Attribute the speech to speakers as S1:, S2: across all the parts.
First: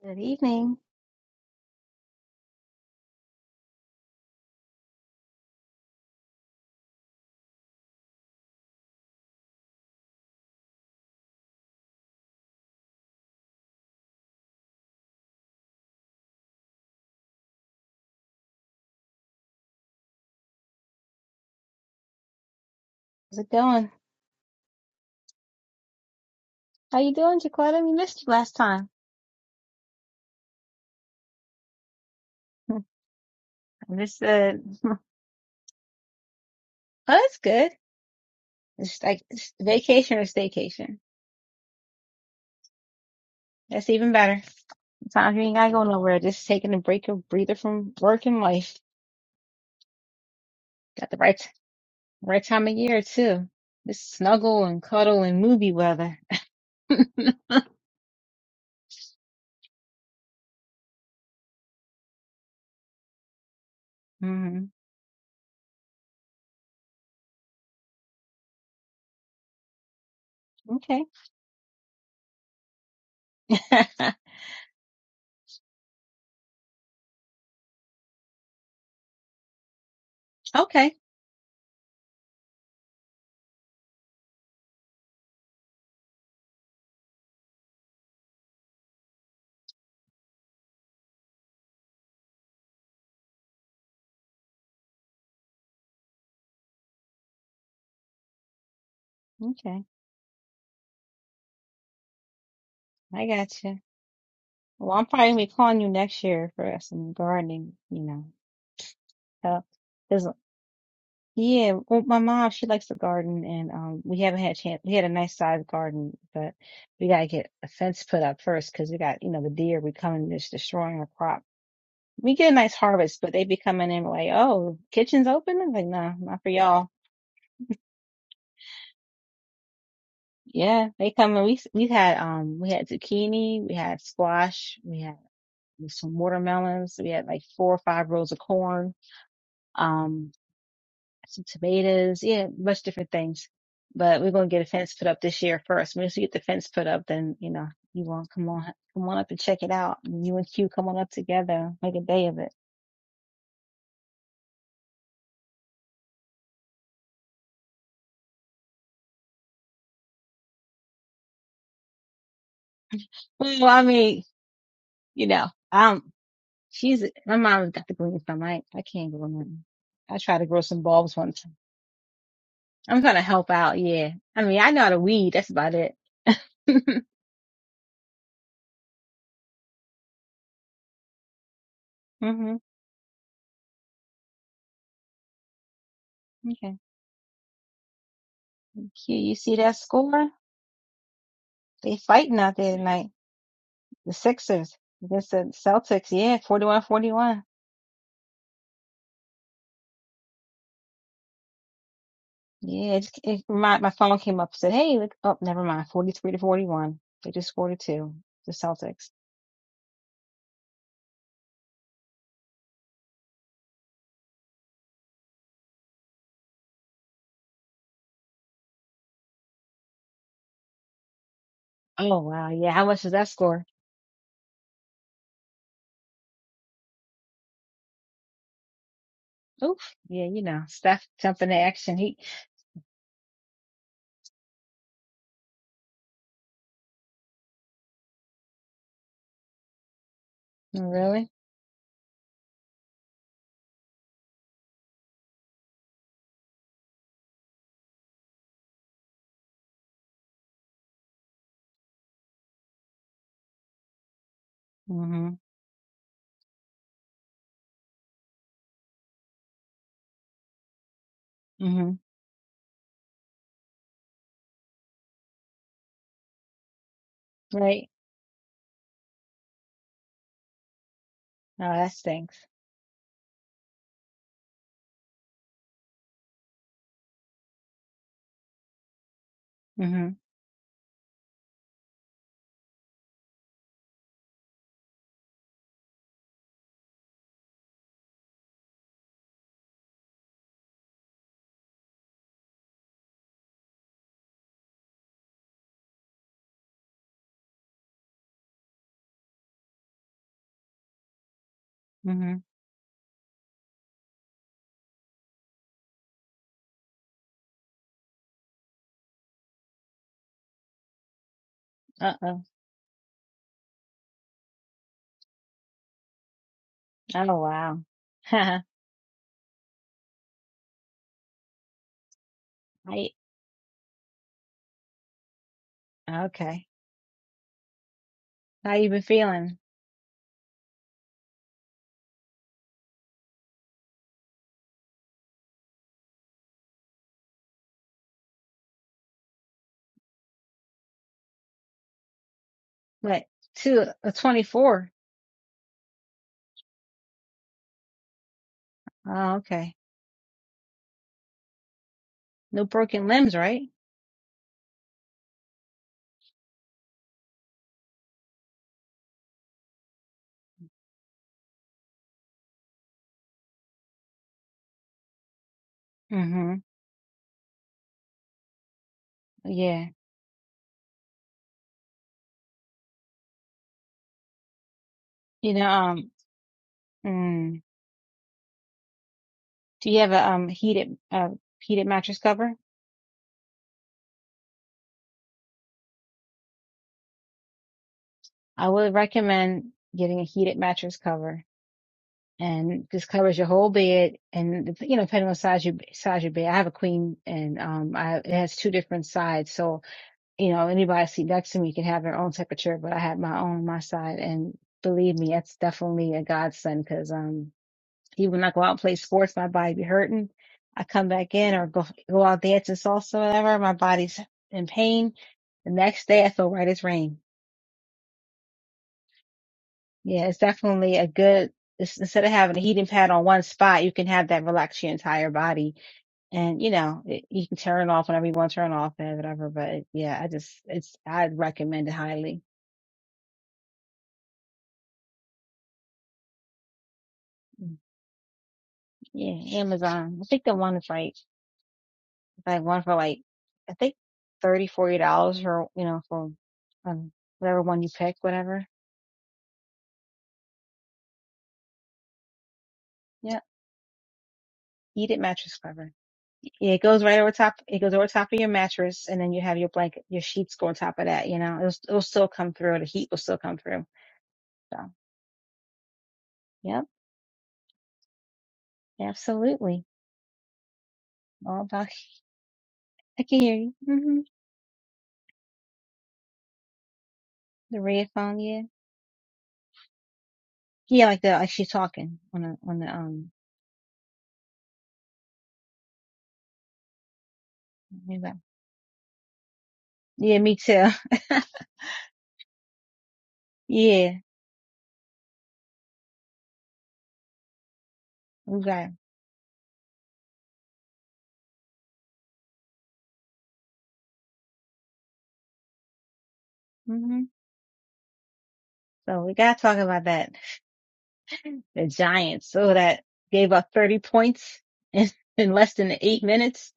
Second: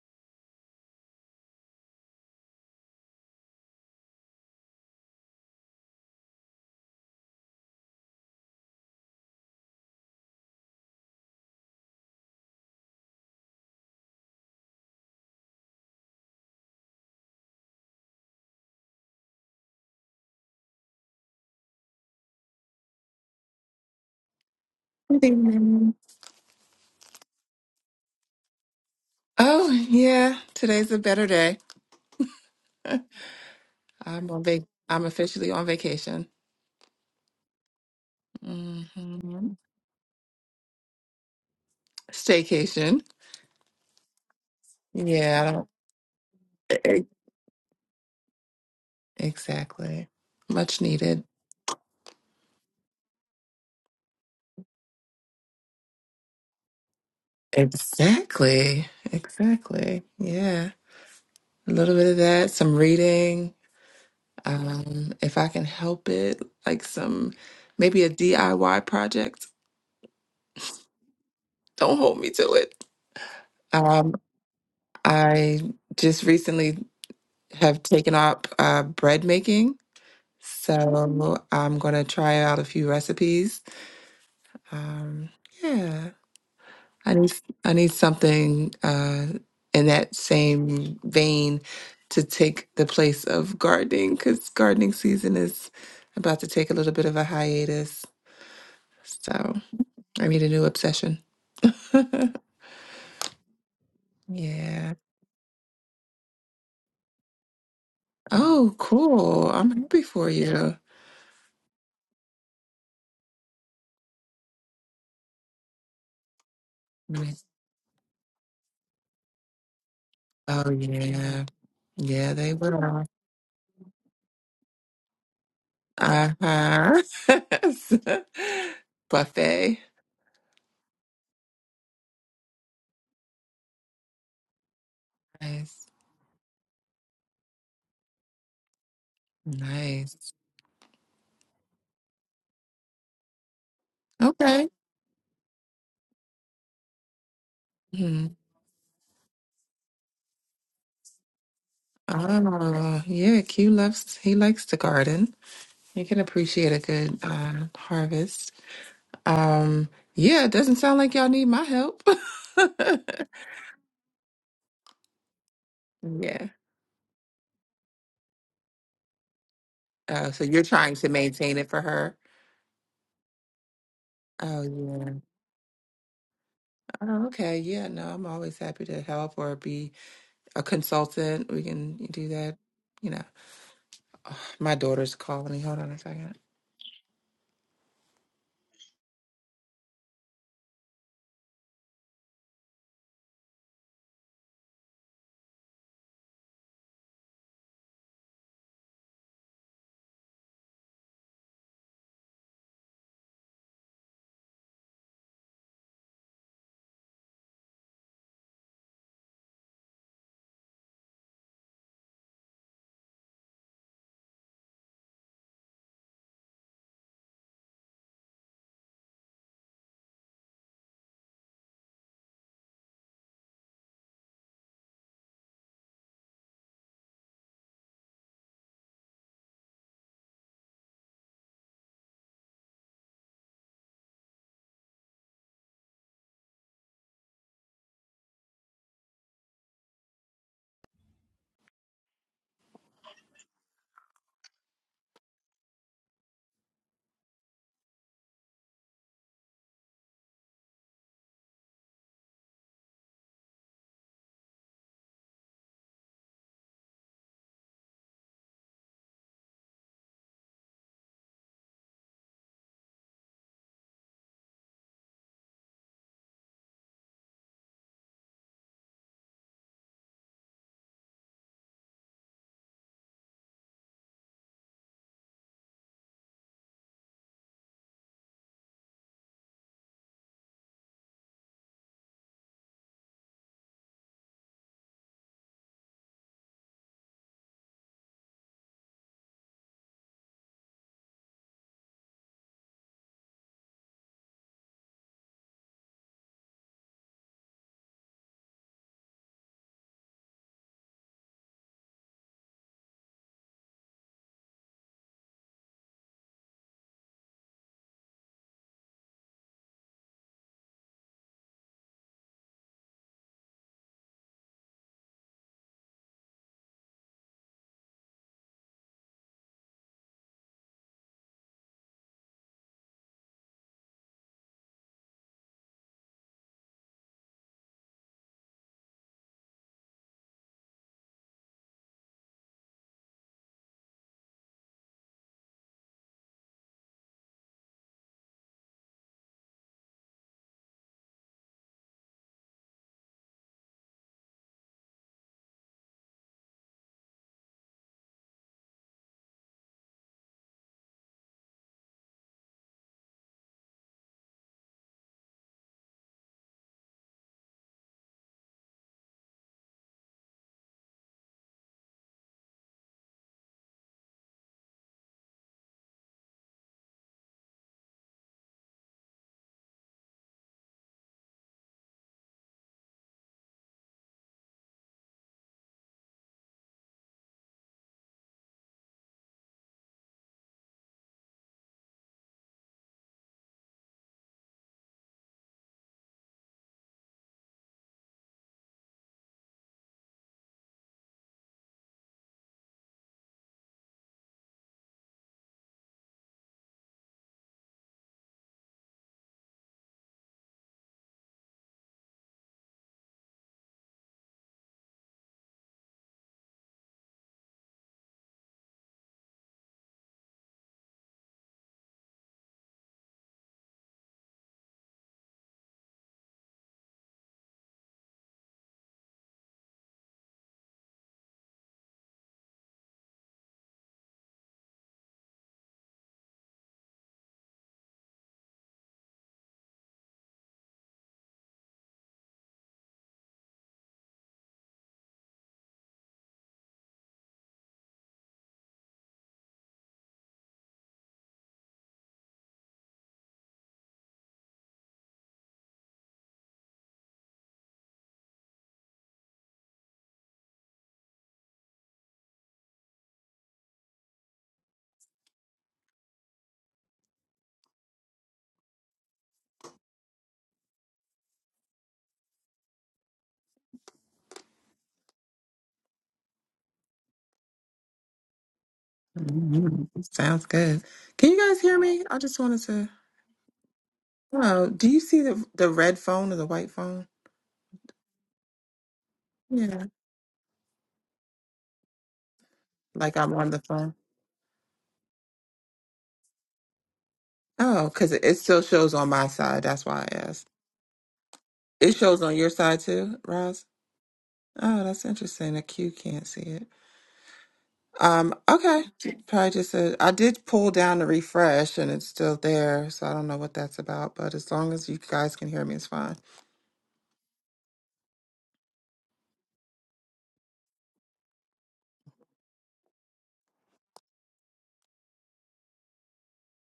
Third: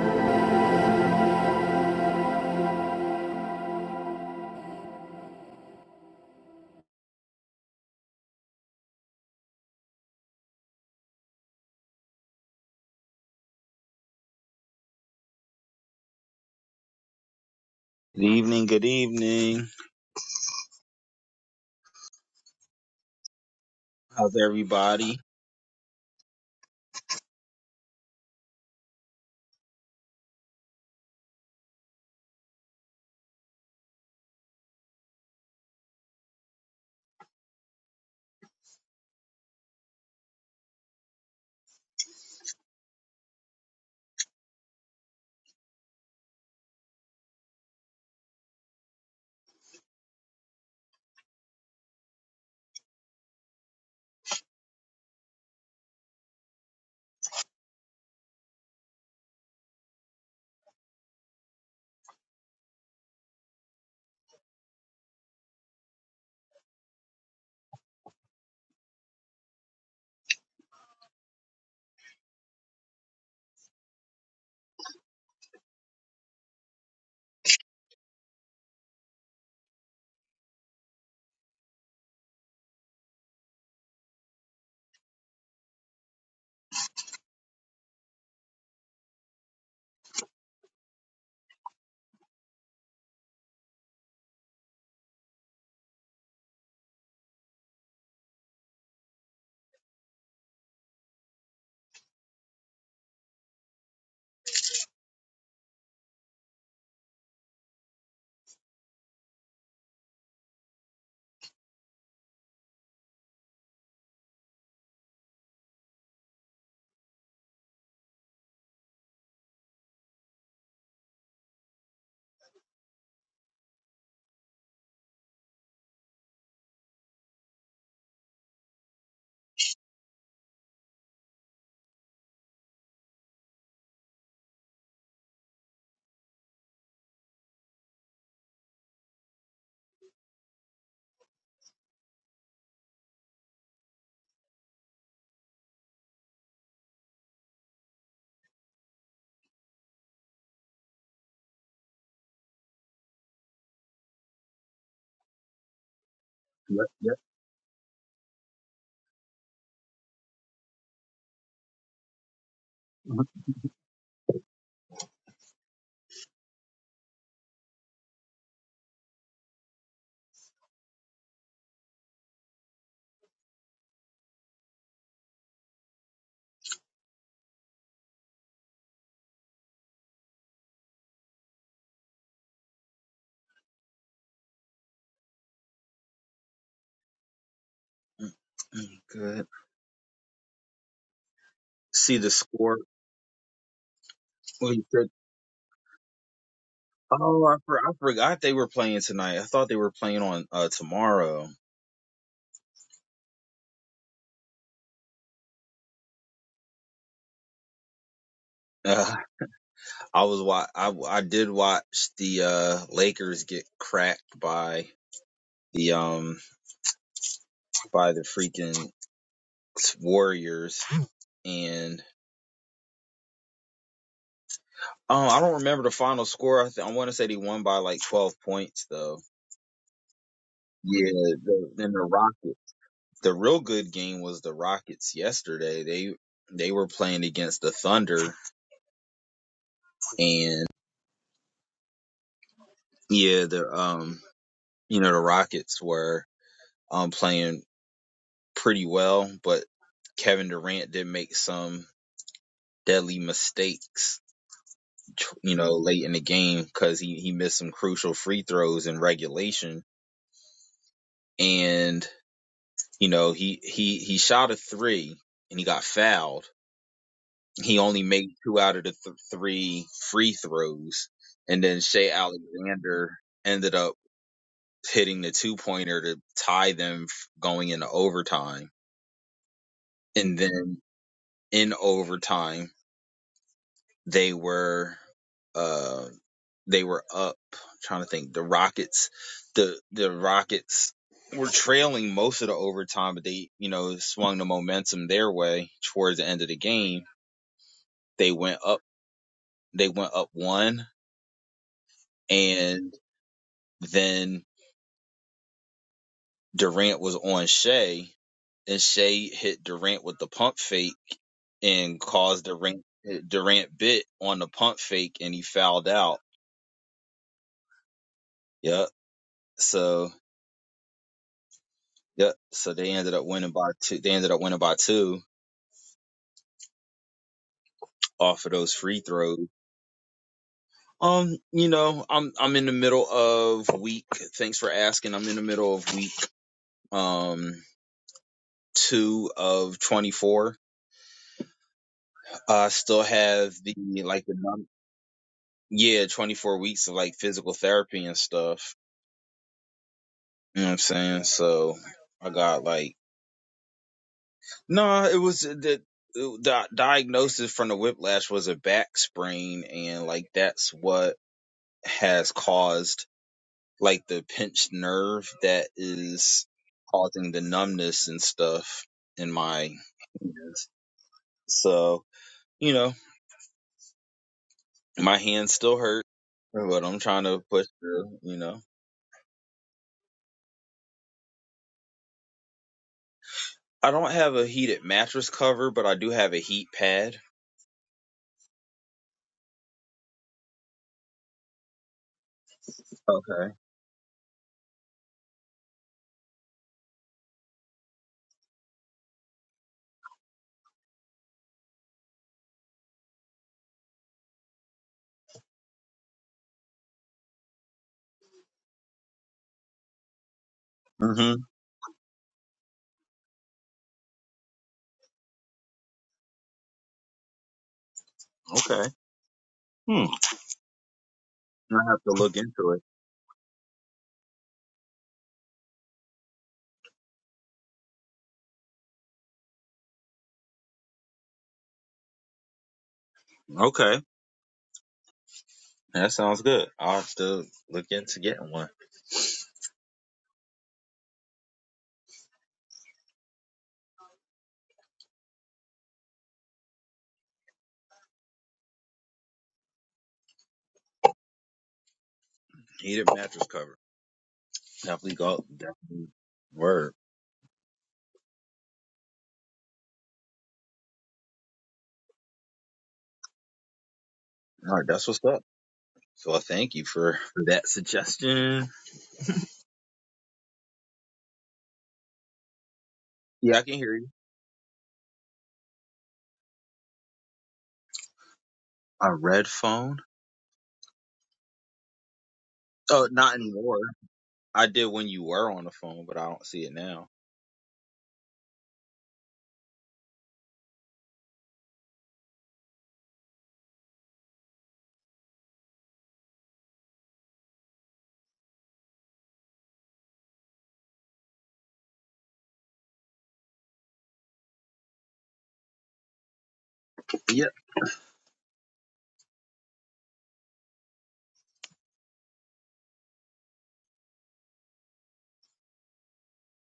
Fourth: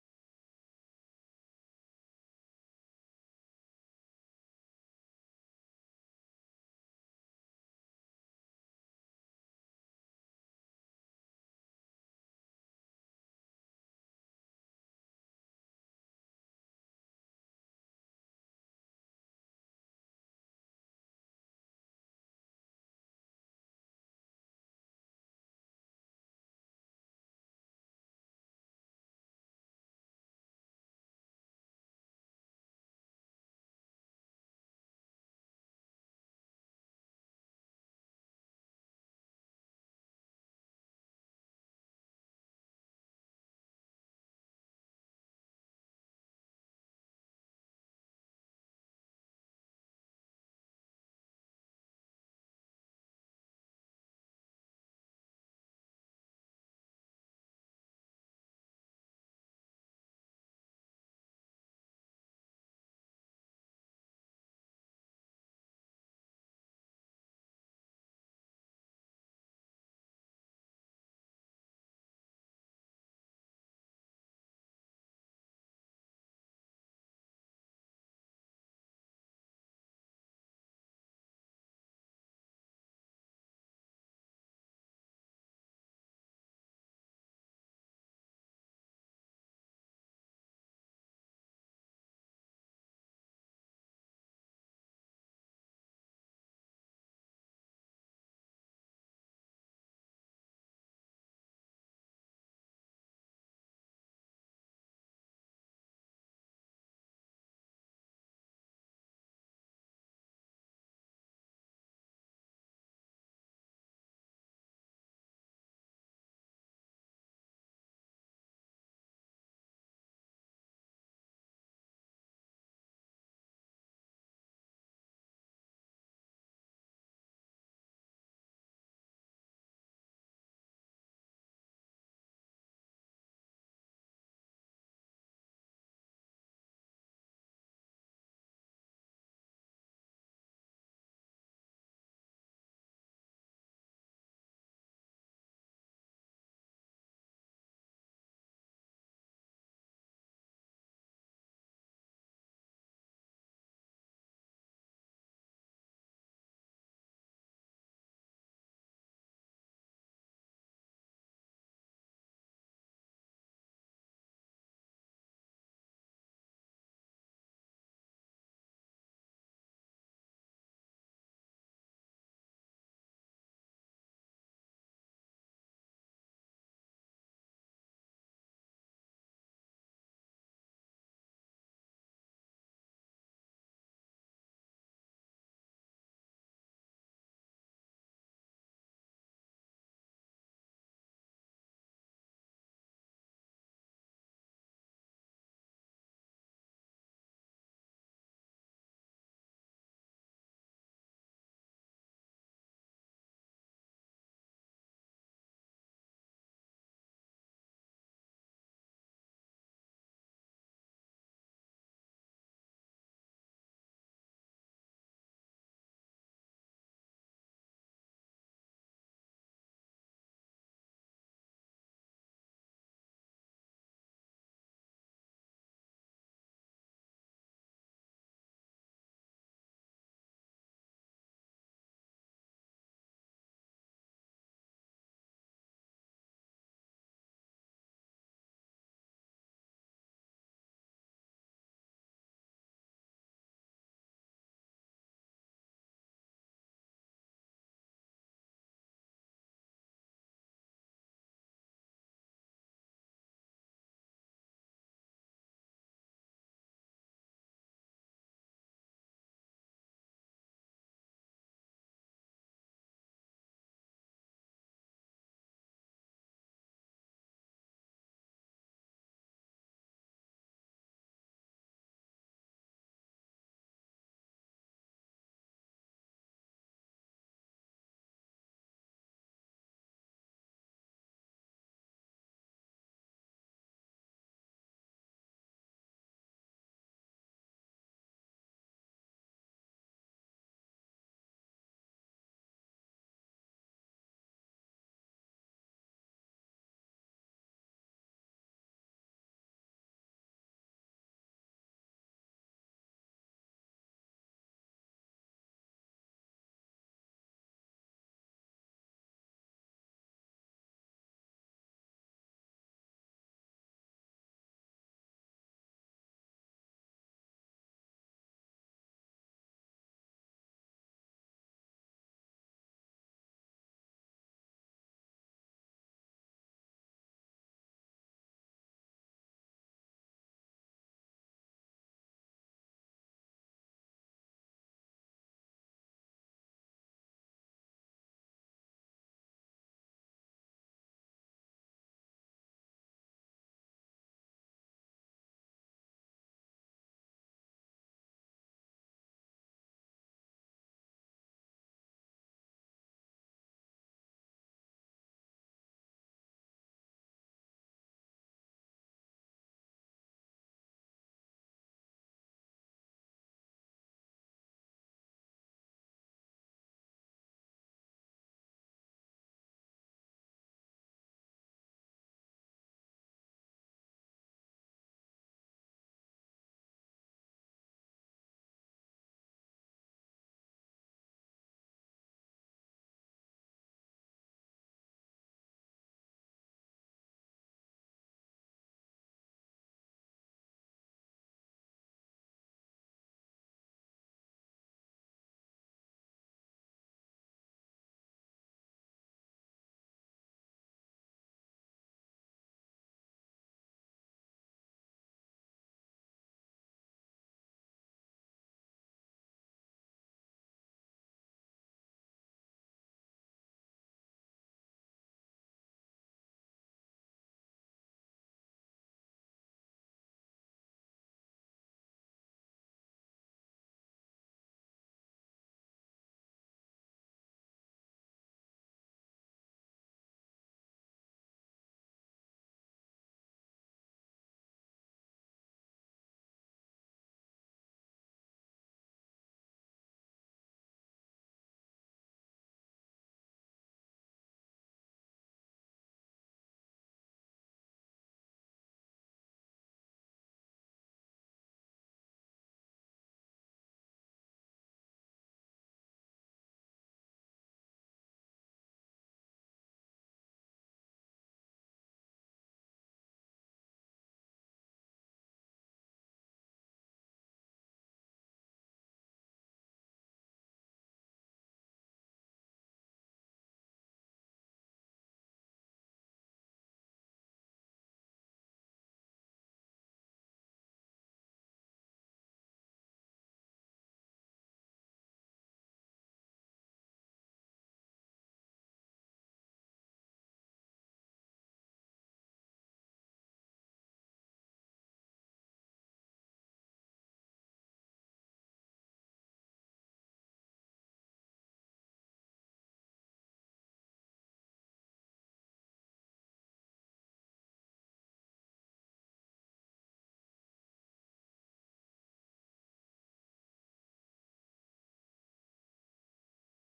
S1: Good evening.
S2: Good evening, good evening.
S1: How's it going?
S2: How's everybody?
S3: Good evening.
S1: How you doing, Jaquetta? We missed you last time.
S3: Oh yeah, today's a better day.
S1: i This
S3: I'm on
S1: uh,
S3: vac.
S1: oh,
S3: I'm officially on vacation.
S1: it's good.
S3: hmm
S1: It's like it's vacation or staycation.
S3: Staycation.
S1: That's even better. Sometimes you
S3: Yeah, I
S1: ain't
S3: don't-
S1: gotta go nowhere. Just taking a
S3: e-
S1: break
S3: e-
S1: or breather from work and life.
S3: exactly. Much
S1: Got the
S3: needed.
S1: right right time of year too. Just snuggle and cuddle and movie weather.
S3: Exactly. Exactly. Yeah, a little bit of that. Some reading.
S1: hmm
S3: Um, if I can help it, like some maybe a DIY project.
S1: Okay.
S3: Don't hold me to it. Um, I just recently have taken up uh, bread making.
S1: okay.
S3: So I'm gonna try out a few recipes. Um, yeah, I need I need something uh, in that same vein to take the place of gardening because gardening season is about to take a little bit of a hiatus. So
S1: Okay.
S3: I need a new obsession.
S1: I got you.
S3: yeah.
S1: Well, I'm probably gonna be calling you next year for some gardening. You know,
S3: Oh, cool. I'm happy
S1: help.
S3: for you.
S1: Yeah, well, my mom, she likes to garden, and um, we haven't had a chance. We had a nice sized garden, but we gotta
S3: Mm.
S1: get a fence put up first because we got, you know, the deer we coming and just
S3: Oh
S1: destroying our crop.
S3: yeah. Yeah,
S1: We get
S3: they
S1: a nice
S3: will.
S1: harvest, but they be coming in like, oh, kitchen's open. I'm like, nah, not for y'all.
S3: Uh-huh. Buffet.
S1: Yeah, they come and we we had um we had zucchini, we had squash, we had
S3: Nice.
S1: some watermelons, we had like four or five rows of corn. Um.
S3: Nice.
S1: some tomatoes, yeah, much different things. But we're gonna get a
S3: Okay.
S1: fence put up this year first. Once we get the fence put up, then you know you want
S3: Mhm.
S1: come on come on up and check it out. You and Q come on up together, make a day of it.
S3: Oh, yeah. Q loves, he likes to garden. He can appreciate a good uh, harvest. Um, yeah, it doesn't sound like y'all need my help.
S1: Well, I mean, you know, um,
S3: Yeah.
S1: she's my mom's got the green thumb. I I can't grow nothing. I
S3: Oh,
S1: tried
S3: so
S1: to
S3: you're
S1: grow some
S3: trying to
S1: bulbs once.
S3: maintain it for her?
S1: I'm gonna help out. Yeah, I mean,
S3: Oh,
S1: I know how to
S3: yeah.
S1: weed. That's about it.
S3: Oh, okay. Yeah, no, I'm always happy to help or be a consultant. We can do
S1: hmm
S3: that, you know. My daughter's calling me. Hold on a 2nd
S1: Okay. Q, you
S2: Good.
S1: see that score? They
S2: See the
S1: fighting out there
S2: score.
S1: tonight. The
S2: Well,
S1: Sixers
S2: you said,
S1: against the Celtics. Yeah, 41 41.
S2: oh, I, for, I forgot they were playing tonight. I thought they were playing on uh, tomorrow.
S1: Yeah, it, just- it, my, my phone came up and said, hey, look, oh, never mind. 43 to 41. They just scored a two, the Celtics.
S2: Uh, I was wa- I I did watch the uh, Lakers get cracked by the um by the freaking Warriors and
S1: Oh, wow. Yeah, how much does that score?
S2: um I don't remember the final score. I, th- I want to say they won by like twelve points though.
S1: Oof. Yeah, you know, Steph
S2: Yeah,
S1: jumping to
S2: the, and
S1: action.
S2: the
S1: He,
S2: Rockets. The real good game was the Rockets yesterday. They they were playing against the Thunder, and
S1: really?
S2: yeah, the um you know the Rockets were um playing pretty well, but Kevin Durant did make some deadly mistakes,
S1: Mm
S2: you know, late in the game because he he missed some crucial free throws in regulation,
S1: hmm. Mm
S2: and you know he he he shot a three and he got fouled
S1: hmm.
S2: He
S1: Right.
S2: only made two out of the th- three free throws, and
S1: Oh,
S2: then
S1: that
S2: Shea
S1: stinks.
S2: Alexander ended up hitting the two pointer to tie them f- going into overtime.
S1: Mm
S2: And then in overtime, they were uh they were up. I'm trying to think, the Rockets, the the Rockets were trailing most of the overtime, but they, you know, swung the momentum their way towards the end of the game. They went up, they went up one,
S1: hmm. Mm
S2: and Then Durant was on Shea, and Shea hit Durant with the pump fake and
S1: hmm. Uh oh.
S2: caused Durant Durant bit on the pump fake, and he fouled out.
S1: Oh, wow. I,
S2: Yep. So yep. So they ended up winning by two. They ended up winning by two
S1: okay.
S2: off of those
S1: How you
S2: free
S1: been
S2: throws.
S1: feeling?
S2: Um, you know, I'm I'm in the middle of week. Thanks for asking. I'm in the middle of week um two of 24. I uh, still
S1: What?
S2: have
S1: Two,
S2: the
S1: a
S2: like the
S1: 24.
S2: yeah, 24 weeks of like physical therapy and stuff.
S1: Oh, okay.
S2: You know what I'm saying? So I got
S1: No
S2: like,
S1: broken limbs, right?
S2: no, it was uh, the, the diagnosis from the whiplash was a back sprain. And like, that's what has caused like the pinched nerve that is
S1: hmm
S2: causing the numbness and stuff in my
S1: Yeah.
S2: hands. So, you know, my hands
S1: You know,
S2: still hurt,
S1: um,
S2: but I'm trying to
S1: mm,
S2: push through, you know.
S1: do you have a um heated uh heated mattress cover?
S2: I don't have a heated mattress cover, but I do have a heat pad.
S1: I would recommend getting a heated mattress cover and this covers your
S2: Okay.
S1: whole bed and you know, depending on size your size your bed. I have a queen and um I it has two different sides. So, you know, anybody seat next to me can have their own temperature, but I have my own on my side and believe me, that's definitely a godsend because um Even when I go out and play sports, my body be hurting. I come
S2: hmm
S1: back in or go go out dancing salsa, whatever. My body's in pain. The next day, I feel right as rain.
S2: Okay. Hmm.
S1: Yeah, it's definitely a good.
S2: I
S1: It's,
S2: have to
S1: instead of
S2: look
S1: having a
S2: into it.
S1: heating pad on one spot, you can have that relax your entire body, and you know it, you can turn it off whenever you want to turn it off and whatever. But yeah, I just it's I'd recommend it highly.
S2: Okay. That sounds good. I'll have to
S1: Mm,
S2: look into getting one.
S1: Yeah, Amazon. I think the one is right. like one for like I think thirty, forty dollars for you know for um, whatever one you pick, whatever.
S2: Heated
S1: Yeah,
S2: mattress cover.
S1: eat
S2: Definitely
S1: it
S2: go
S1: mattress cover.
S2: definitely
S1: Yeah, it
S2: word.
S1: goes right over top. It goes over top of your mattress, and then you have your blanket, your sheets go on top of that. You know, it'll it'll still come through. The heat will still come through.
S2: All
S1: So,
S2: right, that's what's up. So I thank you
S1: yep,
S2: for, for that suggestion.
S1: absolutely.
S3: Sounds good. Can you guys
S1: All
S3: hear
S1: about.
S3: me? I just wanted to.
S1: I can hear
S2: Yeah, I
S1: you.
S2: can hear you.
S1: hmm
S3: Oh, do you see the the red phone or the white phone?
S1: The red phone, yeah,
S2: A red
S3: Yeah.
S2: phone?
S1: yeah, like the like she's talking on the on the
S2: Oh,
S3: Like
S1: um.
S2: not
S3: I'm on the
S2: anymore.
S3: phone.
S2: I did when you were on the phone, but I don't see it now.
S3: Oh, because
S1: you
S3: it
S1: got-
S3: it still shows on my side. That's why I
S1: Yeah,
S3: asked.
S1: me too.
S3: It shows on your side too, Roz.
S1: yeah,
S3: Oh, that's interesting. The Q can't see it. Um.
S1: we
S3: Okay.
S1: got.
S3: Probably just a. I did pull down to refresh, and it's still there. So I don't know what that's about. But as long as you guys can hear me, it's fine.
S1: hmm
S2: Yeah.
S1: So we gotta talk about that. the Giants. So that gave up 30 points in, in less than eight minutes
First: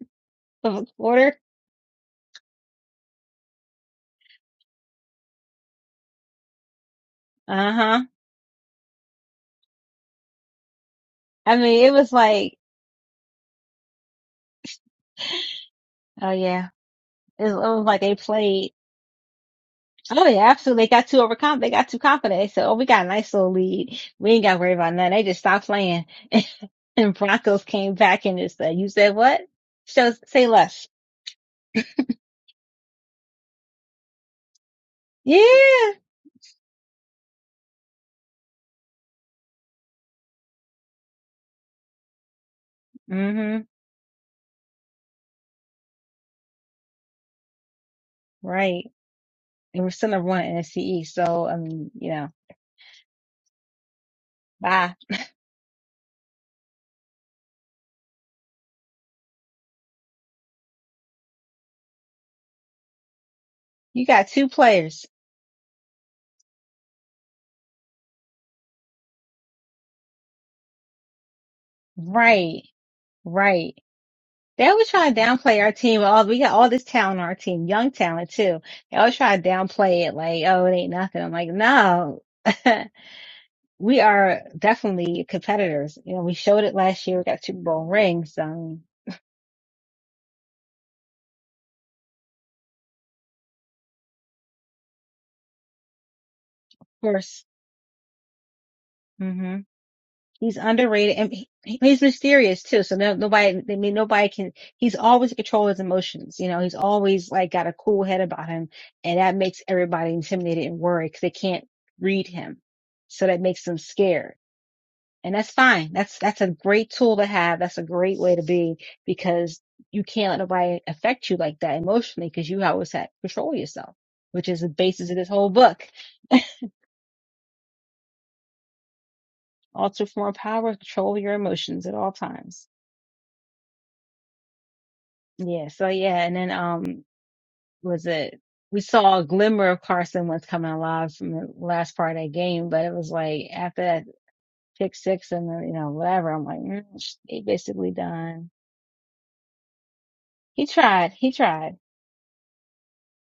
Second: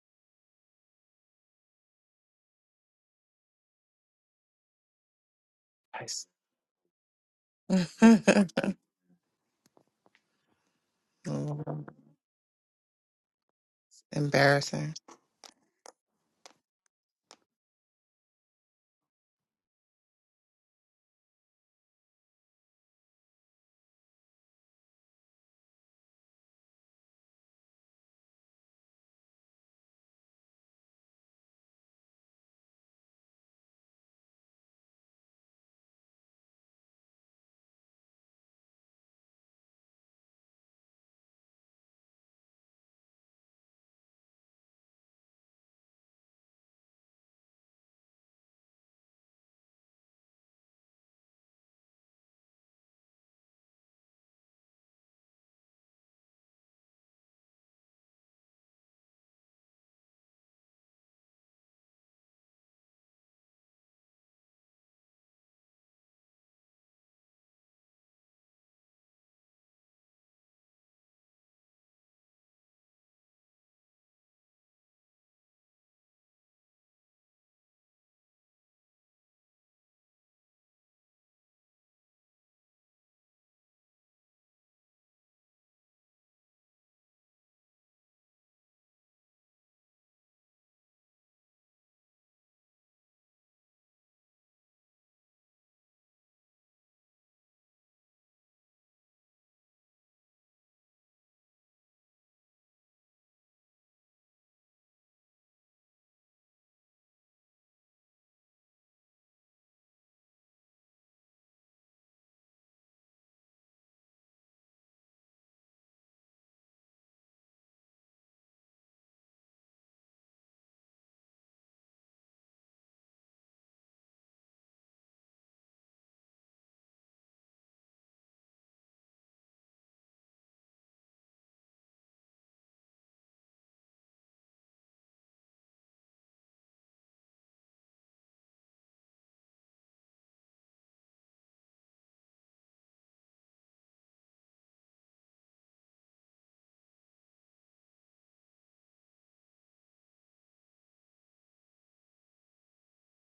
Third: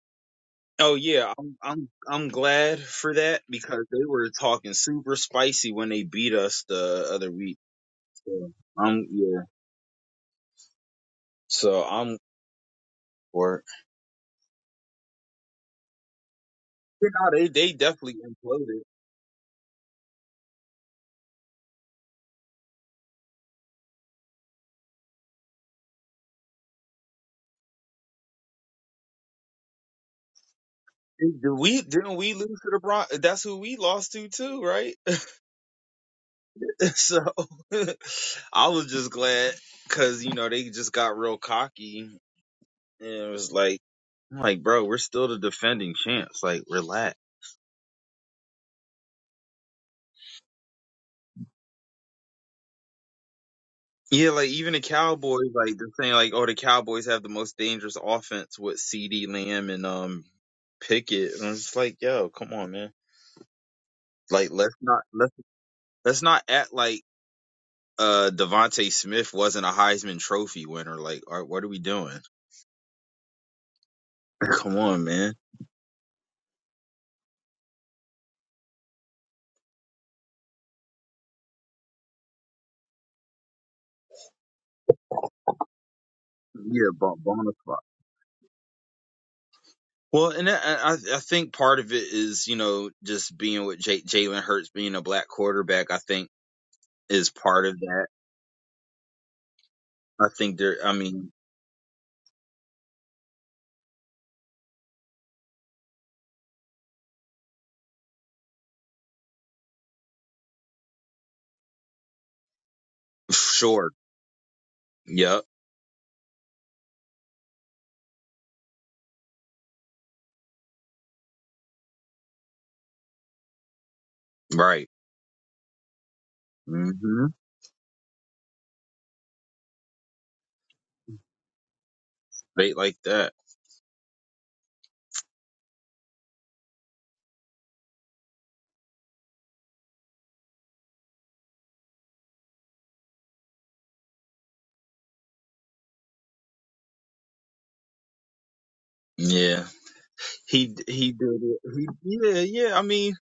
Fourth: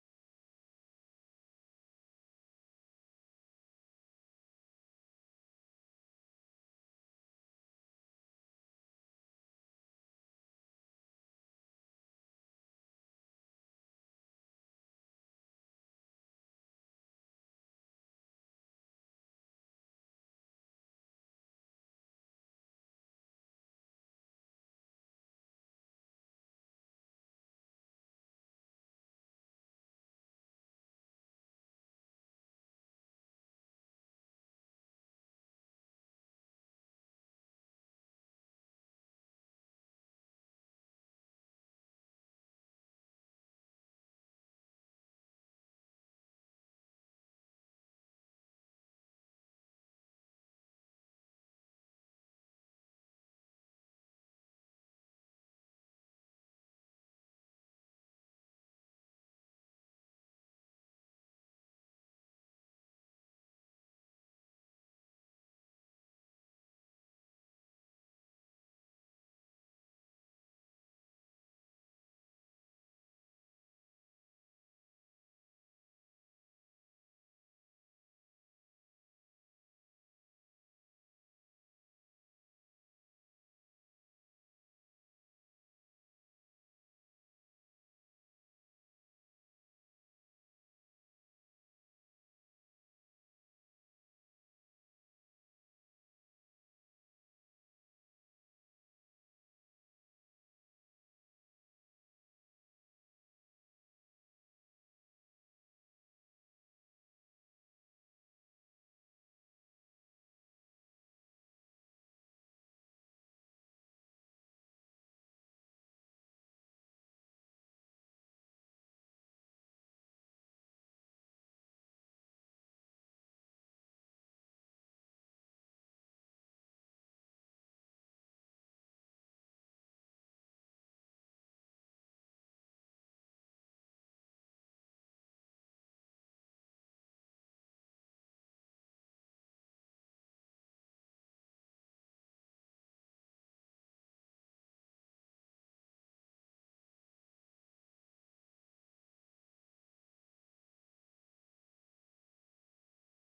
S1: of a
S2: Oh yeah,
S1: quarter.
S2: I'm I'm I'm glad for that because they were talking super spicy when they
S3: Nice.
S2: beat us the other week.
S1: Uh huh.
S2: So I'm yeah.
S1: I
S3: Mm.
S2: So
S1: mean, it was
S2: I'm
S1: like,
S2: for it.
S3: Embarrassing.
S1: oh yeah,
S2: You know,
S1: it
S2: they
S1: was, it
S2: they
S1: was like they
S2: definitely
S1: played.
S2: imploded.
S1: Oh yeah, absolutely. They got too overconfident. They got too confident. They said, oh, we got a nice little lead. We ain't got to worry about nothing. They just stopped playing. And Broncos came back and just said, you said what? So say less.
S2: Did did we didn't we lose to the Bron? That's who we lost to too, right?
S1: Yeah.
S2: so I was just glad because you know they just got real cocky and it was
S1: Mm-hmm.
S2: like, I'm like bro, we're still the defending champs. Like relax.
S1: Right. And we're still number one in NFC East. So, I mean, you know,
S2: Yeah, like even the
S1: bye.
S2: Cowboys, like they're saying, like, oh, the Cowboys have the most dangerous offense with C.D. Lamb and um Pickett, and I'm just like, yo, come on, man.
S1: You got two
S2: Like, let's not
S1: players.
S2: let's let's not act like uh Devonte Smith wasn't a Heisman Trophy winner. Like, all right, what are we doing?
S1: Right. Right. They
S2: Come
S1: always
S2: on,
S1: try to
S2: man.
S1: downplay our team. All we got all this talent on our team, young talent too. They always try to downplay it like, oh, it ain't nothing. I'm like, no. we are definitely competitors. You know, we showed it
S2: Yeah,
S1: last year.
S2: bon-
S1: We got
S2: bonus
S1: Super
S2: spot.
S1: Bowl rings. Um,
S2: Well, and I, I I think part of it is you know just being with J- Jalen Hurts being a black quarterback. I think
S1: of
S2: is
S1: course.
S2: part of that.
S1: hmm
S2: I
S1: He's
S2: think there. I
S1: underrated
S2: mean,
S1: and he, he's mysterious too. So no, nobody, I mean, nobody can, he's always in control of his emotions. You know, he's always like got a cool head about him and that makes everybody intimidated and worried because they can't read him. So that makes them
S2: sure.
S1: scared. And
S2: Yep.
S1: that's fine. That's, that's a great tool to have. That's a great way to be because you can't let nobody affect you like that emotionally because you always have to control yourself, which is the
S2: Right.
S1: basis of this whole book.
S2: hmm
S1: Alter form power, control your emotions at all times.
S2: Late like that.
S1: Yeah. So yeah, and then um, was it? We saw a glimmer of Carson was coming alive from the last part of that game, but it was like after that pick six and then, you know whatever. I'm like, mm, he basically done.
S2: Yeah.
S1: He
S2: He
S1: tried.
S2: he
S1: He
S2: did it.
S1: tried,
S2: He yeah yeah. I mean,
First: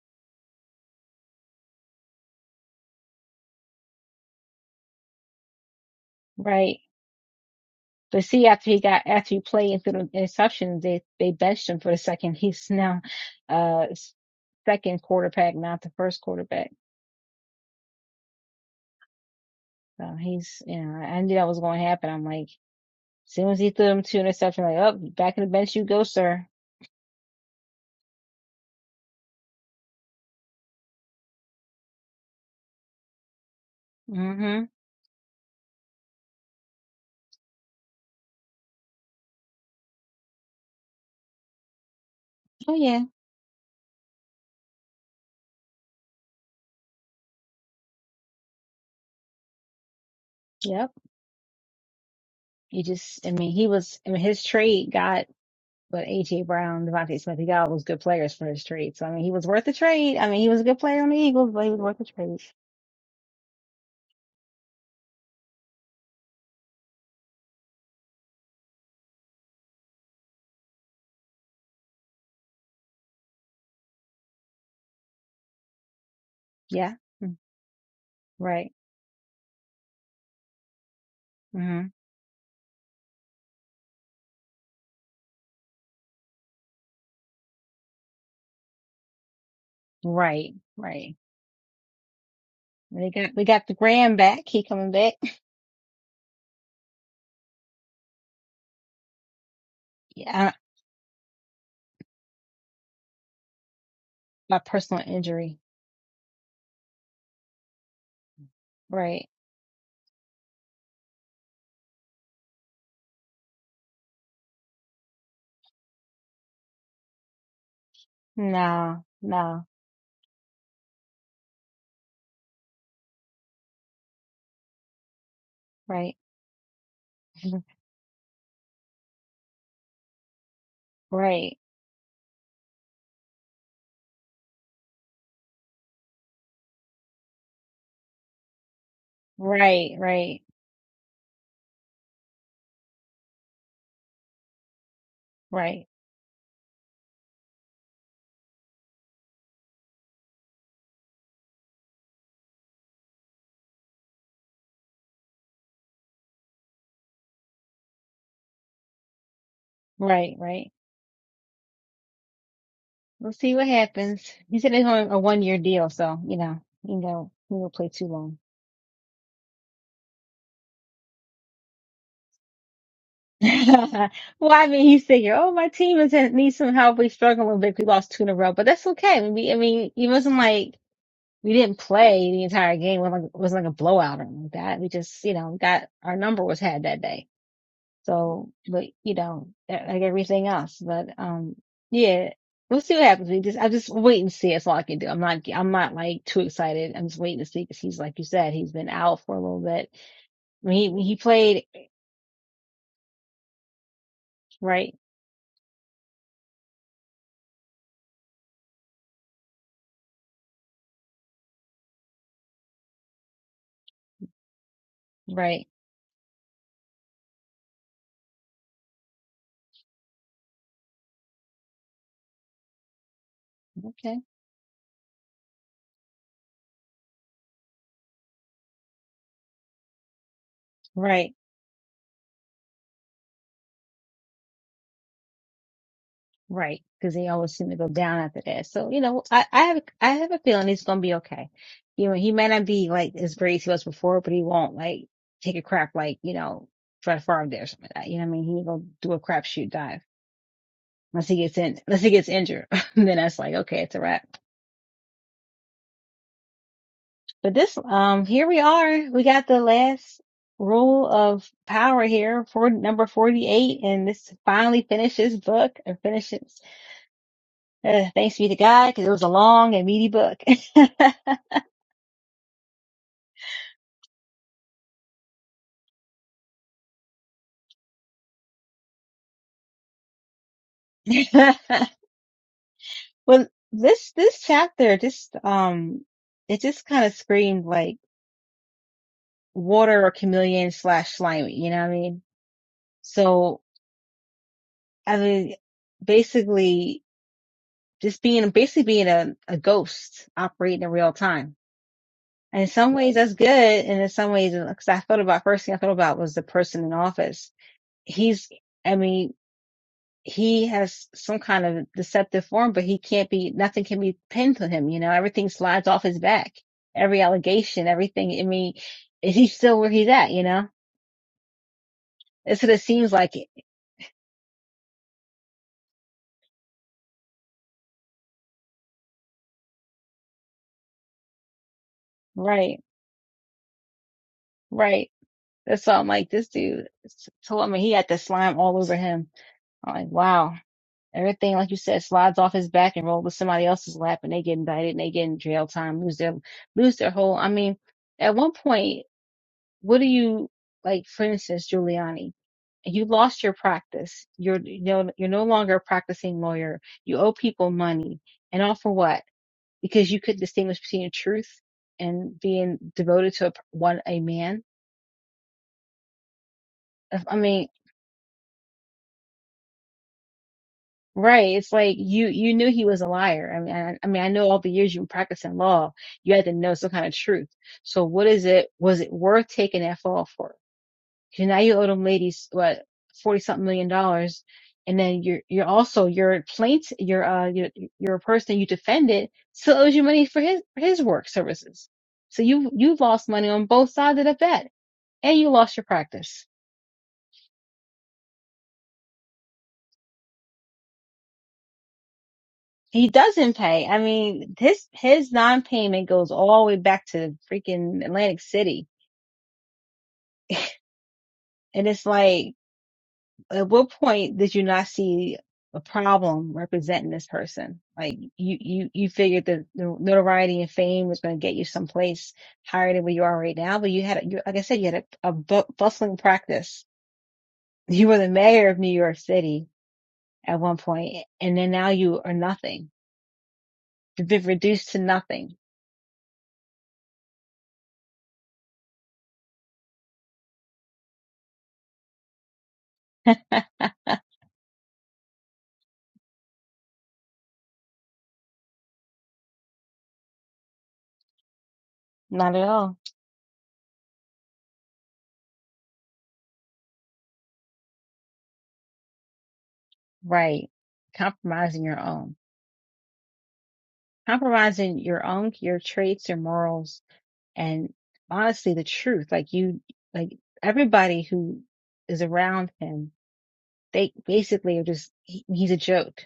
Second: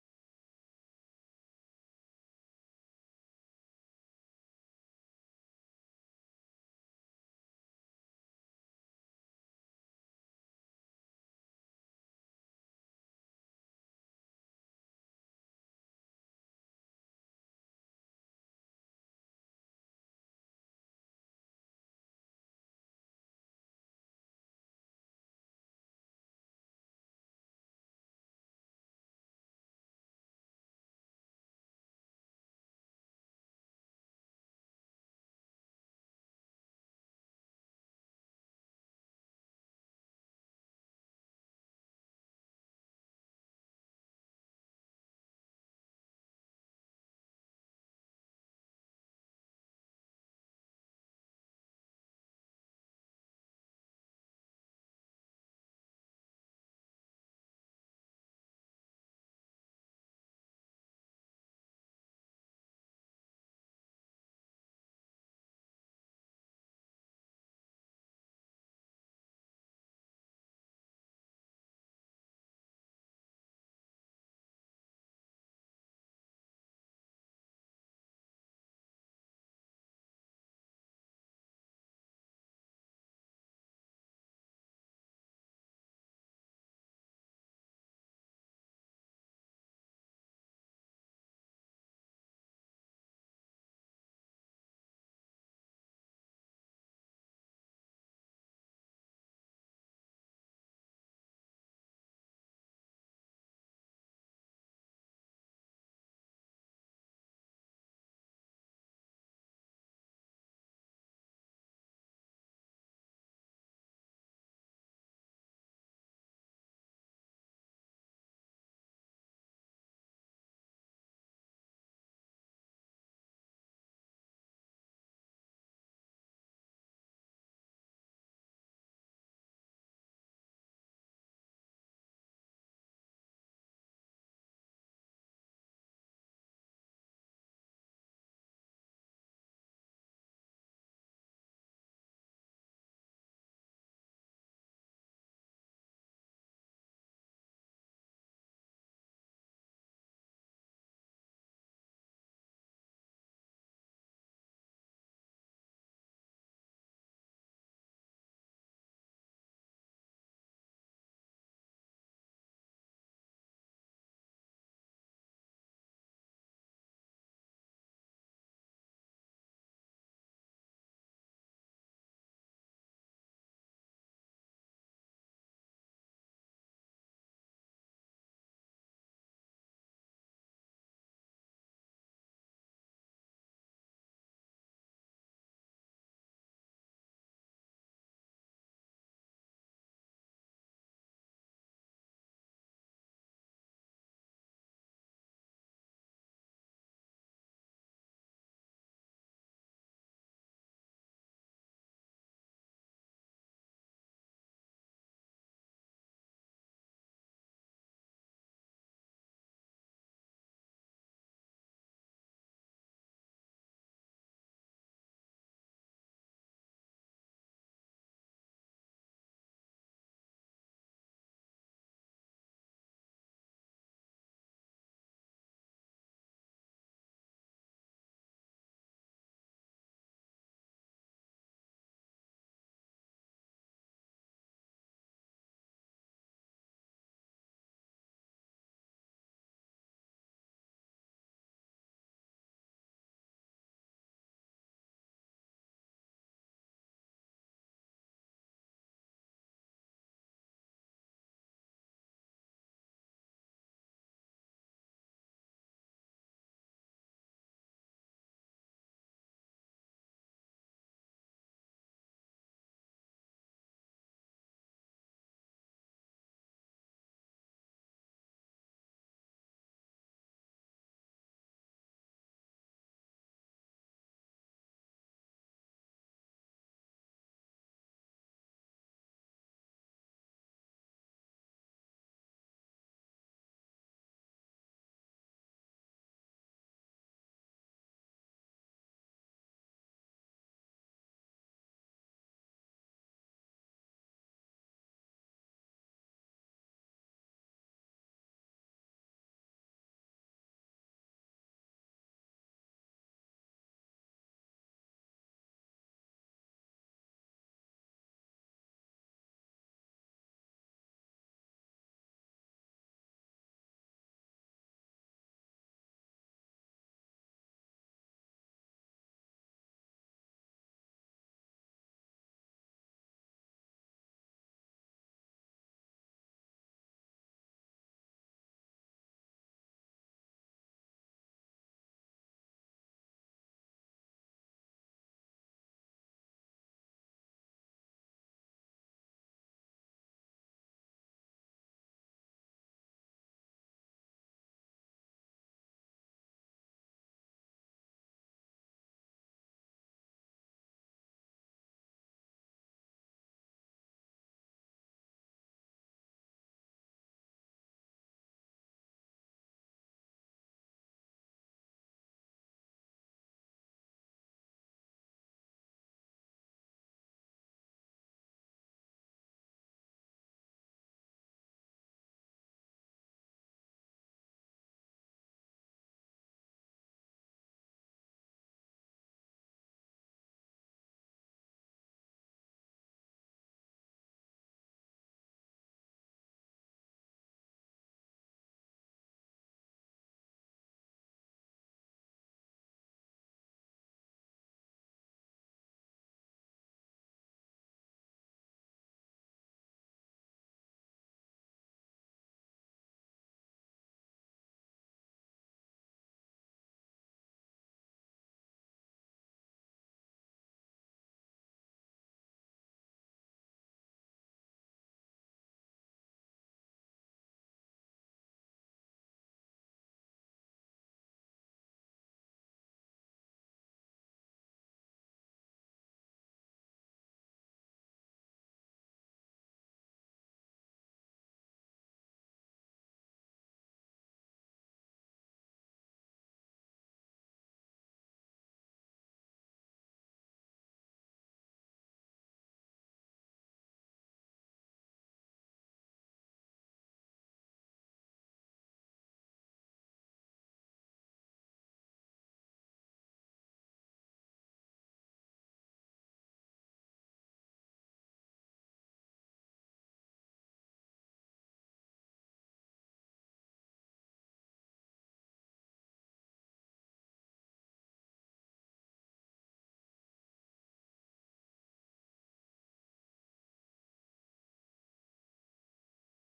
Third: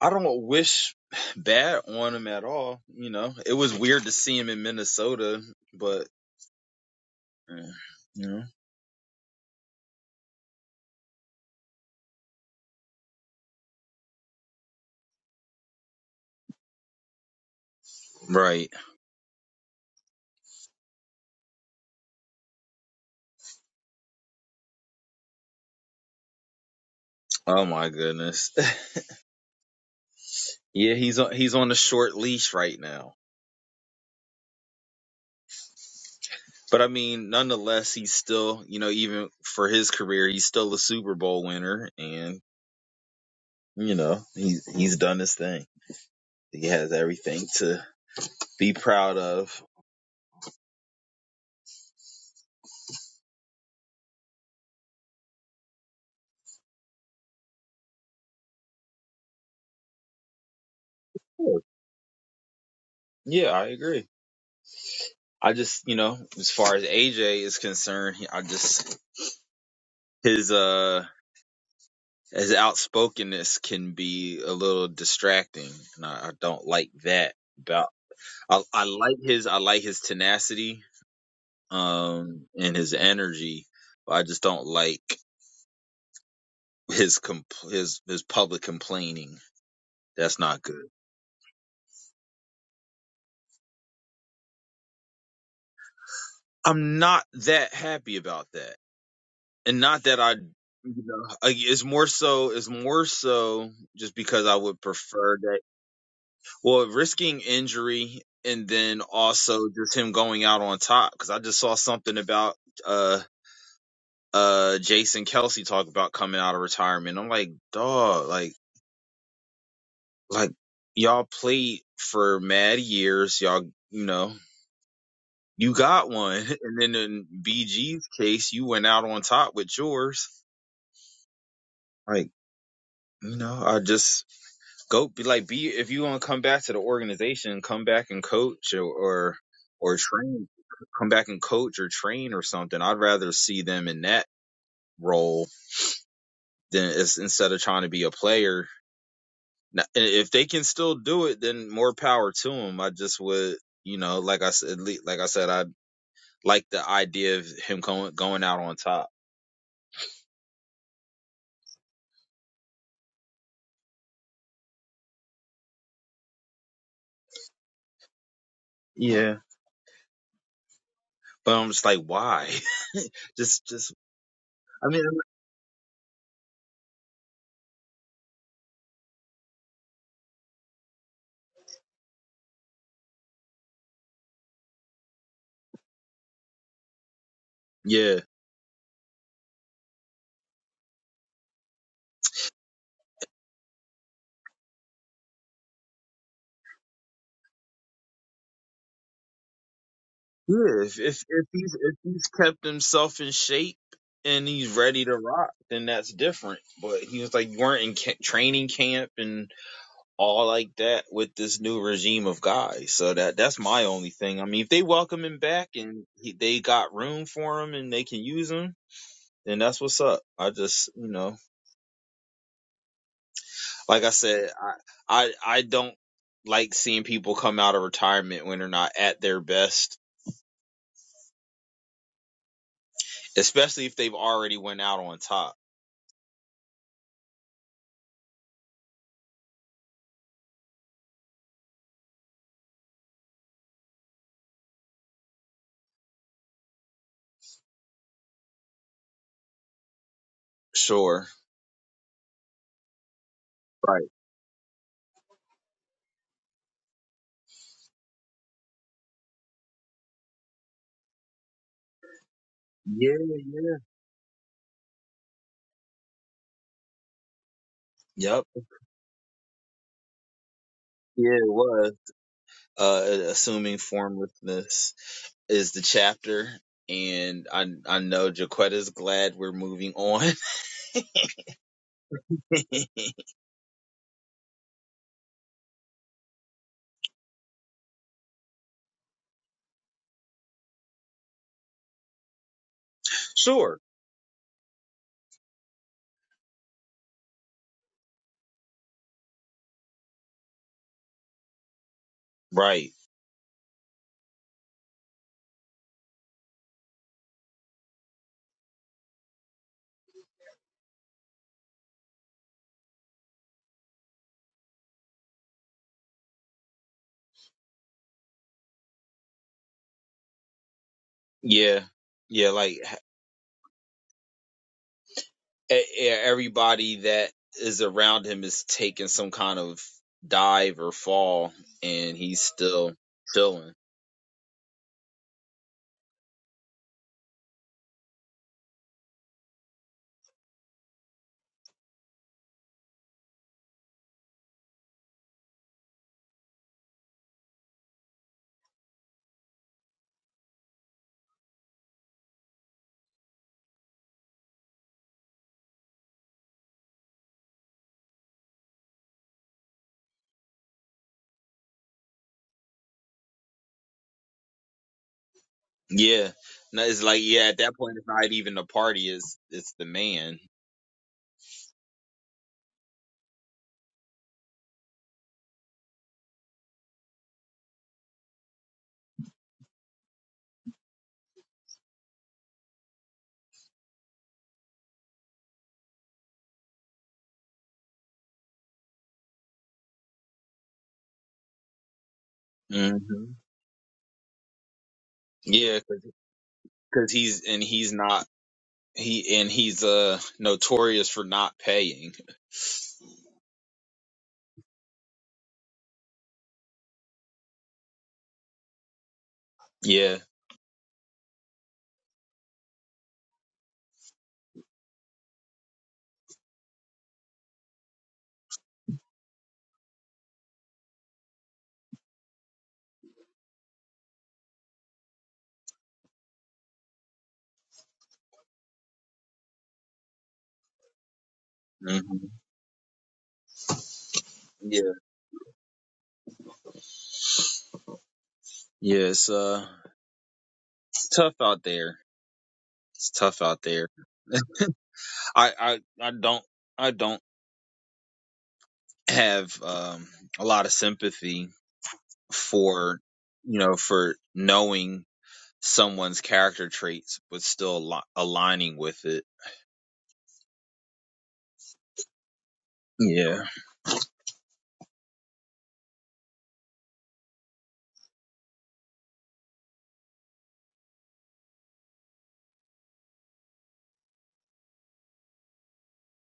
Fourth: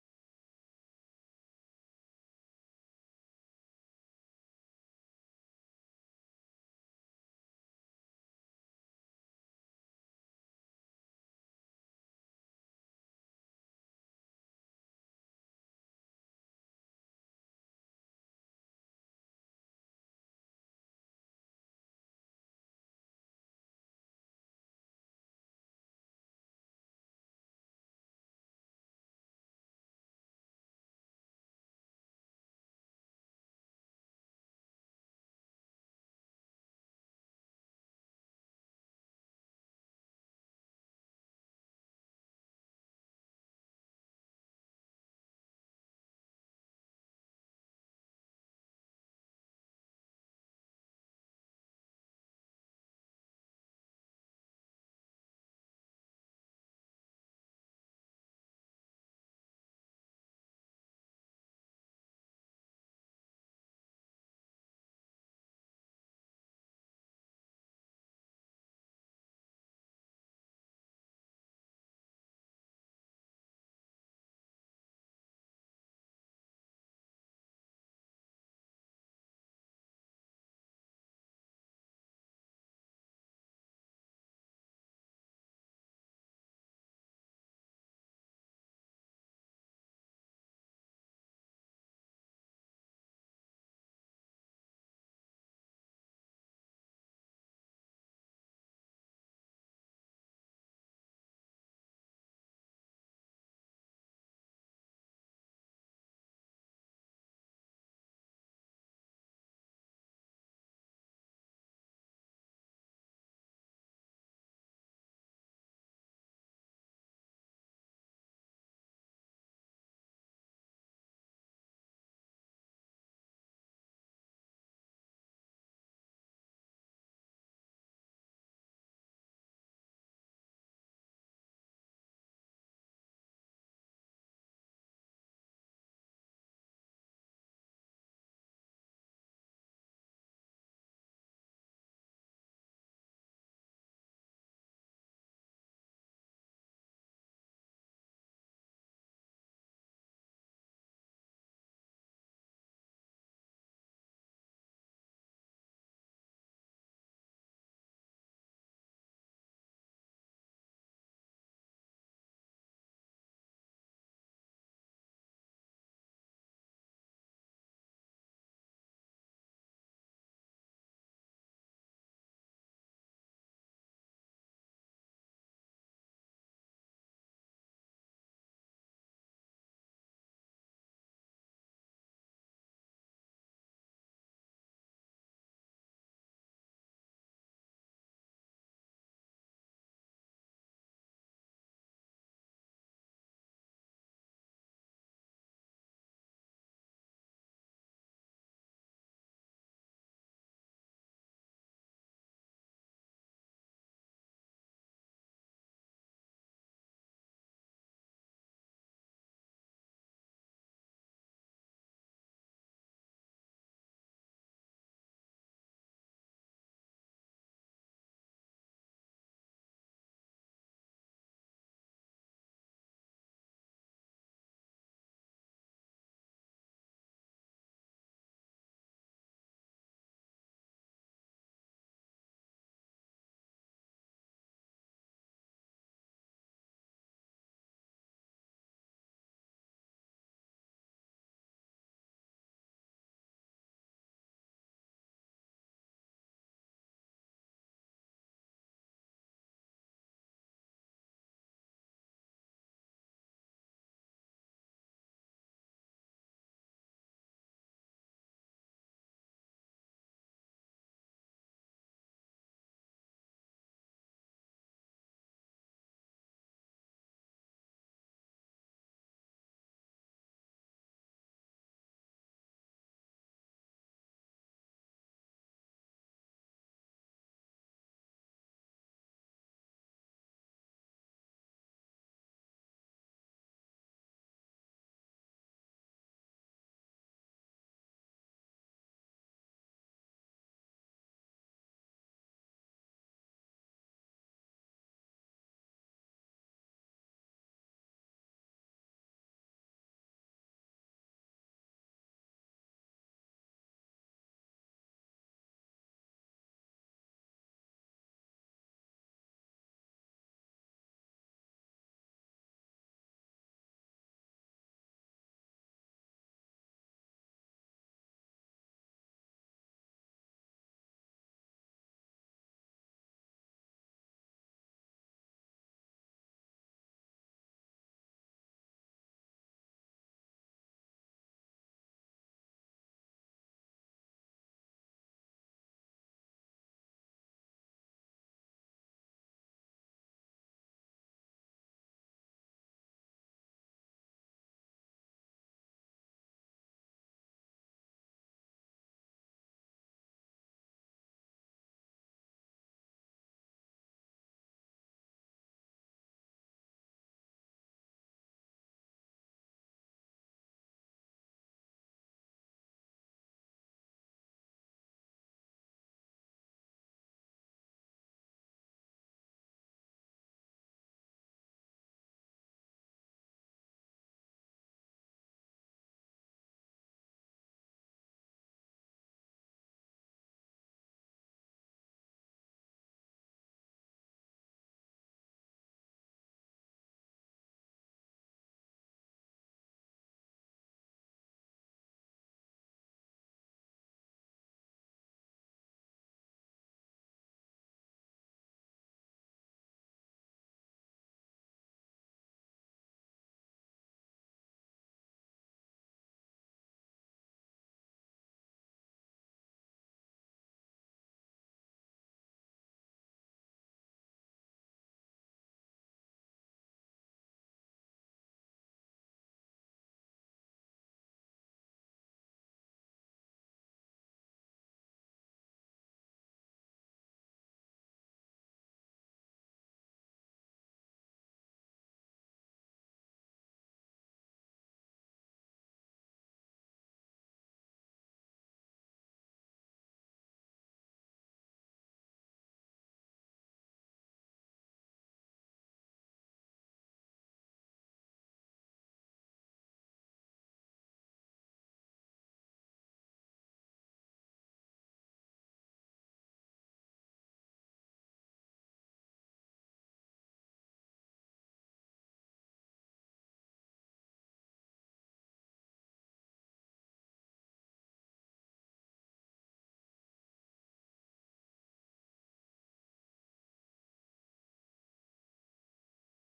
S2: I don't wish bad on him at all. You know, it was weird to see him in Minnesota, but
S1: right?
S2: eh,
S1: But
S2: you know,
S1: see, after he got after he played through the interceptions, they they benched him for the second. He's now uh s- second quarterback, not the first quarterback.
S2: right.
S1: So he's you know I knew that was going to happen. I'm like, as soon as he threw him two interceptions, like, oh, back in the bench you go, sir.
S2: Oh my goodness. yeah, he's on he's on a short leash right now.
S1: hmm
S2: But I mean, nonetheless, he's still you know even for his career, he's still a Super Bowl winner, and
S1: Oh yeah.
S2: you know he's he's done his thing. He has everything to be proud of.
S1: Yep. You just, I mean, he was, I mean, his trade got, but AJ Brown, Devontae Smith, he got all those good players for his trade. So I mean, he was worth the trade. I mean, he was a good player on the Eagles, but he was worth the trade.
S2: Yeah, I agree. I just, you know, as far as AJ is concerned, he- I just his uh his outspokenness can be a little distracting, and I, I don't like
S1: Yeah.
S2: that.
S1: Mm.
S2: About I,
S1: Right.
S2: I like his I like his tenacity,
S1: hmm
S2: um, and his energy, but I just don't like his compl- his his public complaining. That's
S1: Right.
S2: not good.
S1: Right. We got, we got the Graham back. He coming back.
S2: I'm not that happy about that. and not that I, you
S1: Yeah.
S2: know, I- it's more so, it's more so just because I
S1: My
S2: would
S1: personal
S2: prefer
S1: injury.
S2: that. Well, risking injury and then
S1: Right.
S2: also just him going out on top because I just saw something about uh uh Jason Kelsey talk about coming out of retirement. I'm like, dog, like
S1: No. No.
S2: like y'all played for mad years, y'all, you know. You got
S1: Right.
S2: one, and then in BG's case, you went out on top with yours.
S1: Right.
S2: Like, you know, I just go be like be if you want to come back to the organization, come back and coach or or,
S1: Right.
S2: or
S1: Right.
S2: train, come back and coach or train or something. I'd rather see them in that role
S1: Right.
S2: than is, instead of trying to be a player. Now, and If they can still do it, then more power to them. I just would, you know, like I said, like I said, I like the idea of him going going out on top.
S1: Right. Right. We'll see what happens. He said it's only a one year deal, so you know, you know, he will not play too long.
S2: Yeah. But I'm just like, why? just, just.
S1: well, I mean,
S2: I
S1: he
S2: mean,
S1: thinking, "Oh, my team is needs some help. We struggling a little bit. We lost two in a row, but that's okay. We, I mean, it wasn't like we didn't play the entire game. It wasn't like, it wasn't like a blowout or anything like that. We just, you know, got our number was had that day.
S2: yeah.
S1: So, but you know, that- like everything else. But um, yeah, we'll see what happens. We just, I just wait and see. That's all I can do. I'm not, I'm not like too excited. I'm just waiting to see because he's like you said, he's been out for a little bit. I
S2: Yeah,
S1: mean,
S2: if
S1: he he
S2: if if
S1: played
S2: he's if he's kept himself in shape and he's
S1: right,
S2: ready to rock, then that's different. But he was like, you weren't in ca- training camp and all like that with this new regime of guys. So that that's my only thing. I mean, if they welcome him
S1: right,
S2: back and he, they got room for him and they can use him, then that's what's up. I just you know, like I
S1: okay,
S2: said, I I I don't like seeing people come out of retirement when they're not at their best,
S1: right,
S2: especially if they've already went out on top.
S1: right, because he always seemed to go down after that. So you know, I I have I have a feeling he's gonna be okay. You know, he may not be like as great as he was before, but he won't like take a crap like you know Fred Favre did or something like that. You know what I mean? He ain't gonna do a crapshoot dive
S2: Sure
S1: Unless he gets in, unless he gets injured, then that's like, okay, it's a
S2: Right.
S1: wrap. But this, um, here we are. We got the last rule of power here for number
S2: Yeah, yeah.
S1: 48. And this finally finishes book or finishes, uh, thanks
S2: Yep.
S1: be to God because it was a long and meaty book.
S2: Yeah, it was. Uh, assuming formlessness is the chapter, and I I know Jaquetta's glad we're moving on.
S1: well, this, this chapter just, um, it just kind of screamed like water or chameleon slash slimy. You know what I mean? So,
S2: sure.
S1: I mean, basically, just being basically being a, a ghost operating in real time. And in
S2: Right.
S1: some ways that's good. And in some ways, because I thought about first thing I thought about was the person in office. He's, I mean, he has some kind of deceptive form, but he can't be, nothing can be pinned to him. You know, everything slides off his back, every allegation, everything. I mean, is he still where he's at? You know,
S2: Yeah. Yeah.
S1: that's what
S2: Like
S1: it seems like.
S2: e- e- everybody that is around him is taking some kind of dive or fall, and he's
S1: Right.
S2: still chilling.
S1: Right. That's why I'm like, this dude, told me he had the slime all over him. I'm like, wow. Everything, like you said, slides off his back and rolls to somebody else's lap, and they get indicted and they get in jail time, lose their lose their whole. I mean, at one point, what do you like? For instance, Giuliani, you lost your practice. You're you know you're no longer a practicing lawyer. You owe people money, and all for what? Because you couldn't distinguish between the truth and being devoted to a, one a man.
S2: Yeah. No, it's like
S1: I
S2: yeah. At
S1: mean,
S2: that point, it's not even the party. It's it's the man.
S1: Right. It's like you you knew he was a liar. I mean, I, I mean, I know all the years you were practicing law, you had to know some kind of truth. So what is it? Was it worth taking that fall for? Because now you owe them ladies what forty something million dollars, and then you're you're also your plaint your uh your your person you defended still owes you money for his for his work services. So you you
S2: hmm
S1: lost money on both sides of the bet, and you lost
S2: Yeah,
S1: your
S2: 'cause
S1: practice.
S2: because he's and he's not he and he's uh notorious for not paying.
S1: He doesn't pay. I mean, his his non-payment goes all the way back to freaking Atlantic City,
S2: Yeah,
S1: and it's like, at what point did you not see a problem representing this person? Like, you you you figured that the notoriety and fame was going to get you someplace higher than where you are right now, but you had, you, like I said, you had a, a bu- bustling practice. You were the mayor of New York City at one point, and then now
S2: hmm
S1: you are nothing. You've been reduced
S2: yeah,
S1: to nothing.
S2: yeah. It's uh, it's tough out there. It's tough out there. I I I don't I don't have um a lot of sympathy
S1: Not at all.
S2: for you know for knowing someone's character traits but still al- aligning with it.
S1: Right. Compromising your own.
S2: Yeah,
S1: Compromising your own, your traits, your morals, and honestly, the truth. Like you, like everybody who is around him, they basically are just, he, he's a joke,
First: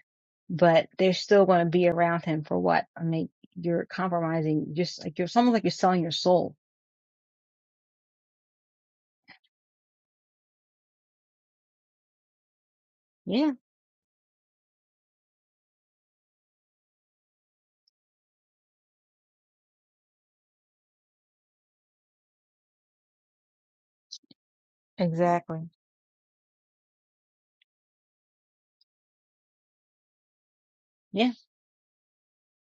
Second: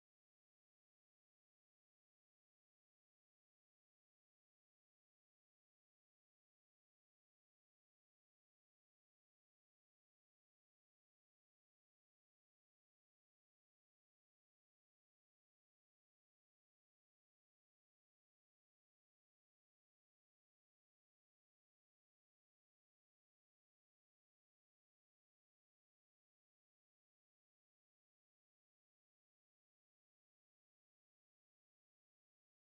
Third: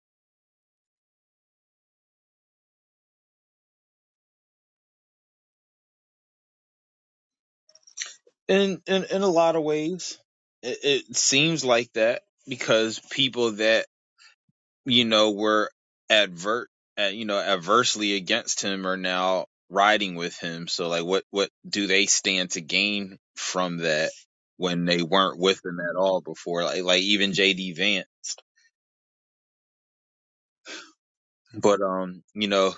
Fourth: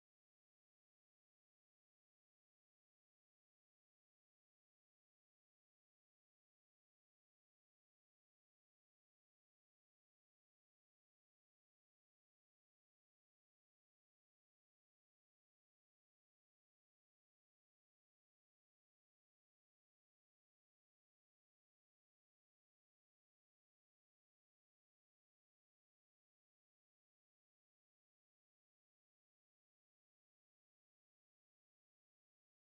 S1: but they're still going to be around him for what? I mean, you're compromising, just like you're, it's almost like you're selling your soul.
S2: in in in a lot of ways, it, it seems like that because
S1: Yeah,
S2: people that you know, were advert, uh, you know, adversely against him are now riding with him. So like, what what do they stand to gain from that when they weren't with
S1: exactly.
S2: him at all before? Like like even J.D. Vance.
S1: Yeah.
S2: But um, you know,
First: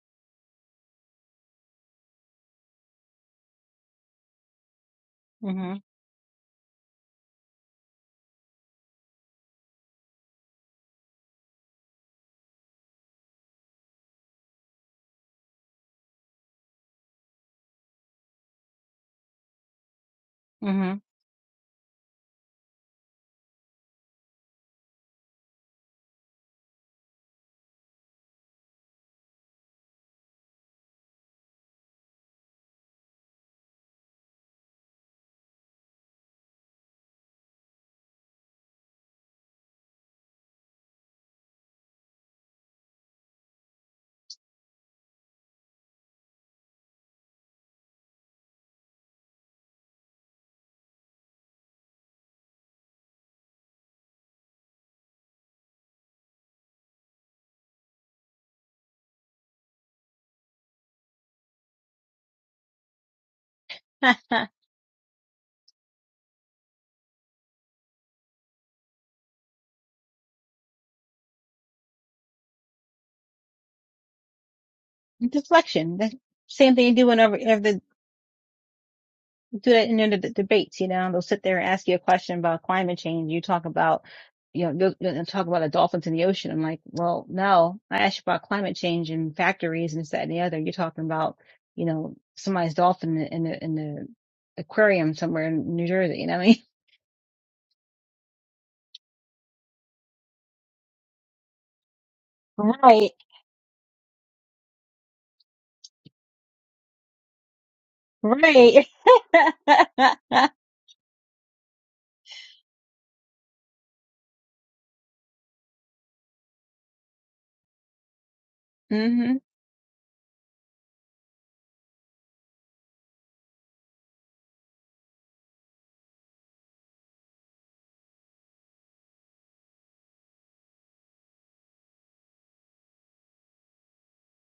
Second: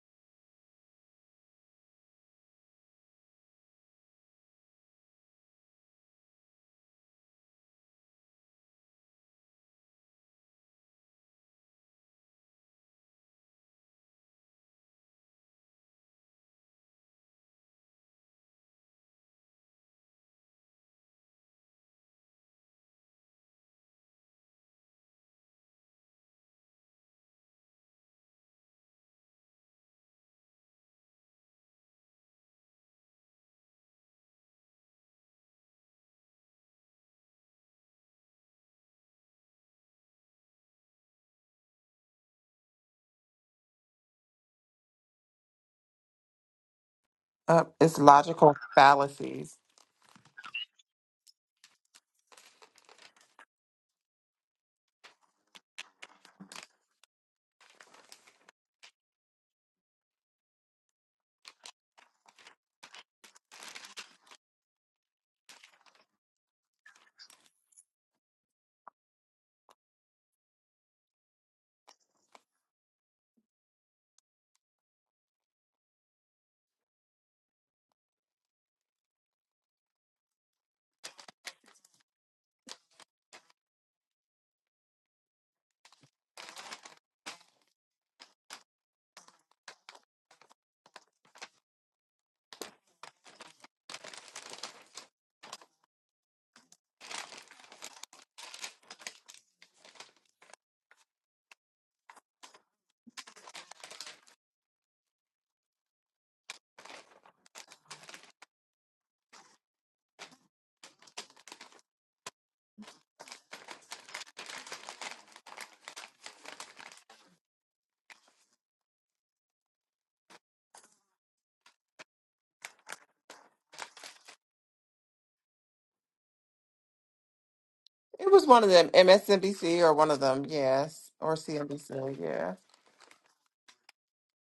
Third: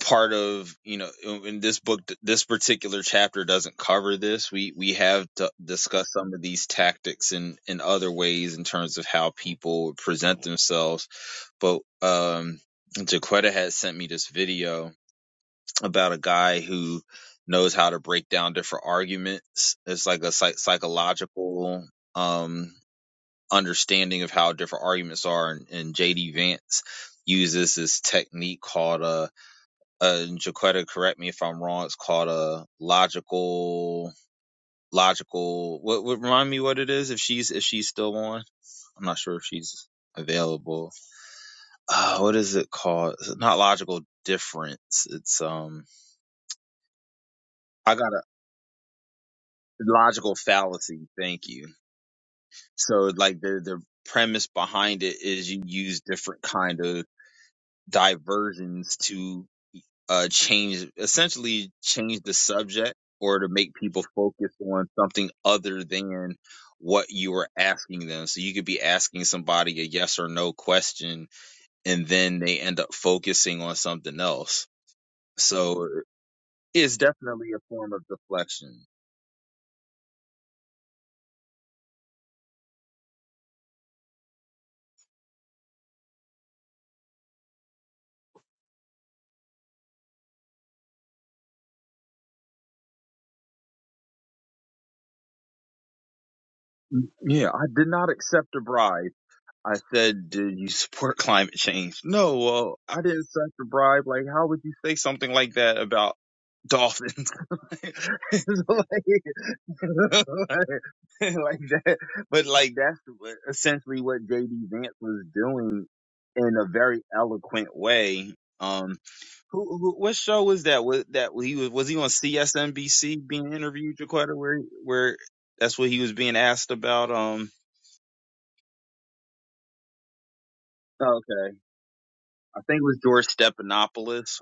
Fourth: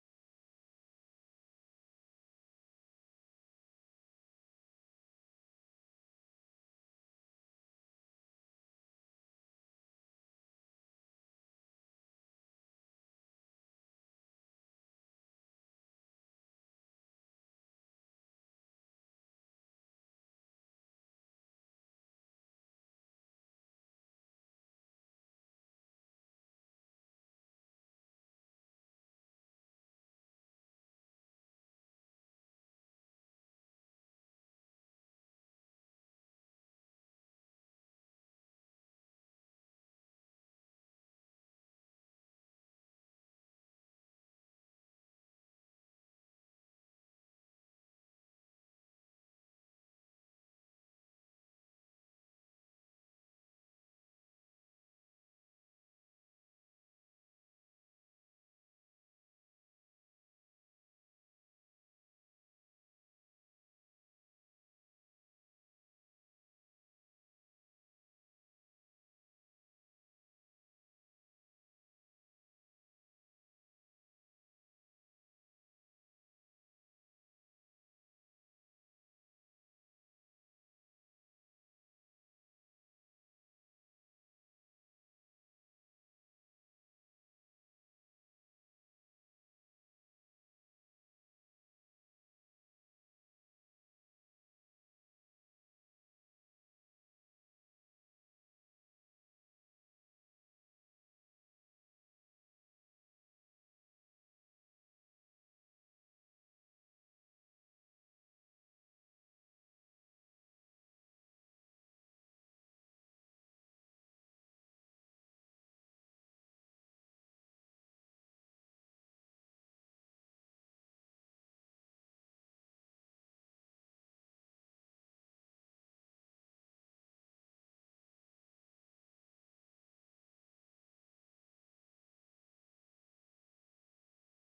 S2: part of you know in this book this particular chapter doesn't cover this we we have d
S1: Mm-hmm.
S2: discussed some of these tactics in in other ways in terms of how people present themselves but um jaquetta had sent me this video about a guy who knows how to break down different arguments it's like a psych- psychological um understanding of how different arguments are and, and jd vance uses this technique called a uh, uh, Jaquetta, correct me if I'm wrong. It's called a logical, logical. What, what remind me what it is if she's if she's still on? I'm not sure if she's available. Uh, what is it called? It's not logical difference. It's um,
S3: Uh,
S2: I
S3: it's
S2: got a
S3: logical fallacies.
S2: logical fallacy. Thank you. So like the the premise behind it is you use different kind of diversions to. uh, change essentially change the subject or to make people
S1: Mm-hmm.
S2: focus on something other than what you were asking them. So you could be asking somebody a yes or no question and then they end up focusing on something else. So
S1: Deflection. That- Same thing you
S2: it's
S1: do whenever
S2: definitely a
S1: if
S2: form of deflection.
S1: do that in the d- debates, you know, they'll sit there and ask you a question about climate change. You talk about, you know, they'll, they'll talk about the dolphins in the ocean. I'm like, well, no, I asked you about climate change and factories and this, that, and the other. You're talking about, you know, somebody's dolphin in the, in the, in the aquarium somewhere in New Jersey. You know what I mean?
S2: Yeah, I did not accept a bribe. I said, "Did you support climate change?" No, well, I
S1: Right,
S2: didn't accept a bribe. Like, how would you say something like that about dolphins? It's
S1: right.
S2: like, like that. But like that's what- essentially what JD Vance was doing in a very eloquent way. Um,
S1: hmm
S2: who, who what show was that? Was that he was was he on CSNBC being interviewed, Jaquetta, where where that's what he was being asked about? Um,
S3: It was one of them, MSNBC or one of them, yes, or CNBC, yeah,
S2: I think it was George Stephanopoulos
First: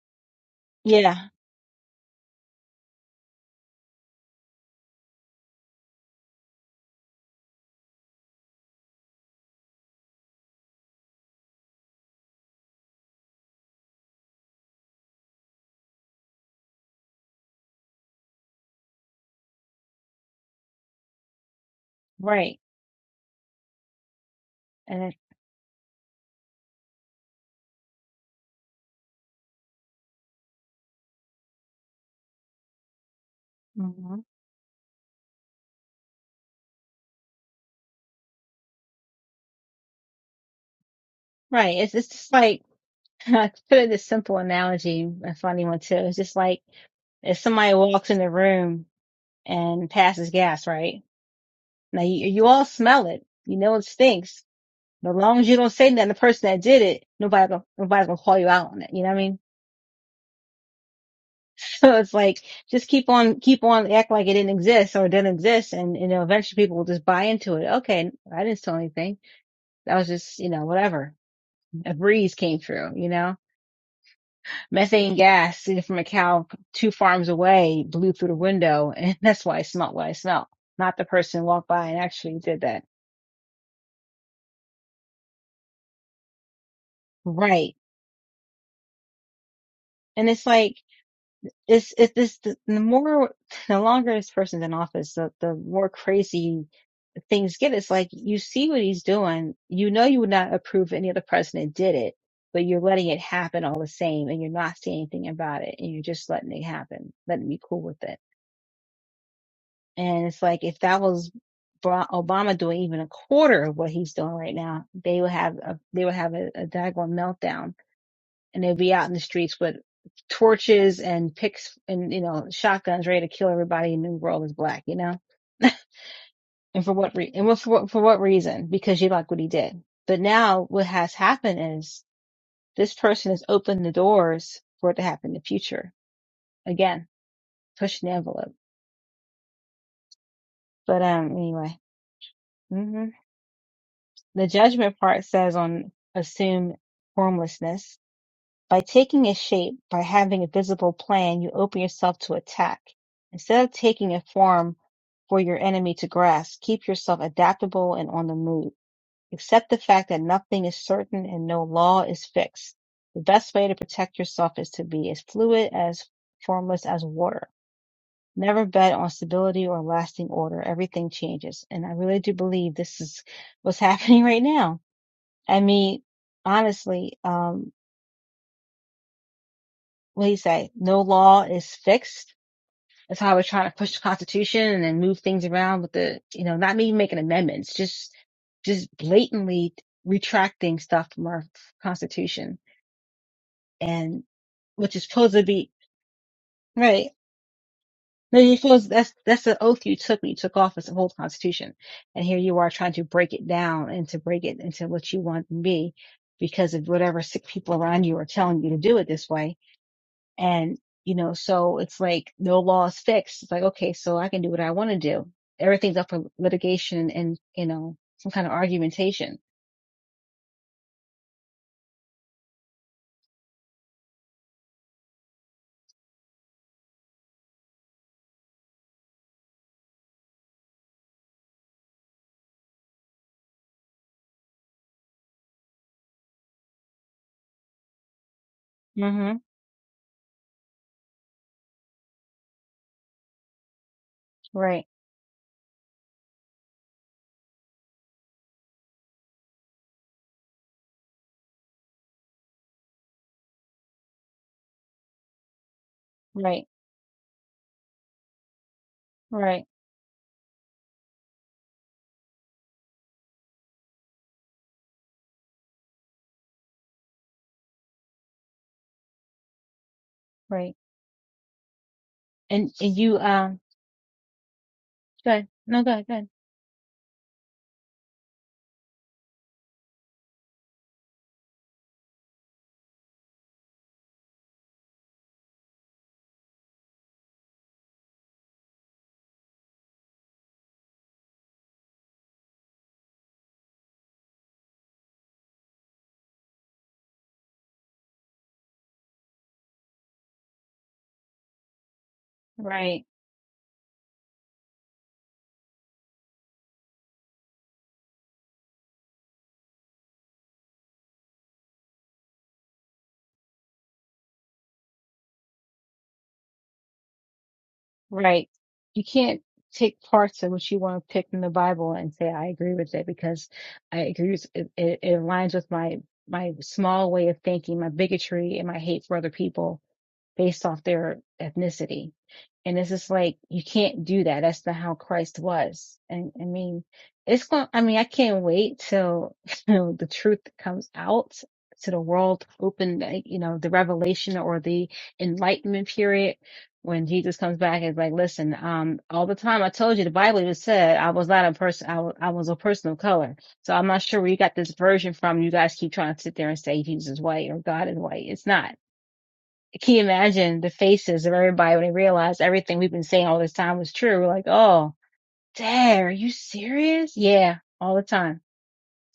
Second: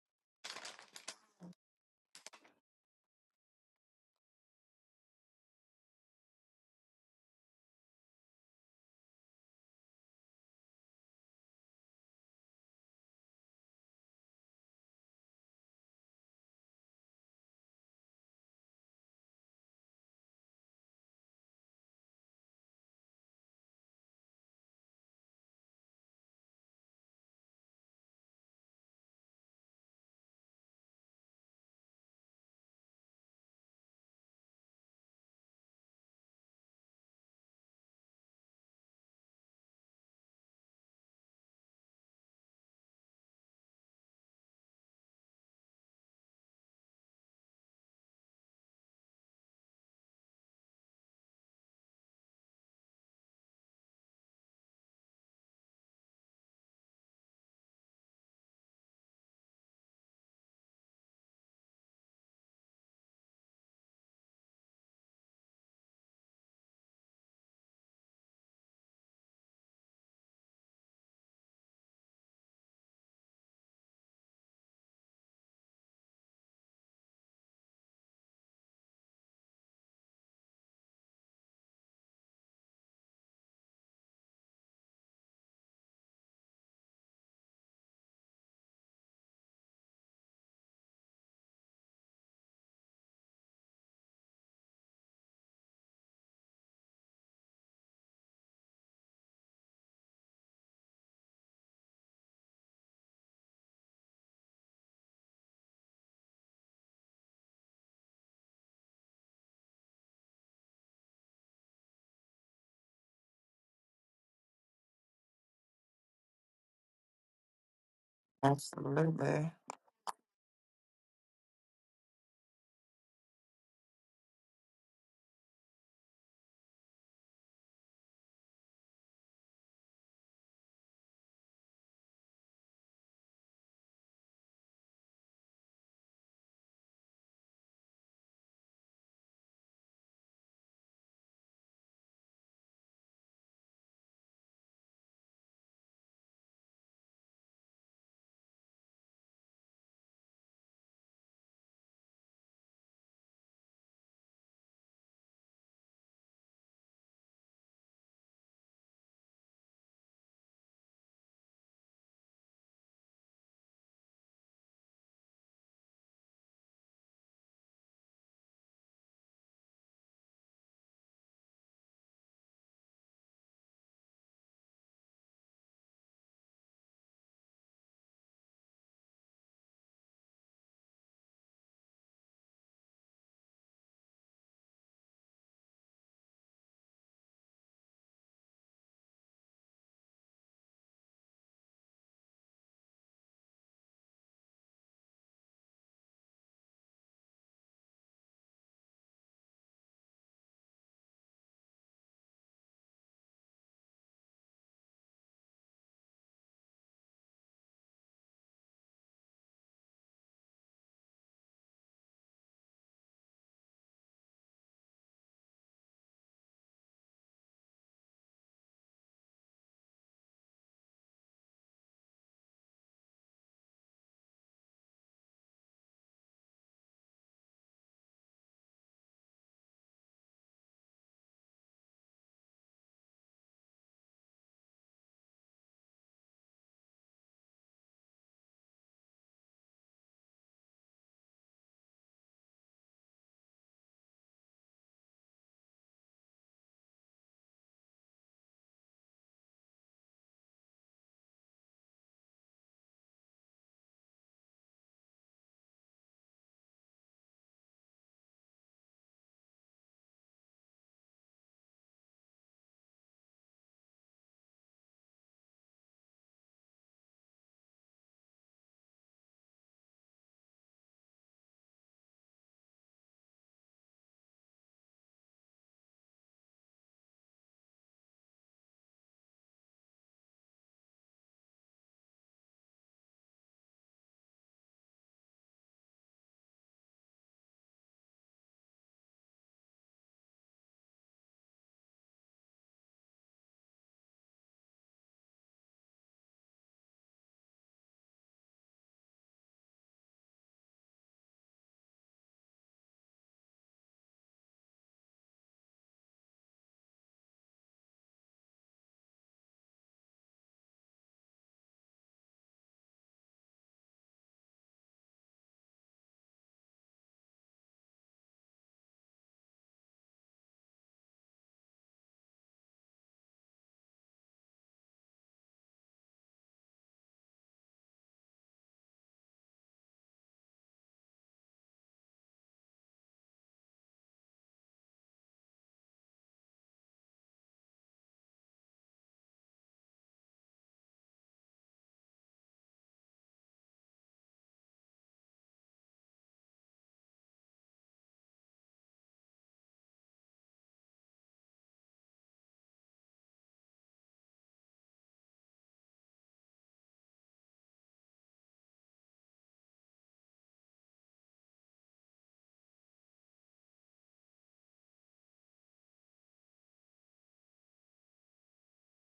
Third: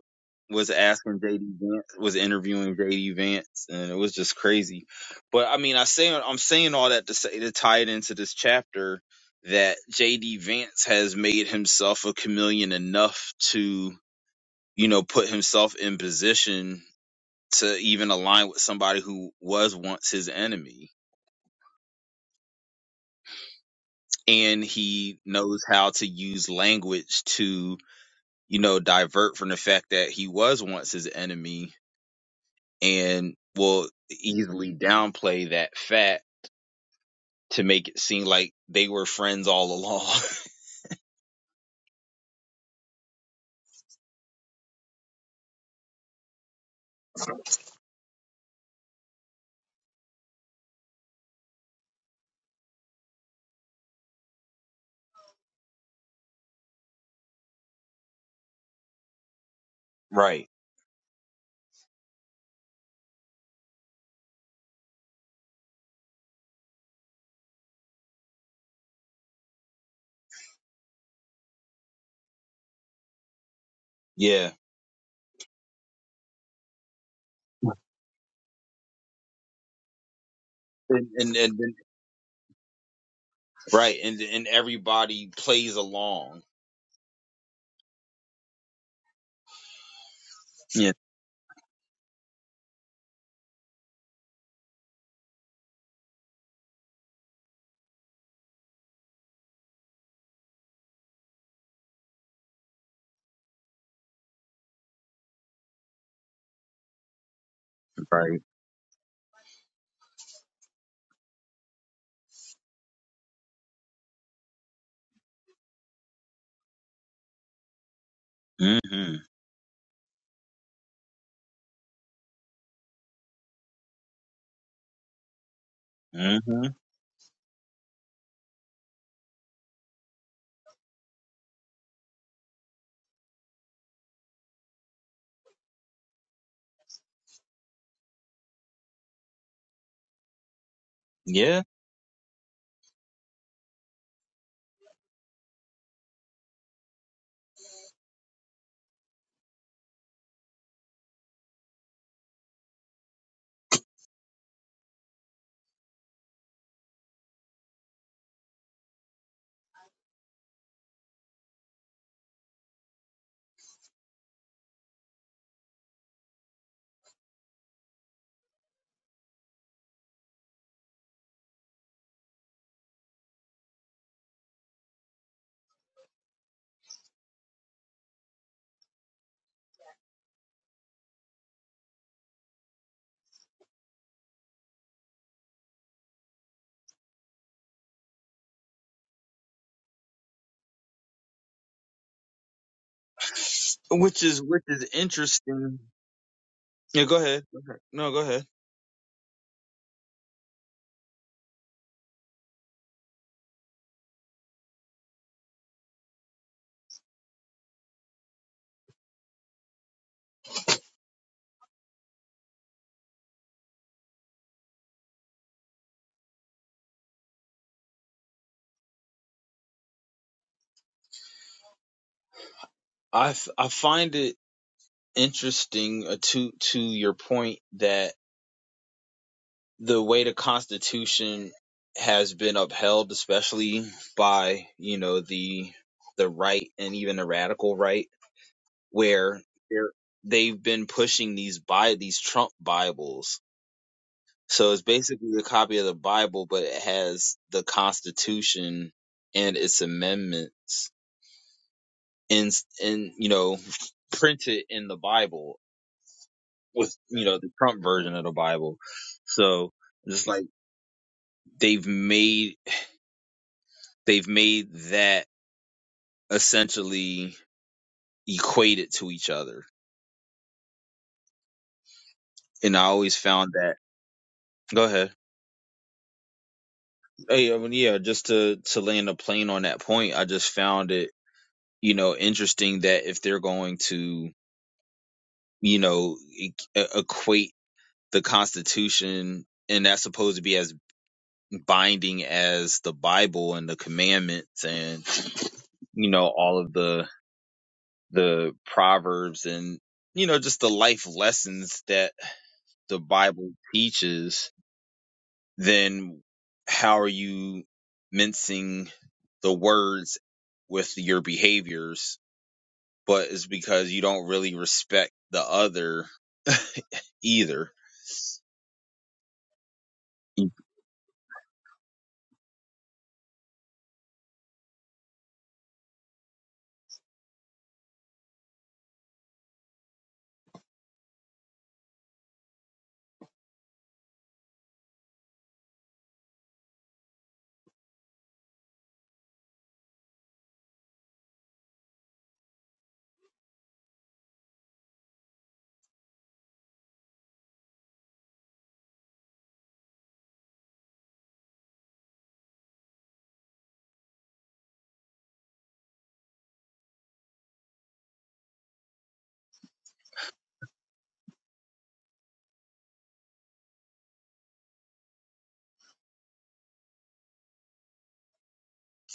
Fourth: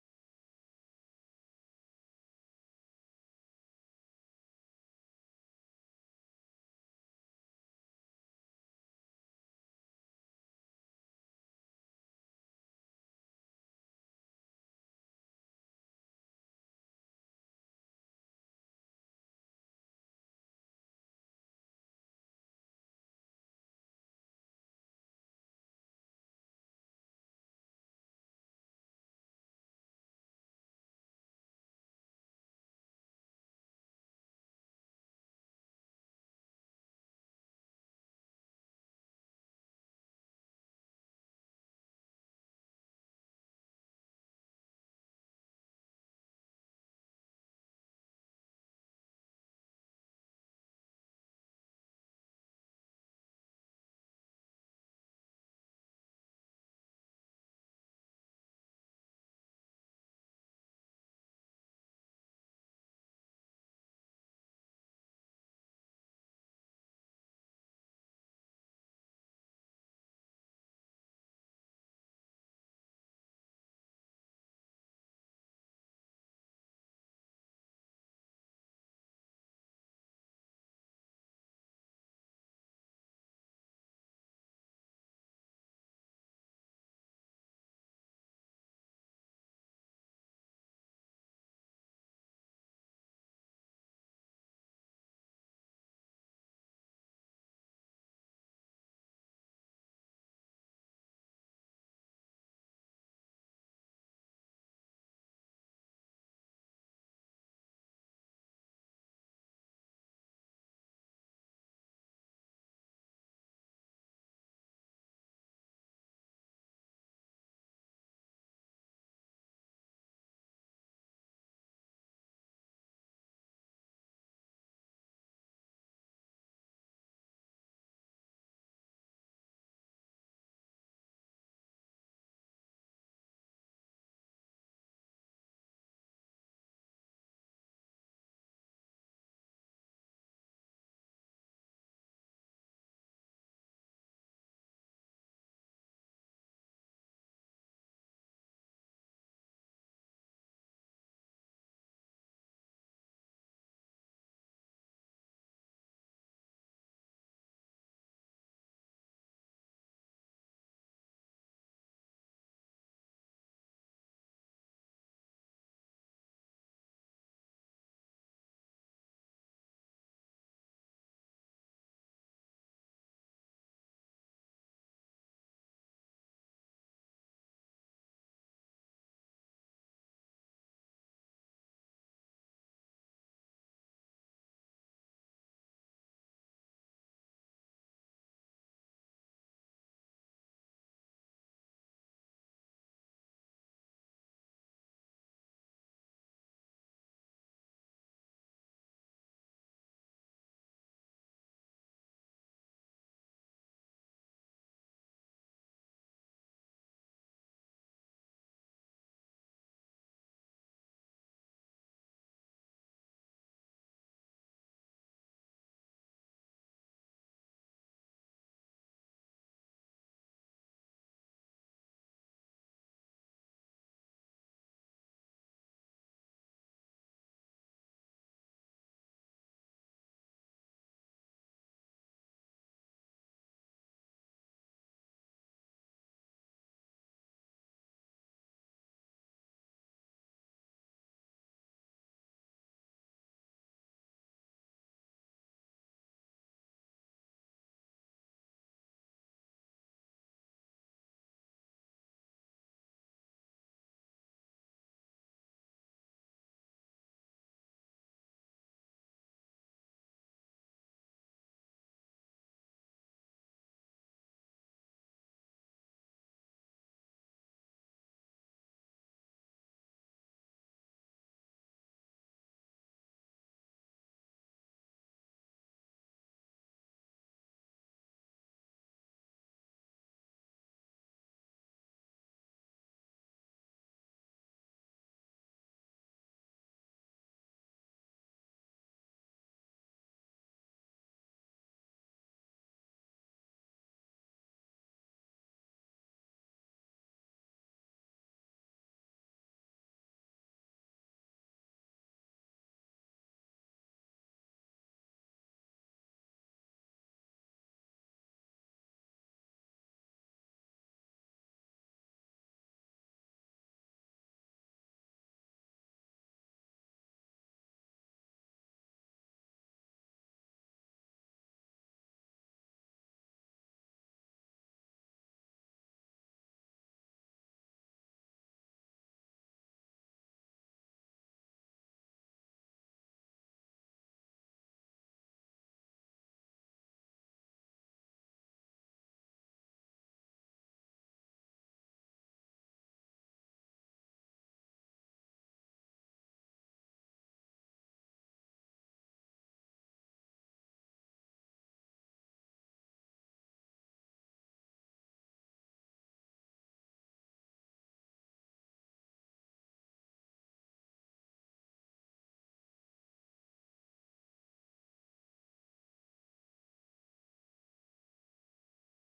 S2: was asking
S1: Yeah,
S2: JD Vance was interviewing JD Vance and it was just crazy. But I mean I say I'm saying all that to say to tie it into this chapter that JD Vance has made himself a chameleon enough to, you know, put himself in position to even align with somebody who was once his enemy.
S1: right.
S2: And
S1: And it,
S2: he knows how to use language to, you know, divert from the fact that he was once his enemy and will
S1: mhm.
S2: easily downplay that fact to make it seem like they were friends all along.
S1: right. It's, it's just like, I put in this simple analogy, a funny one too. It's just like, if somebody walks in the room and passes gas, right? Now you, you all smell it. You know it stinks. But as long as you don't say nothing, to the person that did it, nobody gonna, nobody's gonna call you out on it. You know what I mean?
S2: right.
S1: So it's like, just keep on, keep on act like it didn't exist or it didn't exist. And, you know, eventually people will just buy into it. Okay. I didn't steal anything. That was just, you know, whatever. A breeze came through, you know?
S2: Yeah.
S1: Methane gas sitting from a cow two farms away blew through the window, and that's why I smelled what I smelled. Not the
S2: And and,
S1: person
S2: and
S1: walked
S2: then,
S1: by and actually did that.
S2: right, and and everybody plays along.
S1: Right. And it's like,
S2: Yeah.
S1: it's, it's this, the, the more, the longer this person's in office, the, the more crazy things get. It's like, you see what he's doing. You know, you would not approve any other president did it, but you're letting it happen all the same, and you're not saying anything about it, and you're just letting it happen, letting me cool with it.
S2: Right.
S1: And it's like if that was Obama doing even a quarter of what he's doing right now, they would have a, they would have a, a daggone meltdown, and they'd be out in
S2: Mhm.
S1: the
S3: absolutely.
S1: streets with torches and picks and you know shotguns ready to kill everybody in the world is black, you know.
S2: Mhm.
S1: And for what re- and for what for what reason? Because you like what he did. But now what has happened is this person has opened the doors for it to happen in the future again, pushing the envelope. But um,
S2: Yeah.
S1: anyway. Mm-hmm. The judgment part says on assume formlessness. By taking a shape, by having a visible plan, you open yourself to attack. Instead of taking a form for your enemy to grasp, keep yourself adaptable and on the move. Accept the fact that nothing is certain and no law is fixed. The best way to protect yourself is to be as fluid as formless as water. Never bet on stability or lasting order. Everything changes. And I really do believe this is what's happening right now I mean, honestly, um, what do you say? No law is fixed. That's how we're trying to push the Constitution and then move things around with the, you know, not even making amendments, just, just blatantly retracting stuff from our Constitution
S2: Which
S1: and
S2: is which is
S1: which is supposed to be,
S2: interesting. Yeah.
S1: right.
S2: Go ahead. Go ahead. No. Go
S1: No,
S2: ahead.
S1: you supposed that's, that's the oath you took when you took office of the whole Constitution. And here you are trying to break it down and to break it into what you want to be because of whatever sick people around you are telling you to do it this way And, you know, so it's like no law is fixed. It's like, okay, so I can do what I want to do. Everything's up for litigation and, you know, some kind of argumentation.
S2: I f- I find it interesting uh, to to your point that the way the Constitution has been upheld, especially by you know the the right and even the radical right,
S1: mm hmm
S2: where they're- they've been pushing these by these Trump Bibles. So it's
S1: Right.
S2: basically a copy of the Bible, but it has the Constitution and its amendments in in you know printed in the Bible
S1: Right.
S2: with you know the Trump version of the Bible.
S1: Right.
S2: So just like they've made they've made that essentially equated to each other.
S1: Right. And,
S2: And I
S1: and
S2: always
S1: you,
S2: found
S1: um,
S2: that. Go ahead.
S1: good. No, good. Good.
S2: Hey, I mean, yeah, just to to land a plane on that point, I just found it, you know, interesting that if they're going to, you know, e- e-, equate the Constitution and that's supposed to be as binding as the Bible and the commandments and you know all of the the proverbs and you know just the life lessons that the
S1: Right.
S2: Bible teaches, then how are you mincing the words with your behaviors? But it's because you don't really respect the other either.
S1: Right. You can't take parts of what you want to pick from the Bible and say, I agree with it because I agree with it. It, it aligns with my, my small way of thinking, my bigotry and my hate for other people based off their ethnicity And it's just like, you can't do that. That's not how Christ was. And I mean, it's going, I mean, I can't wait till, you know, the truth comes out to the world open, like, you know, the revelation or the enlightenment period when Jesus comes back and is like, listen, um, all the time I told you the Bible even said I was not a person, I was, I was a person of color. So I'm not sure where you got this version from. You guys keep trying to sit there and say Jesus is white or God is white. It's not can you imagine the faces of everybody when they realized everything we've been saying all this time was true? We're like, oh, dad, are you serious? Yeah, all the time.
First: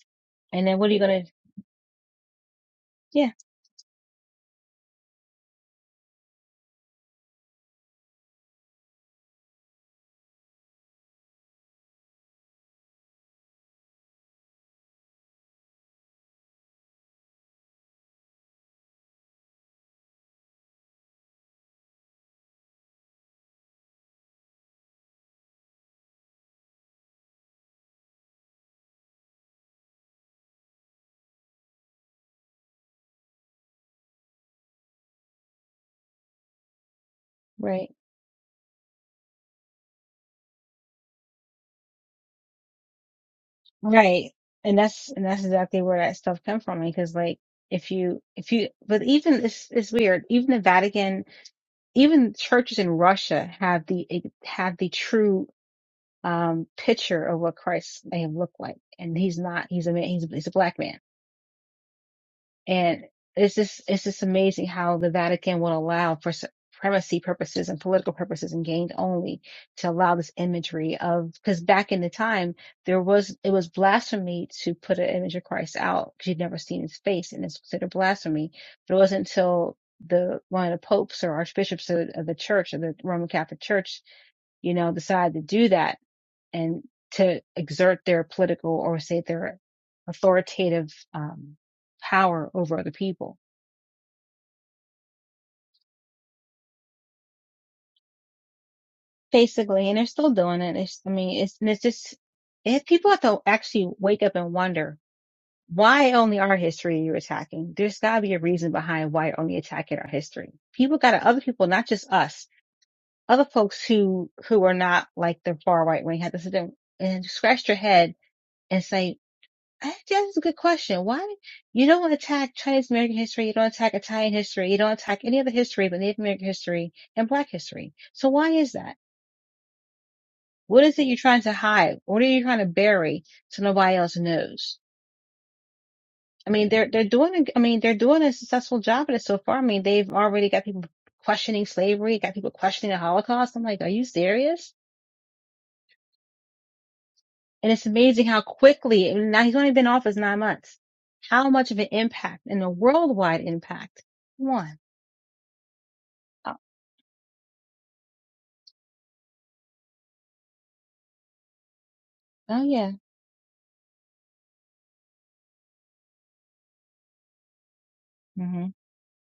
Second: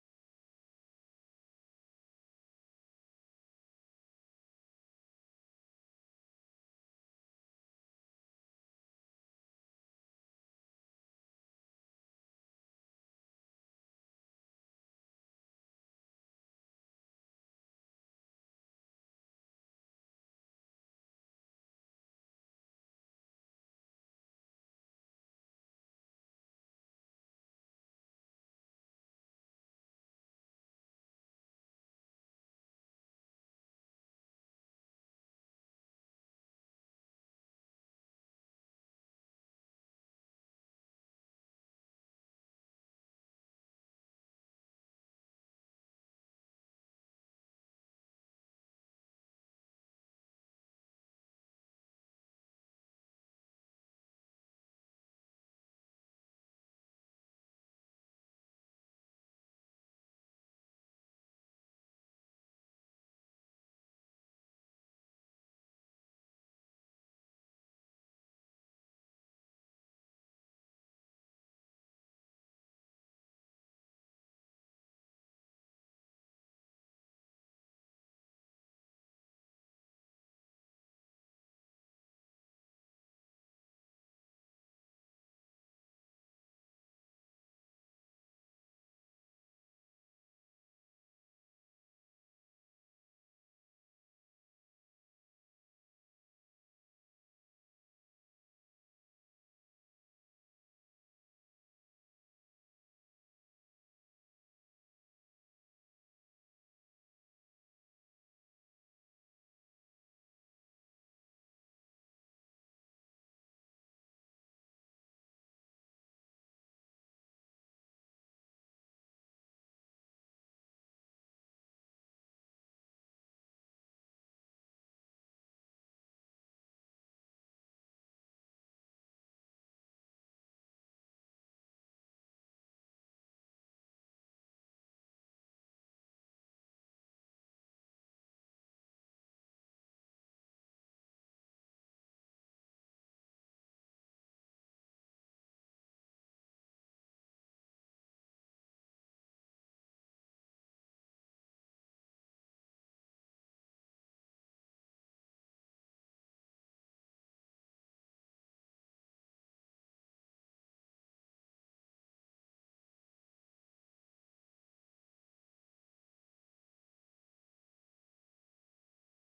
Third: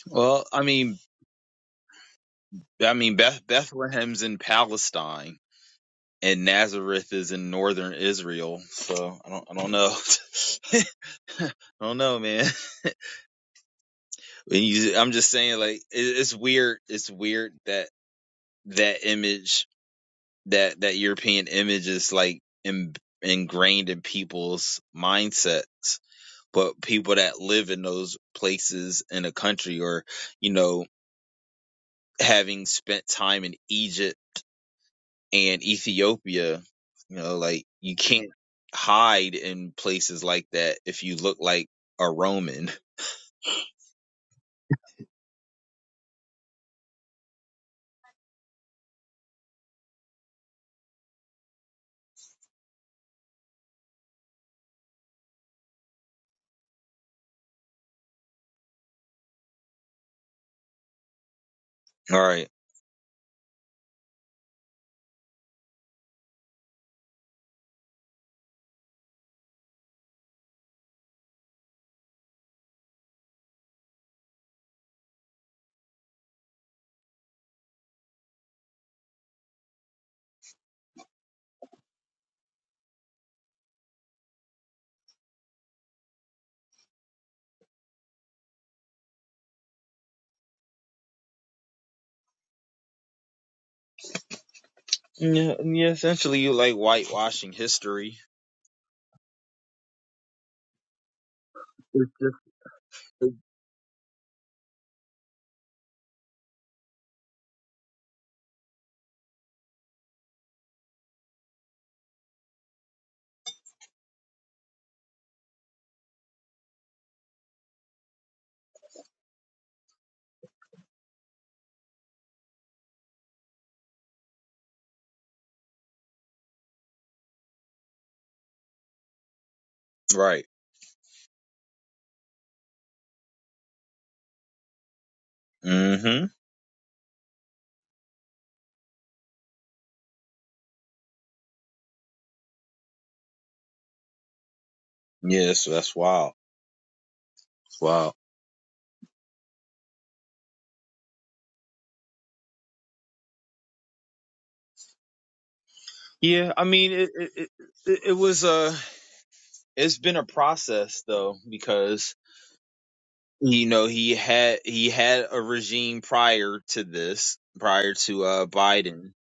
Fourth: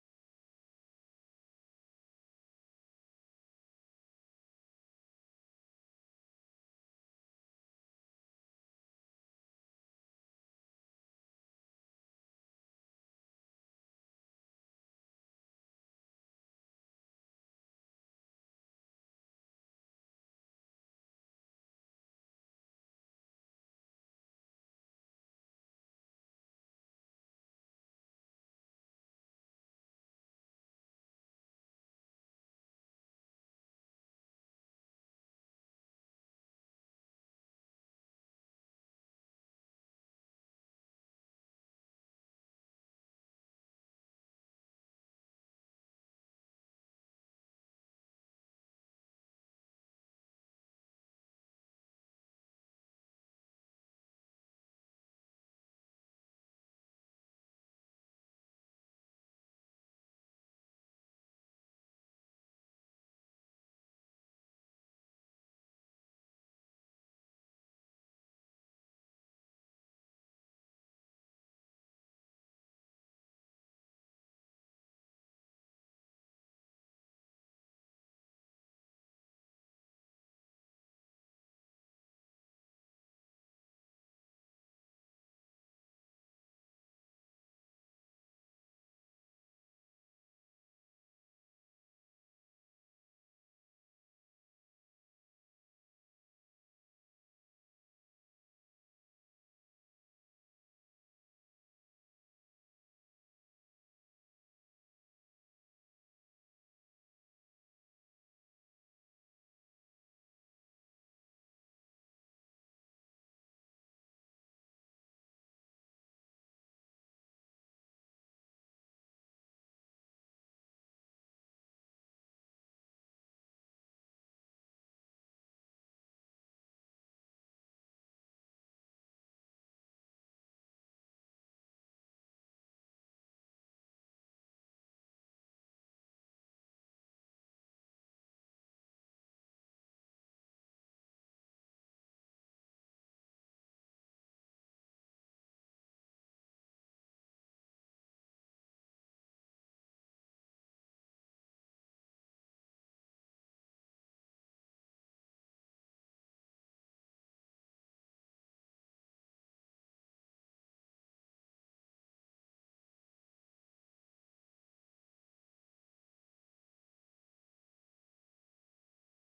S2: Well, I
S1: And then what are
S2: mean,
S1: you gonna?
S2: I mean,
S1: Yeah,
S2: Beth- Bethlehem's in Palestine and Nazareth is in northern Israel. So I don't, I don't know. I don't know, man. When you- I'm just saying, like, it, it's weird. It's weird that that image that that European image is like in, ingrained in people's mindsets. But people that live in those places in a country, or you know, having spent time in Egypt and Ethiopia, you know, like
S1: right,
S2: you can't hide in places like that if you look like a Roman.
S1: right. And that's and that's exactly where that stuff come from. Because like, if you if you, but even this is weird. Even the Vatican, even churches in Russia have the have the true um picture of what Christ may have looked like, and he's not. He's a man. He's he's a black man
S2: All right.
S1: And it's just it's just amazing how the Vatican will allow for supremacy purposes and political purposes and gained only to allow this imagery of because back in the time there was it was blasphemy to put an image of Christ out because you'd never seen his face and it's considered blasphemy. But it wasn't until the one of the popes or archbishops of, of the church of the Roman Catholic Church, you know, decided to do that and to exert their political or say their authoritative um, power over other people,
S2: Yeah, yeah. Essentially, you like whitewashing history.
S1: basically. And they're still doing it. It's, I mean, it's it's just if people have to actually wake up and wonder why only our history you're attacking. There's got to be a reason behind why you're only attacking our history. People got to other people, not just us. Other folks who who are not like the far right wing have to sit there and scratch their head and say I- think That's a good question. Why you don't attack Chinese American history, you don't attack Italian history, you don't attack any other history but Native American history and Black history. So why is that?
S2: Right.
S1: What is it you're trying to hide? What are you trying to bury so nobody else knows?
S2: Mm-hmm.
S1: I mean, they're they're doing. a- I mean, they're doing a successful job at it so far. I mean, they've already got people questioning slavery, got people questioning the Holocaust. I'm like, are you serious?
S2: Yes, that's wild.
S1: And it's
S2: Wow.
S1: amazing how quickly. Now he's only been off as nine months. How much of an impact and a worldwide impact? One.
S2: Yeah, I mean, it it, it it was a it's been a process though because
S1: Oh yeah.
S2: you know he had he had a regime prior to this, prior to uh
S1: Mhm.
S2: Biden,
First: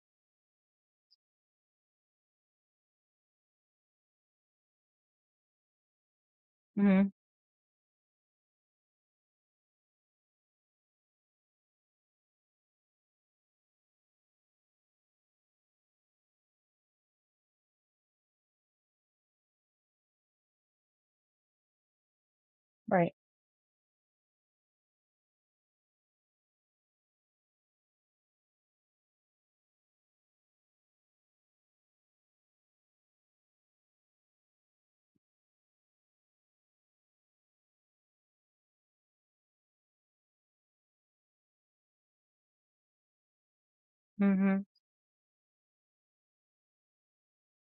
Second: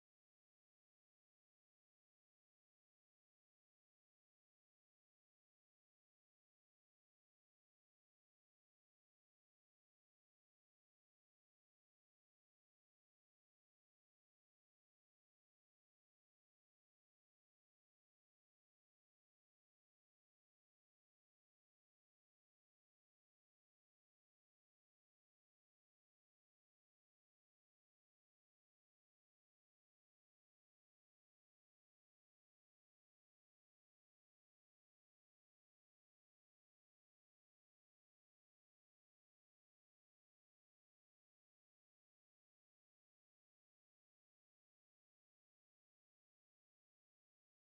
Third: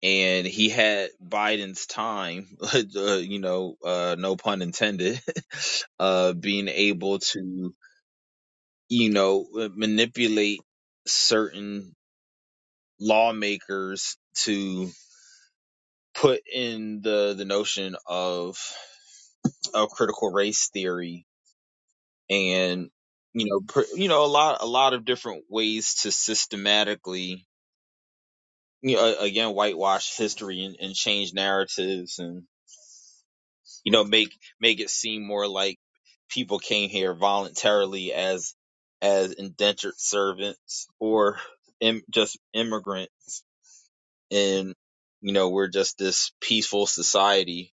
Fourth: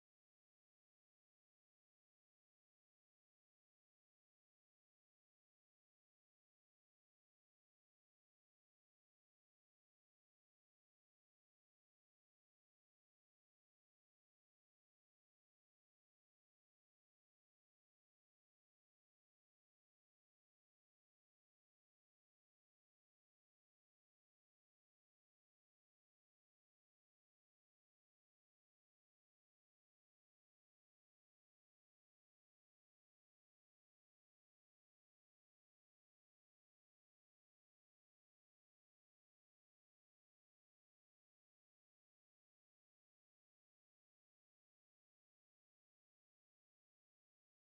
S2: and he had Biden's time, uh, you know, uh no pun intended, uh being
S1: Mhm.
S2: able to you know manipulate certain lawmakers to put in the the notion of of critical race theory and
S1: Right.
S2: you know per, you know a lot a lot of different ways to systematically you know again whitewash history and, and change narratives and you know make make it seem more like people came here voluntarily as as indentured servants or Im- just immigrants
S1: Mhm.
S2: and you know we're just this peaceful society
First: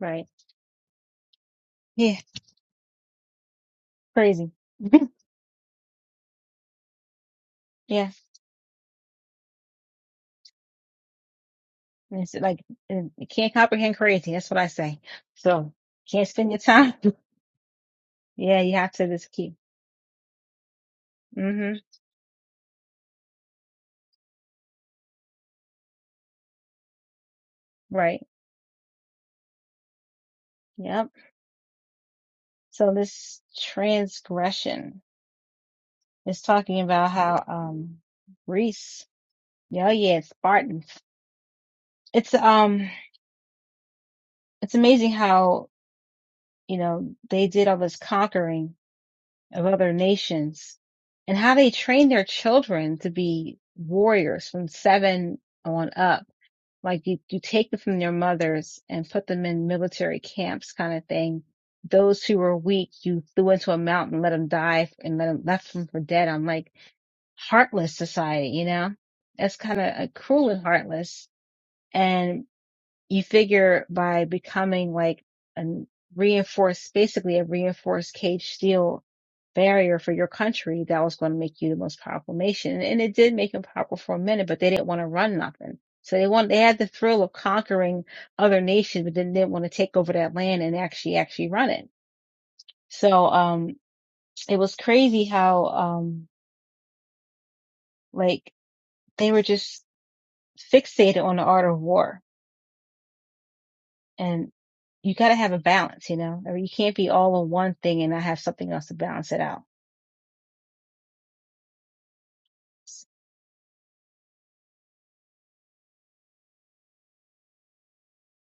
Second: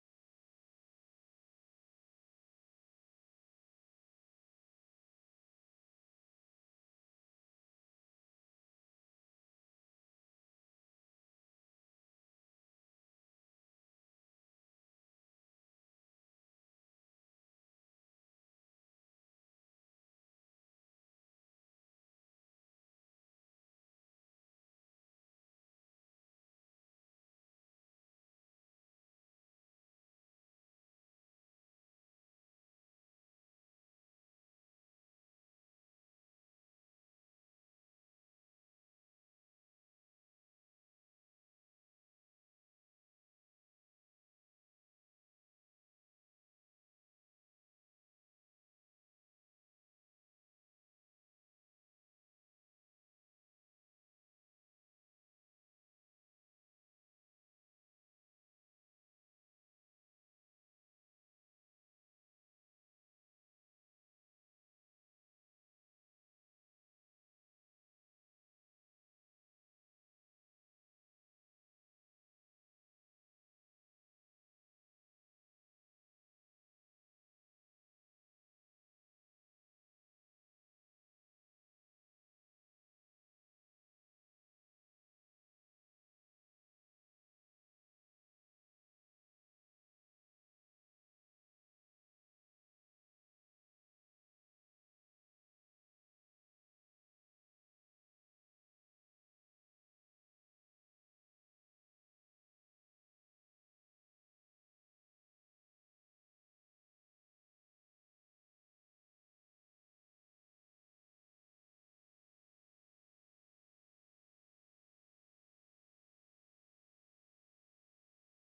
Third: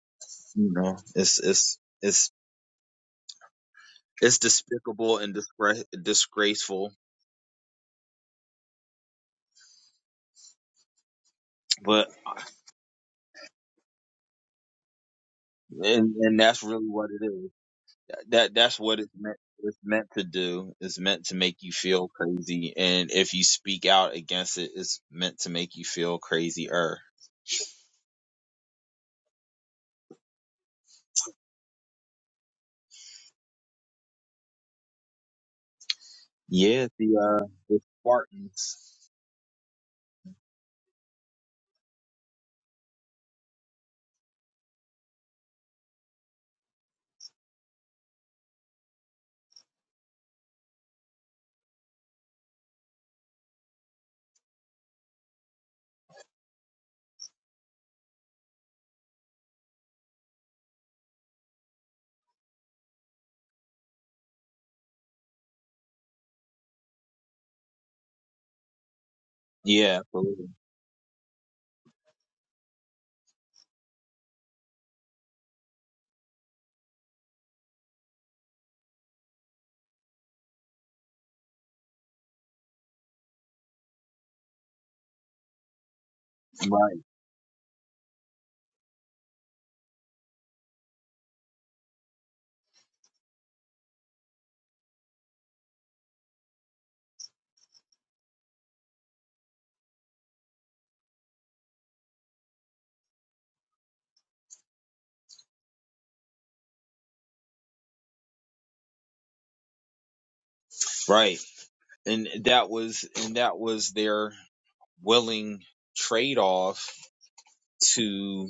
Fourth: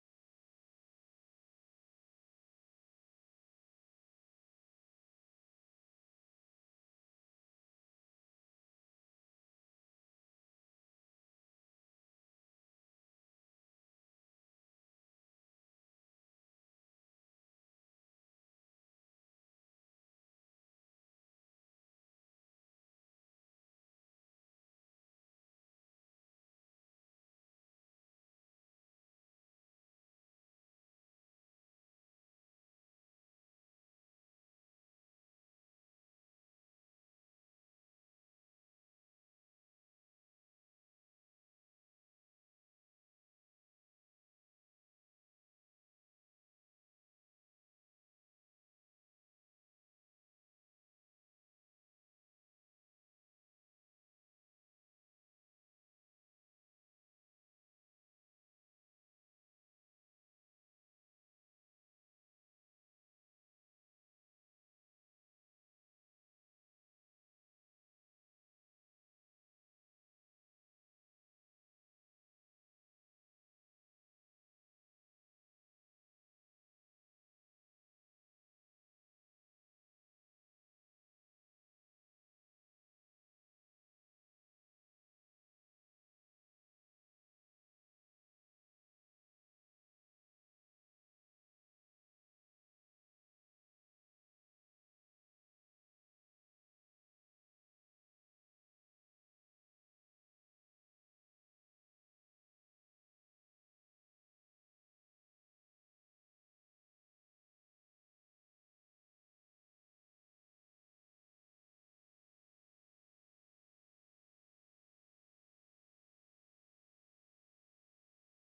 S1: Right.
S2: you know it's it's
S1: Yeah,
S2: it's it's
S1: Crazy.
S2: despicable and disgra- disgraceful
S1: yeah.
S2: but
S1: And It's like uh, you can't comprehend crazy. That's what I say. So
S2: and
S1: can't
S2: and
S1: spend your
S2: that's really
S1: time.
S2: what it is. That
S1: yeah, you
S2: that's
S1: have
S2: what
S1: to
S2: it's
S1: just
S2: meant.
S1: keep.
S2: It's meant to do. It's meant to make you
S1: Mhm.
S2: feel crazy, and if you speak out against it, it's meant to make you feel crazier.
S1: Right. Yep. So this transgression is talking
S2: Yeah,
S1: about
S2: the
S1: how
S2: uh, the
S1: um
S2: Spartans.
S1: Greece. Yeah, yeah, it's Spartans. It's um it's amazing how, you know, they did all this conquering of other nations and how they train their children to be warriors from seven on up. Like you, you take them from their mothers and put them in military camps kind of thing. Those who were weak, you threw into a mountain, let them die and let them left them for dead. I'm like heartless society, you know, that's kind of
S2: Yeah,
S1: uh,
S2: for
S1: cruel and heartless. and you figure by becoming like a reinforced, basically a reinforced cage steel barrier for your country, that was going to make you the most powerful nation. And it did make them powerful for a minute, but they didn't want to run nothing. So they want, they had the
S2: right,
S1: thrill of conquering other nations, but then didn't want to take over that land and actually, actually run it. So, um, it was crazy how, um, like they were just fixated on the art of war and you got to have a balance, you know. I mean, you can't be all on one thing and not have something else to balance it out.
S2: right, and that was and that was their willing trade off to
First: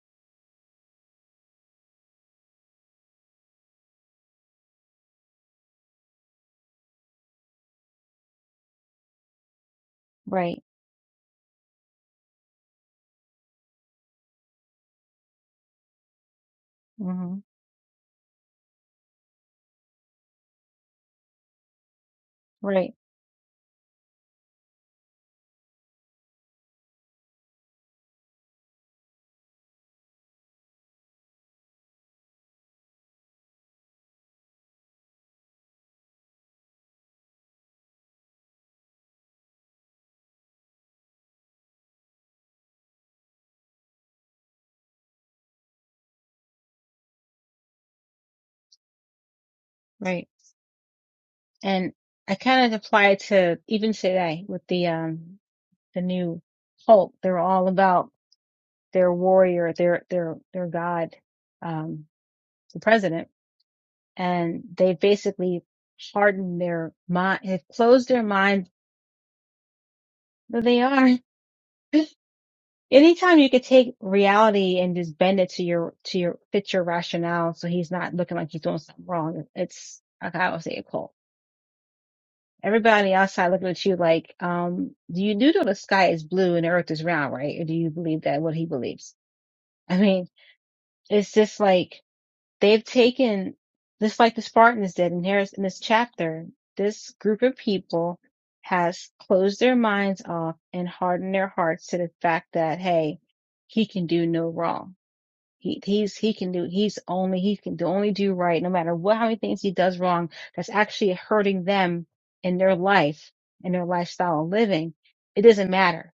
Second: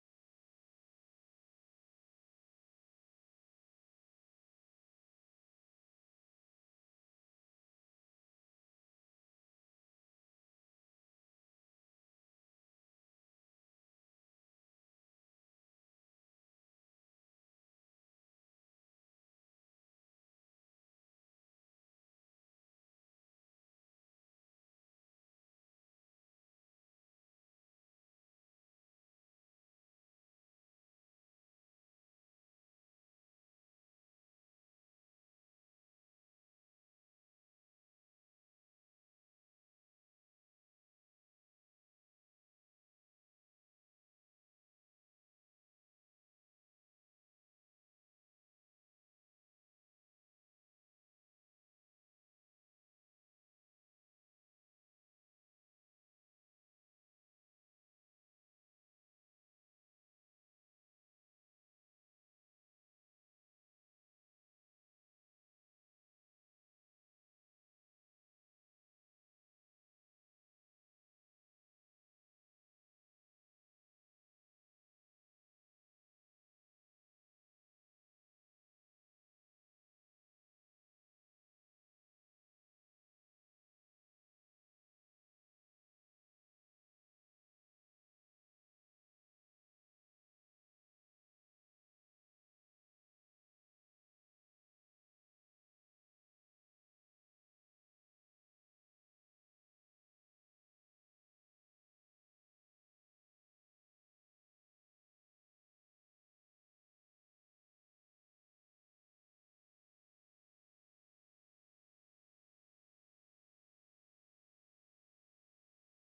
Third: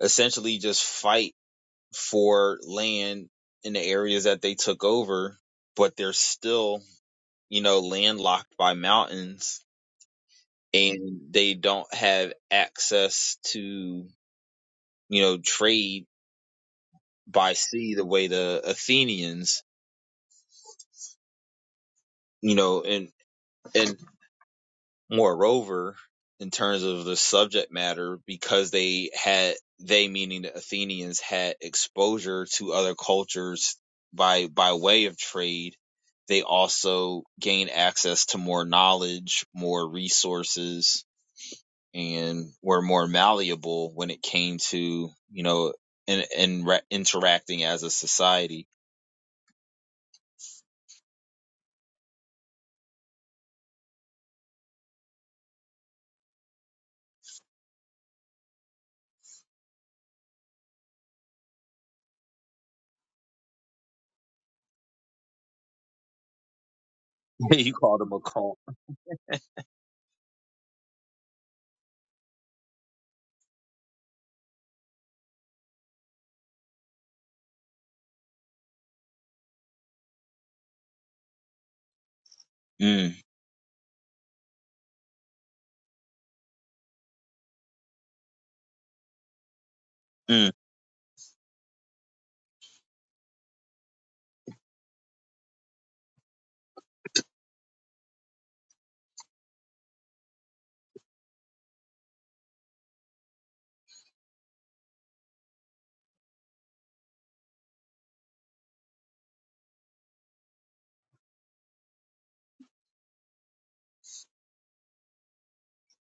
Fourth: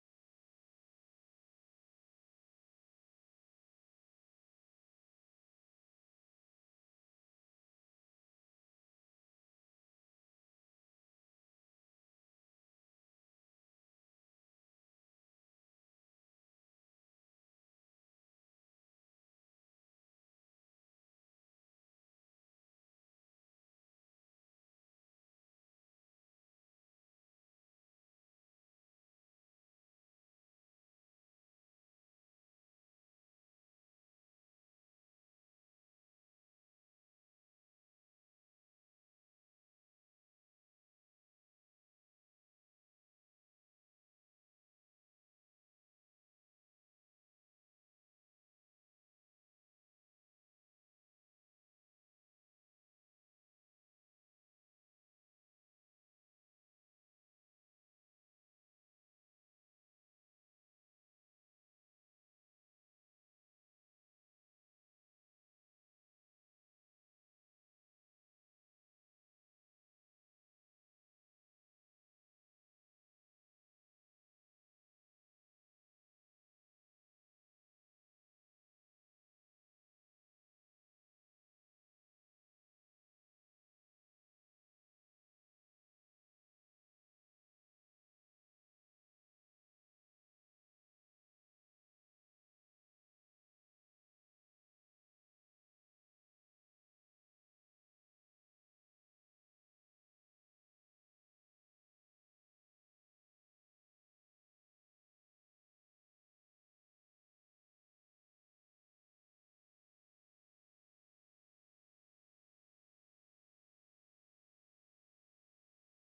S2: essentially just fight for land in the areas that they took over, but they're still you know, landlocked by mountains
S1: Right.
S2: and they don't have access to, you know, trade
S1: hmm
S2: by sea the way the Athenians, you know,
S1: Right.
S2: and, and moreover, in terms of the subject matter, because they had, they meaning the Athenians had exposure to other cultures by, by way of trade. They also gained access to more knowledge, more resources, and were more malleable when it came to you know and in re- interacting as a society.
S1: Right. And I kind of apply it to even today with the um the new Hulk. They're all about their warrior, their their their god, um, the president, and they basically hardened their mind, have closed their
S2: Oh,
S1: mind. There they are. Anytime you could take reality and just bend it to your to your fit your rationale, so he's not looking like he's doing something wrong. It's like I would say a cult. Everybody
S2: Mm,
S1: outside looking at you like, um, do you do know the sky is blue and the earth is round, right? Or do you believe that what he believes? I mean,
S2: mm.
S1: it's just like they've taken just like the Spartans did, in here's in this chapter, this group of people has closed their minds off and hardened their hearts to the fact that hey, he can do no wrong He he's he can do he's only he can do only do right no matter what how many things he does wrong that's actually hurting them in their life and their lifestyle of living. It doesn't matter.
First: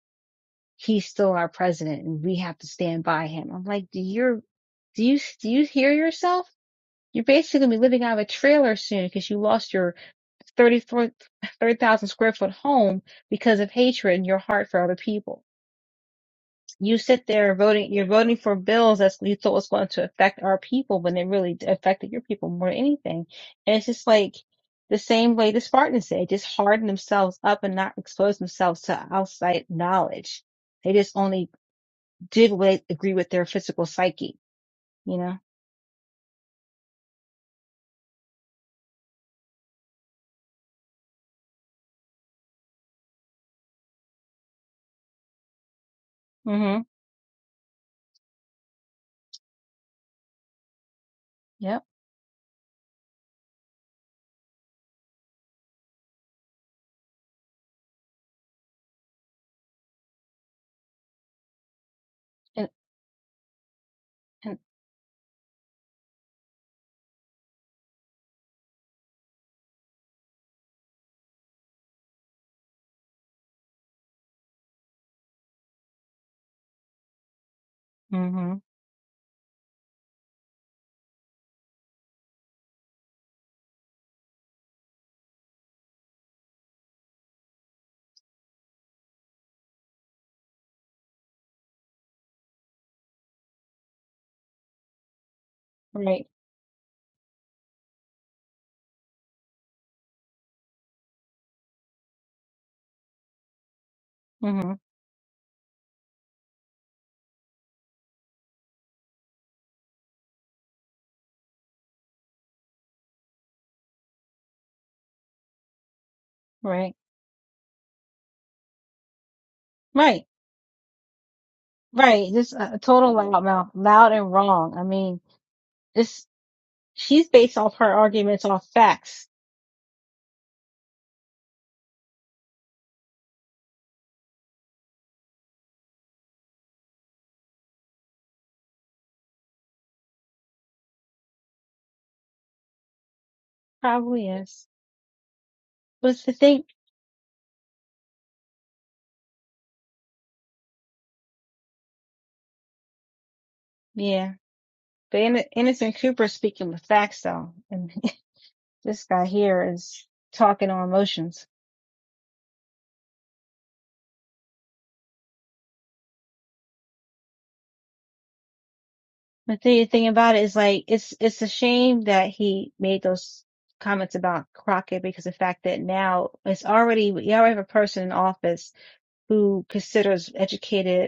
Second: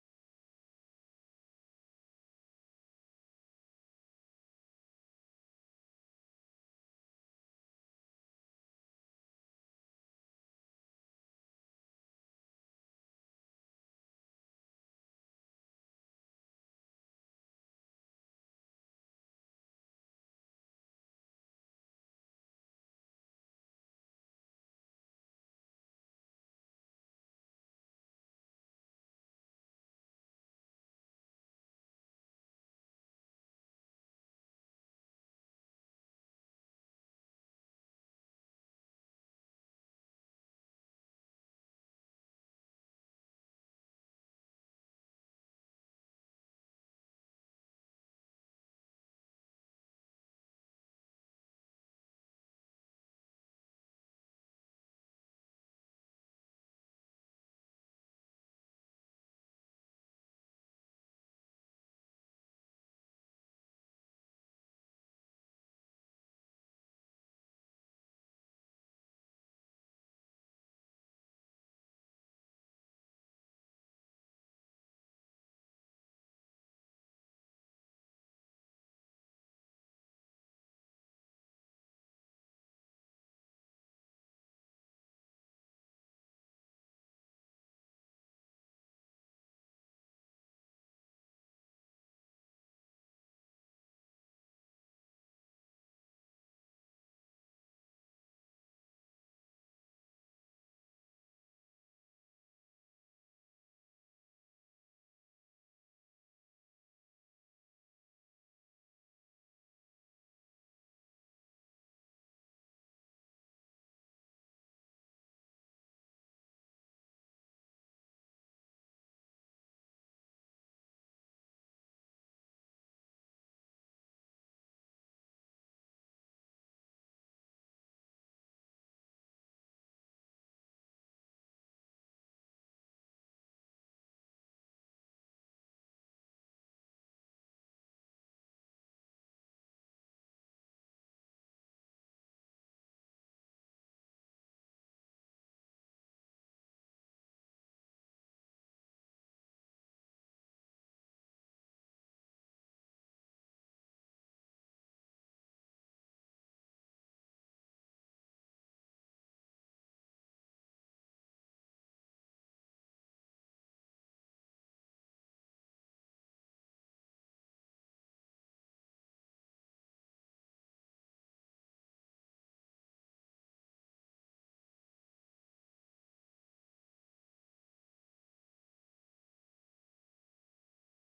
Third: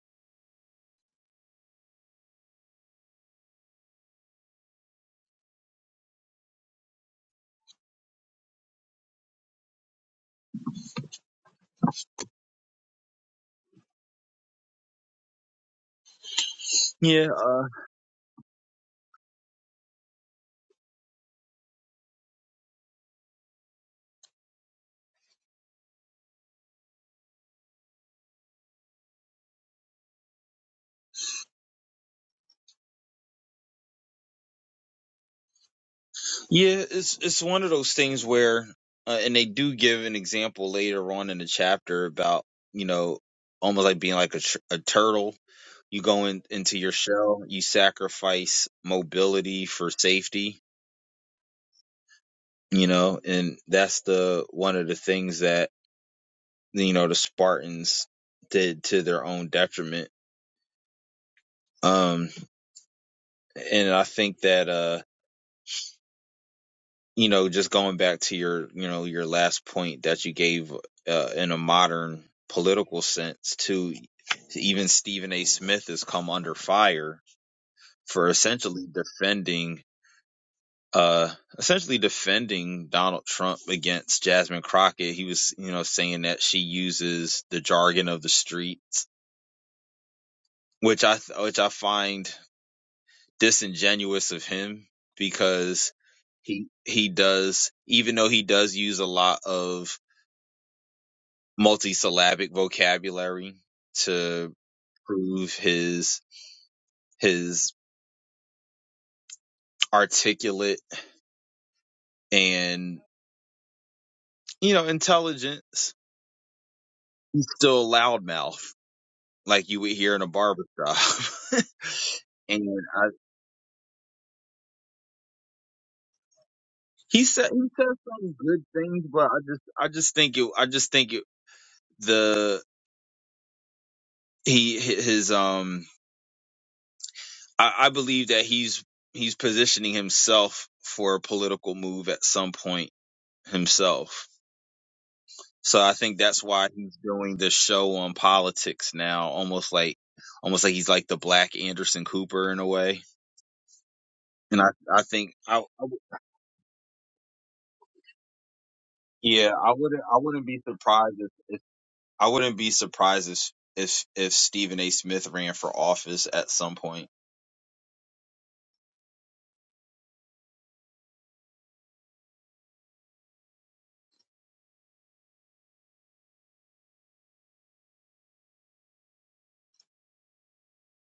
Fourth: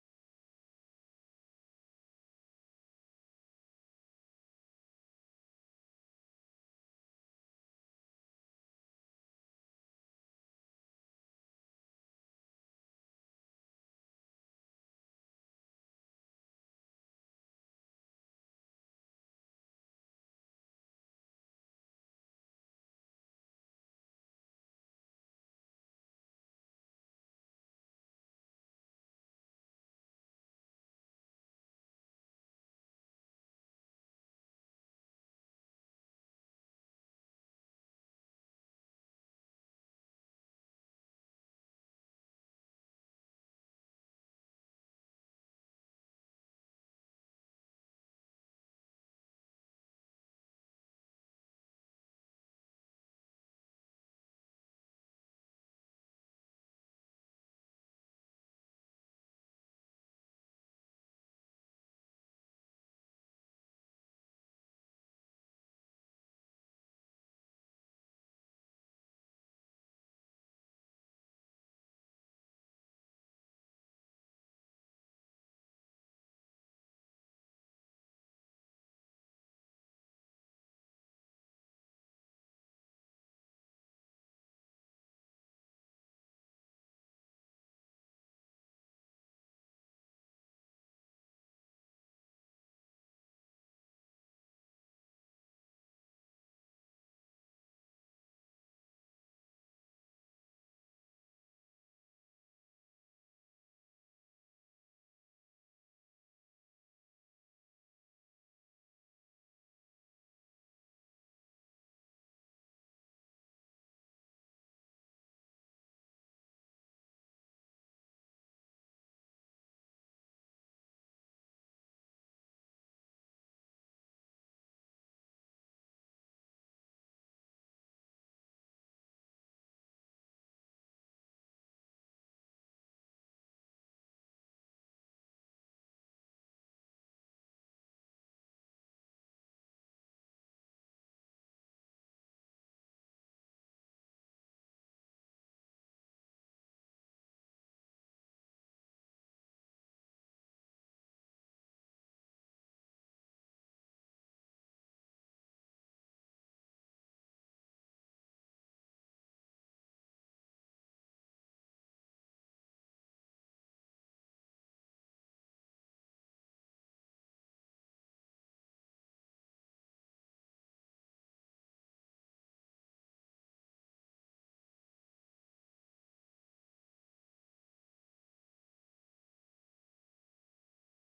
S1: He's still our president and we have to stand by him. I'm like, do you do you do you hear yourself? You're basically gonna be living out of a trailer soon because you lost your thirty-four 30, thousand square foot home because of hatred in your heart for other people you sit
S2: Yeah,
S1: there
S2: uh,
S1: voting, you're voting for bills that you thought was going to affect our people when it really affected your people more than anything. And it's just like the same way the Spartans did, just harden themselves up and not expose themselves to outside knowledge. They just only did what they agree with their physical psyche, you know?
S2: yeah, it's it's one of those things where, uh, and they do give an example later on in the chapter about you know almost like being like a, tr- a turtle. You go in, into
S1: hmm
S2: your shell, you sacrifice mobility for safety,
S1: Yep.
S2: you know, and that's the one of the things that you know the Spartans did to their own detriment Um,
S1: And,
S2: and I think
S1: and,
S2: that uh, you know, just going back to your, you know, your last point that you gave uh, in a modern political sense to even Stephen A. Smith has come under fire for
S1: hmm
S2: essentially defending uh essentially defending Donald Trump against Jasmine Crockett. He was, you know, saying that she uses the jargon of the streets, which I which I find disingenuous of him because
S1: Right.
S2: he he does even though he does use a lot of multisyllabic vocabulary to
S1: hmm
S2: prove his his articulate and you know intelligence
S1: Right.
S2: still a loudmouth like you would hear in a
S1: Right.
S2: barber shop
S1: Right. Just
S2: and
S1: a
S2: I,
S1: total loud mouth, loud and wrong. I mean, this,
S2: he
S1: she's
S2: said
S1: based
S2: he
S1: off
S2: said
S1: her
S2: some
S1: arguments
S2: good
S1: off
S2: things
S1: facts
S2: but i just i just think it i just think it the he his um I, I believe that he's he's positioning himself for a political move at some point himself.
S1: Probably is.
S2: So I think
S1: But the
S2: that's
S1: thing,
S2: why he's doing the show on politics now, almost like almost like he's like the black Anderson Cooper in a way.
S1: yeah.
S2: And I I
S1: But
S2: think
S1: Inno-
S2: I, I
S1: Innocent
S2: would-
S1: Cooper speaking with facts though, and this guy
S2: yeah
S1: here
S2: I wouldn't
S1: is
S2: I wouldn't be
S1: talking on
S2: surprised if,
S1: emotions.
S2: if I wouldn't be surprised if if if Stephen A. Smith ran for office at some point.
S1: But the thing about it is like, it's it's a shame that he made those comments about Crockett because the fact that now it's already you already have a person in office who considers educated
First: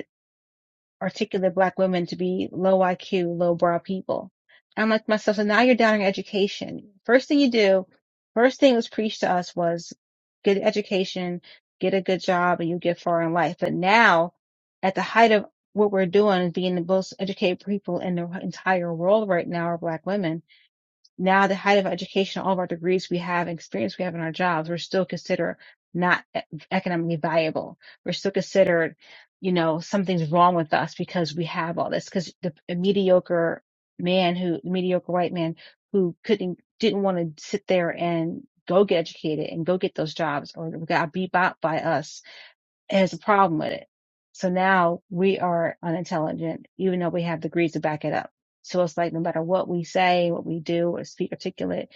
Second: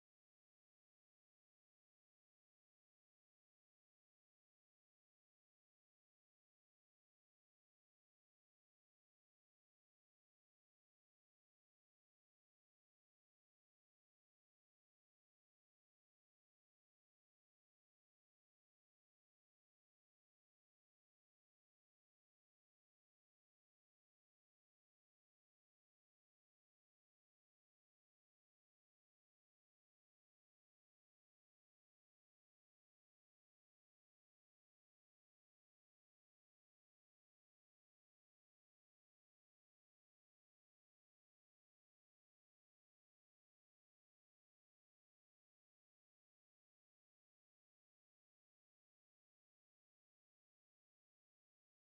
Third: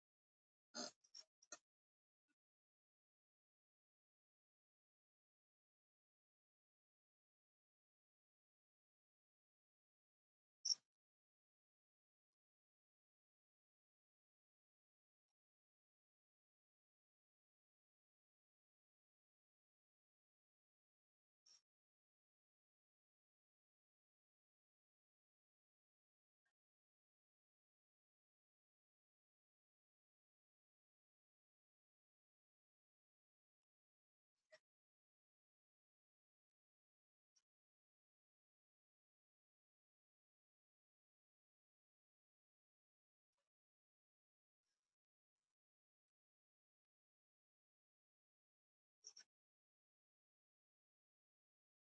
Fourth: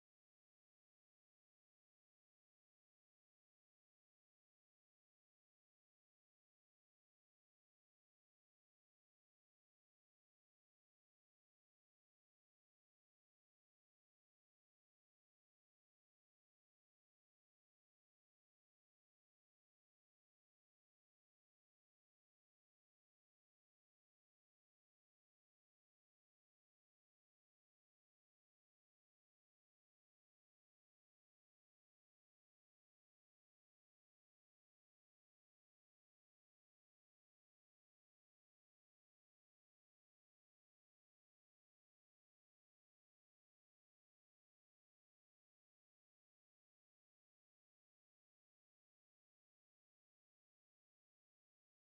S1: articulate black women to be low IQ, low brow people. I'm like myself, so now you're down in education. First thing you do, first thing was preached to us was get an education, get a good job, and you get far in life. But now, at the height of what we're doing, being the most educated people in the entire world right now are black women now the height of education, all of our degrees we have, experience we have in our jobs, we're still considered not e- economically viable. We're still considered, you know, something's wrong with us because we have all this. Because the a mediocre man who, the mediocre white man who couldn't, didn't want to sit there and go get educated and go get those jobs or got beat out by us has a problem with it. So now we are unintelligent, even though we have degrees to back it up. So it's like no matter what we say, what we do, or speak articulate,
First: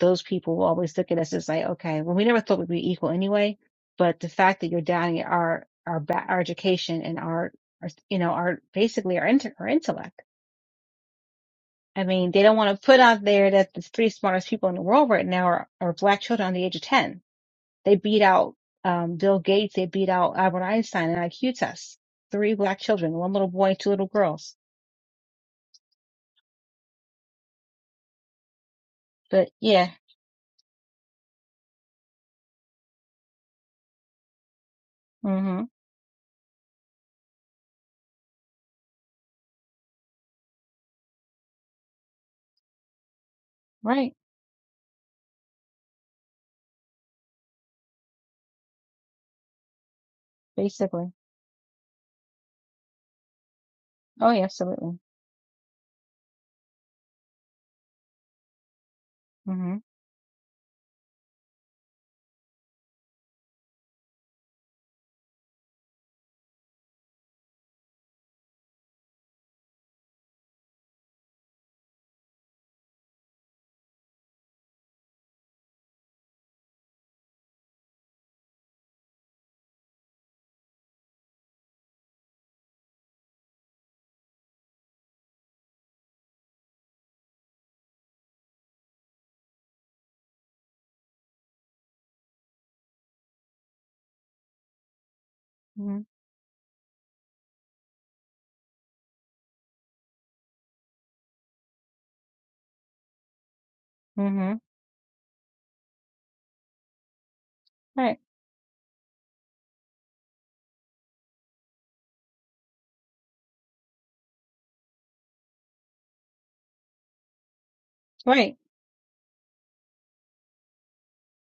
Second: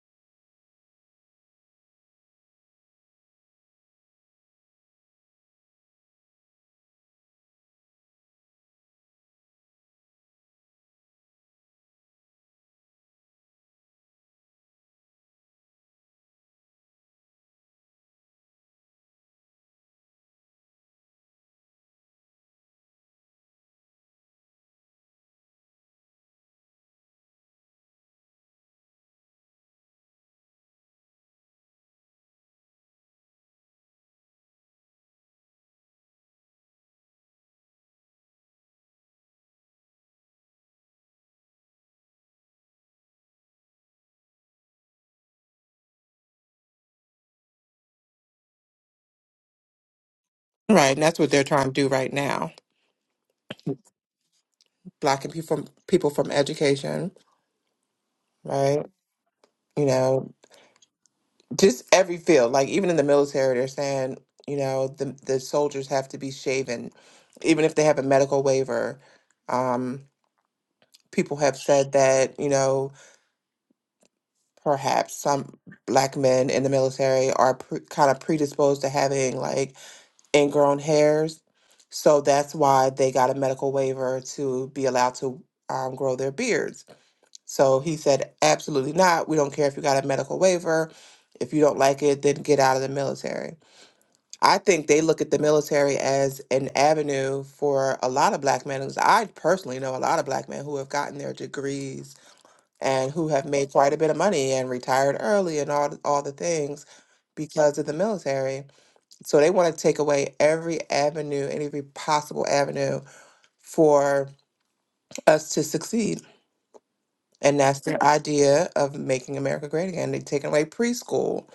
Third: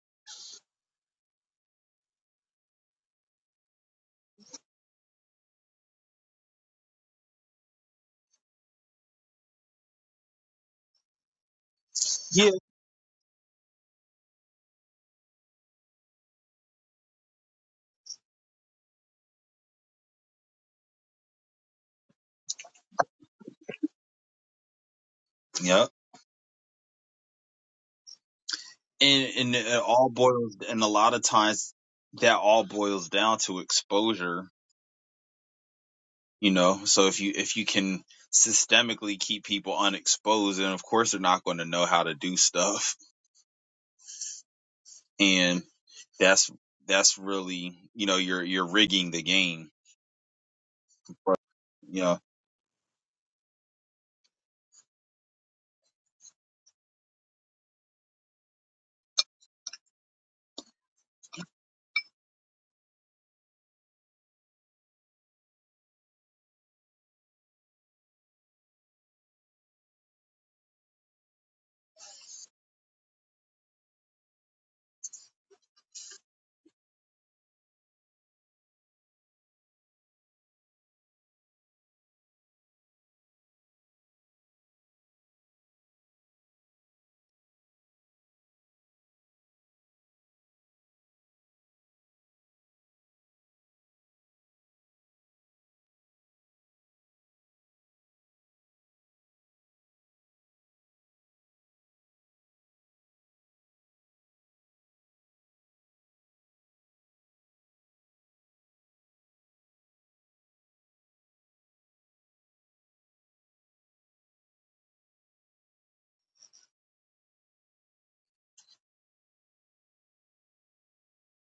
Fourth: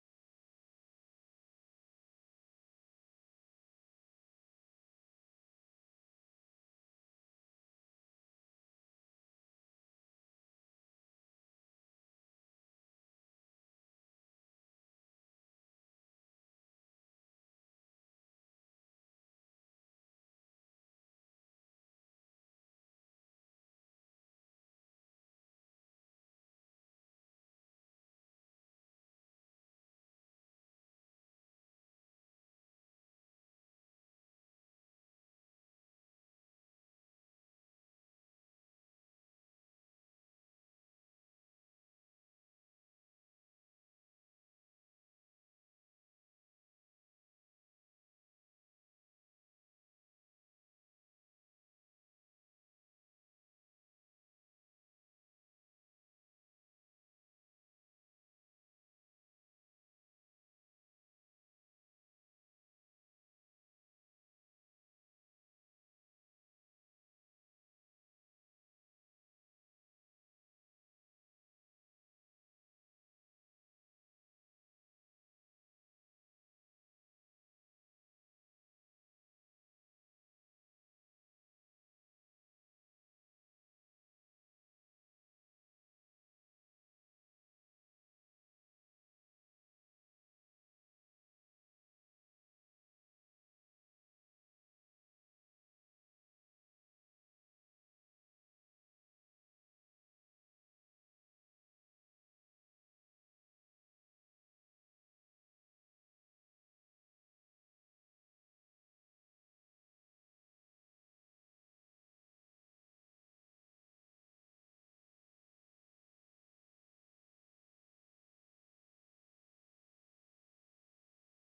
S1: those people will always look at us as like, okay, well, we never thought we'd be equal anyway. But the fact that you're doubting our our ba- our education and our, our you know our basically our inter- our intellect. I mean, they
S2: Yeah.
S1: don't want to put out there that the three smartest people in the world right now are, are black children under the age of ten they beat out um, Bill Gates. They beat out Albert Einstein in IQ tests. Three black children, one little boy, two little girls.
S2: Yep. and
S1: But
S2: and it
S1: yeah,
S2: all boils and a lot of times that all boils down to exposure
S1: hmm
S2: you know so if you if you can systemically keep people unexposed then of course they're not going to know how to do stuff
S1: right,
S2: and that's that's really you know you're you're rigging the game
S3: Right, and
S1: basically.
S3: that's what
S2: right
S3: they're trying to do
S2: you
S3: right
S2: know
S3: now,
S1: Oh yeah, absolutely.
S3: blocking people from people from education, right?
S1: mm
S3: You know, just every field. Like even in the military, they're saying, you know, the the soldiers have to be shaven, even if they have a medical waiver. Um, people have said that, you know, perhaps some black men in the military are pre- kind of predisposed to having like ingrown hairs. So that's why they got a medical waiver to be allowed to um, grow their beards. So he said, absolutely not. We don't care if you got a medical waiver. If you don't like it, then get out of the military. I think they look at the military
S1: hmm
S3: as an avenue for a lot of black men. 'cause I personally know a lot of black men who have gotten their degrees and who have made quite a bit of
S1: hmm
S3: money
S1: hmm
S3: and retired early and all all the things because of the
S1: Right,
S3: military. So they want to take away every avenue, every possible avenue for us to succeed. And that's the Yeah.
S1: right.
S3: idea of making America great again. They've taken away preschool,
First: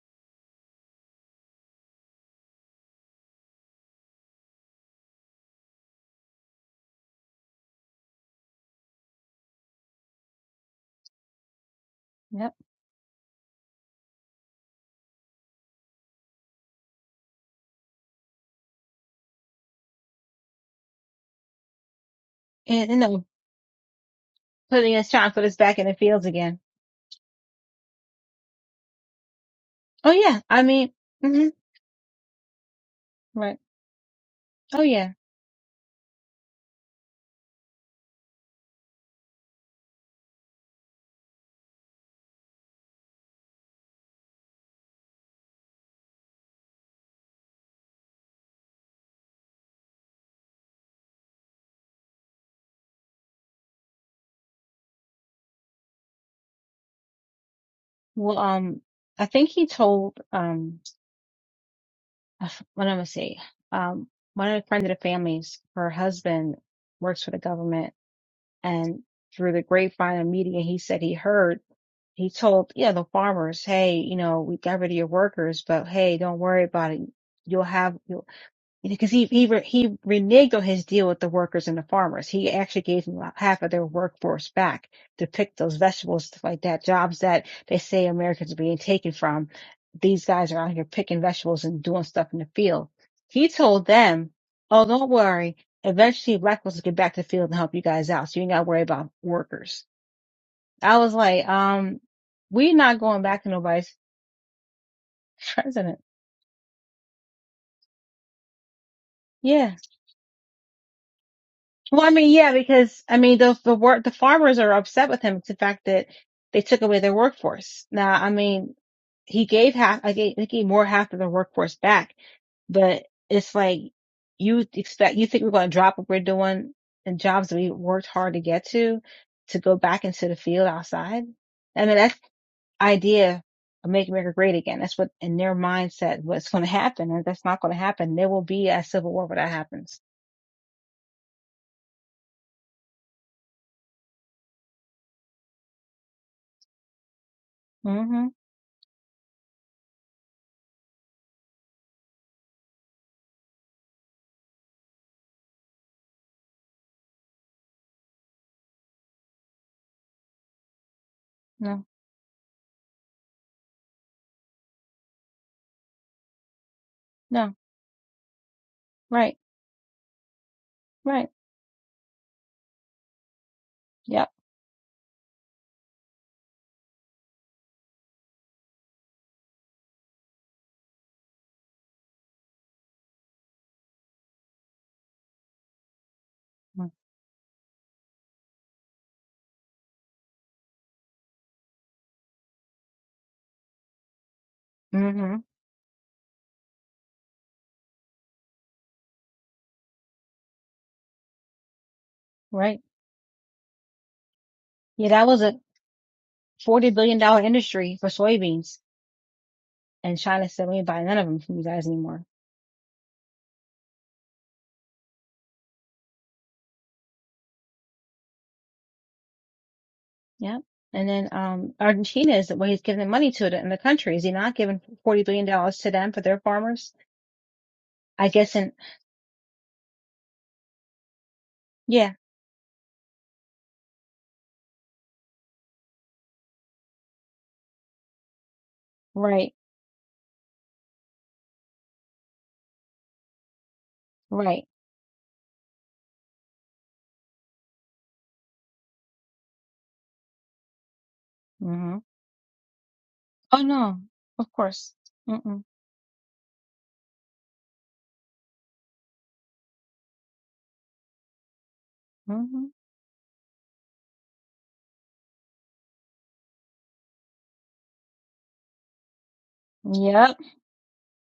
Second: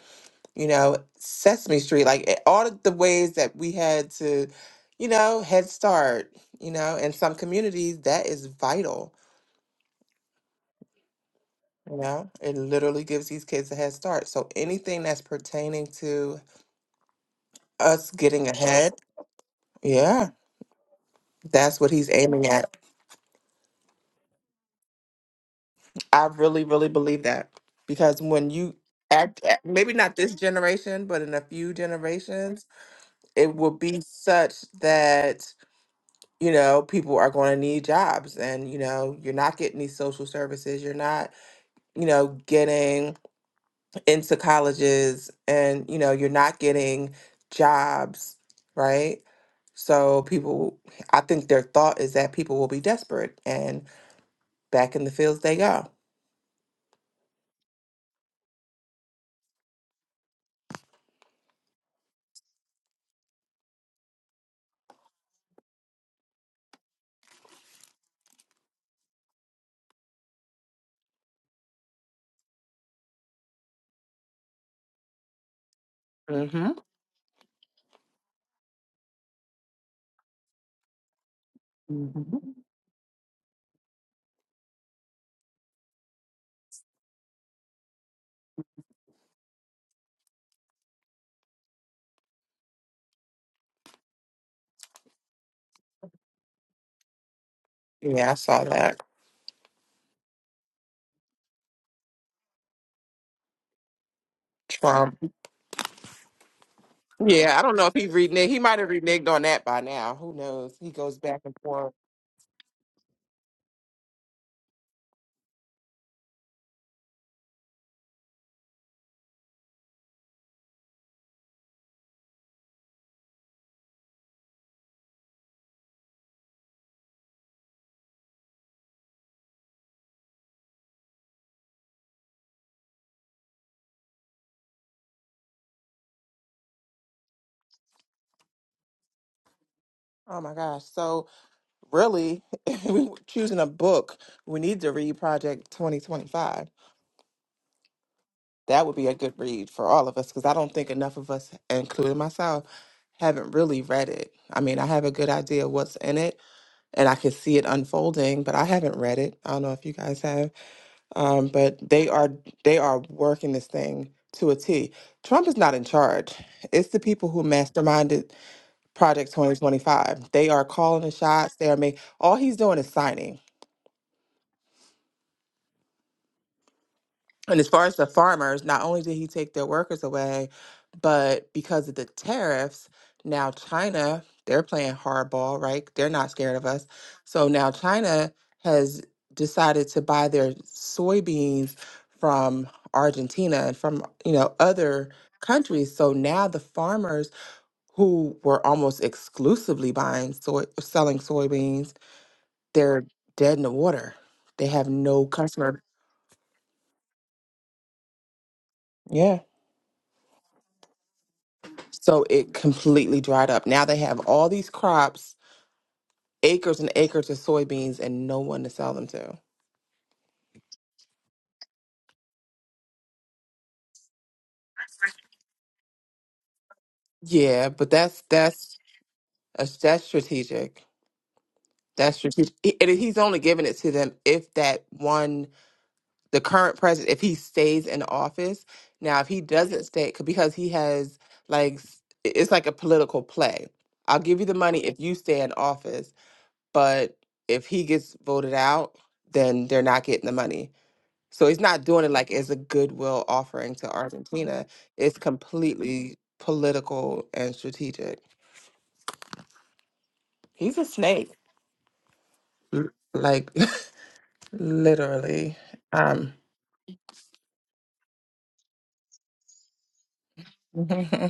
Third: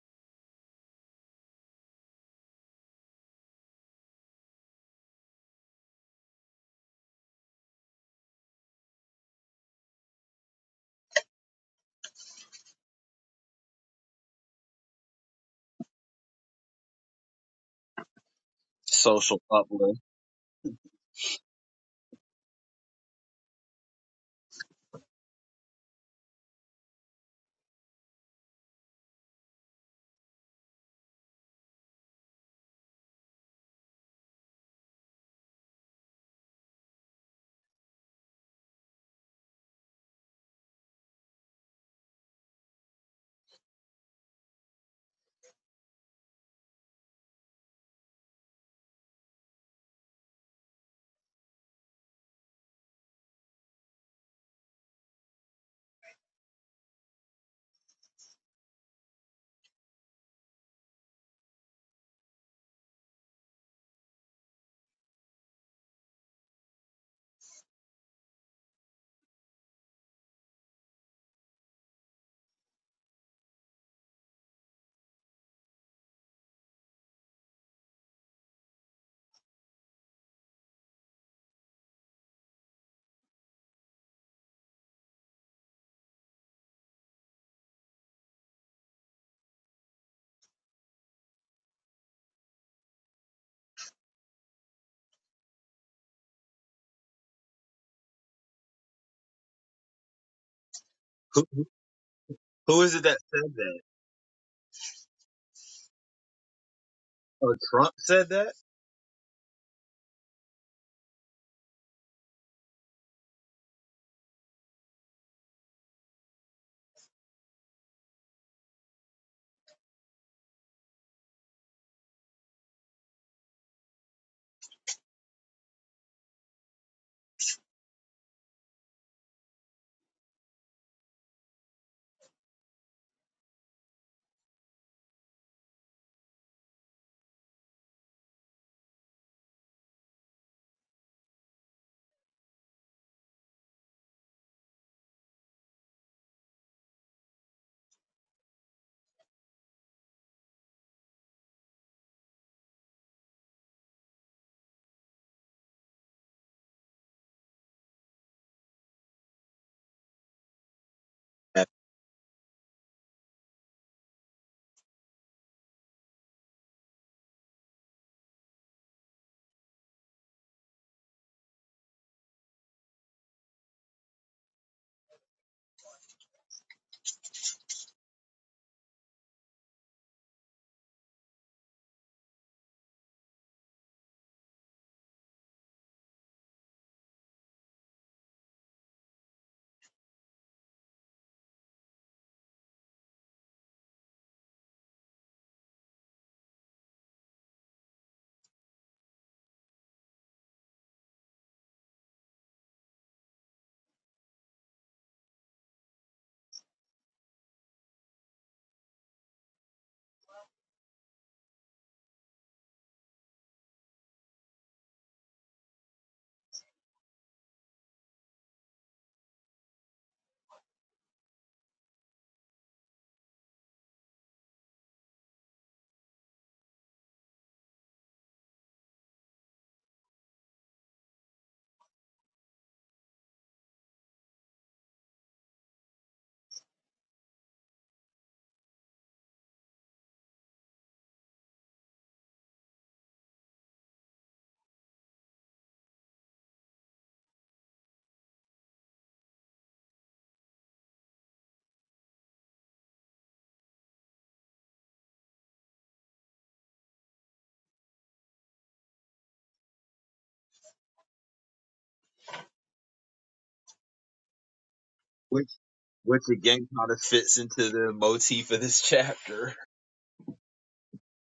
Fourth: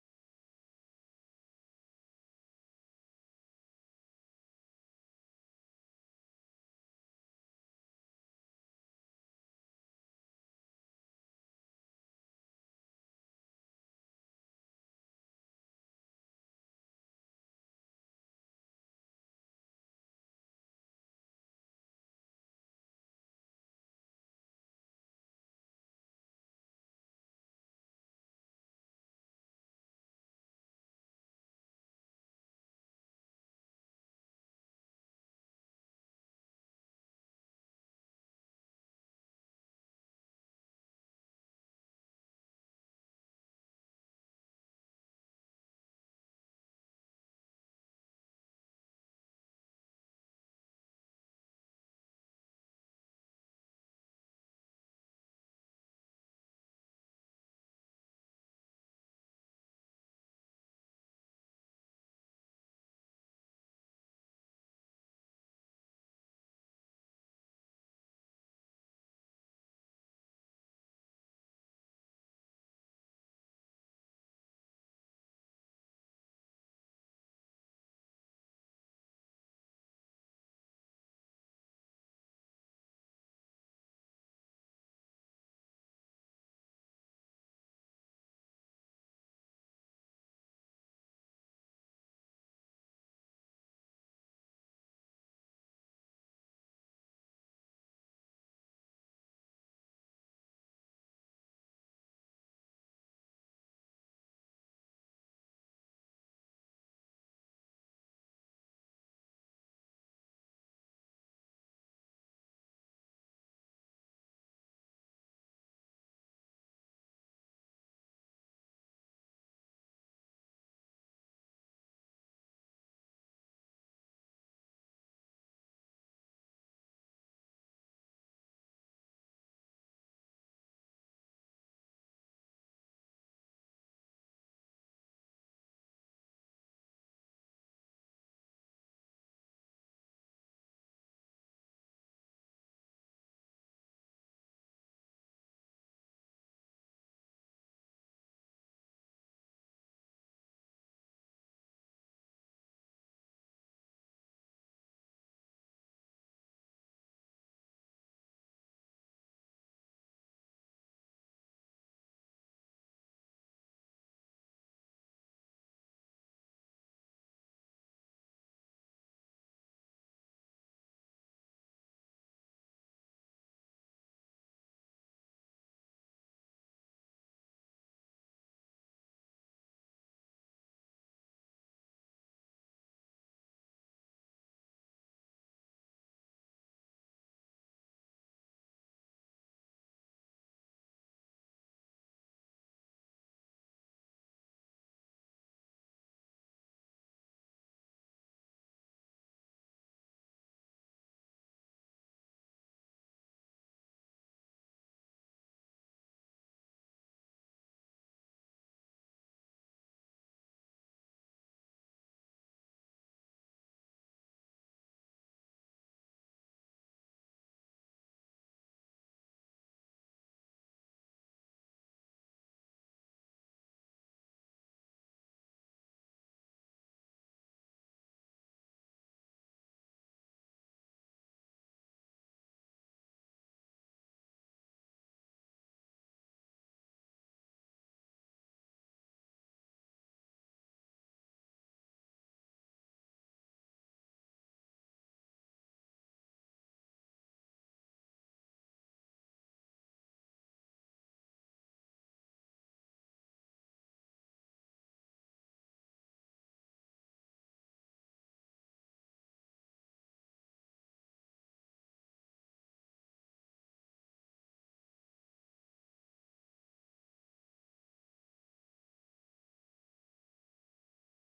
S3: you know, Sesame Street, like eh, all of the ways that we had to, you know, Head Start, you know, in some communities, that is vital Yeah,
S1: Yep.
S3: it literally gives these kids a head start. So anything that's pertaining to us getting ahead,
S2: social uplift
S3: yeah, that's what he's aiming at.
S1: And you know, putting us trying to put us back in the fields
S3: I
S1: again.
S3: really, really believe that because when you act, at- maybe
S1: Oh
S3: not this
S1: yeah, I mean,
S3: generation, but in a
S1: mm
S3: few generations,
S1: hmm
S3: it
S1: right.
S3: will be such
S1: Oh yeah.
S3: that you know people are going to need jobs, and you know you're not getting these social services, you're not, you know, getting into colleges and you know you're not getting jobs right so people i think their thought is that people will be desperate and back in the fields they go
S1: Well, um, I think he told um, uh, what I'm gonna say, um, one of the friends of the families, her husband works for the government And through the grapevine and media, he said he heard, he told, yeah, the farmers, hey, you know, we got rid of your workers, but hey, don't worry
S3: hmm
S1: about it. You'll have, you'll because he he re, he reneged on his deal with the workers and the
S3: hmm
S1: farmers. He actually gave them half of their workforce back to pick those vegetables, stuff like that. Jobs that they say Americans are being taken from. These guys are out here picking vegetables and doing stuff in the field. He told them, "Oh, don't worry. Eventually, black folks will get back to the field and help you guys out,
S3: yeah i
S1: so you ain't got
S3: saw
S1: to worry
S3: that
S1: about workers." I was
S2: who,
S1: like, "Um, we're
S2: who is
S1: not
S2: it that
S1: going back to
S2: said that
S1: nobody's
S3: trump
S1: president."
S2: oh
S3: yeah i don't know
S2: trump
S3: if he
S2: said
S3: reneged
S2: that
S3: he might have reneged on that
S1: Yeah.
S3: by now who knows he goes back and forth
S1: Well, I mean, yeah, because I mean, those the work the farmers are upset with him. It's the fact that they took away their workforce. Now, I mean, he gave half. I gave, he gave more half of the workforce back, but it's like you expect you think we're going to drop what we're doing and jobs that we worked hard to get to to go back into the field outside. I mean, that's the idea of making America great again. That's what in their mindset what's going to happen, and that's not going to happen. There will be a civil war when that happens.
S3: oh my gosh so really if we were choosing a book we need to read project 2025
S1: hmm
S3: That would be a good read for all of us because I don't think enough of us, including myself, haven't really read it. I mean, I have a good idea what's in it and I can see it unfolding, but I haven't read it. I don't know if you guys have. Um, but
S1: No,
S3: they are they are working this thing to a T. Trump is not in charge. It's the people who
S1: no,
S3: masterminded Project
S1: right.
S3: 2025. They are calling the
S1: Right.
S3: shots. They are making all he's doing is signing.
S1: Yep.
S3: And as far as the farmers, not only did he take their workers away, but because of the tariffs, now China, they're playing hardball, right? They're not scared of us. So now China has decided to buy their soybeans from Argentina and from, you know, other
S1: Mm-hmm.
S3: countries. So now the farmers who were almost exclusively buying soy selling soybeans,
S1: Right.
S3: they're dead in the water. They have
S1: Yeah,
S3: no
S1: that was a
S3: customer.
S1: forty billion dollar industry for soybeans,
S3: Yeah.
S1: and China said we ain't buying none of them from you guys
S3: So
S1: anymore.
S3: it completely dried up. Now they have all these crops, acres and acres of soybeans, and no one to sell them to.
S1: Yep. And then um Argentina is where he's giving the money to it in the country. Is he not giving forty billion dollars to them for their farmers?
S3: Yeah, but that's
S1: I guess. And
S3: that's uh, that's strategic.
S1: yeah.
S3: That's strategic. He, And he's only giving it to them if that one, the current president, if he stays in office. Now, if he
S1: Right.
S3: doesn't stay, c- because he has like s- it's like a political play. I'll give you the
S1: Right.
S3: money if you stay in office, but if he gets voted out, then they're not getting the money. So he's not
S1: Mm-hmm.
S3: doing it like as a goodwill
S1: Oh
S3: offering to
S1: no. Of
S3: Argentina.
S1: course.
S3: It's
S1: Mm-mm.
S3: completely political and strategic. He's a snake.
S1: Mm-hmm.
S3: l- Like
S2: which
S3: literally.
S2: which
S3: Um
S2: again kind of fits into the motif of this chapter
S1: Yep.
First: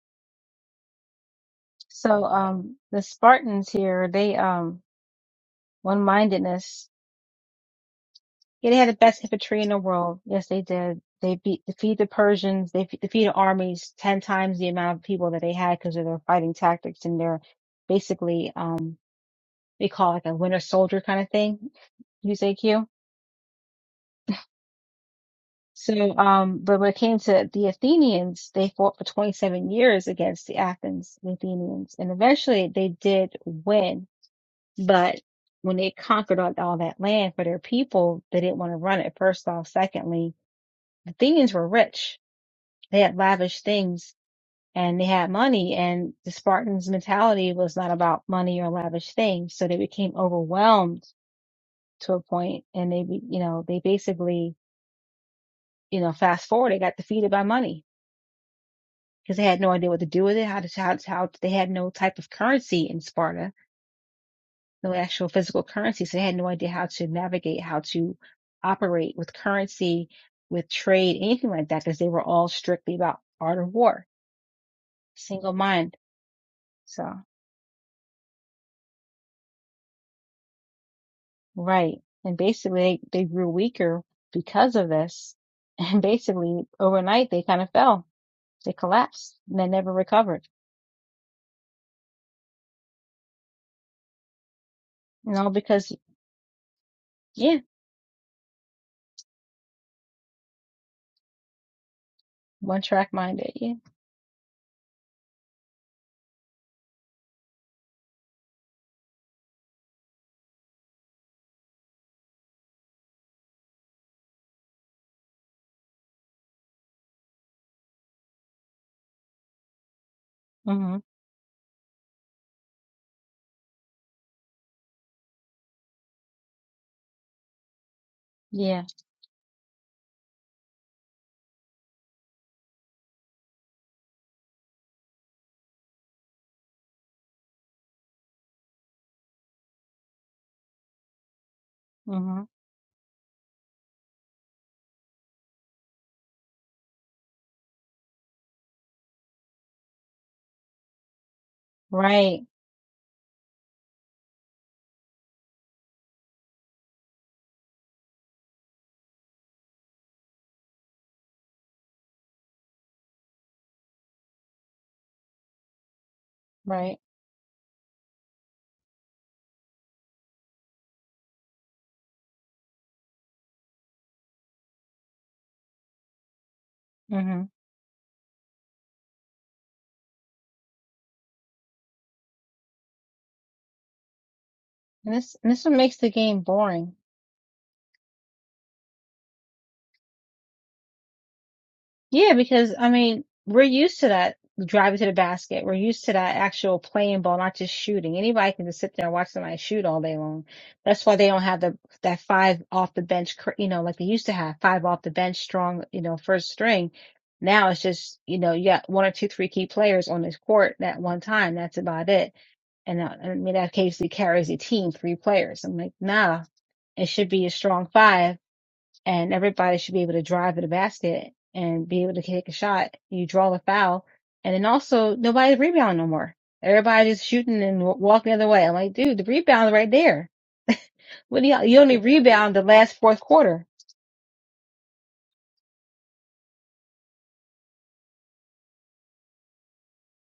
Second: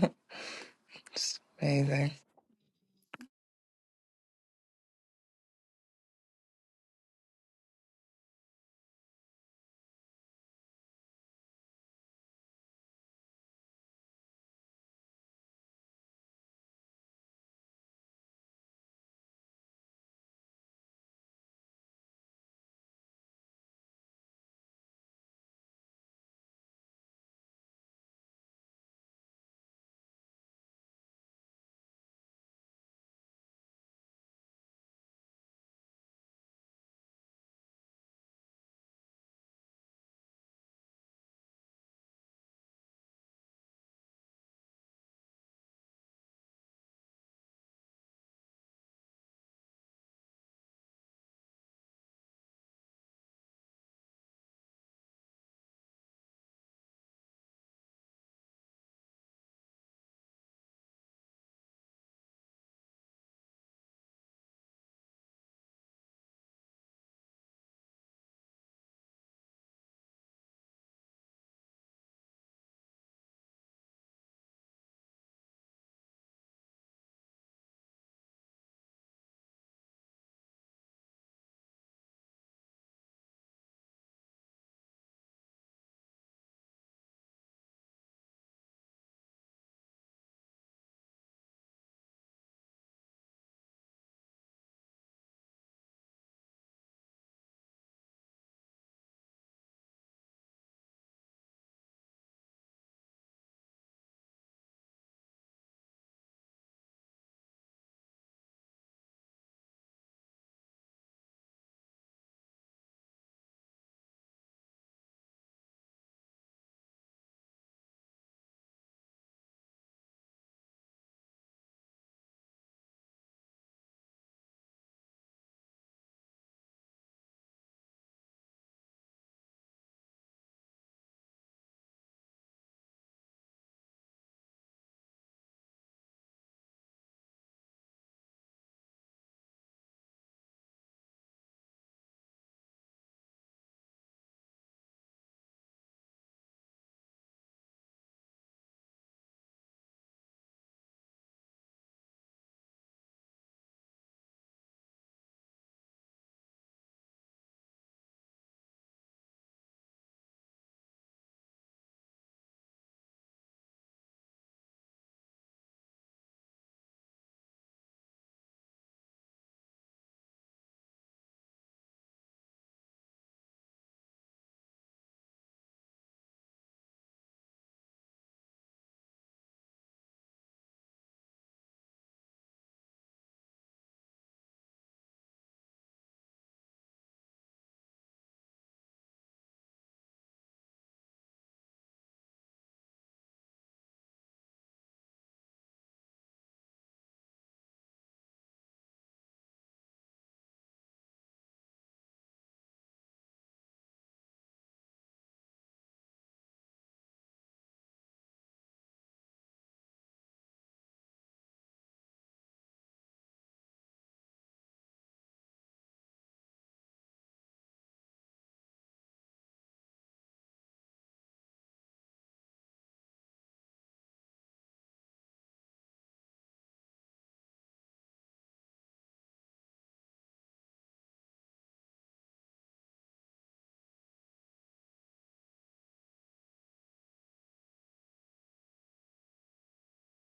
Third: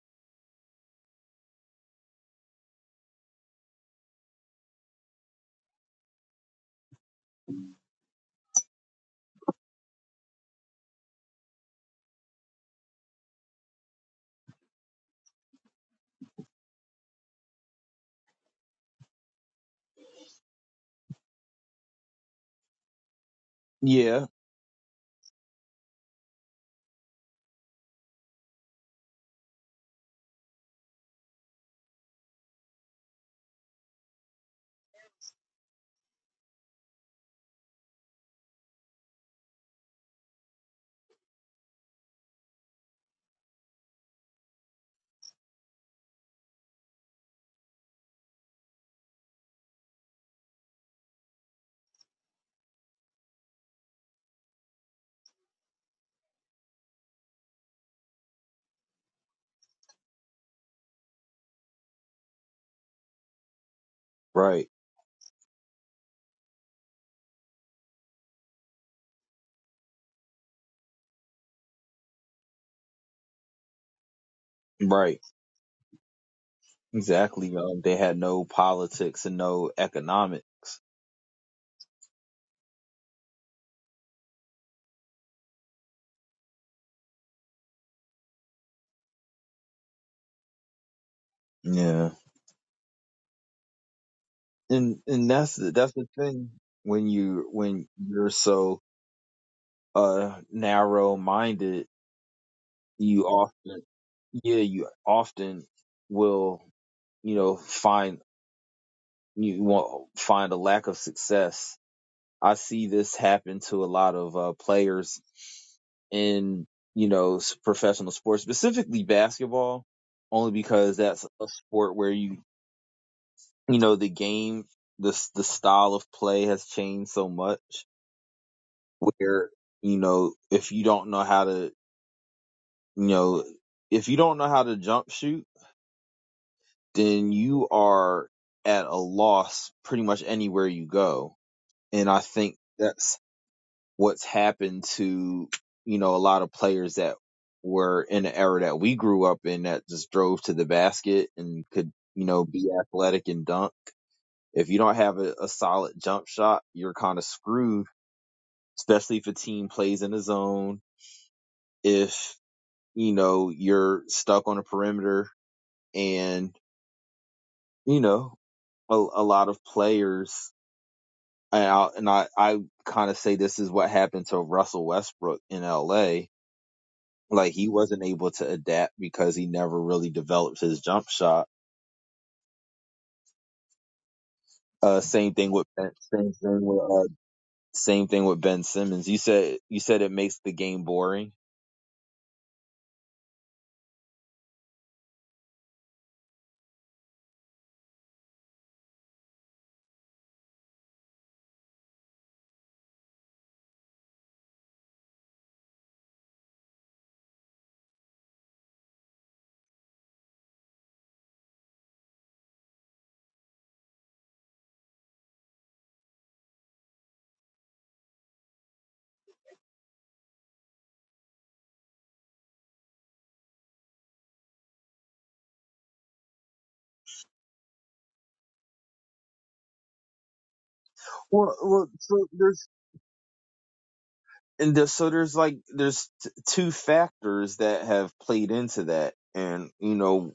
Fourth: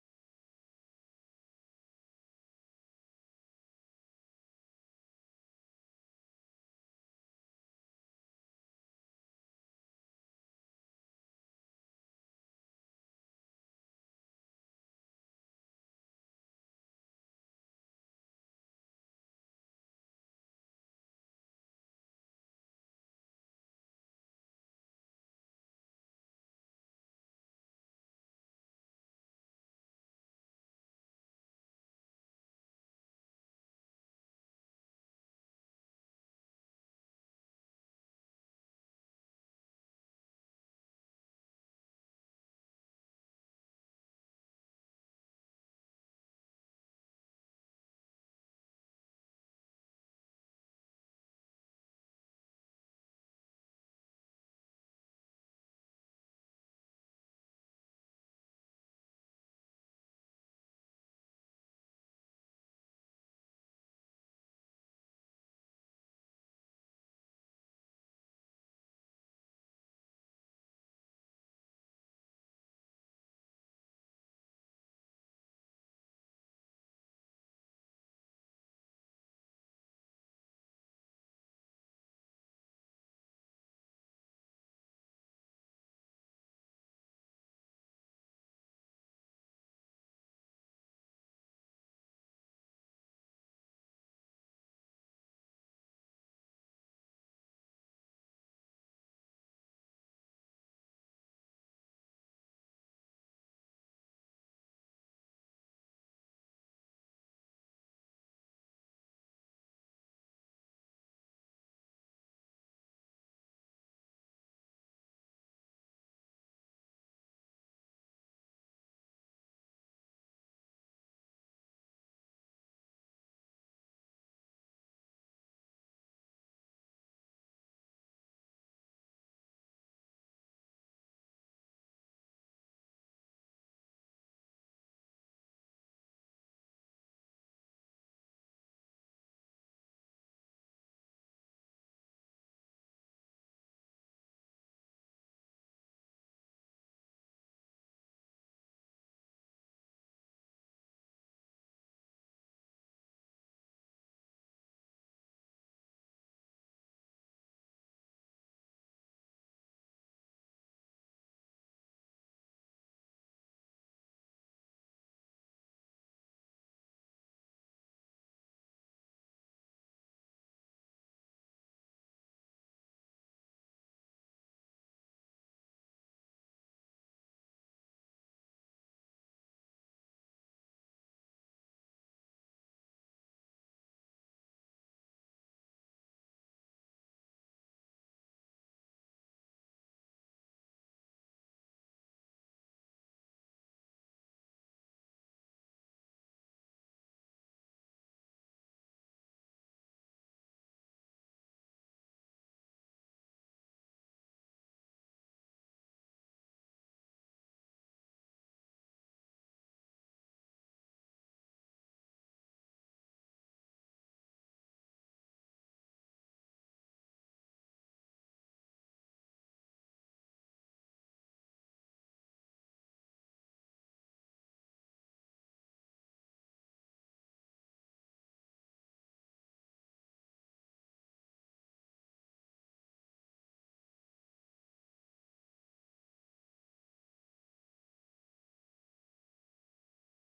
S3: amazing.
S1: So um the Spartans here, they um one mindedness. Yeah, they had the best infantry in the world. Yes, they did. They beat defeat the Persians. They fe- defeated armies ten times the amount of people that they had because of their fighting tactics and their basically um they call it like a winter soldier kind of thing. Use AQ.
S2: Yeah,
S1: So um, but when it came to the Athenians, they fought for twenty seven years against the Athens, the Athenians, and eventually they did win. But when they conquered all, all that land for their people, they didn't want to run it. First off, secondly, the Athenians were rich They had lavish things and they had money and the Spartans mentality was not about money or lavish things. So they became overwhelmed to a point and they, you know, they basically, you know, fast forward, they got defeated by money because they had no idea what to do with it, how to, how, how they had no type of currency in Sparta,
S2: right,
S1: no actual physical currency. So they had no idea how to navigate, how to operate with currency, with trade, anything like that, because they were all strictly about art of war,
S2: right.
S1: single mind. So.
S2: Exactly. Um, they had no politics and no economics.
S1: Right. And basically, they, they grew weaker because of this. And basically, overnight, they kind of fell. They collapsed and they never recovered.
S2: Yeah. And and
S1: You know,
S2: that's the,
S1: because,
S2: that's the thing when you
S1: yeah,
S2: when you're so uh narrow minded,
S1: one track
S2: you
S1: minded. Yeah.
S2: often yeah you often will you know find you will find a lack of success. I see this happen to a lot of uh, players in you know s- professional sports, specifically basketball, only because
S1: hmm
S2: that's a sport where you you know the game this the style of play has changed so much
S1: Yeah.
S2: where you know if you don't know how to you know if you don't know how to jump shoot then you are at a loss pretty much anywhere you go and i
S1: hmm
S2: think that's what's happened to you know a lot of players that were in the era that we grew up in that just drove to the basket and could you know
S1: Right.
S2: be athletic and dunk If you don't have a, a solid jump shot, you're kind of screwed, especially if a team plays in a zone. If, you know, you're stuck on a perimeter and,
S1: Right.
S2: you know, a, a lot of players, and I, and I, I kind of say this is what happened to Russell Westbrook in LA.
S1: hmm And
S2: Like he wasn't able to adapt because he never really developed his jump shot. Uh, same
S1: this,
S2: thing
S1: and
S2: with
S1: this what
S2: Ben,
S1: makes the
S2: same
S1: game
S2: thing with
S1: boring.
S2: uh, same thing with Ben Simmons. You said you said it makes the game boring.
S1: Yeah, because I mean, we're used to that driving to the basket. We're used to that actual playing ball, not just shooting. Anybody can just sit there and watch somebody shoot all day long. That's why they don't have the that five off the bench, cr- you know, like they used to have five off the bench strong, you know, first string. Now it's just, you know, you got one or two, three key players on this court at one time. That's about it. And uh, I mean, that occasionally carries a team, three players. I'm like, nah, it should be a strong five and everybody should be able to drive to the basket and be able to take a shot. You draw the foul, and then also nobody's rebounding no more. Everybody's just shooting and walking the other way. I'm like, dude, the rebound's right there. What do
S2: Well,
S1: you, you
S2: well,
S1: only
S2: so
S1: rebound the
S2: there's
S1: last fourth quarter,
S2: and there's, so there's like there's t- two factors that have played into that, and you know,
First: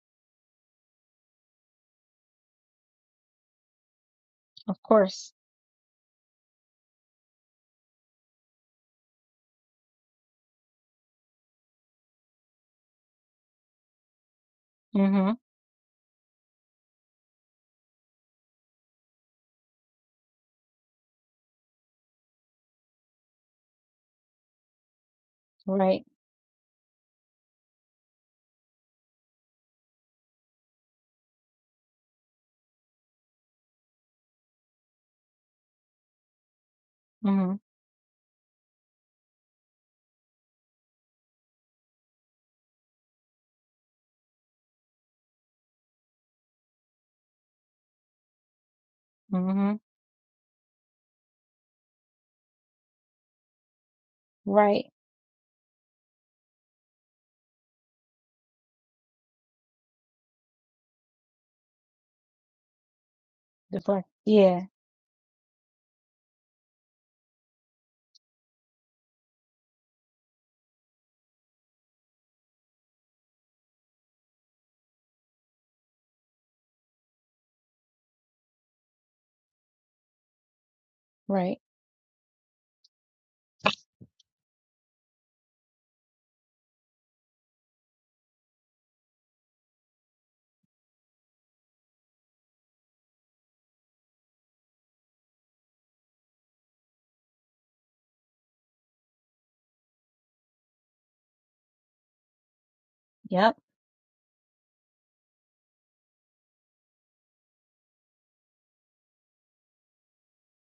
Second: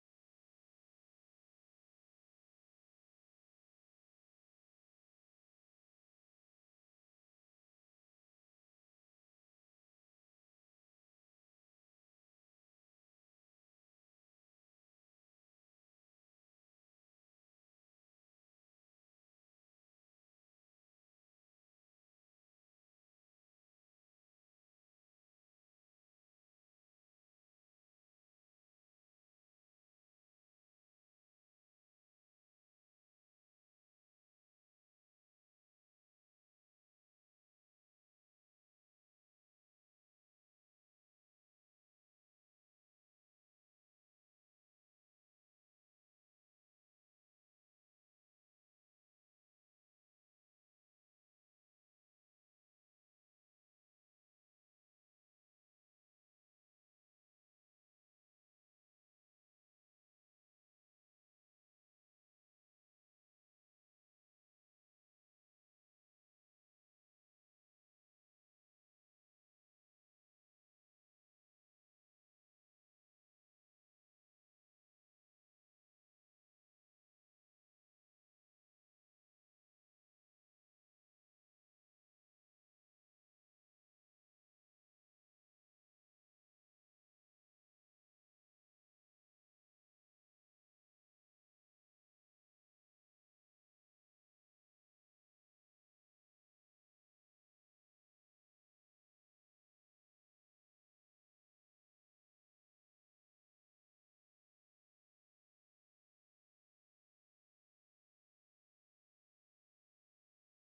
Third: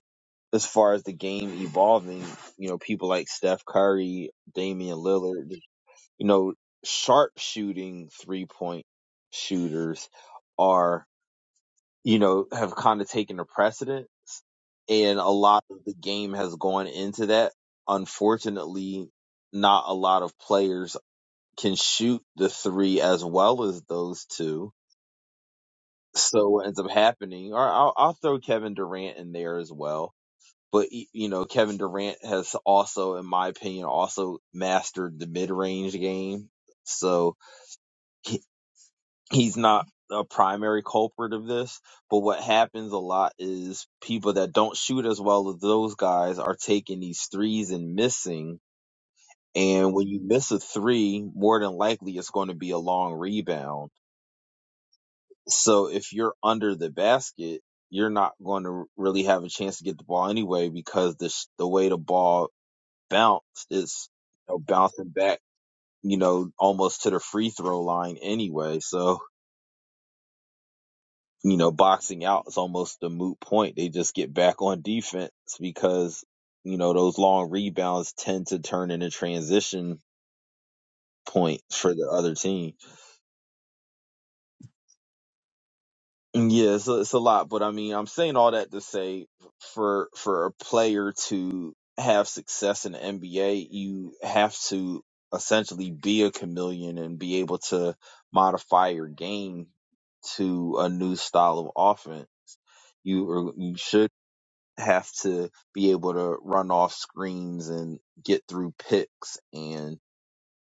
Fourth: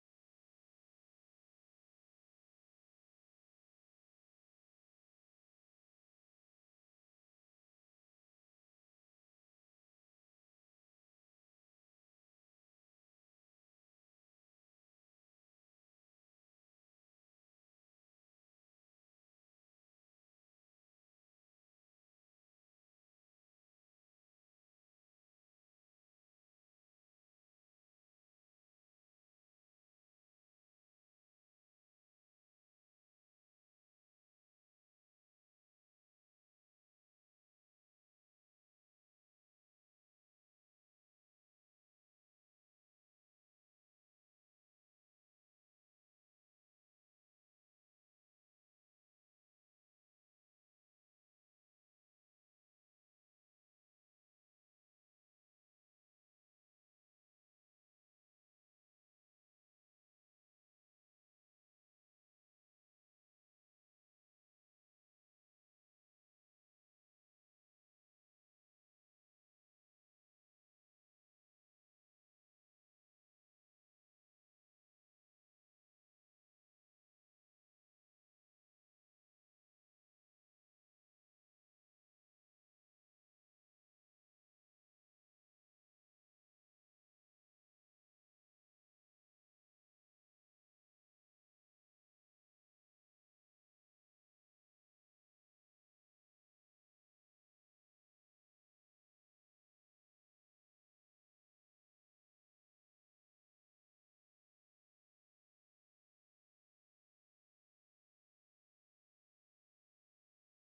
S2: as far as the game evolving, you know, people like Steph Curry,
S1: of
S2: Damian
S1: course.
S2: Lillard, you know, sharp shooting three point shooters are you know have kind of taken a precedence, and a
S1: mm
S2: lot of the game has gone into that. Unfortunately, not a lot of players can shoot the three as well as those two.
S1: hmm Right.
S2: So what ends up happening, or I'll, I'll throw Kevin Durant in there as well. But y- you know, Kevin Durant has also, in my opinion, also mastered the mid-range game. So
S1: mm
S2: he, he's not a primary culprit of this. But what happens a lot is people that don't shoot as well as those guys are taking these threes and missing.
S1: hmm mm hmm
S2: And when you miss a three, more than likely it's going to be a long rebound
S1: Right.
S2: So if you're under the basket, you're not going to really have a chance to get the ball anyway because the the way the ball bounced
S1: The play.
S2: is you know,
S1: Yeah.
S2: bouncing back, you know, almost to the free throw line anyway. So you know, boxing out is almost a moot point. They just get back on defense because you know those long rebounds tend to turn into transition
S1: Right.
S2: points for the other team. Yeah, it's a, it's a lot, but I mean, I'm saying all that to say for for a player to have success in the NBA, you have to essentially be a chameleon and be able to modify your game to a new style of offense. You or
S1: Yep.
S2: you should have to be able to run off screens and get through picks and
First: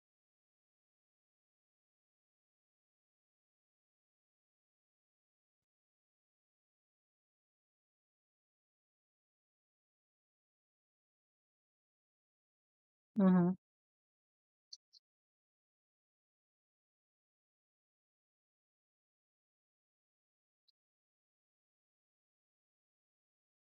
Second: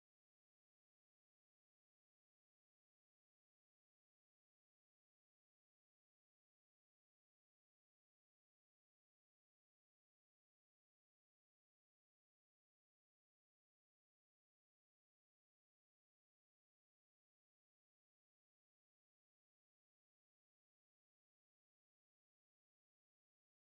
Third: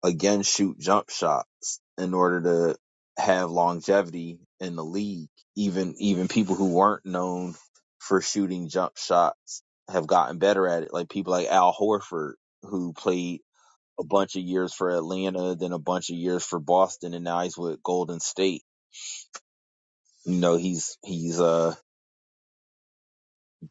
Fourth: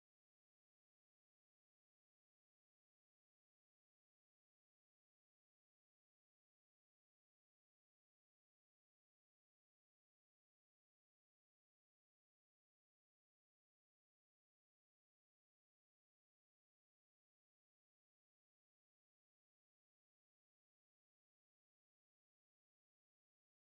S2: again shoot jump shots in order to have longevity in the league. Even even people who weren't known for shooting jump shots have gotten better at it. Like people like Al Horford, who played
S1: mm
S2: a bunch of years for Atlanta, then a bunch of years for Boston, and now he's with Golden State. You know, he's he's uh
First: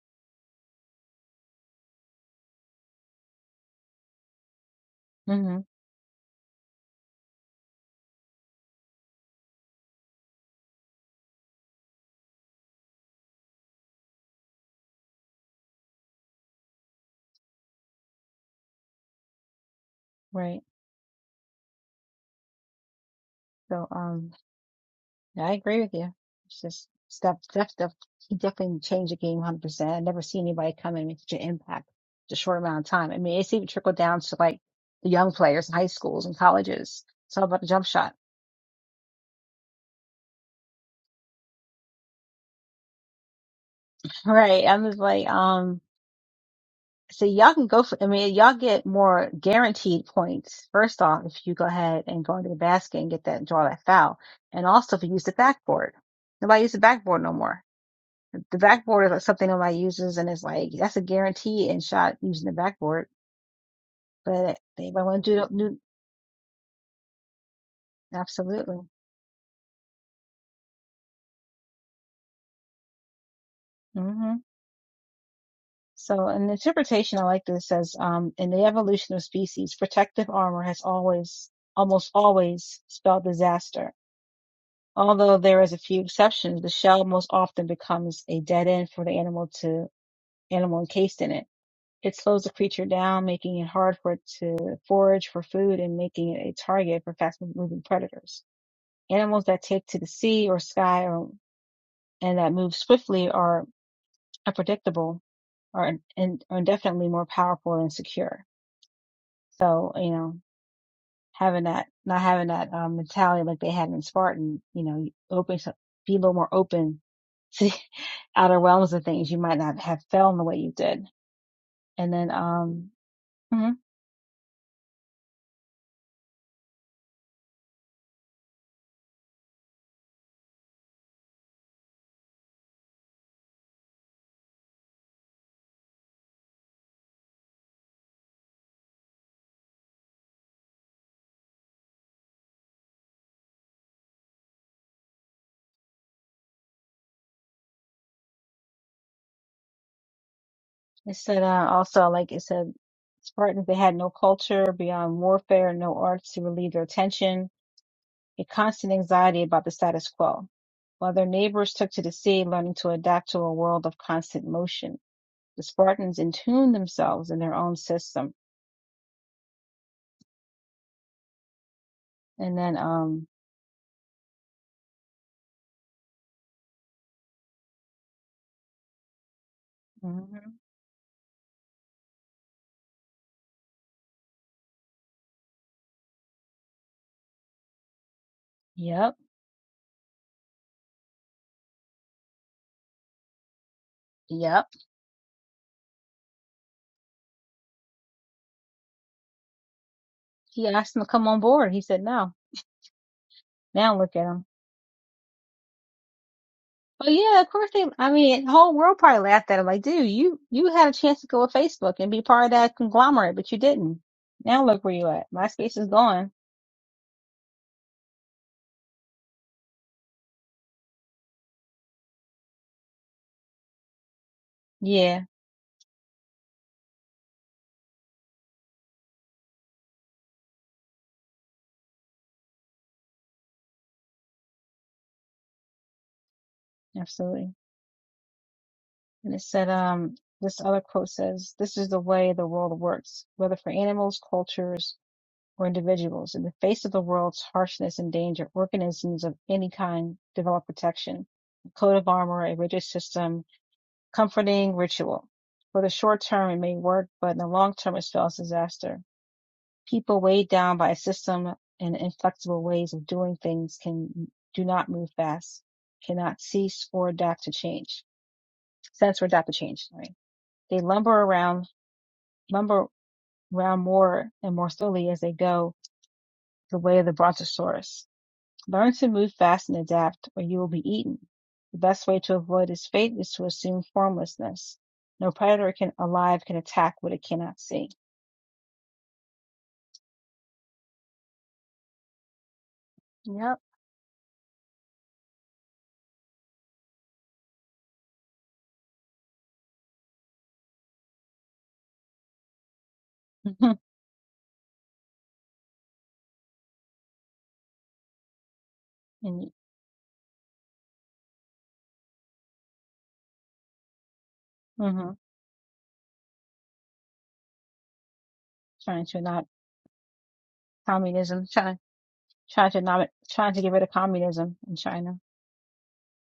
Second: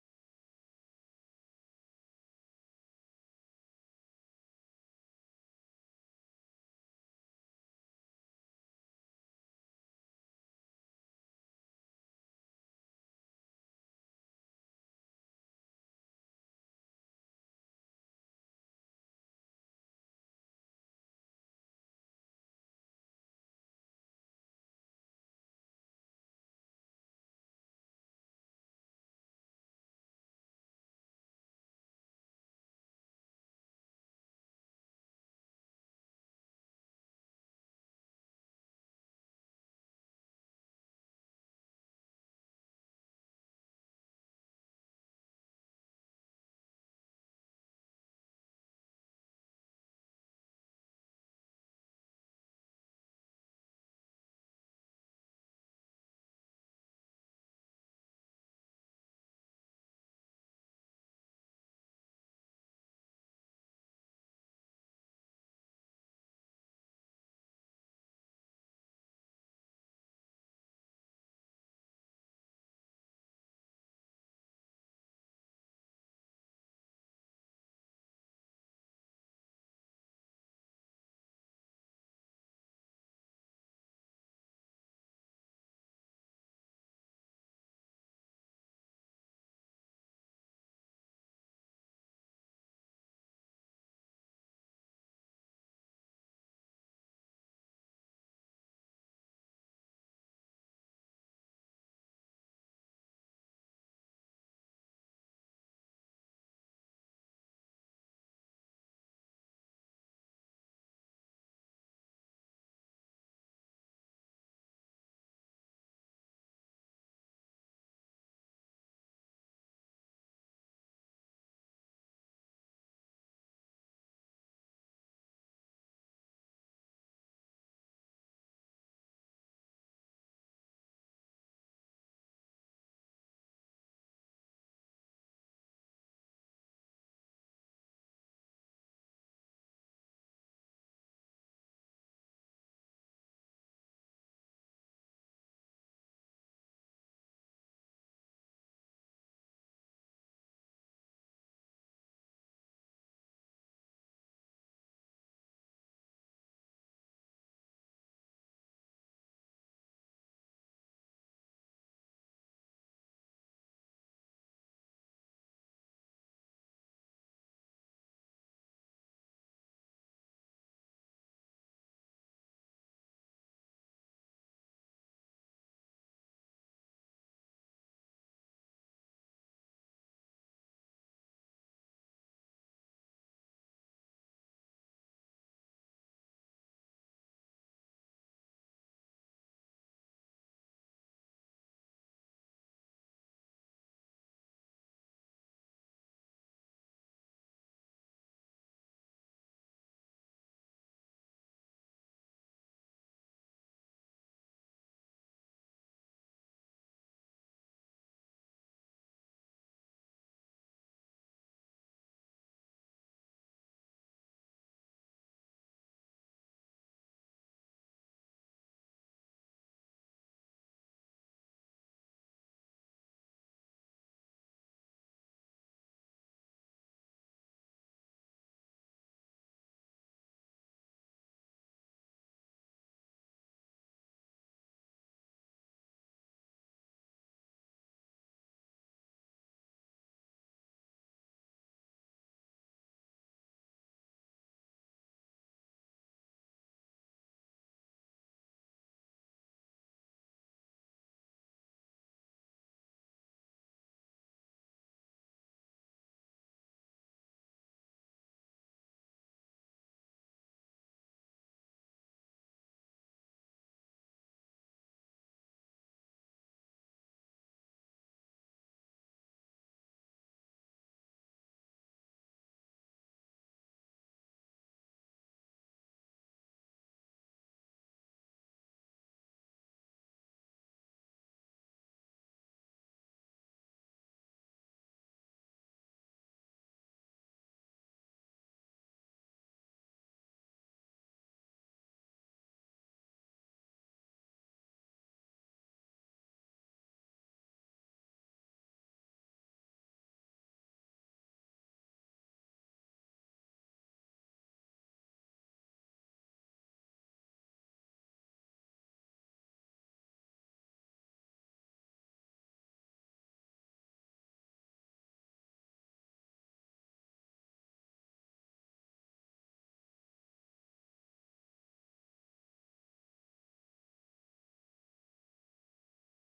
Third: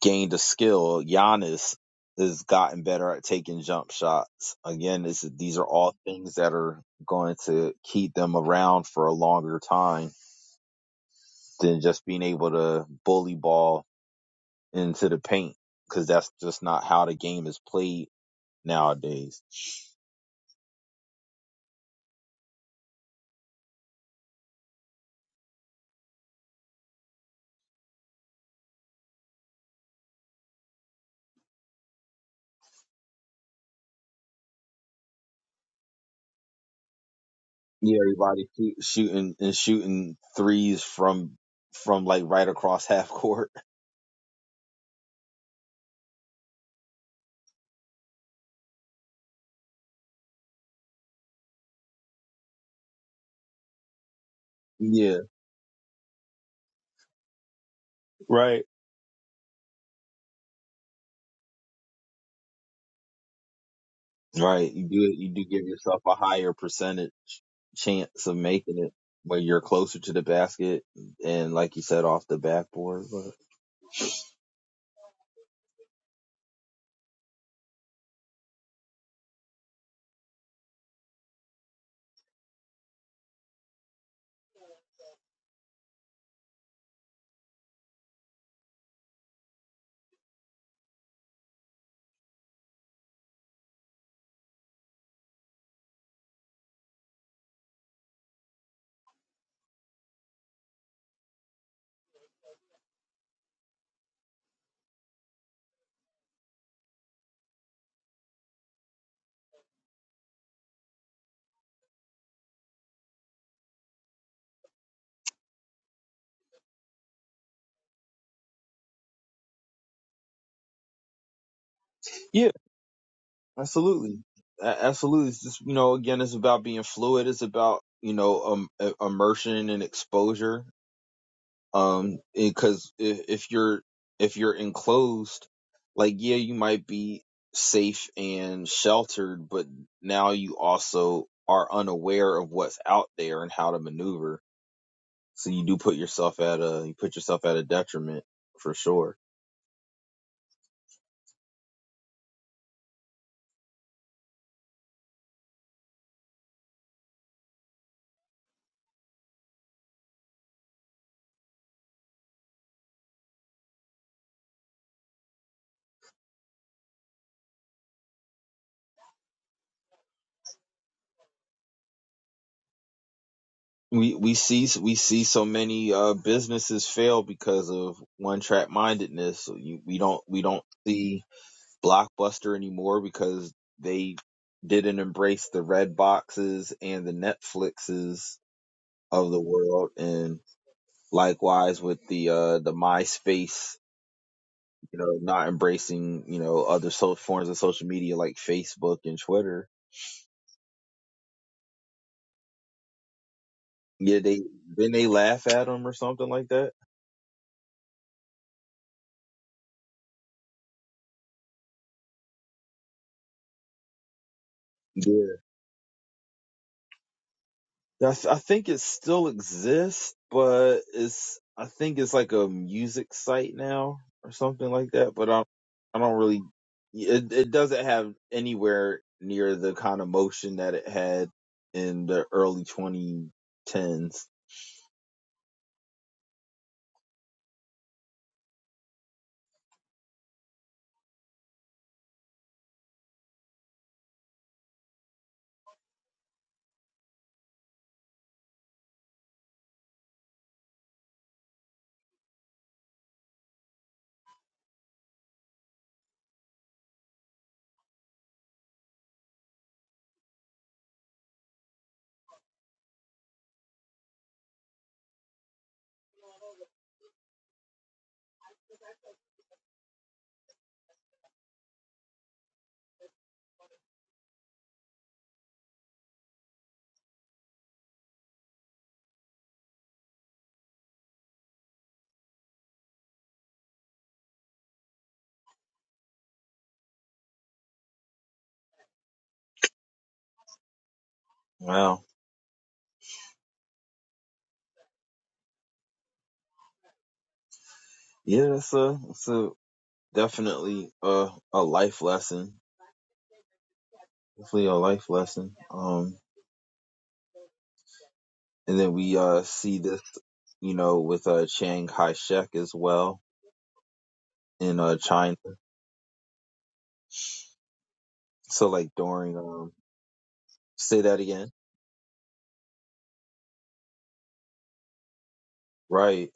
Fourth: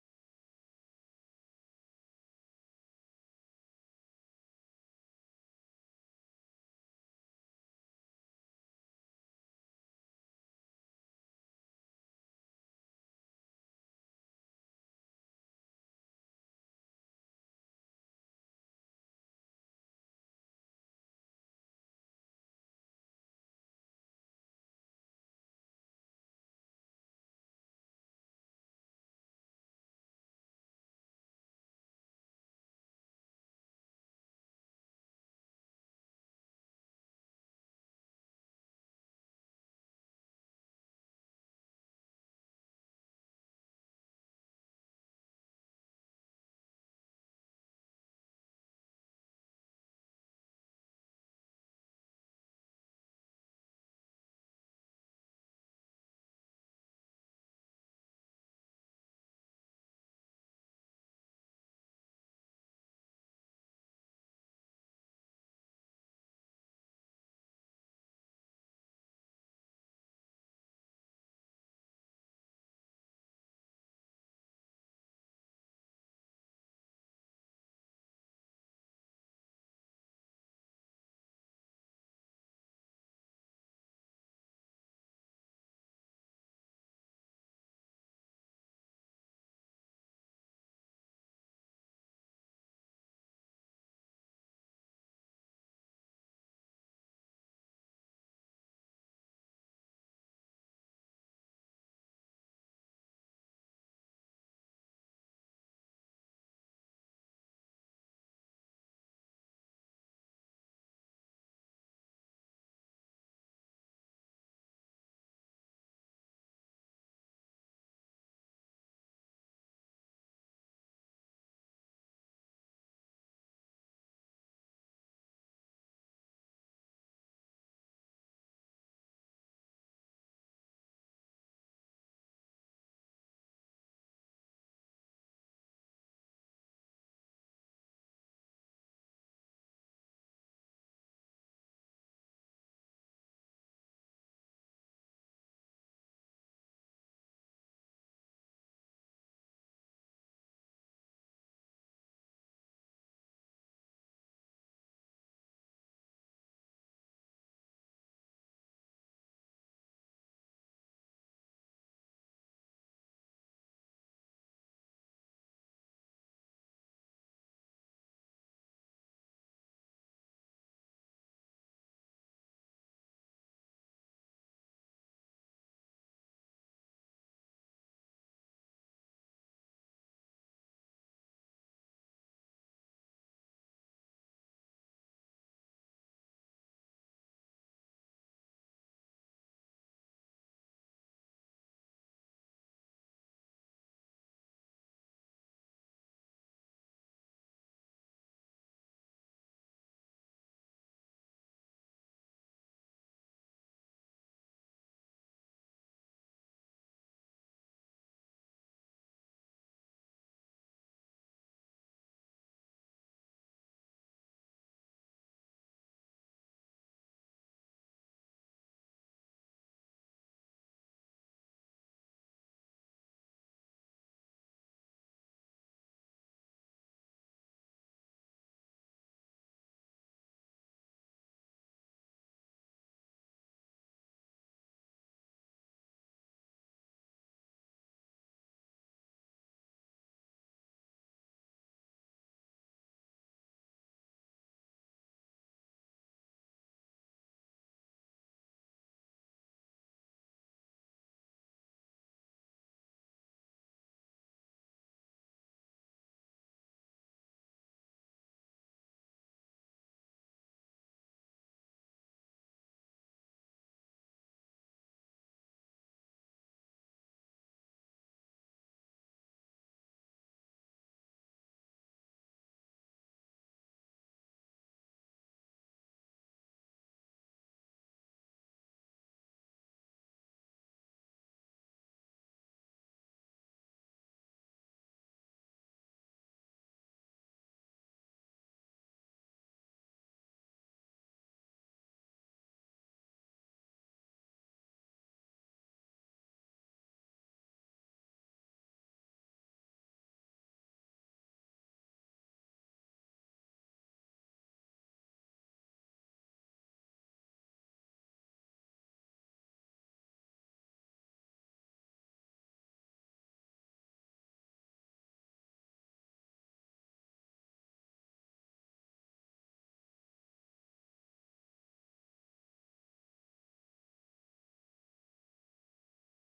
S2: gained a skill. Giannis has gotten better at taking jump shots. Again, this is,
S1: hmm mm
S2: these
S1: hmm
S2: are all things that are going to keep them around for a longer time than just being able to bully ball into the paint because that's just not how the game is played nowadays.
S1: Right. So, um, Yeah, I agree with you. It's just stuff, stuff, stuff. He definitely changed the game 100%. I never see anybody come and make such an impact in a short amount of time. I mean, it's even trickled down to like the young players in high schools and colleges. It's all about the jump
S2: Yeah,
S1: shot.
S2: everybody shooting and shooting threes from from like right across half court.
S1: Right. I'm just like, um, so y'all can go for, I mean, y'all get more guaranteed points. First off, if you go ahead and go into the basket and get that, draw that foul. And also if you
S2: Yeah,
S1: use the backboard. Nobody uses the backboard no more.
S2: right.
S1: the backboard is like something nobody uses, and it's like that's a guarantee in shot using the backboard. But
S2: Right. You
S1: they
S2: do
S1: might want
S2: you do
S1: to do,
S2: give
S1: do
S2: yourself a higher percentage chance of
S1: absolutely.
S2: making it when you're closer to the basket and like you said off the backboard. But
S1: hmm So, in the interpretation, I like this says, um, in the evolution of species, protective armor has always, almost always, spelled disaster. Although there is a few exceptions, the shell most often becomes a dead end for the animal to animal encased in it. It slows the creature down, making it hard for it to forage for food and making it a target for fast-moving predators. Animals that take to the sea or sky or, and that move swiftly are unpredictable are, and are definitely more powerful and secure. So, you know, having that, not having that um, mentality like they had in Spartan, you know, you open, so, be a little more open to the outer realms of things. You might not have felt in the way you did. And then,
S2: yeah,
S1: um, mhm,
S2: absolutely. A- Absolutely. It's just, you know, again, it's about being fluid. It's about, you know, um, i- immersion and exposure. Um, because if, if you're, if you're enclosed, like, yeah, you might be safe and sheltered, but now you also are unaware of what's out there and how to maneuver So you do put yourself at a you put yourself at a detriment for sure.
S1: it said, uh, also, like it said, Spartans, they had no culture beyond warfare, no arts to relieve their tension a constant anxiety about the status quo, while their neighbors took to the sea, learning to adapt to a world of constant motion. The Spartans entuned themselves in their own system. And then, um,
S2: We we see we see so many uh, businesses fail because of one track mindedness. So you, we don't we
S1: mhm,
S2: don't see Blockbuster anymore because they didn't embrace the red boxes and the Netflixes
S1: yep,
S2: of the world, and likewise with the uh, the MySpace,
S1: yep.
S2: you know, not embracing you know other so- forms of social media like Facebook and Twitter
S1: He asked them to come on board. He said no. Now look
S2: Yeah,
S1: at
S2: they
S1: them.
S2: then they laugh at him or something like that.
S1: But yeah, of course they, I mean, the whole world probably laughed at him. Like, dude, you, you had a chance to go with Facebook and be part of that conglomerate, but you didn't. Now look where you at.
S2: Yeah,
S1: MySpace is gone.
S2: I, th- I think it still exists, but it's I think it's like a music site now or something like that.
S1: Yeah,
S2: But I I don't really it it doesn't have anywhere near the kind of motion that it had in the early 2010s.
S1: absolutely. And it said, um, this other quote says, this is the way the world works, whether for animals, cultures, or individuals. In the face of the world's harshness and danger, organisms of any kind develop protection, a coat of armor, a rigid system, comforting ritual. For the short term, it may work, but in the long term, it spells disaster. People weighed down by a system and inflexible ways of doing things can do not move fast, cannot cease or adapt to change, sense or adapt to change. Right? They lumber around, lumber around more and more slowly as they go, the way of the brontosaurus. Learn to move fast and adapt, or you will be eaten. The best way to avoid this fate is to assume formlessness. No predator can alive can attack what it cannot see.
S2: Wow.
S1: Yep.
S2: Yeah, that's a that's a definitely a a life lesson. Definitely a life lesson. Um, and then we uh
S1: and
S2: see this. you know, with uh Chiang Kai-shek as well in uh
S1: hmm
S2: China. So like
S1: trying to
S2: during
S1: not
S2: um say that
S1: communism,
S2: again.
S1: trying trying to not trying to get rid of communism in China.
S2: Right.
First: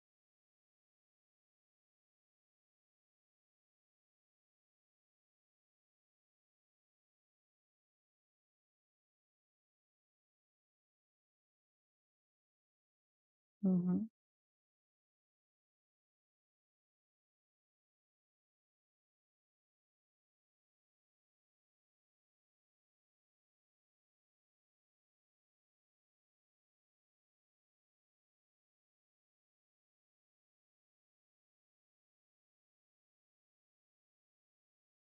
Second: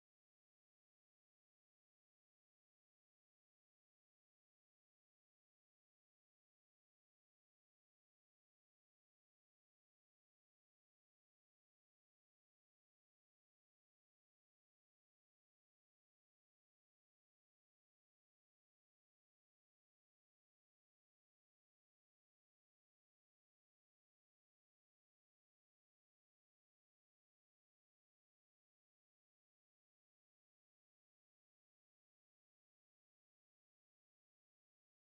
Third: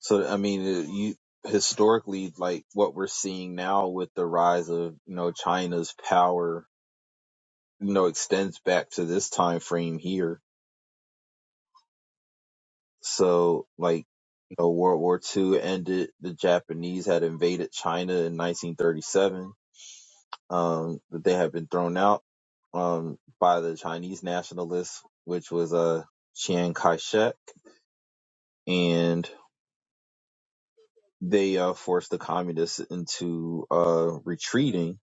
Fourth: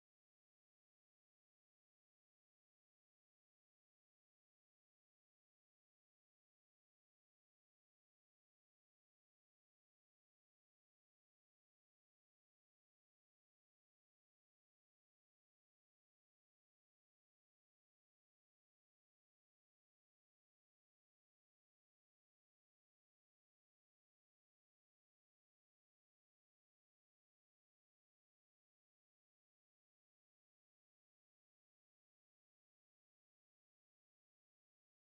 S2: So I mean uh, you historically like what we're seeing now with the rise of, you know, China's power, you know, extends back to this time frame here. So
S1: hmm
S2: like you know, World War Two ended. The Japanese had invaded China in 1937 um, that they had been thrown out um, by the Chinese nationalists, which was uh, Chiang Kai-shek, and they uh, forced the communists into uh, retreating.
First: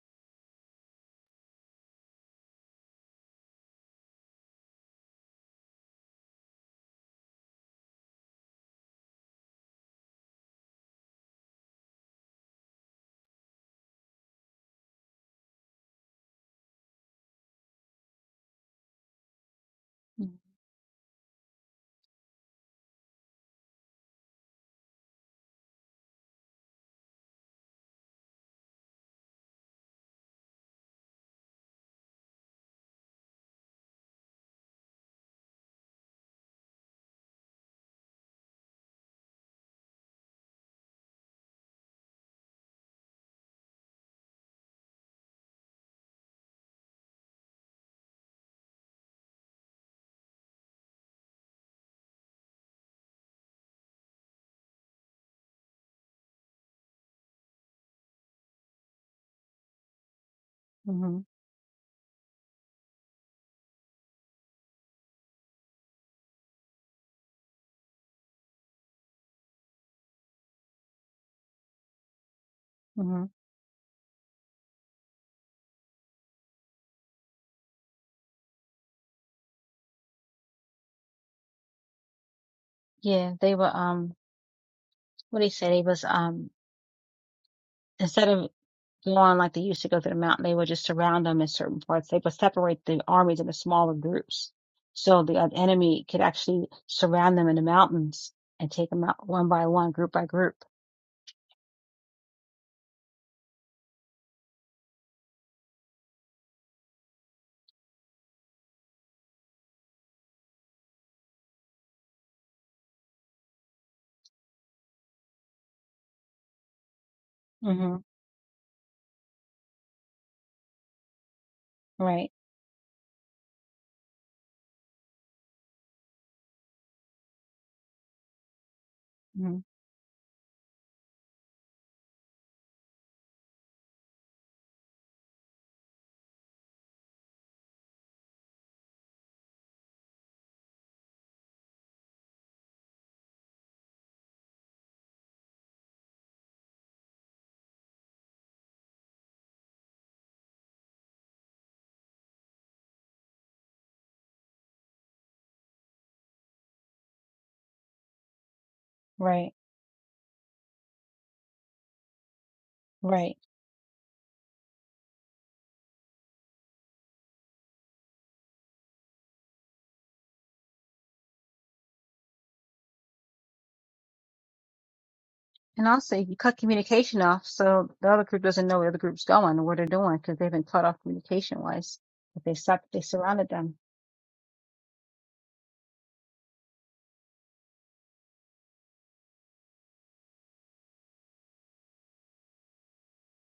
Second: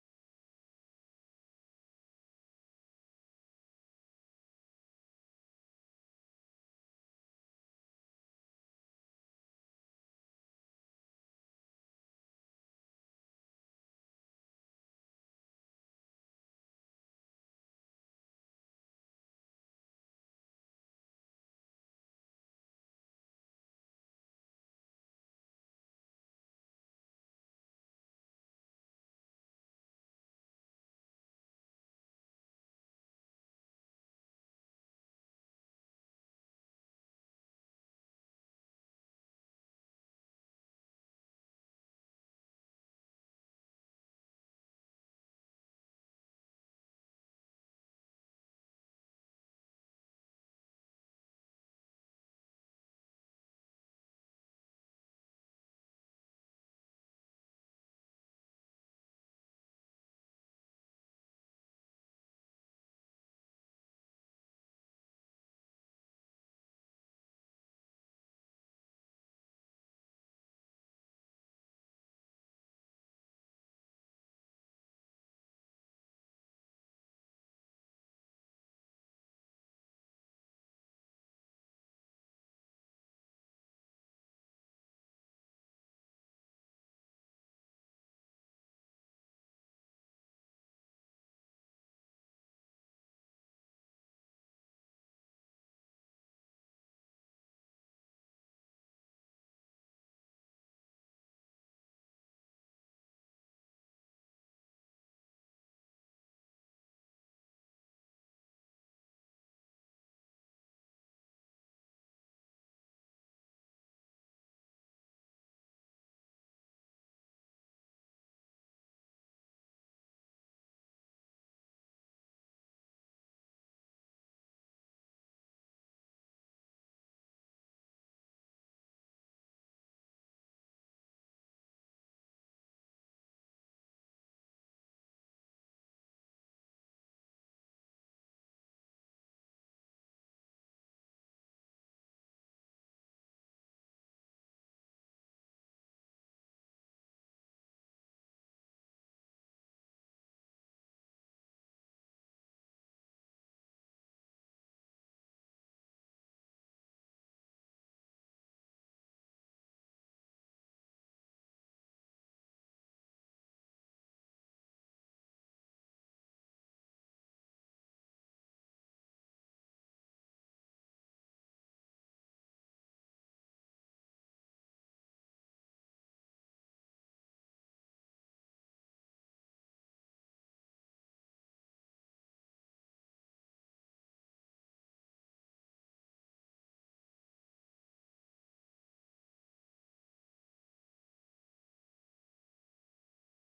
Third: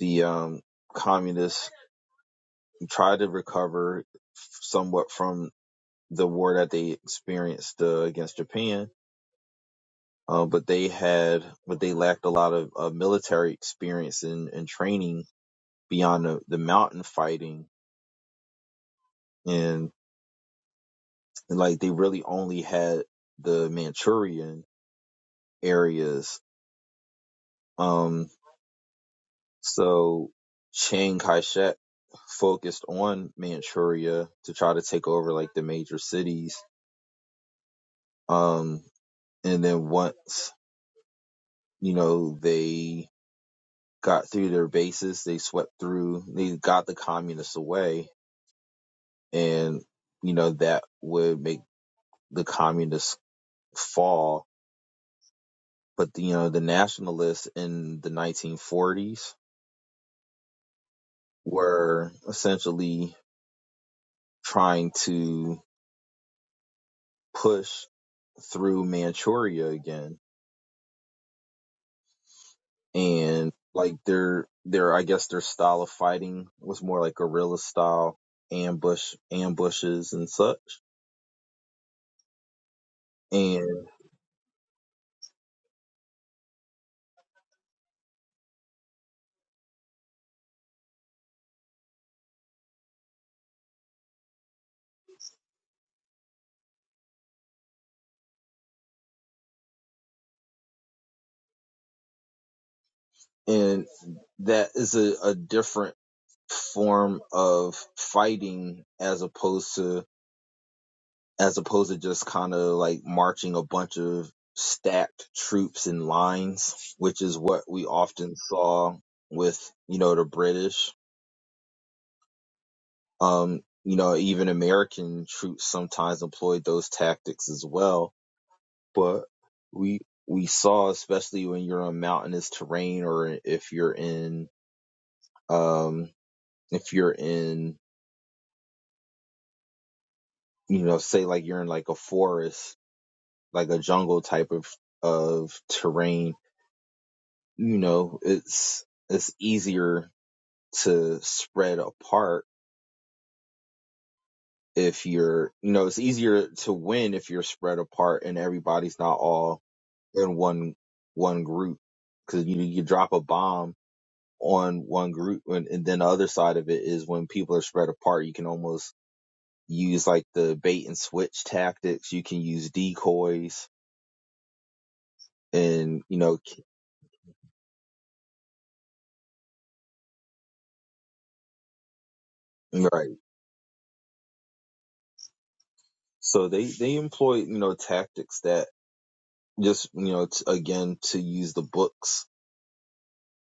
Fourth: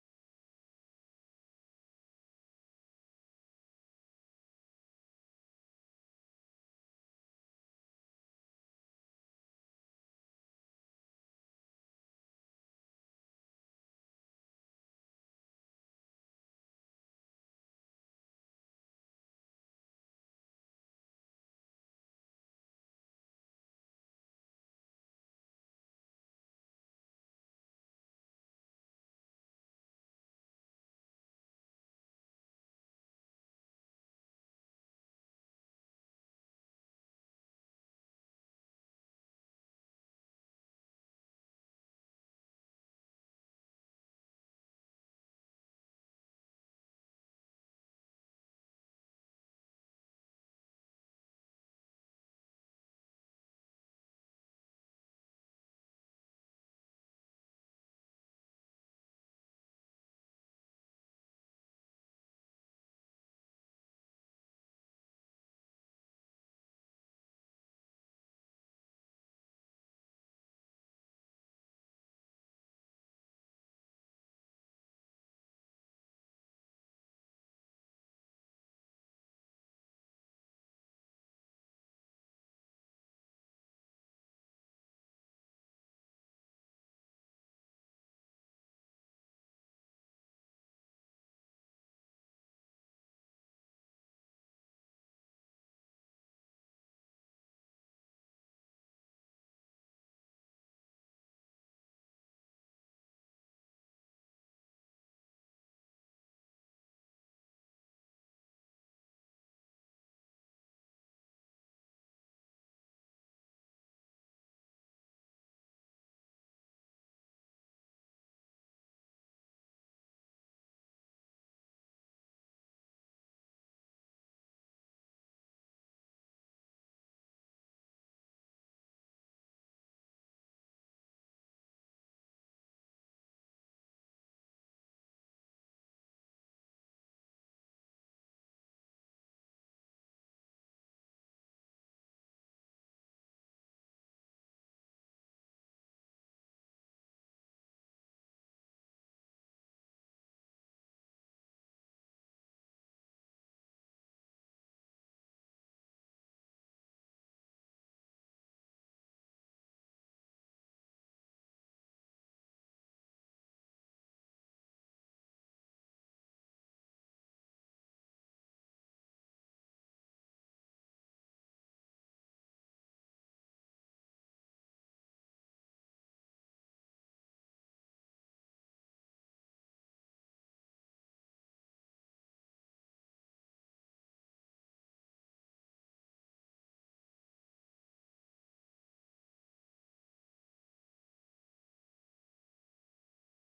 S2: The um, communists tried to recover somewhat from the war that they experienced uh, against Japan, uh, but they had, but they lacked a lot of uh, military experience and, and training beyond the, the mountain fighting and. and like they really only had the Manchurian areas. Um, so Chiang Kai-shek focused on Manchuria to try to take over like the major cities. Um, and then once, you know, they got through their bases, they swept through, they got the communists away and, you know, that would make the communists fall. But, you know, the nationalists in the 1940s
S1: hmm
S2: were essentially trying to push through Manchuria again.
S1: hmm
S2: And like their their I guess their style of fighting was more like guerrilla style ambush ambushes and such.
S1: Yeah, they were
S2: And
S1: um what do you say? They was um instead of Go on like they used to go to the mountain, they would just surround them in certain parts. They would separate the armies into smaller groups. So the uh, enemy could actually surround them in the mountains and take them out one by one, group by group.
S2: and that is a, a different form of fighting as opposed to as opposed to just kind of like marching a bunch of stacked troops in lines, which is what we
S1: hmm
S2: often saw with, you know, the British.
S1: Right.
S2: Um, you know, even American troops sometimes employed those tactics as well. But
S1: hmm
S2: we, we saw, especially when you're on mountainous terrain or if you're in, um, if you're in, you know, say like you're in like a forest, like a jungle type of, of terrain you know, it's it's easier to spread apart if you're, you know, it's easier to win if you're spread apart and everybody's not
S1: Right.
S2: all in one one group because you you drop a
S1: Right.
S2: bomb on one group and, and then the other side of it is when people are spread apart, you can almost use like the bait and switch tactics. You can use decoys
S1: And
S2: and
S1: also,
S2: you
S1: you
S2: know,
S1: cut
S2: k-
S1: communication off, so the other group doesn't know where the other group's going or what they're doing because they've been cut off communication wise. But they suck, they
S2: right.
S1: surrounded them.
S2: So they they employ you know tactics that just you know t- again to use the book's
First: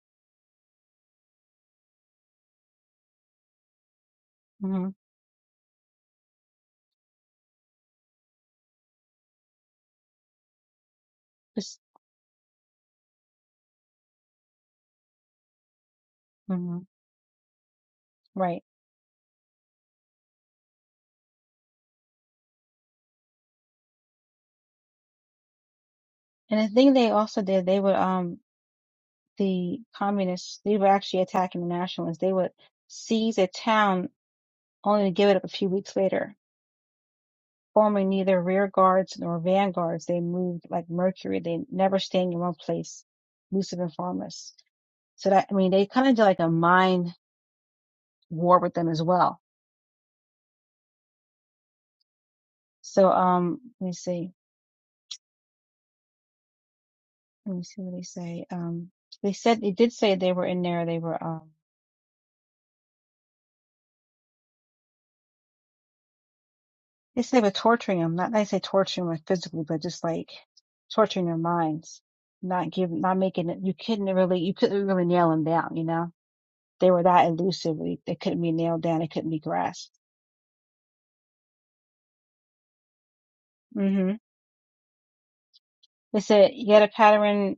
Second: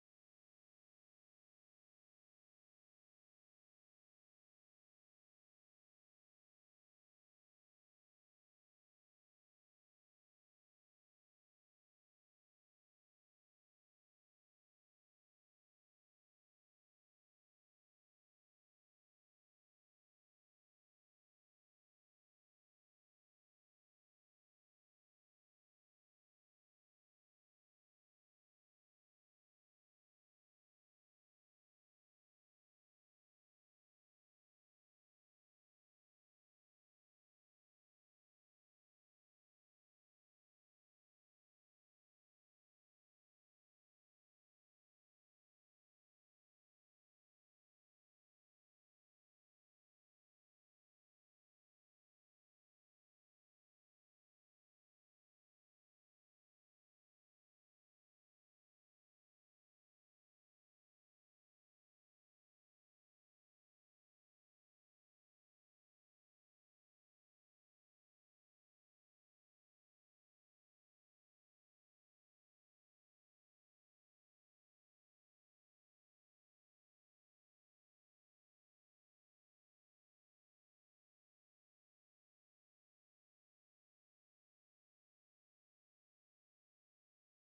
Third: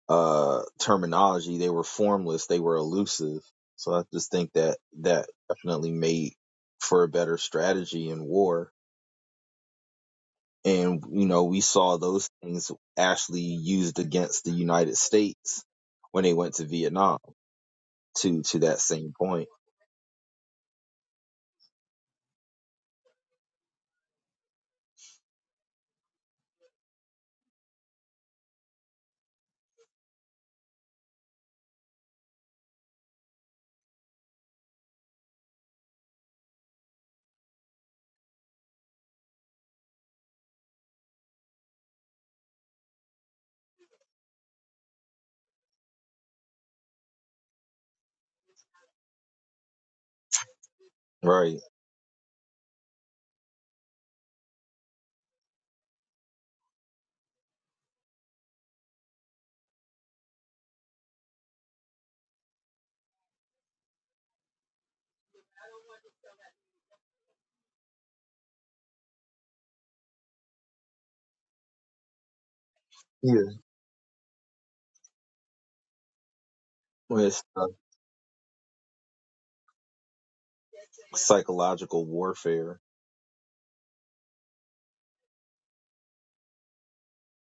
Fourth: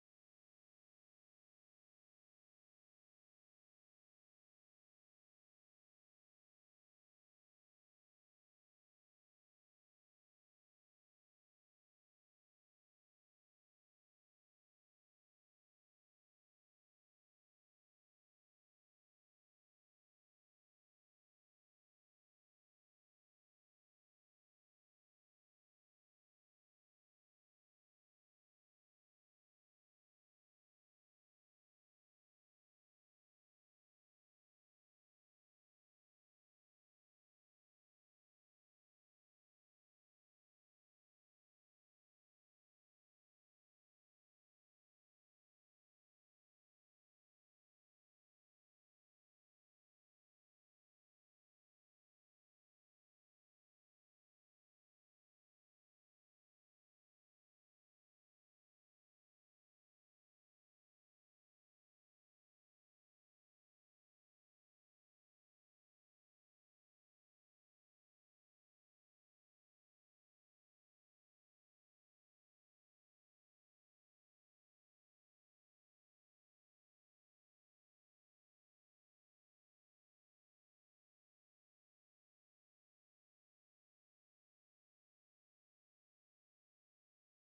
S2: uh terminology they were formless they were elusive so i just think that
S1: hmm
S2: that definitely made for a better strategy in war and you know we
S1: Just,
S2: saw those things actually used against the united states when they went to
S1: hmm
S2: vietnam to to
S1: Right.
S2: that same point
S1: And the thing they also did, they would, um, the communists, they were actually attacking the nationalists. They would seize a town only to give it up a few weeks later. Forming neither rear guards nor vanguards, they moved like mercury. They never staying in one place, elusive and formless. So that, I mean, they kind of did like a mind war with them as well.
S2: right
S1: So, um, let me see. Let me see what they say. Um, they said, they did say they were in there. They were, um, They say with torturing them, not they say torturing them physically, but just like torturing their minds, not giving, not making
S2: yeah
S1: it. You couldn't really, you couldn't really nail them down. You know, they were that
S2: with uh,
S1: elusive. They they couldn't be nailed down. They couldn't be grasped.
S2: psychological warfare
S1: hmm They said yet a pattern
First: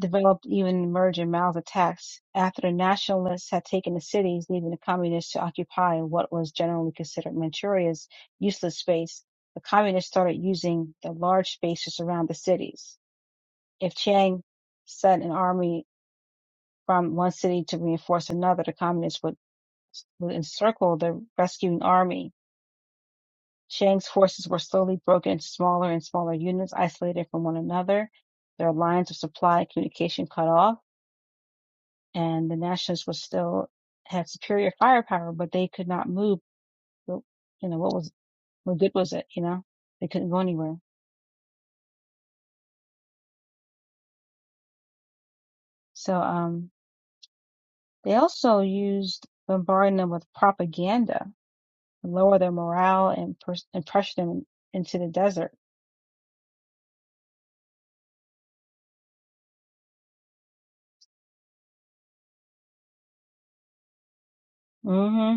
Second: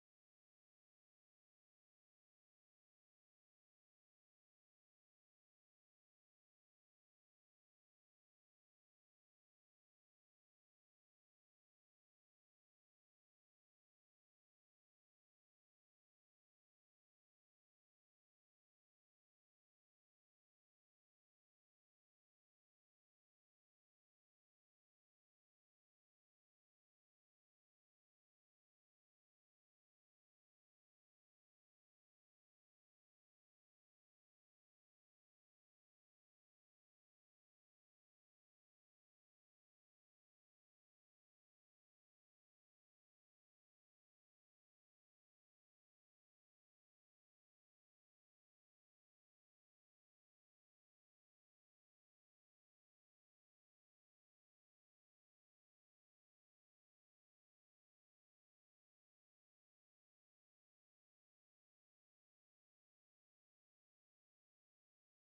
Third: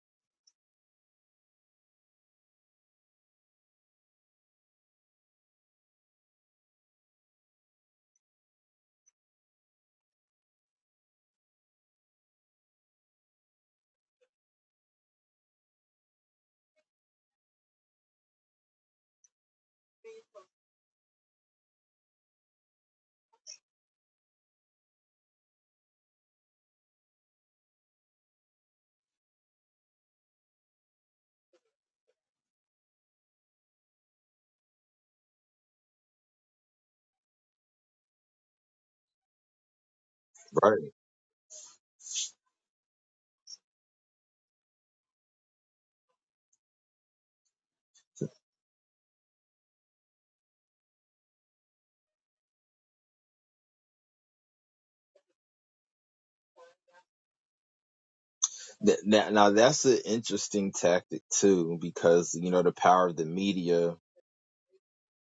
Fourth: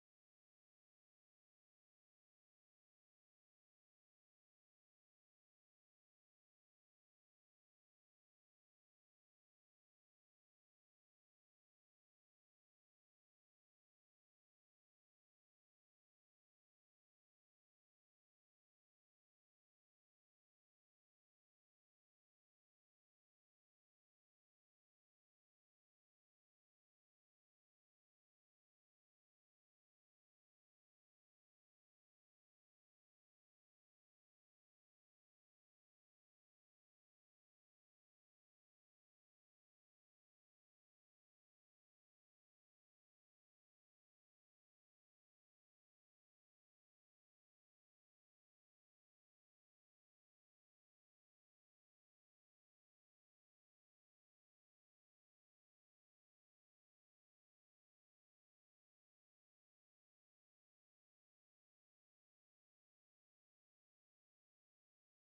S1: developed even emerged in Mao's attacks after the nationalists had taken the cities, leaving the communists to occupy what was generally considered Manchuria's useless space. The communists started using the large spaces around the cities. If Chiang sent an army from one city to reinforce another, the communists would, would encircle the rescuing army. Chiang's forces were slowly broken into smaller and smaller units, isolated from one another, their lines of supply and communication cut off, and the nationalists were still had superior firepower, but they could not move. You know, what was, what good was it? You know, they couldn't go anywhere.
S2: right
S1: So, um, they also used bombarding them with propaganda and lower their morale and, pers- and push them into the desert.
S2: Th- now, now that's an interesting tactic too because you know the power of the media
S1: hmm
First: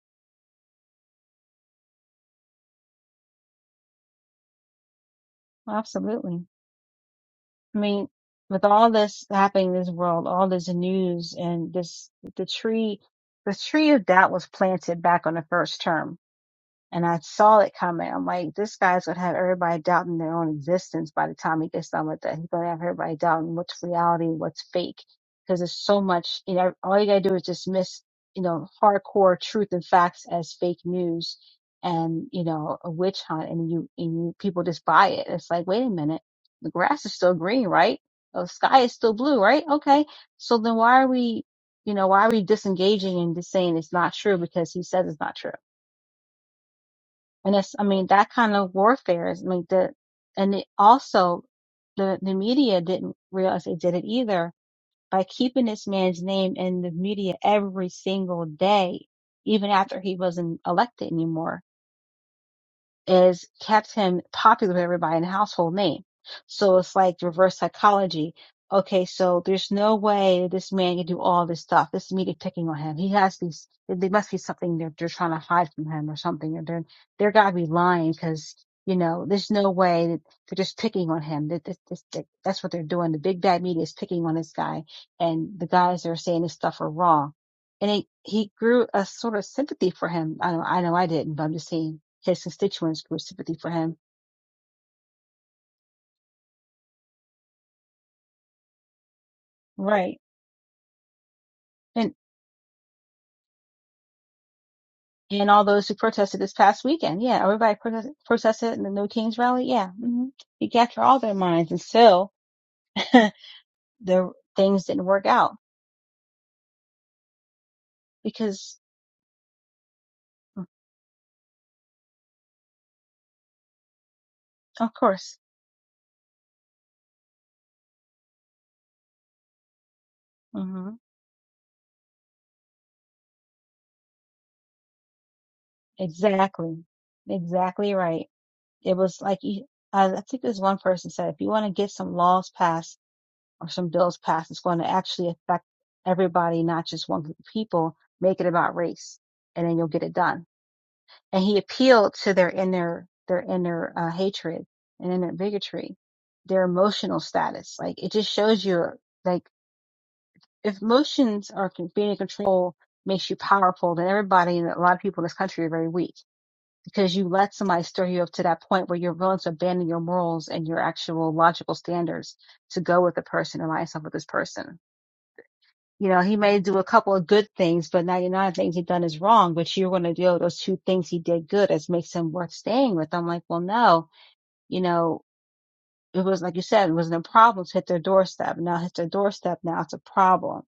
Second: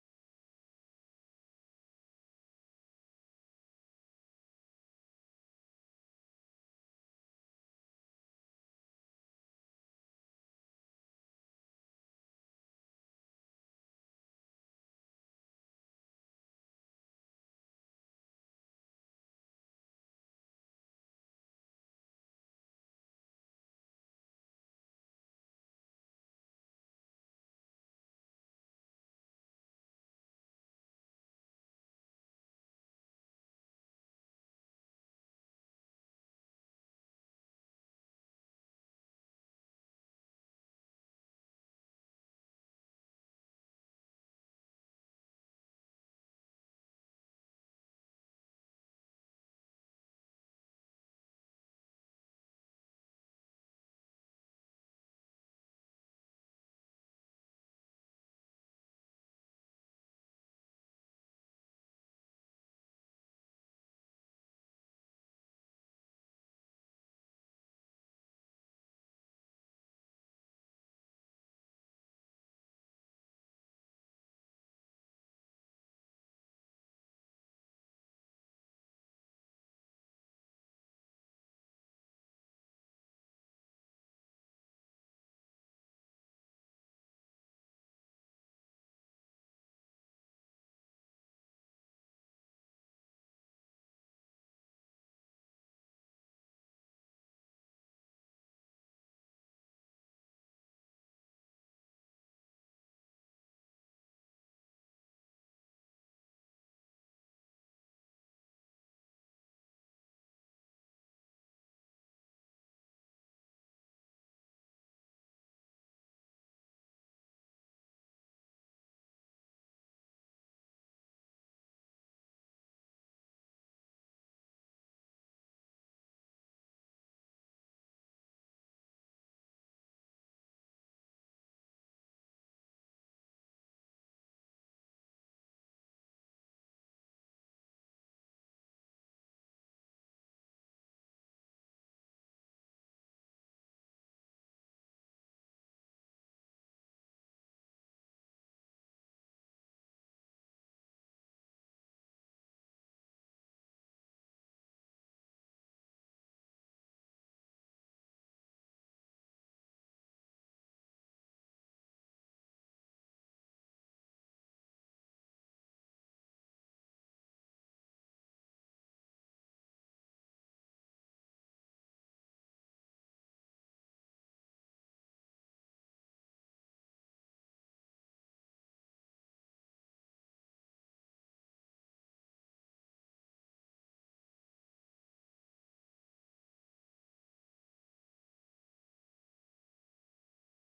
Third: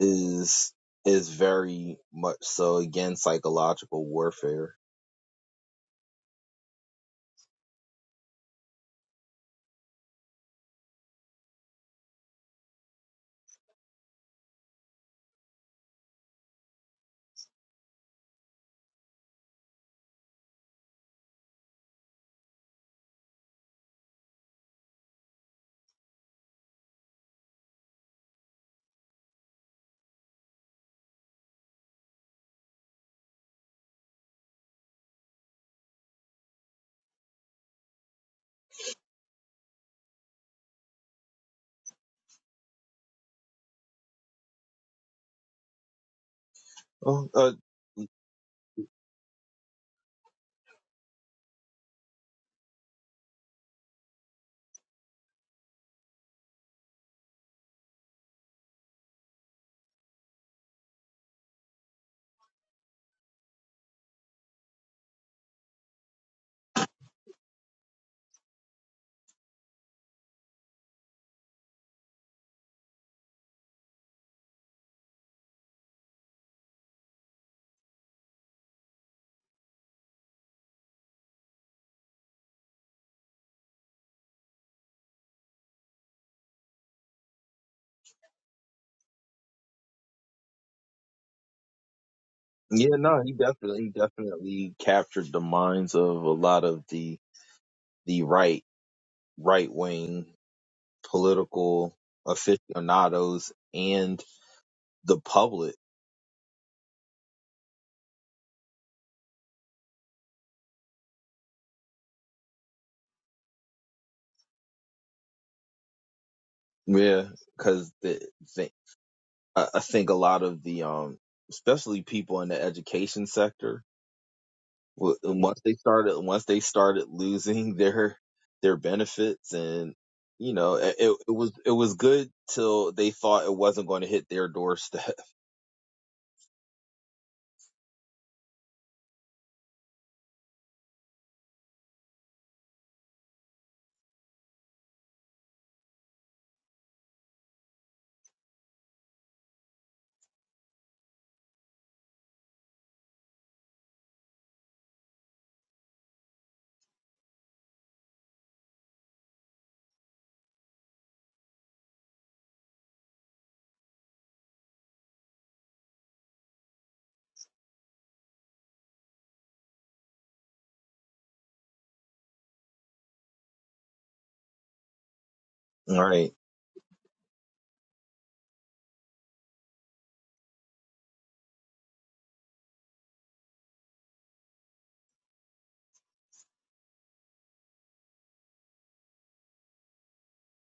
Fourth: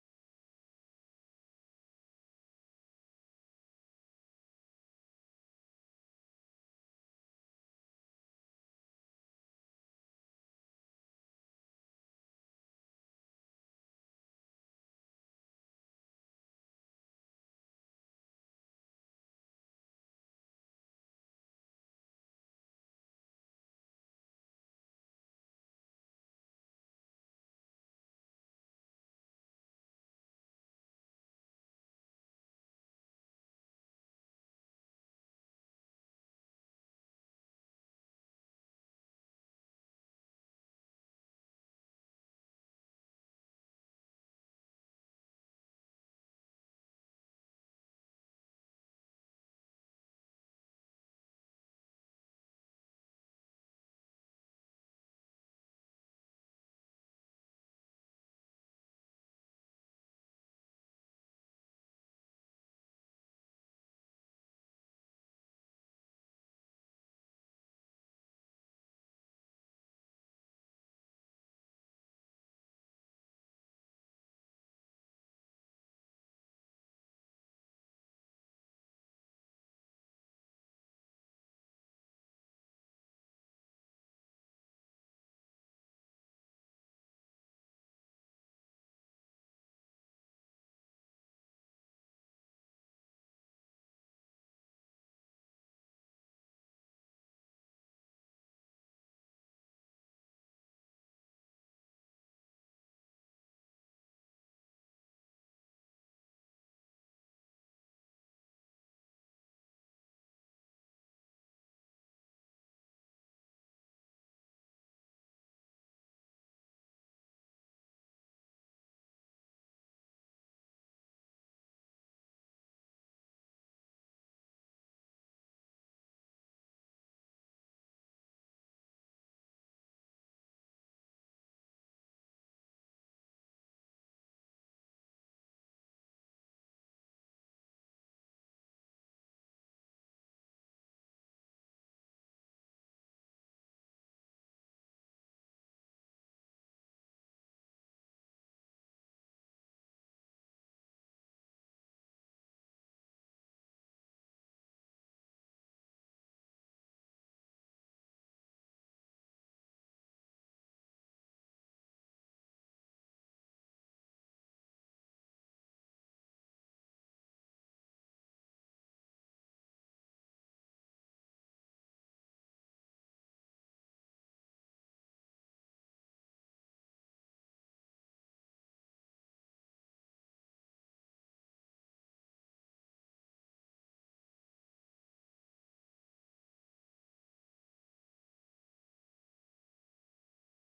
S2: is is very much so again psychological warfare.
S1: Absolutely. I mean, with all this happening in this world, all this news and this, the tree, the tree of doubt was planted back on the first term And I saw it coming. I'm like, this guy's gonna have everybody doubting their own existence by the time he gets done with that. He's gonna have everybody doubting what's reality, what's fake. Because there's so much, you know, all you gotta do is dismiss, you know, hardcore truth and facts as fake news and, you know, a witch hunt and you, and you, people just buy it. It's like, wait a minute. The grass is still green, right? The sky is still blue, right? Okay. So then why are we, you know, why are we disengaging and just saying it's not true because he says it's not true?
S2: Oh, uh,
S1: And it's, I mean, that kind of warfare is, I mean, the, and it also, the, the media didn't realize they did it either by keeping this man's name in the media every single day, even after he wasn't elected anymore is kept him popular with everybody and a household name. So it's like reverse psychology. Okay, so there's no way this man can do all this stuff. This media picking on him. He has these. There must be something they're they're trying to hide from him or something. Or they're they're gotta be lying because you know there's no way that they're just picking on him. That, that, that, that that's what they're doing. The big bad media is picking on this guy, and the guys that are saying this stuff are wrong and he he grew a sort of sympathy for him. I know I know I didn't, but I'm just saying his
S2: yeah,
S1: constituents grew
S2: no, he
S1: sympathy for
S2: definitely he
S1: him.
S2: definitely captured the minds of a lot of the the right right
S1: Right.
S2: wing political
S1: And
S2: aficionados and the
S1: and all
S2: public.
S1: those who protested this past weekend, yeah, everybody protested, protested in the No Kings rally, yeah. hmm He captured all their minds, and still the things didn't work out
S2: Yeah, because the, the
S1: because,
S2: I I think a lot of the um especially people in the education sector
S1: of
S2: Well,
S1: course,
S2: and once they started, once they started losing their their benefits, and you know,
S1: hmm
S2: it, it was it was good till they thought it wasn't going to hit their doorstep.
S1: exactly, exactly right. It was like I I think there's one person said, if you want to get some laws passed or some bills passed is going to actually affect everybody, not just one group of people, make it about race, and then you'll get it done. And he appealed to their inner, their inner uh, hatred and inner bigotry, their emotional status. Like it just shows you, like if emotions are being in control makes you powerful, then everybody and a lot of people in this country are very weak because you let somebody stir you up to that point where you're willing to abandon your morals and your actual logical standards to go with the person, align yourself with this person
S2: All
S1: You know,
S2: right,
S1: he may do a couple of good things, but 99 things he done is wrong, but you're going to do those two things he did good as makes him worth staying with. I'm like, well, no, you know, it was like you said, it wasn't a problem to hit their doorstep. Now hit their doorstep. Now it's a problem.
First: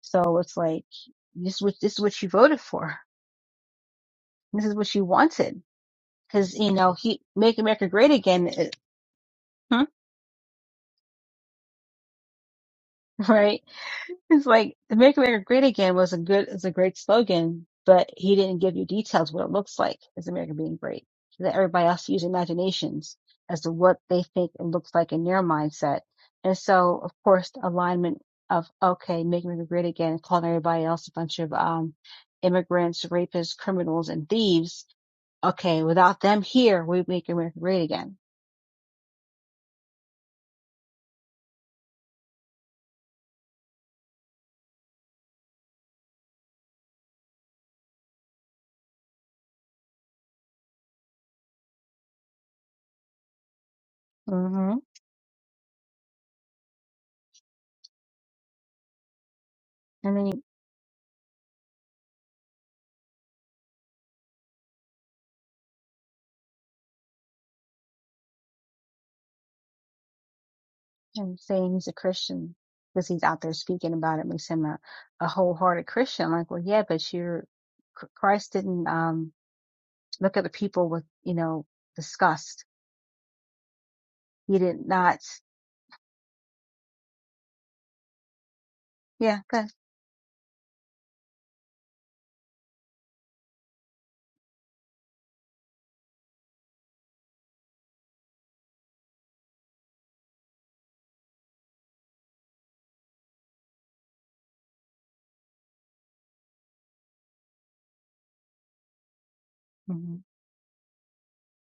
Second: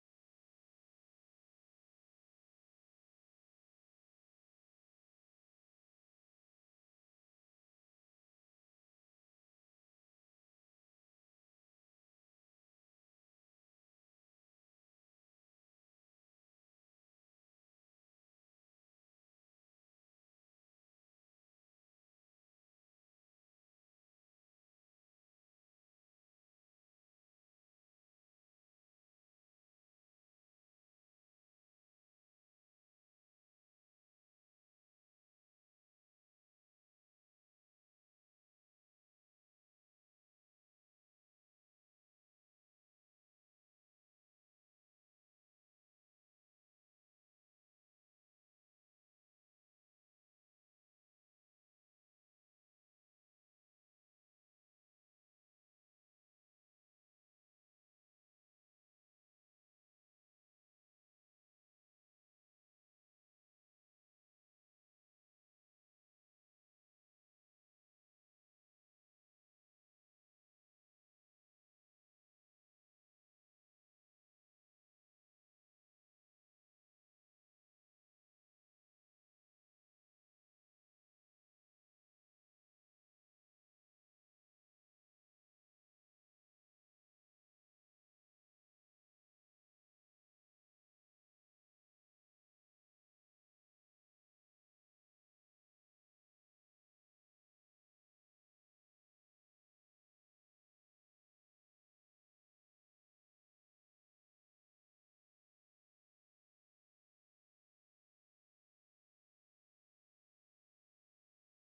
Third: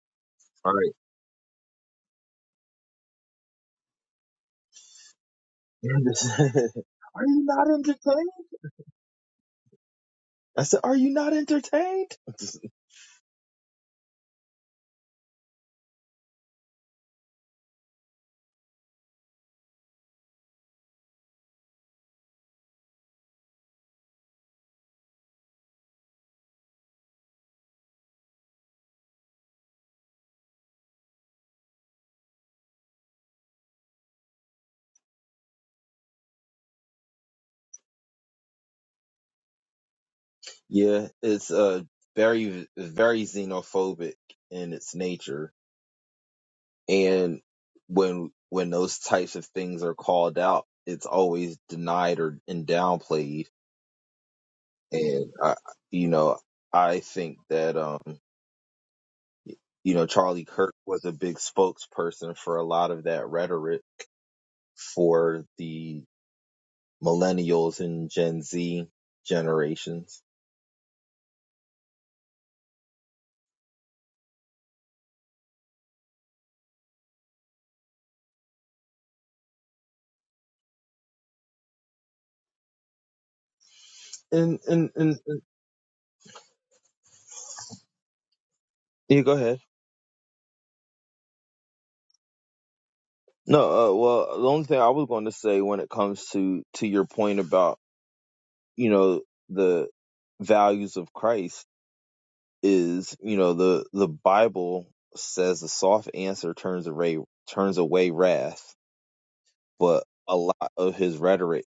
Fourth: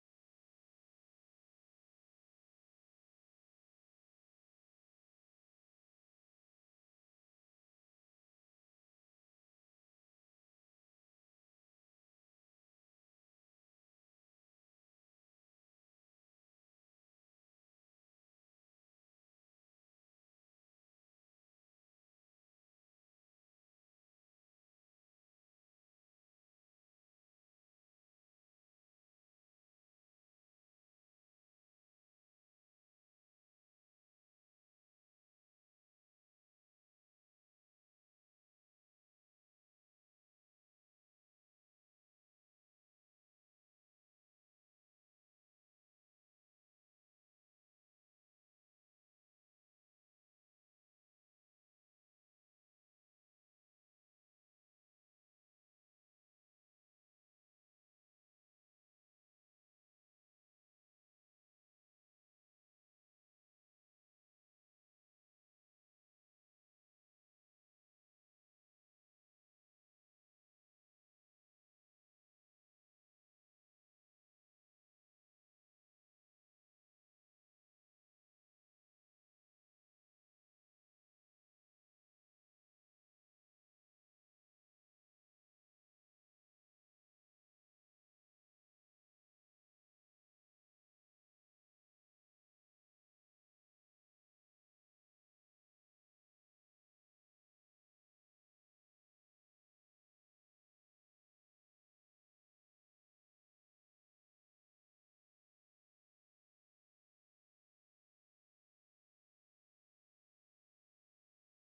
S1: So it's
S2: all
S1: like,
S2: right.
S1: this is what, this is what you voted for. This is what you wanted.
S2: And this-
S1: Cause, you know, he,
S2: are you
S1: make
S2: not
S1: America great
S2: entertained?
S1: again. eh,
S2: I said, are you not entertained?
S1: Right It's like the Make America Great Again was a good is a great slogan, but he didn't give you details what it looks like as America being great. He let everybody else use imaginations as to what they think it looks like in their mindset. And so of course the alignment of okay, make America great again calling everybody else a bunch of um immigrants, rapists, criminals and thieves. Okay, without them here we make America great again.
S2: yeah, it's uh very very xenophobic in its nature, and when when those types of things are called out, it's always denied or and downplayed
S1: hmm
S2: And I, you know, I think that um, you know,
S1: And then
S2: Charlie Kirk was a big spokesperson for a lot of that rhetoric for the millennials and Gen Z generations.
S1: and saying he's a Christian because he's out there speaking about it makes him a, a wholehearted Christian. Like, well, yeah, but you're Ch- Christ didn't um look at the people with you know disgust.
S2: And
S1: He did
S2: and and,
S1: not.
S2: and yeah, go
S1: Yeah,
S2: ahead.
S1: good.
S2: No, uh, well, the only thing I was going to say when it comes to to your point about you know the values of Christ is you know the the Bible says a soft answer turns away turns away wrath but
S1: hmm
S2: a lot of his rhetoric,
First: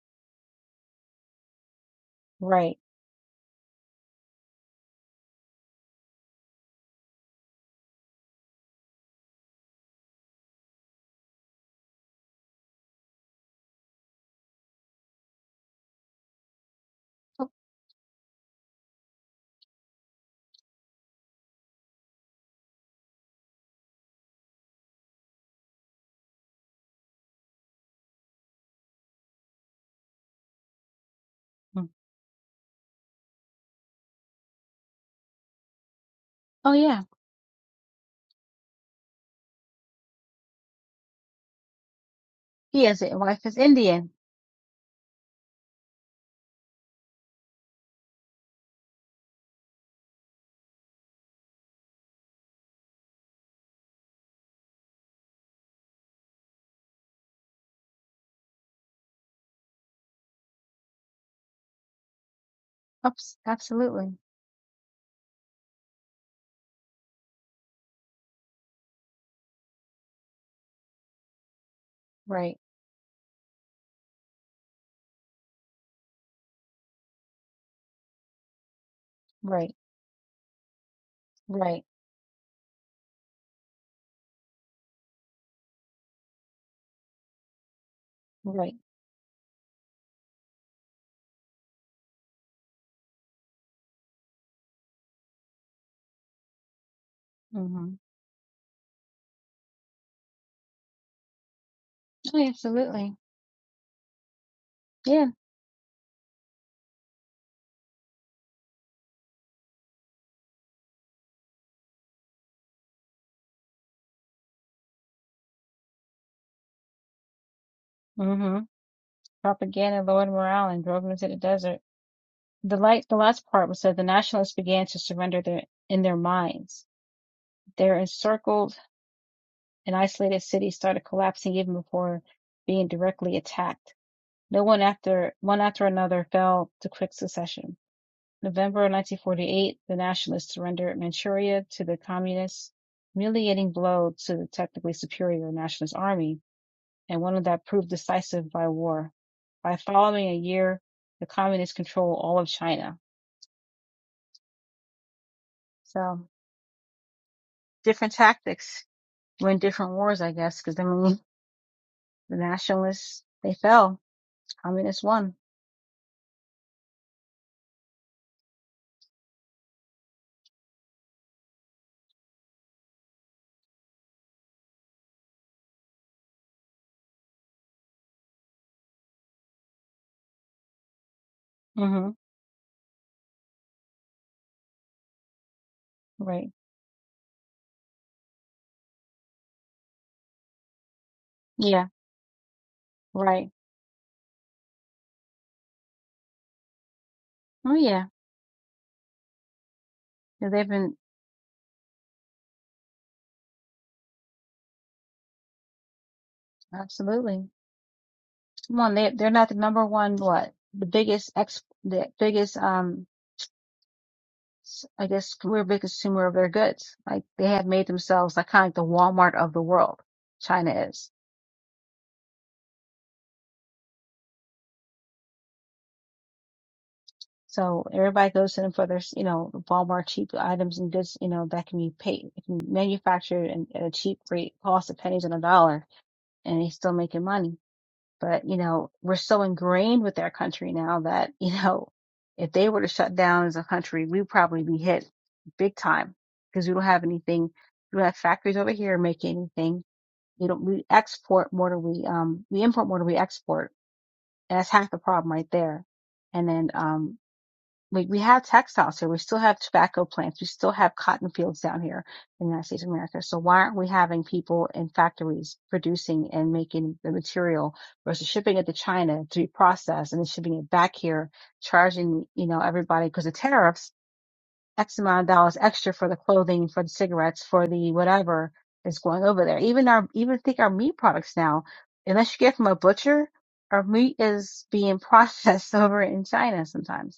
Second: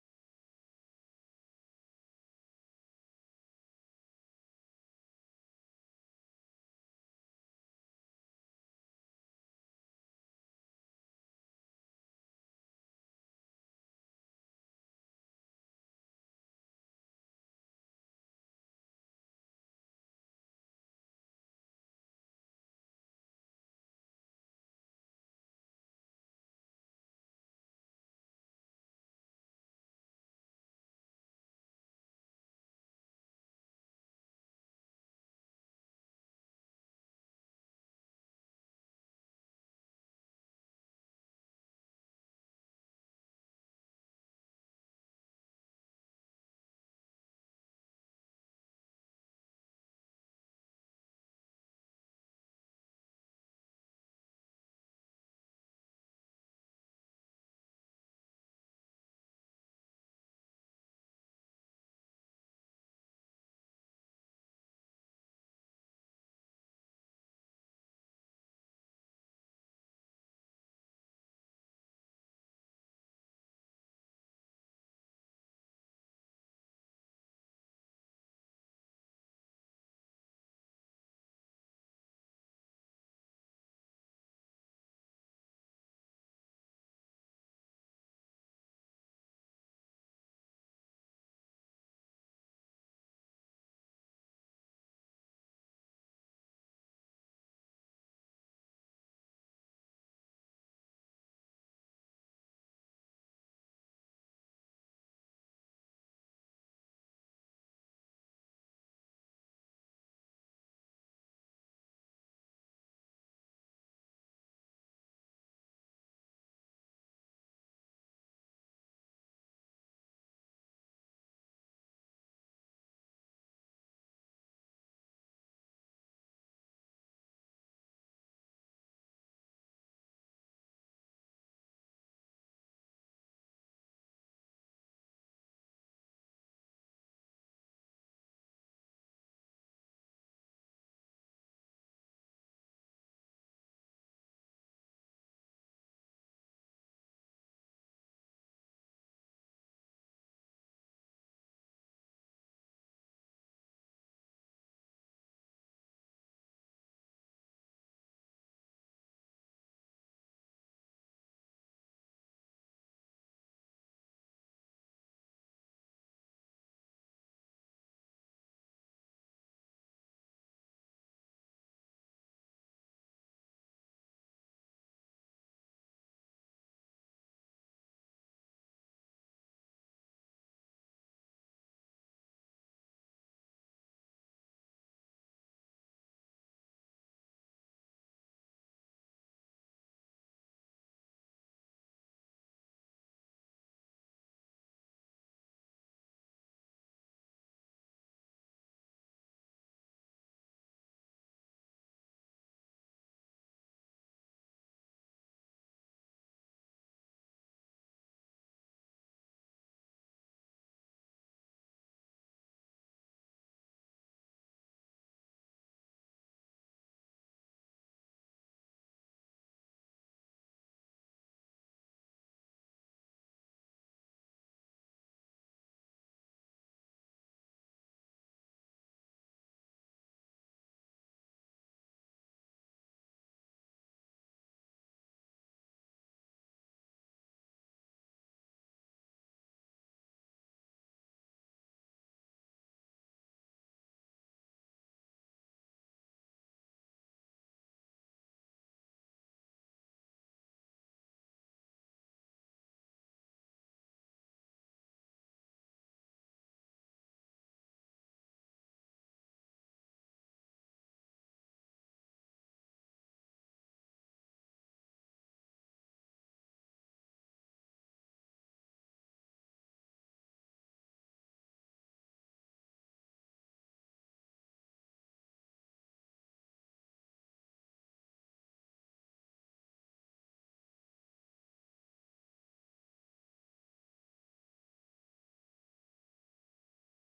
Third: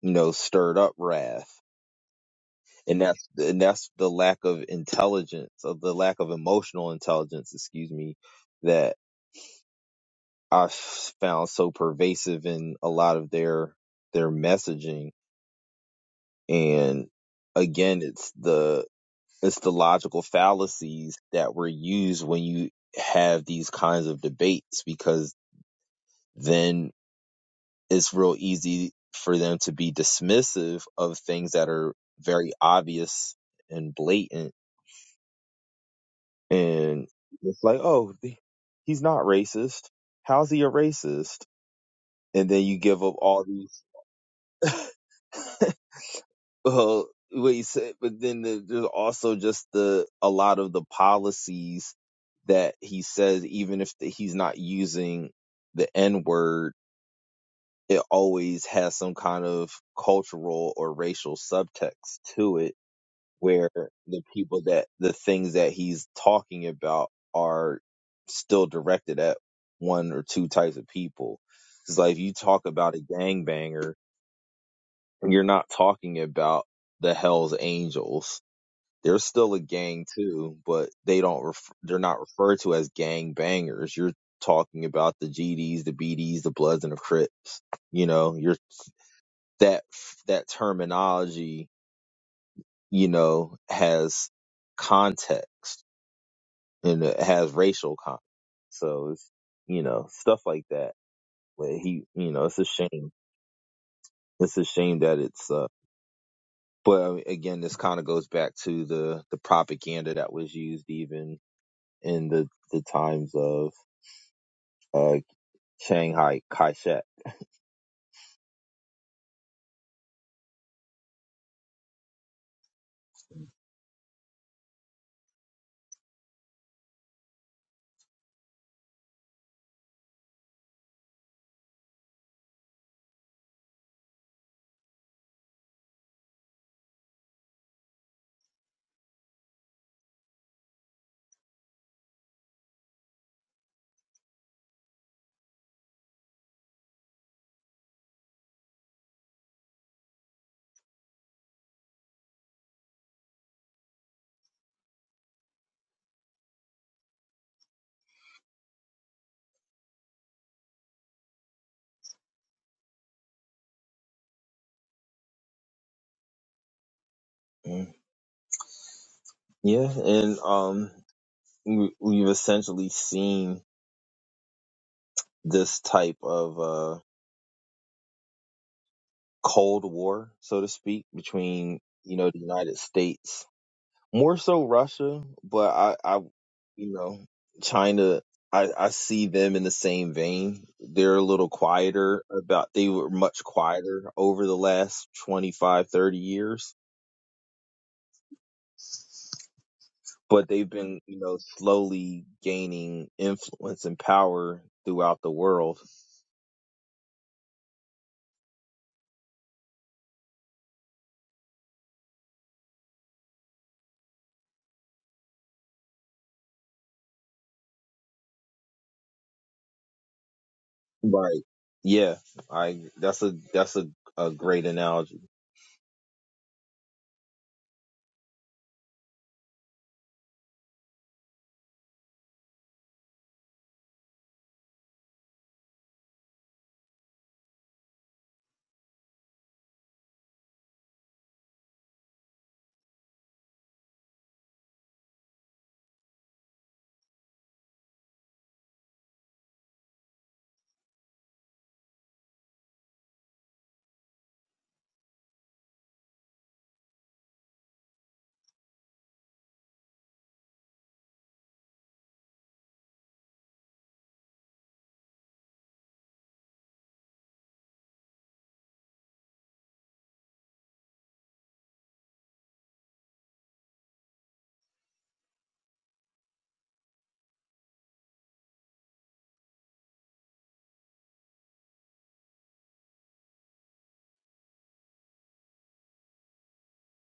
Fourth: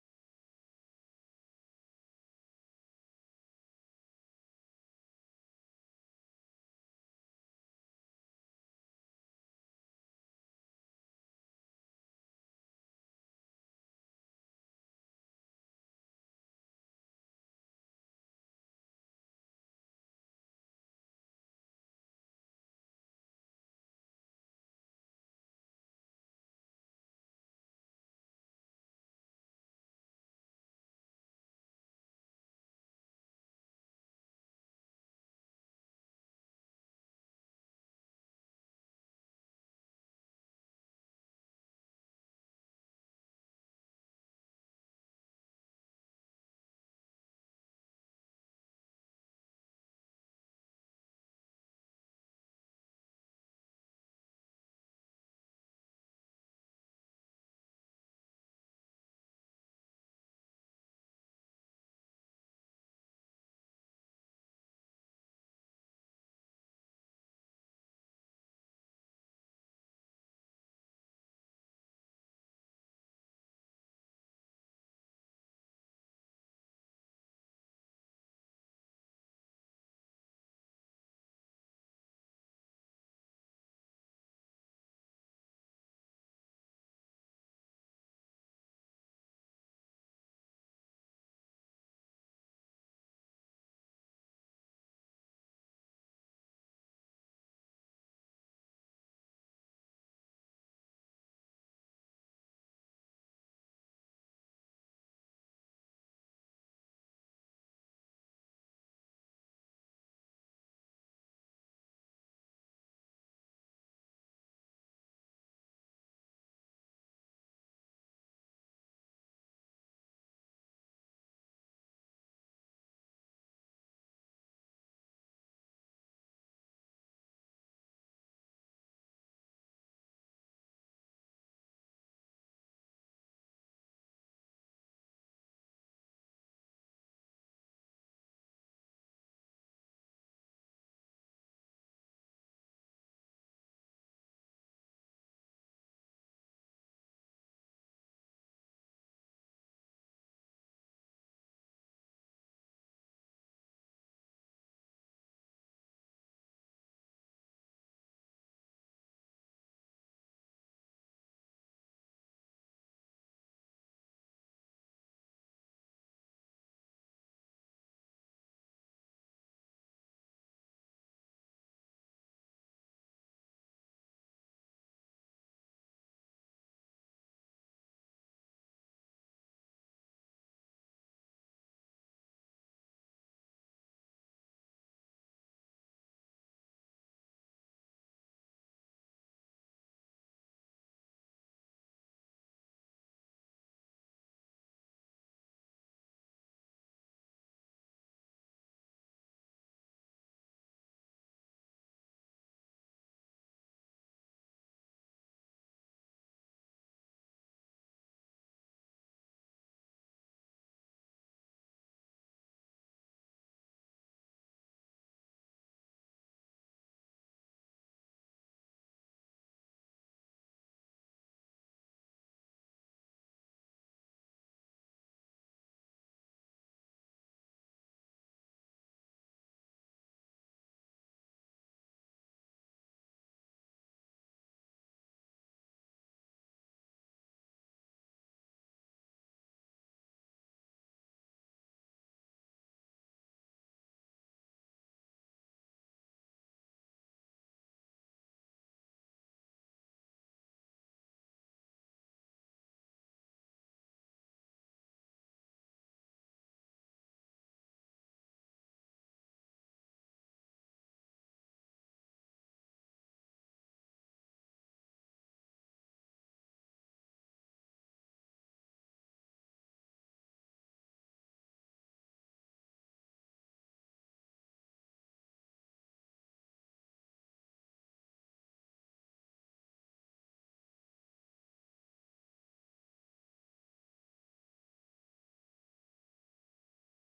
S2: you know, stirred up wrath,
S1: Right.
S2: and that's and that's the lack of intelligence, of the lack of emotional intelligence, excuse me, that I found so pervasive in a lot of their their messaging. And
S1: Oh,
S2: again, it's the it's the logical fallacies that were used when you have these kinds of debates because then it's real easy for them to be dismissive of things that
S1: mm.
S2: are very obvious and blatant.
S1: oh yeah,
S2: And it's like, oh, he's not racist. How's he a racist? And then you
S1: he has
S2: give up
S1: a
S2: all
S1: wife is
S2: these.
S1: Indian.
S2: well, what you said, but then the, there's also just the a lot of the policies that he says, even if the, he's not using the N word, it always has some kind of cultural or racial subtext to it
S1: Oops,
S2: where
S1: absolutely.
S2: the people that the things that he's talking about are still directed at one or two types of people. It's like if you
S1: Right.
S2: talk about a gangbanger, you're not talking about the Hell's Angels. They're still a
S1: Right.
S2: gang too, but they don't. Ref-
S1: Right.
S2: they're not referred to as gangbangers. You're talking about the GDs, the BDs, the Bloods, and the Crips. You know, you're
S1: Right.
S2: that that terminology. You know, has context and it has
S1: hmm
S2: racial comments. So it's you know stuff like that. But he, you
S1: Oh,
S2: know,
S1: yeah,
S2: it's a shame.
S1: absolutely.
S2: It's a shame that
S1: Yeah.
S2: it's. Uh, but uh, again, this kind of goes back to the the propaganda that was used even in the the times of uh, Shanghai Kai-shek.
S1: hmm Propaganda, Lord morale, and drove him into the desert. The light the last part was that the nationalists began to surrender their in their minds. Their encircled and isolated cities started collapsing even before being directly attacked. No one after one after another fell to quick succession. November 1948, the nationalists surrendered Manchuria to the communists, humiliating blow to the technically superior nationalist army, and one that proved decisive by war. By following a year, the communists control all of China. So different tactics win different wars, I guess, because I mean, the nationalists, they fell. Communists won.
S2: Mm. Yeah, and um, we, we've essentially seen this type of uh, cold war, so to speak, between
S1: hmm
S2: you know the United States more so Russia, but I, I
S1: Right.
S2: you know, China. I, I see them in the same vein. They're a little
S1: Yeah.
S2: quieter about, they were much
S1: Right.
S2: quieter over the last 25, 30 years,
S1: Oh, yeah.
S2: but
S1: Yeah,
S2: they've
S1: They've been,
S2: been, you know, slowly gaining influence and power throughout the world.
S1: absolutely. Come on. They, they're not the number one, what? The biggest ex, the biggest, um, s- I guess we're big consumer of their goods. Like they have made themselves like kind of like the Walmart of the world. China is.
S2: Right. Yeah. I, that's a, that's a, a great analogy.
S1: So everybody goes to them for their, s- you know, Walmart cheap items and goods, you know, that can be paid, can be manufactured and at a cheap rate, cost of pennies on a dollar and he's still making money. But, you know, we're so ingrained with our country now that, you know, if they were to shut down as a country, we'd probably be hit big time because we don't have anything. We don't have factories over here making anything. We don't, we export more than we, um, we import more than we export. And that's half the problem right there. And then, um, we, we have textiles here. We still have tobacco plants. We still have cotton fields down here in the United States of America. So why aren't we having people in factories producing and making the material versus shipping it to China to be processed and then shipping it back here, charging, you know, everybody because the tariffs, X amount of dollars extra for the clothing, for the cigarettes, for the whatever is going over there. Even our, even think our meat products now, unless you get from a butcher, our meat is being processed over in China sometimes.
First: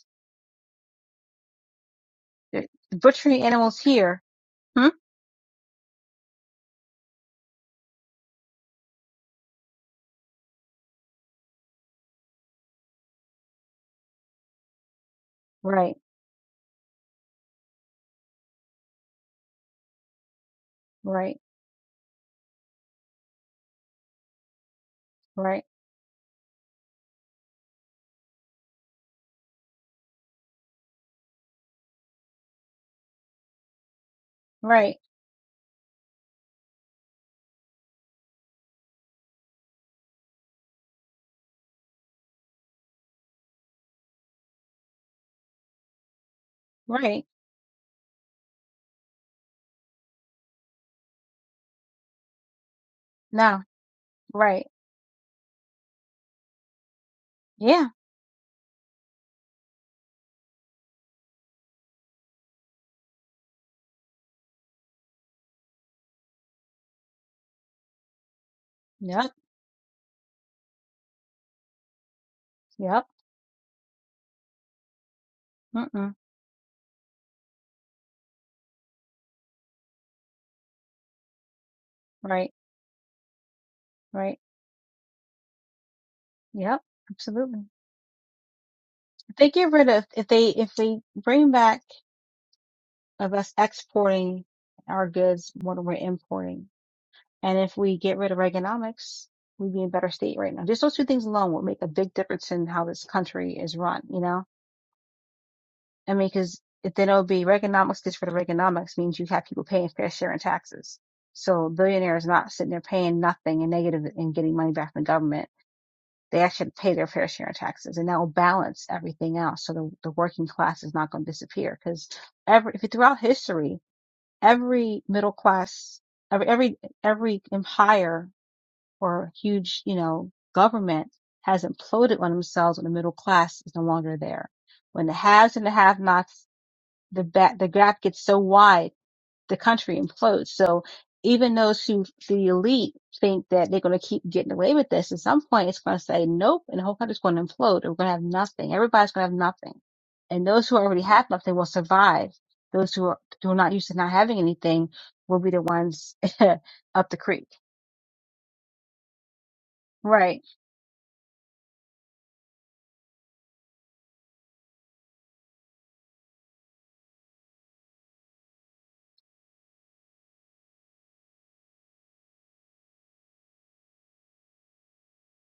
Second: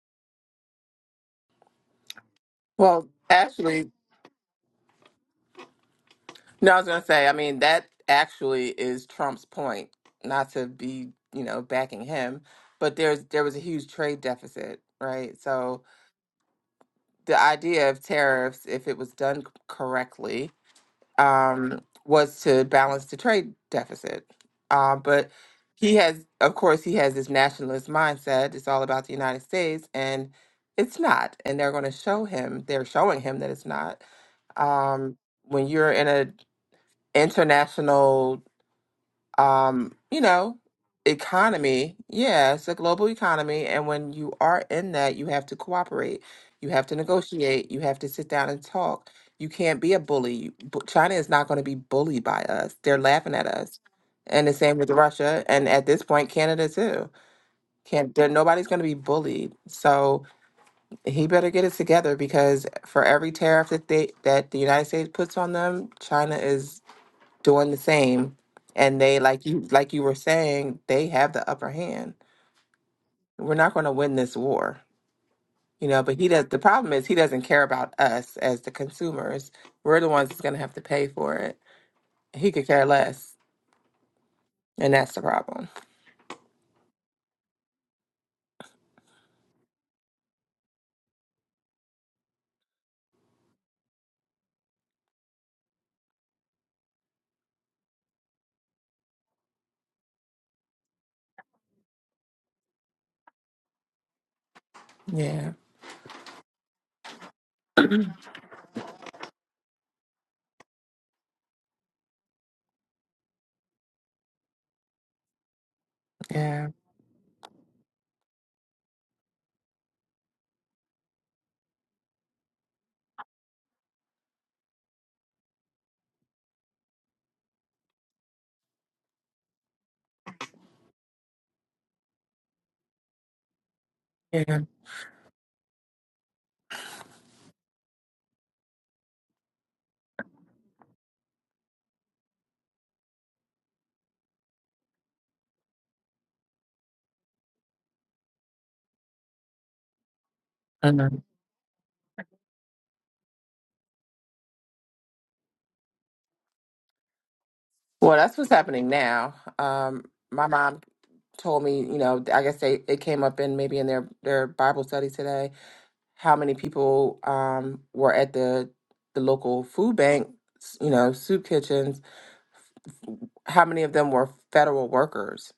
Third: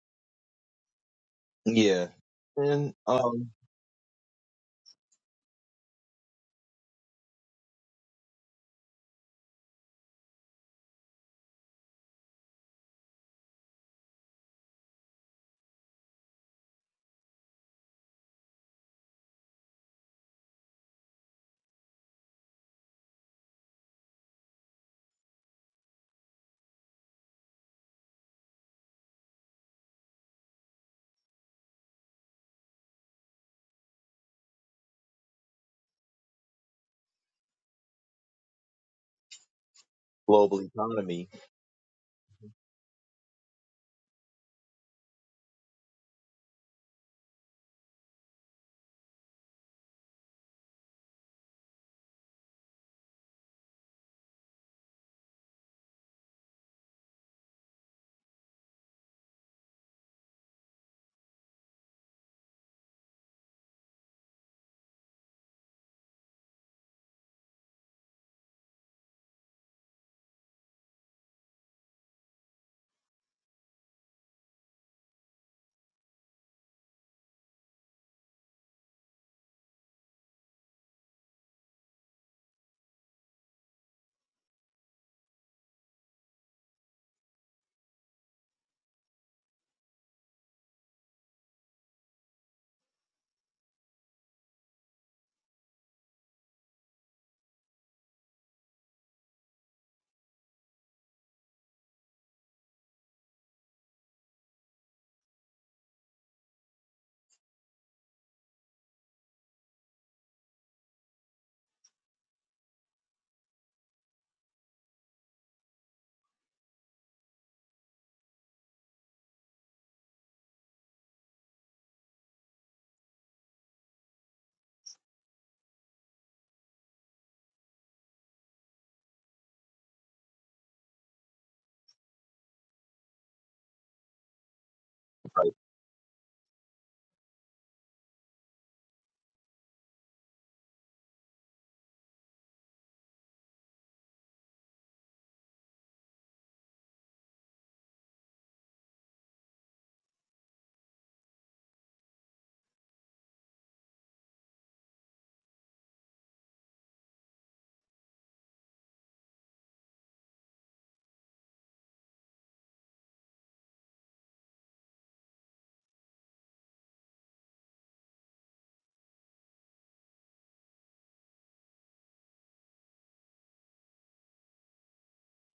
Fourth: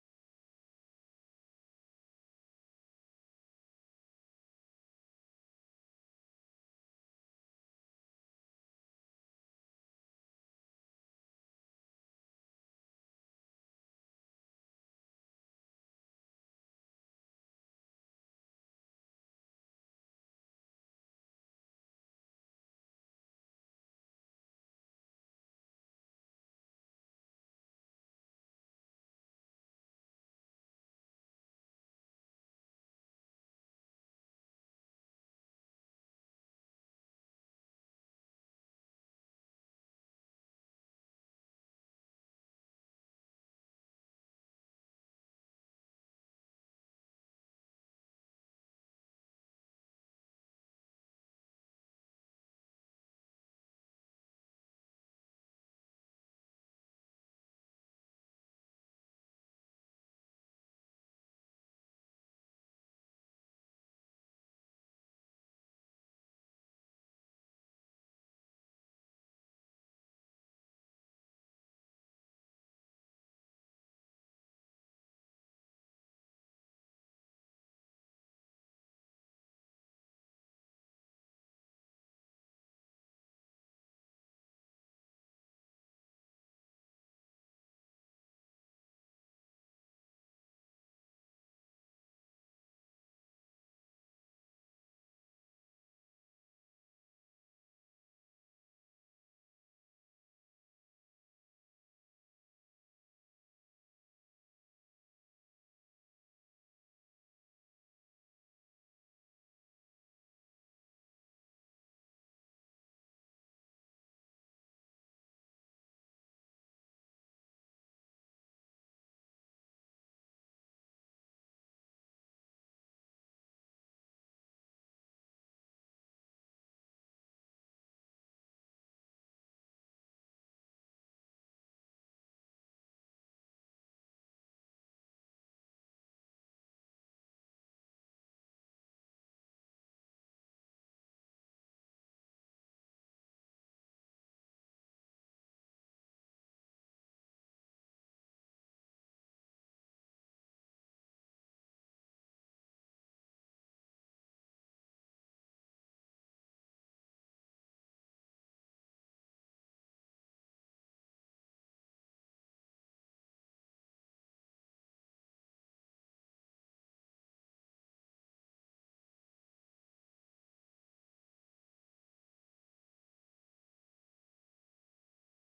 S2: Yeah.
S1: They're
S2: And,
S3: Well,
S1: butchering
S2: um,
S1: animals
S3: actually,
S1: here. Hmm?
S3: no, I was gonna say, I mean, that actually is Trump's point, not to be, you know, backing him, but there's there was a huge trade deficit, right? So
S1: Right,
S3: the idea of tariffs, if it was done c- correctly,
S1: right,
S3: um, was to balance the trade deficit. Uh, but
S1: right,
S3: he has, of course, he has this nationalist mindset. It's all about the United States, and it's not. And they're going to show him. They're showing him that it's not.
S1: right,
S3: Um, when you're in an international um, you know,
S2: global economy.
S3: economy. Yeah, it's a global economy. And when you are in that, you have to cooperate. You have to
S1: right.
S3: negotiate. You have to sit down and talk. You can't be a bully. You- bu- China is not going to be bullied by us. They're laughing at
S1: No,
S3: us. And the
S1: right.
S3: same with Russia. And at this point, Canada too.
S1: Yeah.
S3: Can't there nobody's gonna be bullied. So he better get it together because for every tariff that they that the United States puts on them, China is doing the same and they
S1: Yep.
S3: like you like you were saying they have the upper hand
S1: Yep.
S3: we're not going to win this war you know
S1: Mm-mm.
S3: but he does the problem is he doesn't care about us as the consumers we're the ones that's going to have to pay for it he
S1: Right,
S3: could care less
S1: right.
S3: and that's the problem
S1: Yep. Absolutely. If they get rid of, if they, if they bring back of us exporting our goods more than we're importing, and if we get rid of Reaganomics, we'd be in a better state right now. Just those two things alone will make a big difference in how this country is run, you know?
S3: yeah
S1: I mean, because then it'll be Reaganomics because for the Reaganomics means you have people paying fair share in taxes. So billionaires not sitting there paying nothing and negative and getting money back from the government. They
S3: yeah
S1: actually pay their fair share in taxes and that will balance everything else. So the, the working class is not going to disappear because every, if you throughout history, every middle class, every, every, every empire or huge, you know, government has imploded on themselves when the middle class is no longer there
S3: yeah
S1: when the
S2: Right.
S1: haves and the have-nots the ba- the gap gets so wide, the country implodes. So even those who the elite think that they're going to keep getting away with this, at some point it's going to say nope, and the whole country's going to implode. and We're going to have nothing. Everybody's going to have nothing, and those who
S3: I
S1: already
S3: know.
S1: have nothing will survive. Those who are who are not used to not having anything will be the ones up the creek.
S3: well that's what's happening now um
S1: Right?
S3: my mom told me you know i guess they it came up in maybe in their their bible study today how many people um, were at the the local food bank, s- you know, soup kitchens. How many of them were federal workers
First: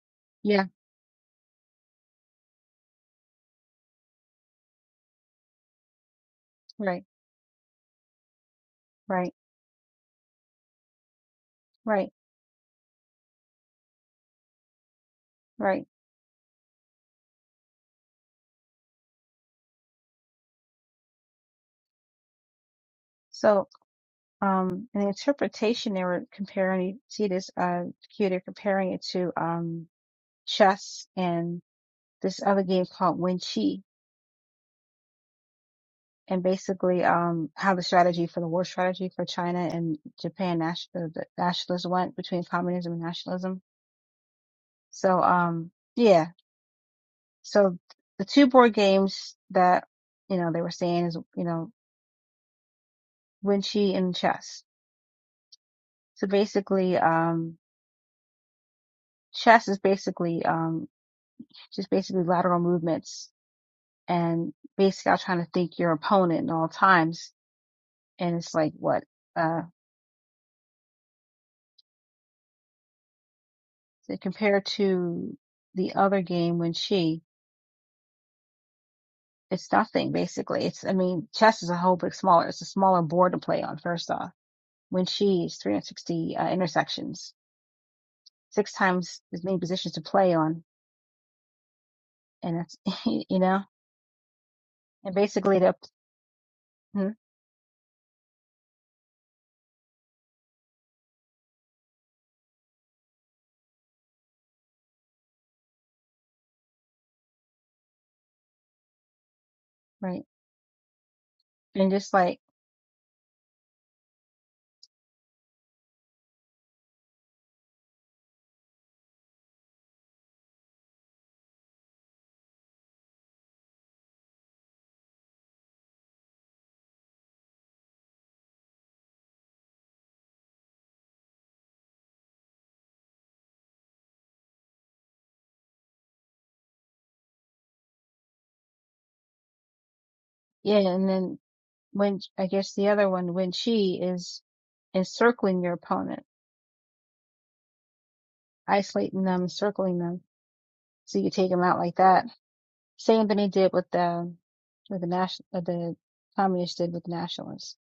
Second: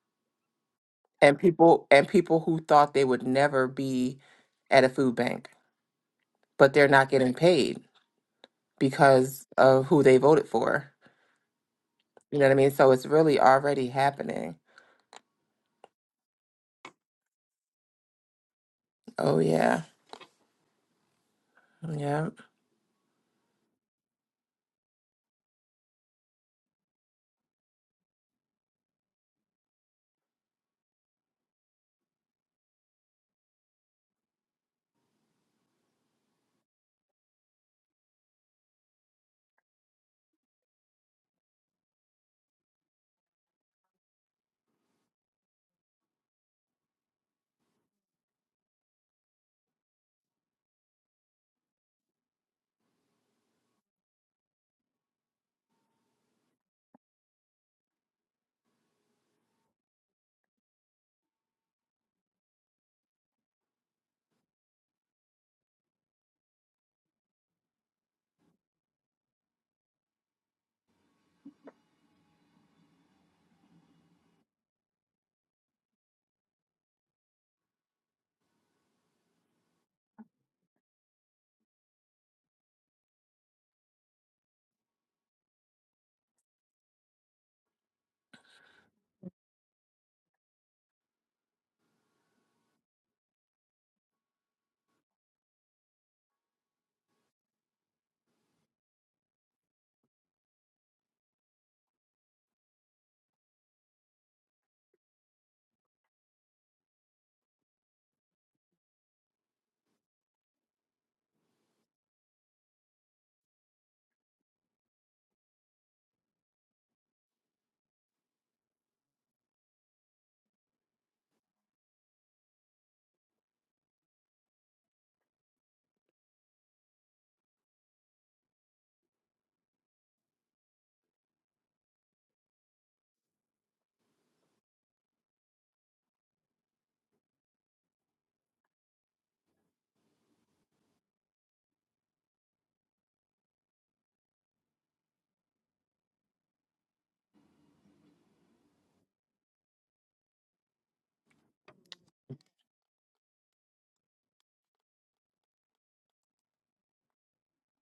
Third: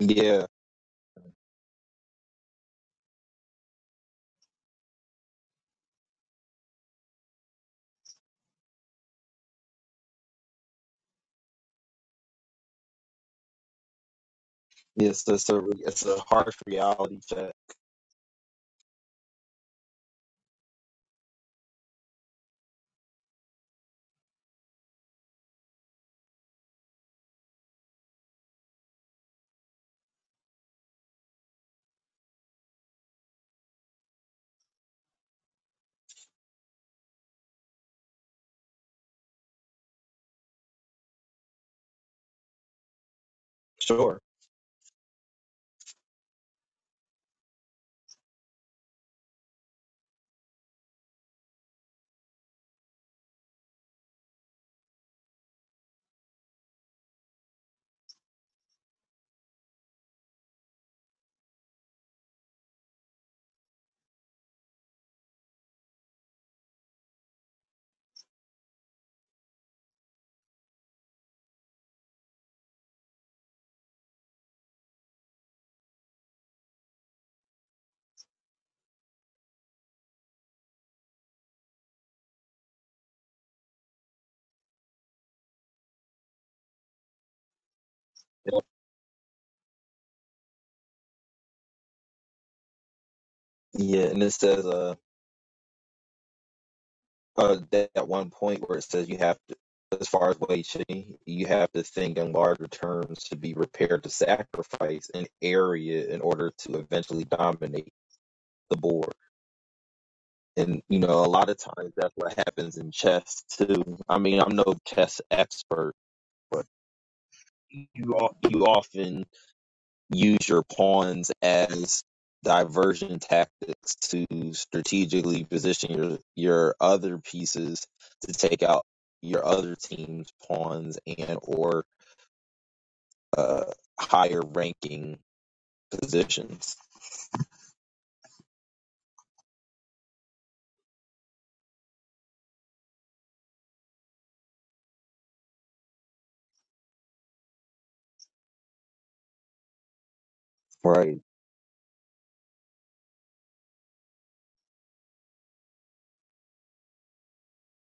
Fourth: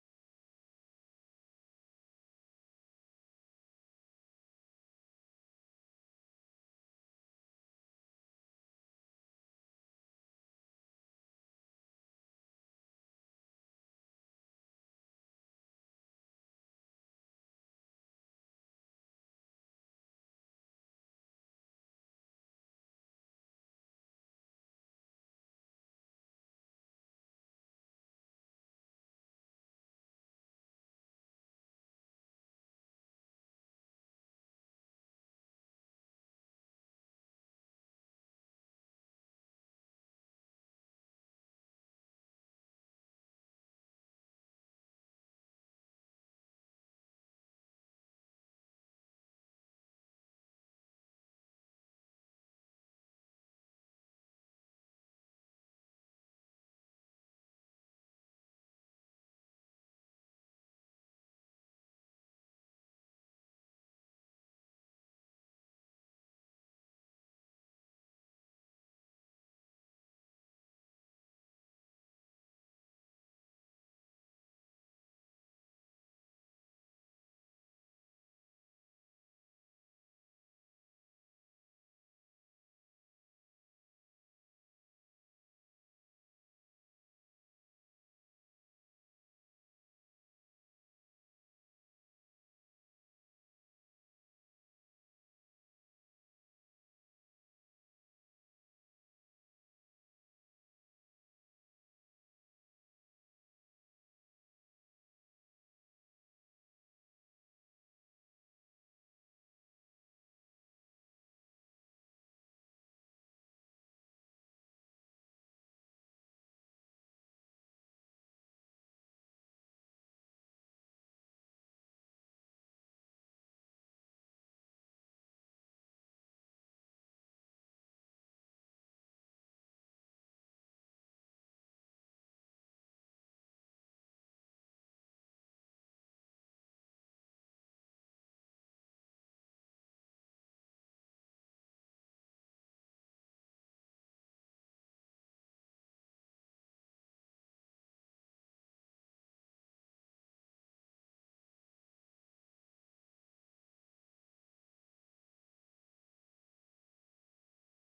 S2: Yeah.
S1: Yeah.
S3: and people and people who thought they would never be at a food bank, but they're
S1: Right.
S3: not getting paid
S1: Right.
S3: because of who they voted for.
S1: Right.
S3: You know what I mean? So it's really already happening.
S2: Yes, it's a
S1: Right.
S2: it's a harsh reality check.
S3: Oh yeah, yeah.
S1: So, um, in the interpretation, they were comparing. See this? Uh, here they're comparing it to. Um, chess and this other game called Wen Chi, and basically um, how the strategy for the war strategy for China and Japan national the nationalists went between communism and nationalism.
S2: Sure.
S1: So um, yeah, so the two board games that you know they were saying is you know Wen Chi and chess. So basically, um, chess is basically um, just basically lateral movements and basically out trying to think your opponent at all times. And it's like what? uh. So compared to the other game when she, it's nothing basically. It's, I mean, chess is a whole bit smaller. It's a smaller board to play on first off. When she is 360 uh, intersections, six times as many positions to play on. And that's, you know,
S2: Yeah, and it says uh,
S1: and basically the, hmm,
S2: uh that at one point where it says you have to, as far as wage shifting, you have to think in larger terms to be prepared to sacrifice an area in order to eventually dominate the board.
S1: right.
S2: And you know, a lot of
S1: And
S2: times that's
S1: just
S2: what
S1: like,
S2: happens in chess too. I mean, I'm no chess expert, but you all, you often use your pawns as diversion tactics to strategically position your your other pieces to take out your other team's pawns and or uh higher ranking positions.
S1: yeah. And then when, I guess the other one, when she is encircling your opponent, isolating them, circling them. So
S2: Right,
S1: you take them out like that Same thing they did with the with the national uh, the communists did with nationalists.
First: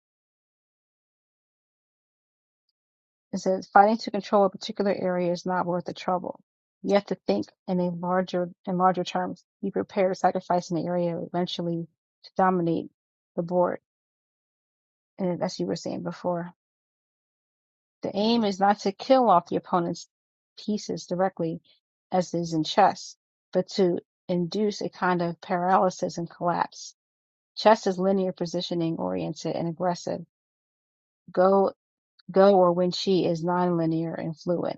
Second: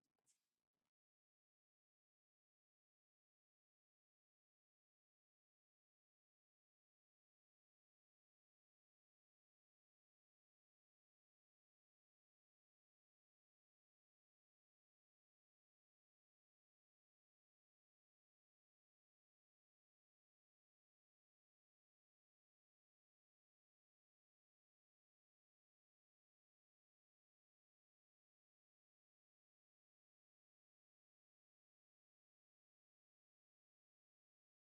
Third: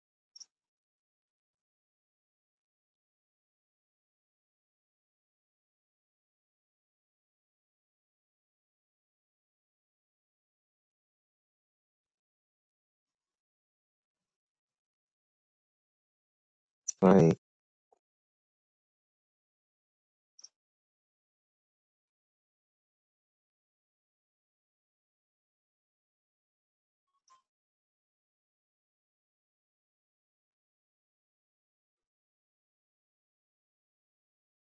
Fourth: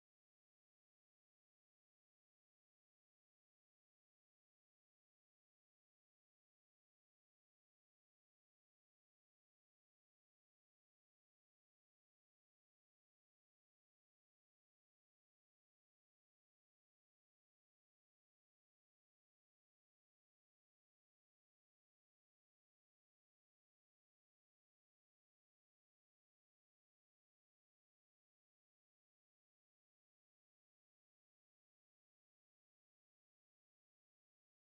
S1: It says fighting to control a particular area is not worth the trouble. You have to think in a larger in larger terms. Be prepared to sacrifice an area eventually to dominate the board. And as you were saying before,
S2: right.
S1: the aim is not to kill off the opponent's pieces directly, as is in chess, but to induce a kind of paralysis and collapse. Chess is linear positioning oriented and aggressive go go or when she is nonlinear and fluid.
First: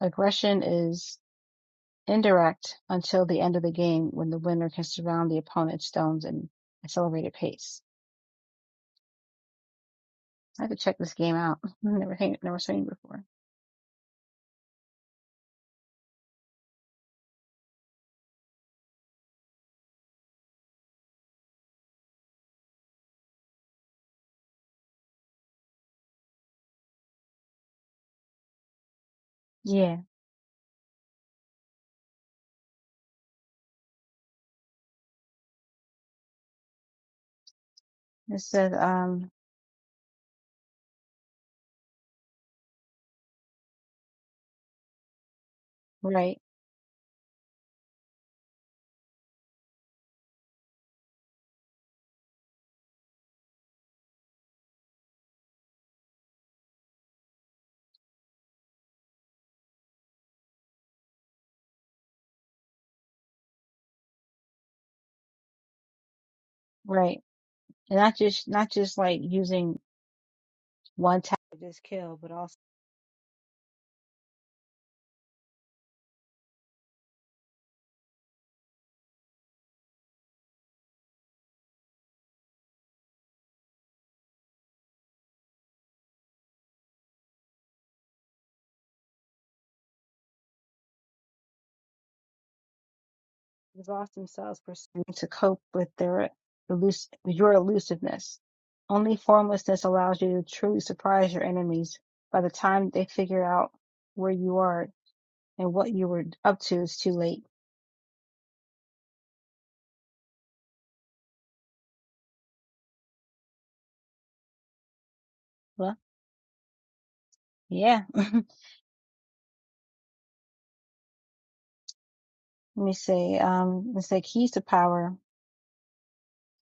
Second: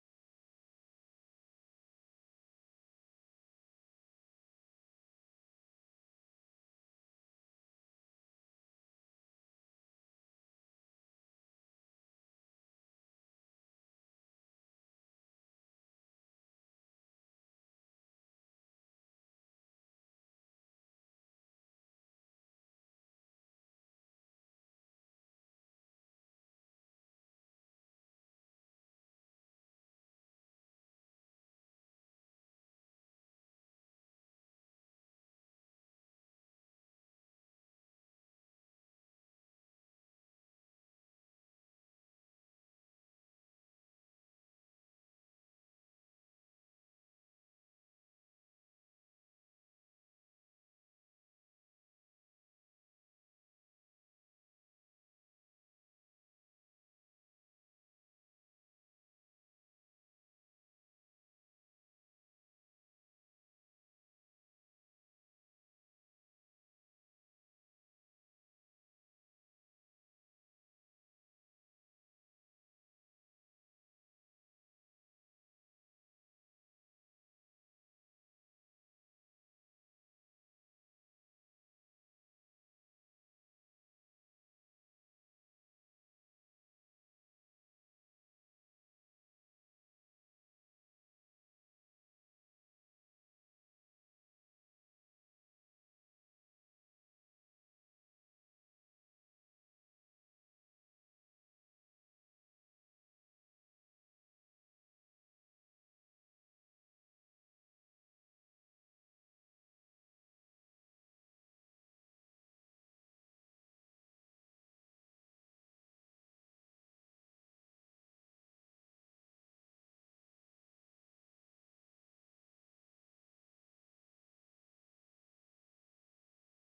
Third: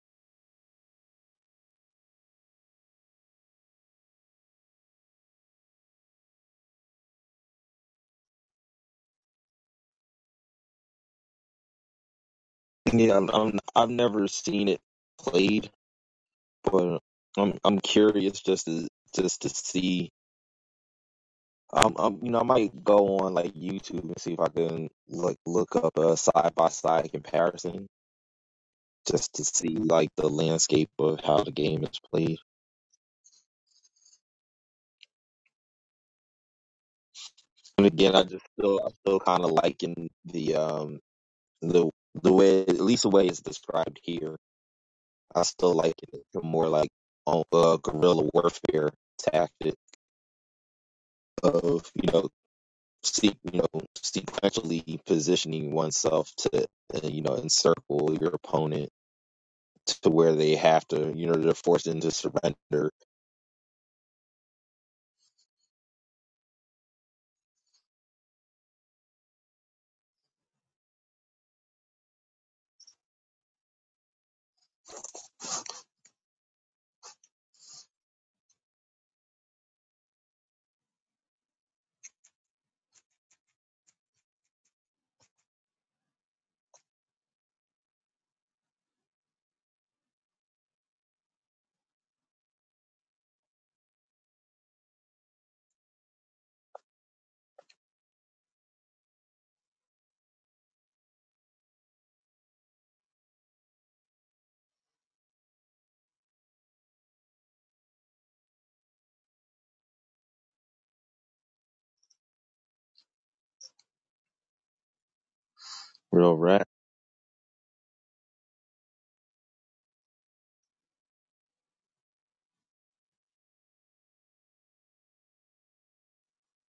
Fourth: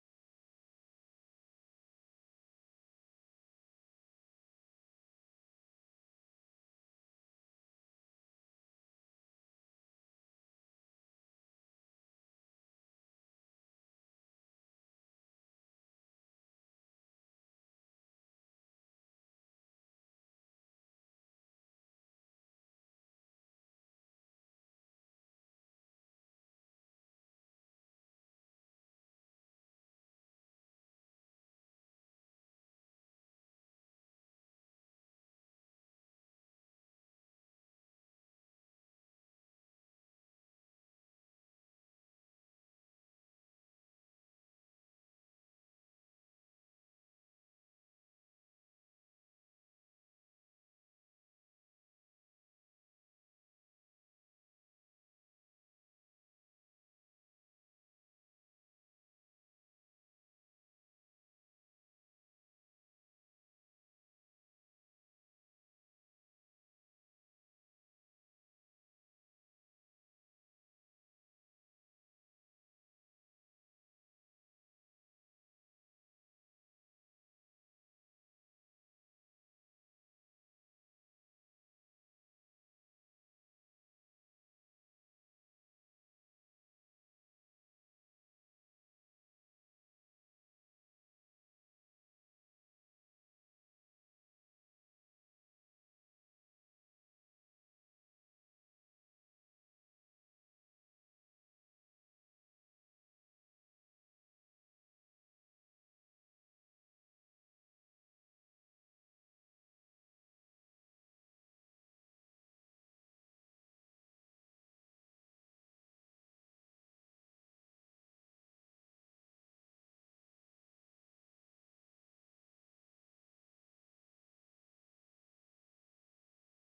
S1: Aggression is indirect until the end of the game when the winner can surround the opponent's stones in accelerated pace. I have to check this game out. I've never never seen it
S2: Yeah,
S1: before.
S2: I'm, I'm I've never seen it played, but I'm I'm curious just to just to see. Um, um, you know, I might go on like YouTube and see if I can like look up a side by side comparison just to see
S1: Yeah.
S2: like the landscape of how the game is played. And again, I
S1: It
S2: just
S1: says
S2: still I still
S1: um
S2: kind of liking the um the the way at least the way it's described here. I still like it
S1: right,
S2: more like on uh, guerrilla warfare tactic of you know seek you know sequentially positioning oneself to uh, you know encircle your opponent to where they have to you know they're forced into surrender.
S1: right. And not just not just like using one tactic to just kill, but also. exhaust themselves pursuing to cope with their elus- your elusiveness. Only formlessness allows you to truly surprise your enemies. By the time they figure out where you are and what you were up to, it's too late. Well,
S2: Real rat.
S1: yeah. Let me say, um, let's say keys to power.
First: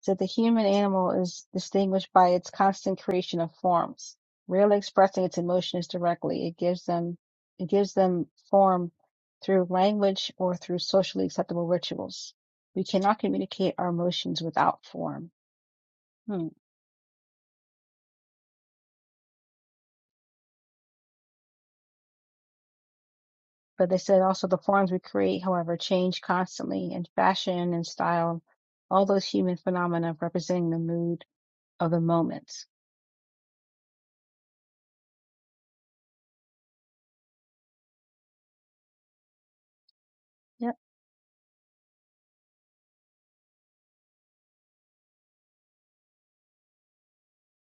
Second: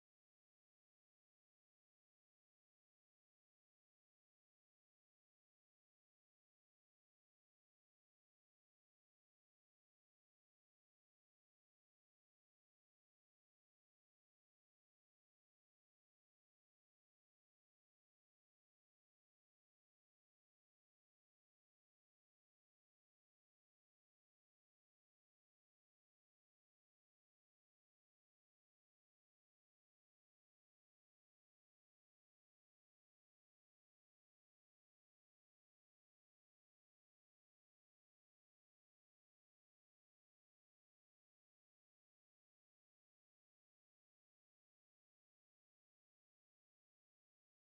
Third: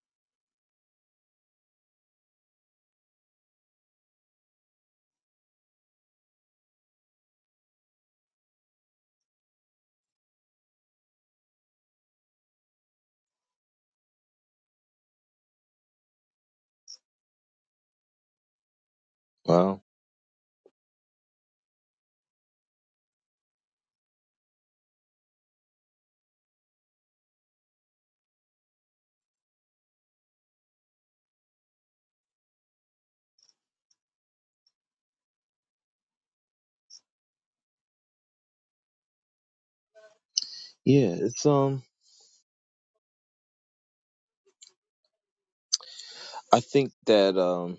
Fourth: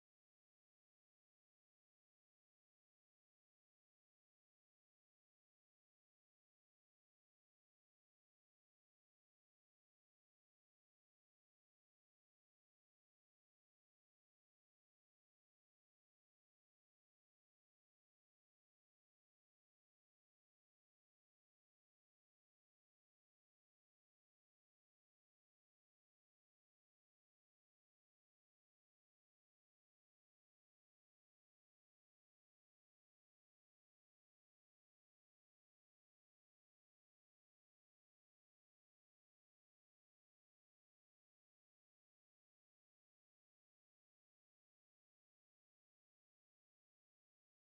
S1: that the human animal is distinguished by its constant creation of forms. Rarely expressing its emotions directly, it gives them it gives them form through language or through socially acceptable rituals. We cannot communicate our emotions without form. Hmm.
S2: Wow.
S1: But they said also the forms we create, however, change constantly in fashion and style, all those human phenomena representing the mood of the moment. Yep.
S2: Yeah, it's um I think that um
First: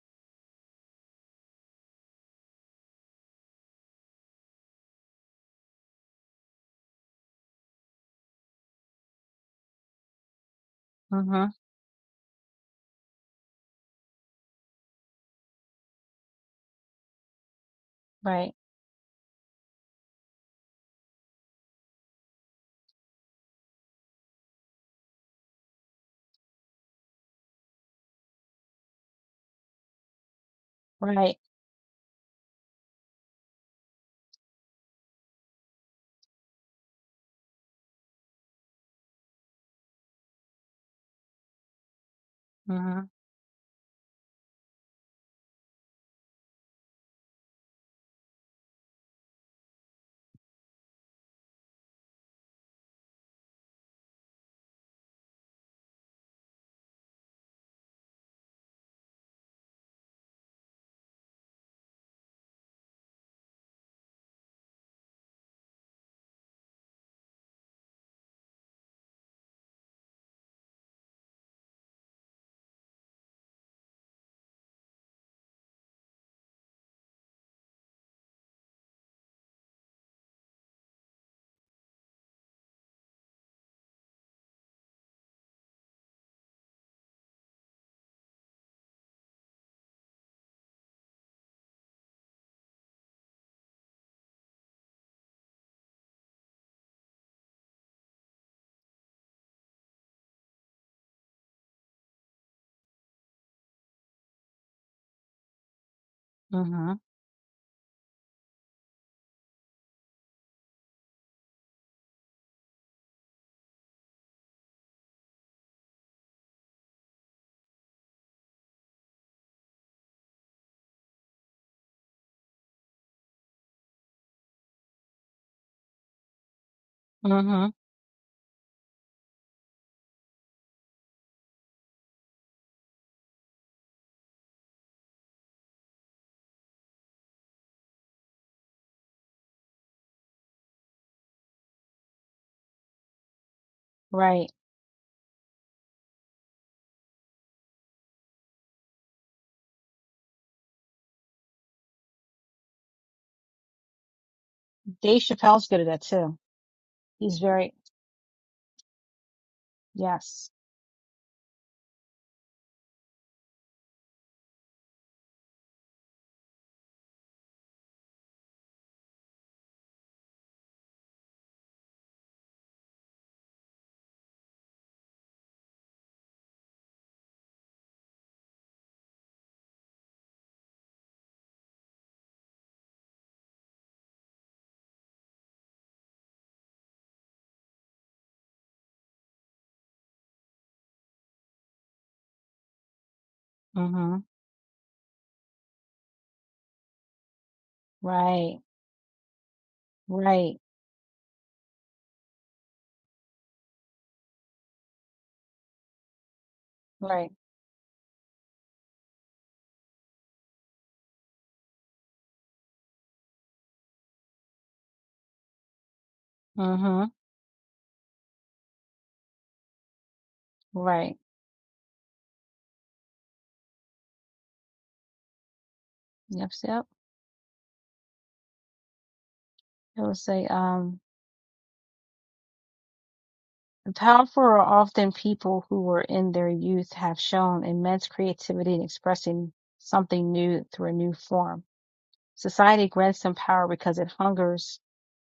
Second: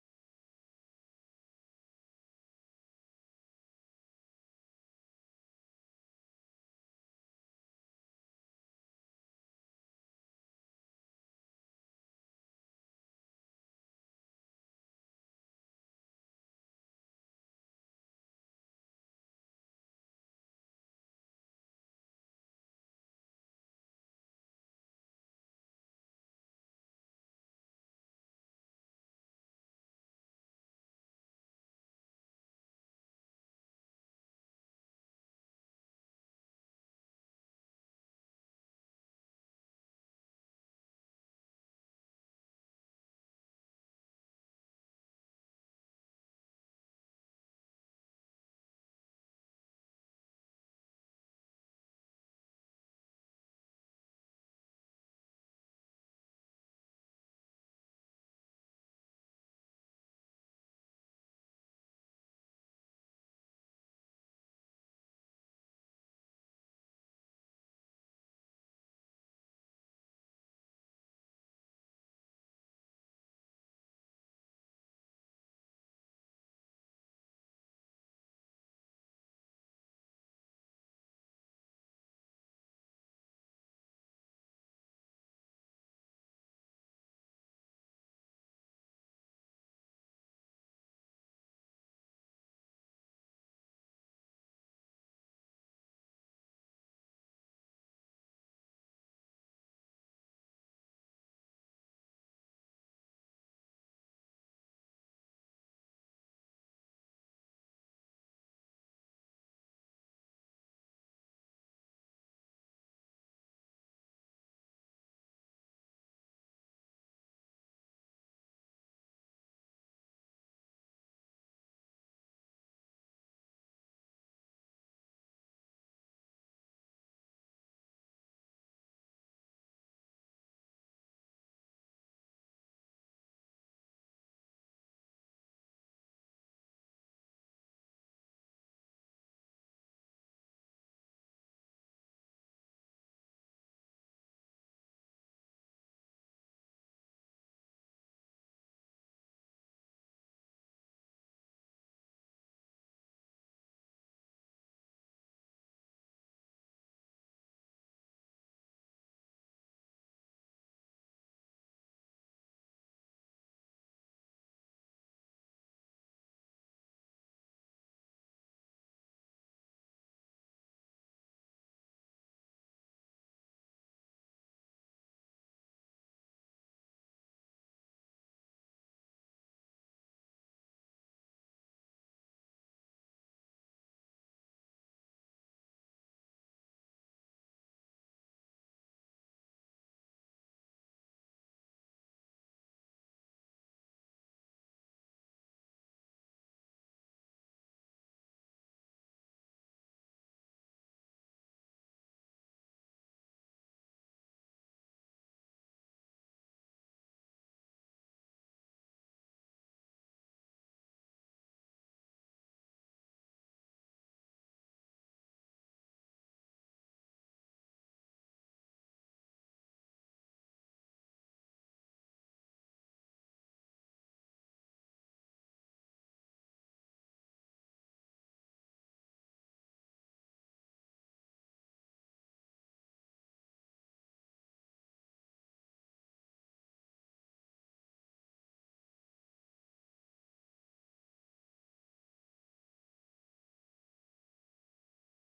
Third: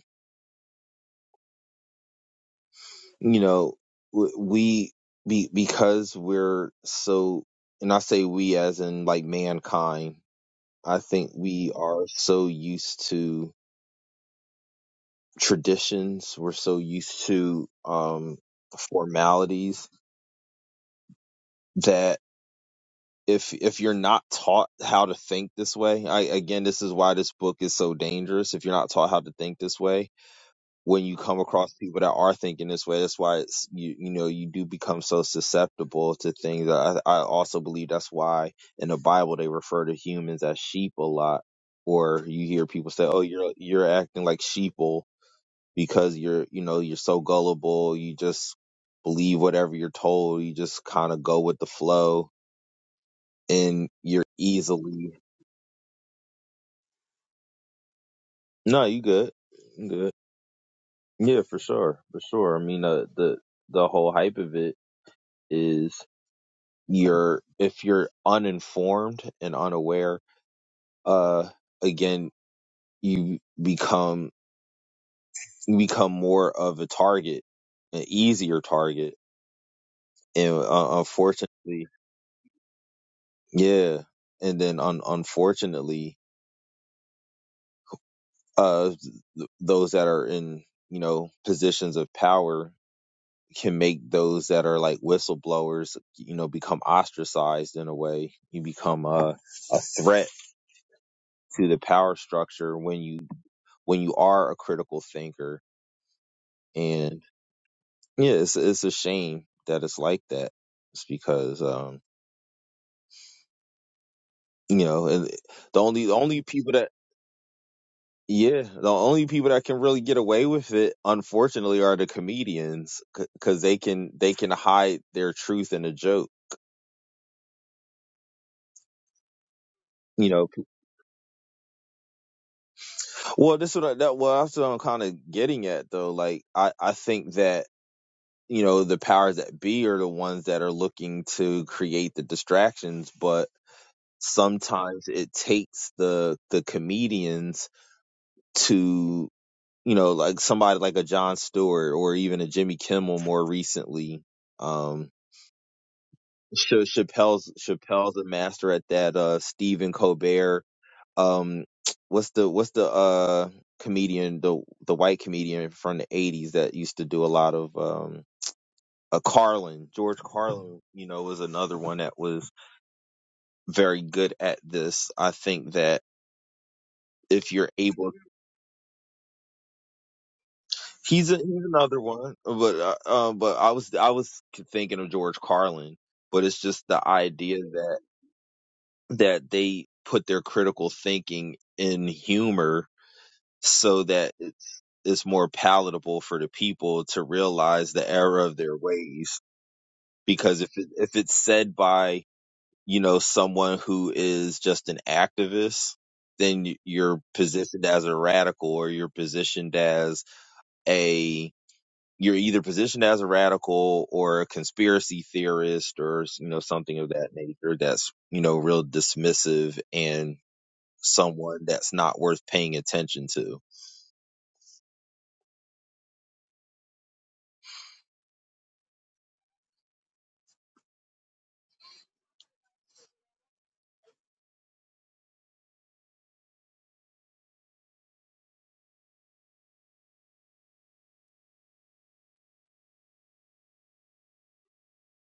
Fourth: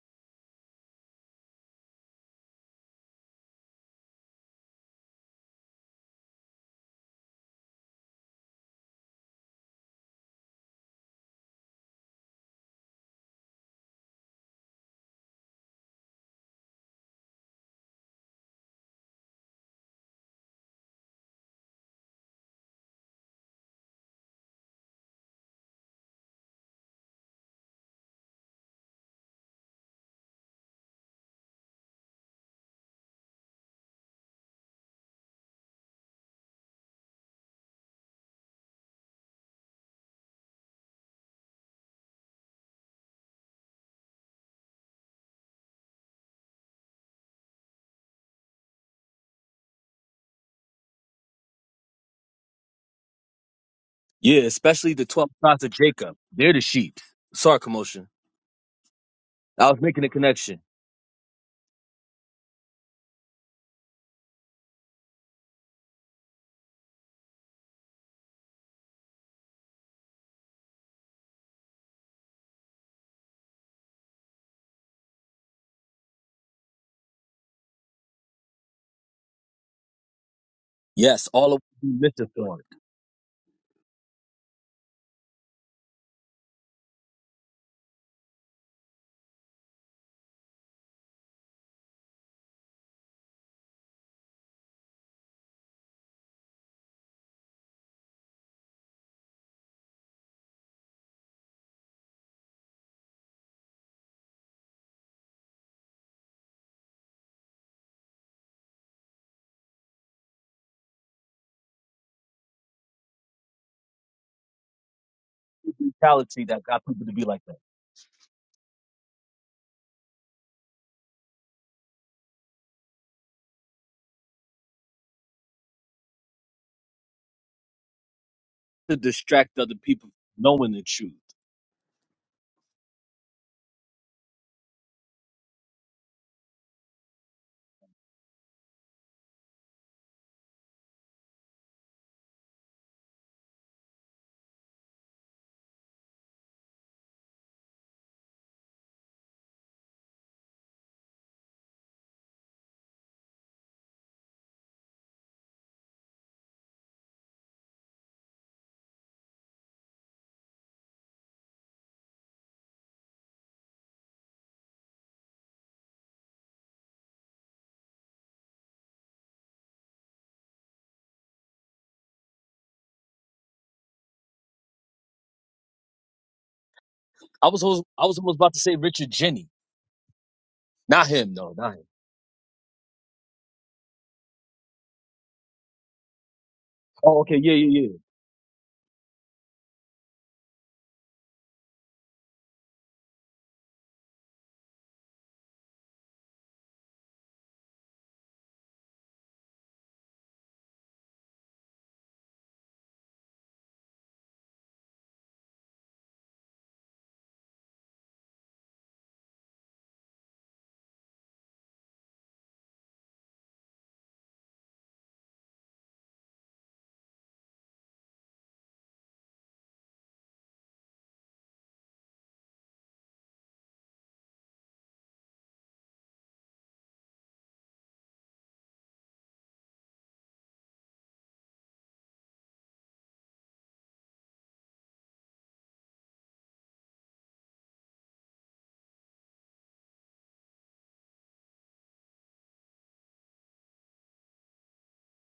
S2: you know w- we be because we're so and i say we as in like mankind i think
S1: Mm-hmm.
S2: we are so used to traditions we're so used to um
S1: Right.
S2: formalities that if if you're not taught how to think this way i again this is why this book is so dangerous if you're not taught how to think this way when you
S1: Right.
S2: come across people that are thinking this way. That's why it's you you know you do become so susceptible to things. I I also believe that's why in the Bible they refer to humans as sheep a lot, or you hear people
S1: Mm-hmm.
S2: say, "Oh, you're you're acting like sheeple because you're you know you're so gullible. You just believe whatever you're told. You just kind of go with the flow, and you're
S4: Yeah, especially the
S2: easily
S4: 12 tribes of Jacob. They're the sheep. Sorry, commotion.
S2: no, you good,
S4: I was
S2: you
S4: making a
S2: good."
S4: connection.
S2: Yeah, for sure, for sure. I mean, uh, the the whole hype of it is you're if you're uninformed and unaware uh again you become you become more of a target an easier target and uh,
S4: Yes, all of
S2: unfortunately
S4: we listen for it.
S2: yeah and then un- unfortunately uh th- those that are in you know positions of power can make those that are like whistleblowers you know become ostracized in a way you become a threat to the power structure when you when you are a critical thinker.
S1: Mm-hmm.
S2: And yeah, it's it's a shame that it's like that. It's because um, you know, and
S4: It's
S2: the
S4: The
S2: only the only
S4: mentality that
S2: people
S4: got
S2: that
S4: people to be like that.
S2: yeah, the only people that can really get away with it, unfortunately, are the comedians because they can they can hide their truth in a joke.
S1: Mm-hmm.
S4: To distract other people
S2: You
S4: from
S2: know,
S4: knowing the truth.
S2: well, this is what I, that well, that's what I'm kind of getting at though. Like, I I think that you know the powers that be are the ones that are looking to create the distractions, but
S1: Right.
S2: sometimes it takes the the comedians to you know like somebody like a John Stewart or even a Jimmy Kimmel more recently. Um,
S1: Dave Chappelle's good at that too.
S2: Cha-
S1: He's
S2: Chappelle's
S1: very
S2: Chappelle's a master at that. Uh, Stephen
S1: yes.
S2: Colbert. Um, what's the what's the uh comedian the the white comedian from the eighties that used to do a lot of um. A Carlin, George Carlin, you know, was another one that was very good at this. I think that
S4: I
S2: if
S4: was
S2: you're
S4: almost, I
S2: able
S4: was almost about to say Richard Jenny. Not
S2: He's
S4: him,
S2: a,
S4: no,
S2: he's
S4: not him.
S2: another one, but uh, uh, but I was I was thinking of George Carlin, but it's just the
S4: Oh, okay, yeah,
S2: idea
S4: yeah, yeah.
S2: that that they put their critical thinking in humor so
S1: Mm-hmm.
S2: that it's it's more palatable for the people to realize the error of
S1: Right.
S2: their ways.
S1: Right.
S2: Because if it, if it's said by you know someone who is just an activist, then you- you're
S1: Right.
S2: positioned as a radical or you're positioned as a you're either positioned as a radical or a conspiracy theorist or you know something
S1: Mm-hmm.
S2: of that nature that's you know real dismissive and
S1: Right.
S2: someone that's not worth paying attention to
S1: Yep. Yep. It would say, um, the powerful are often people who were in their youth have shown immense creativity in expressing something new through a new form. Society grants them power because it hungers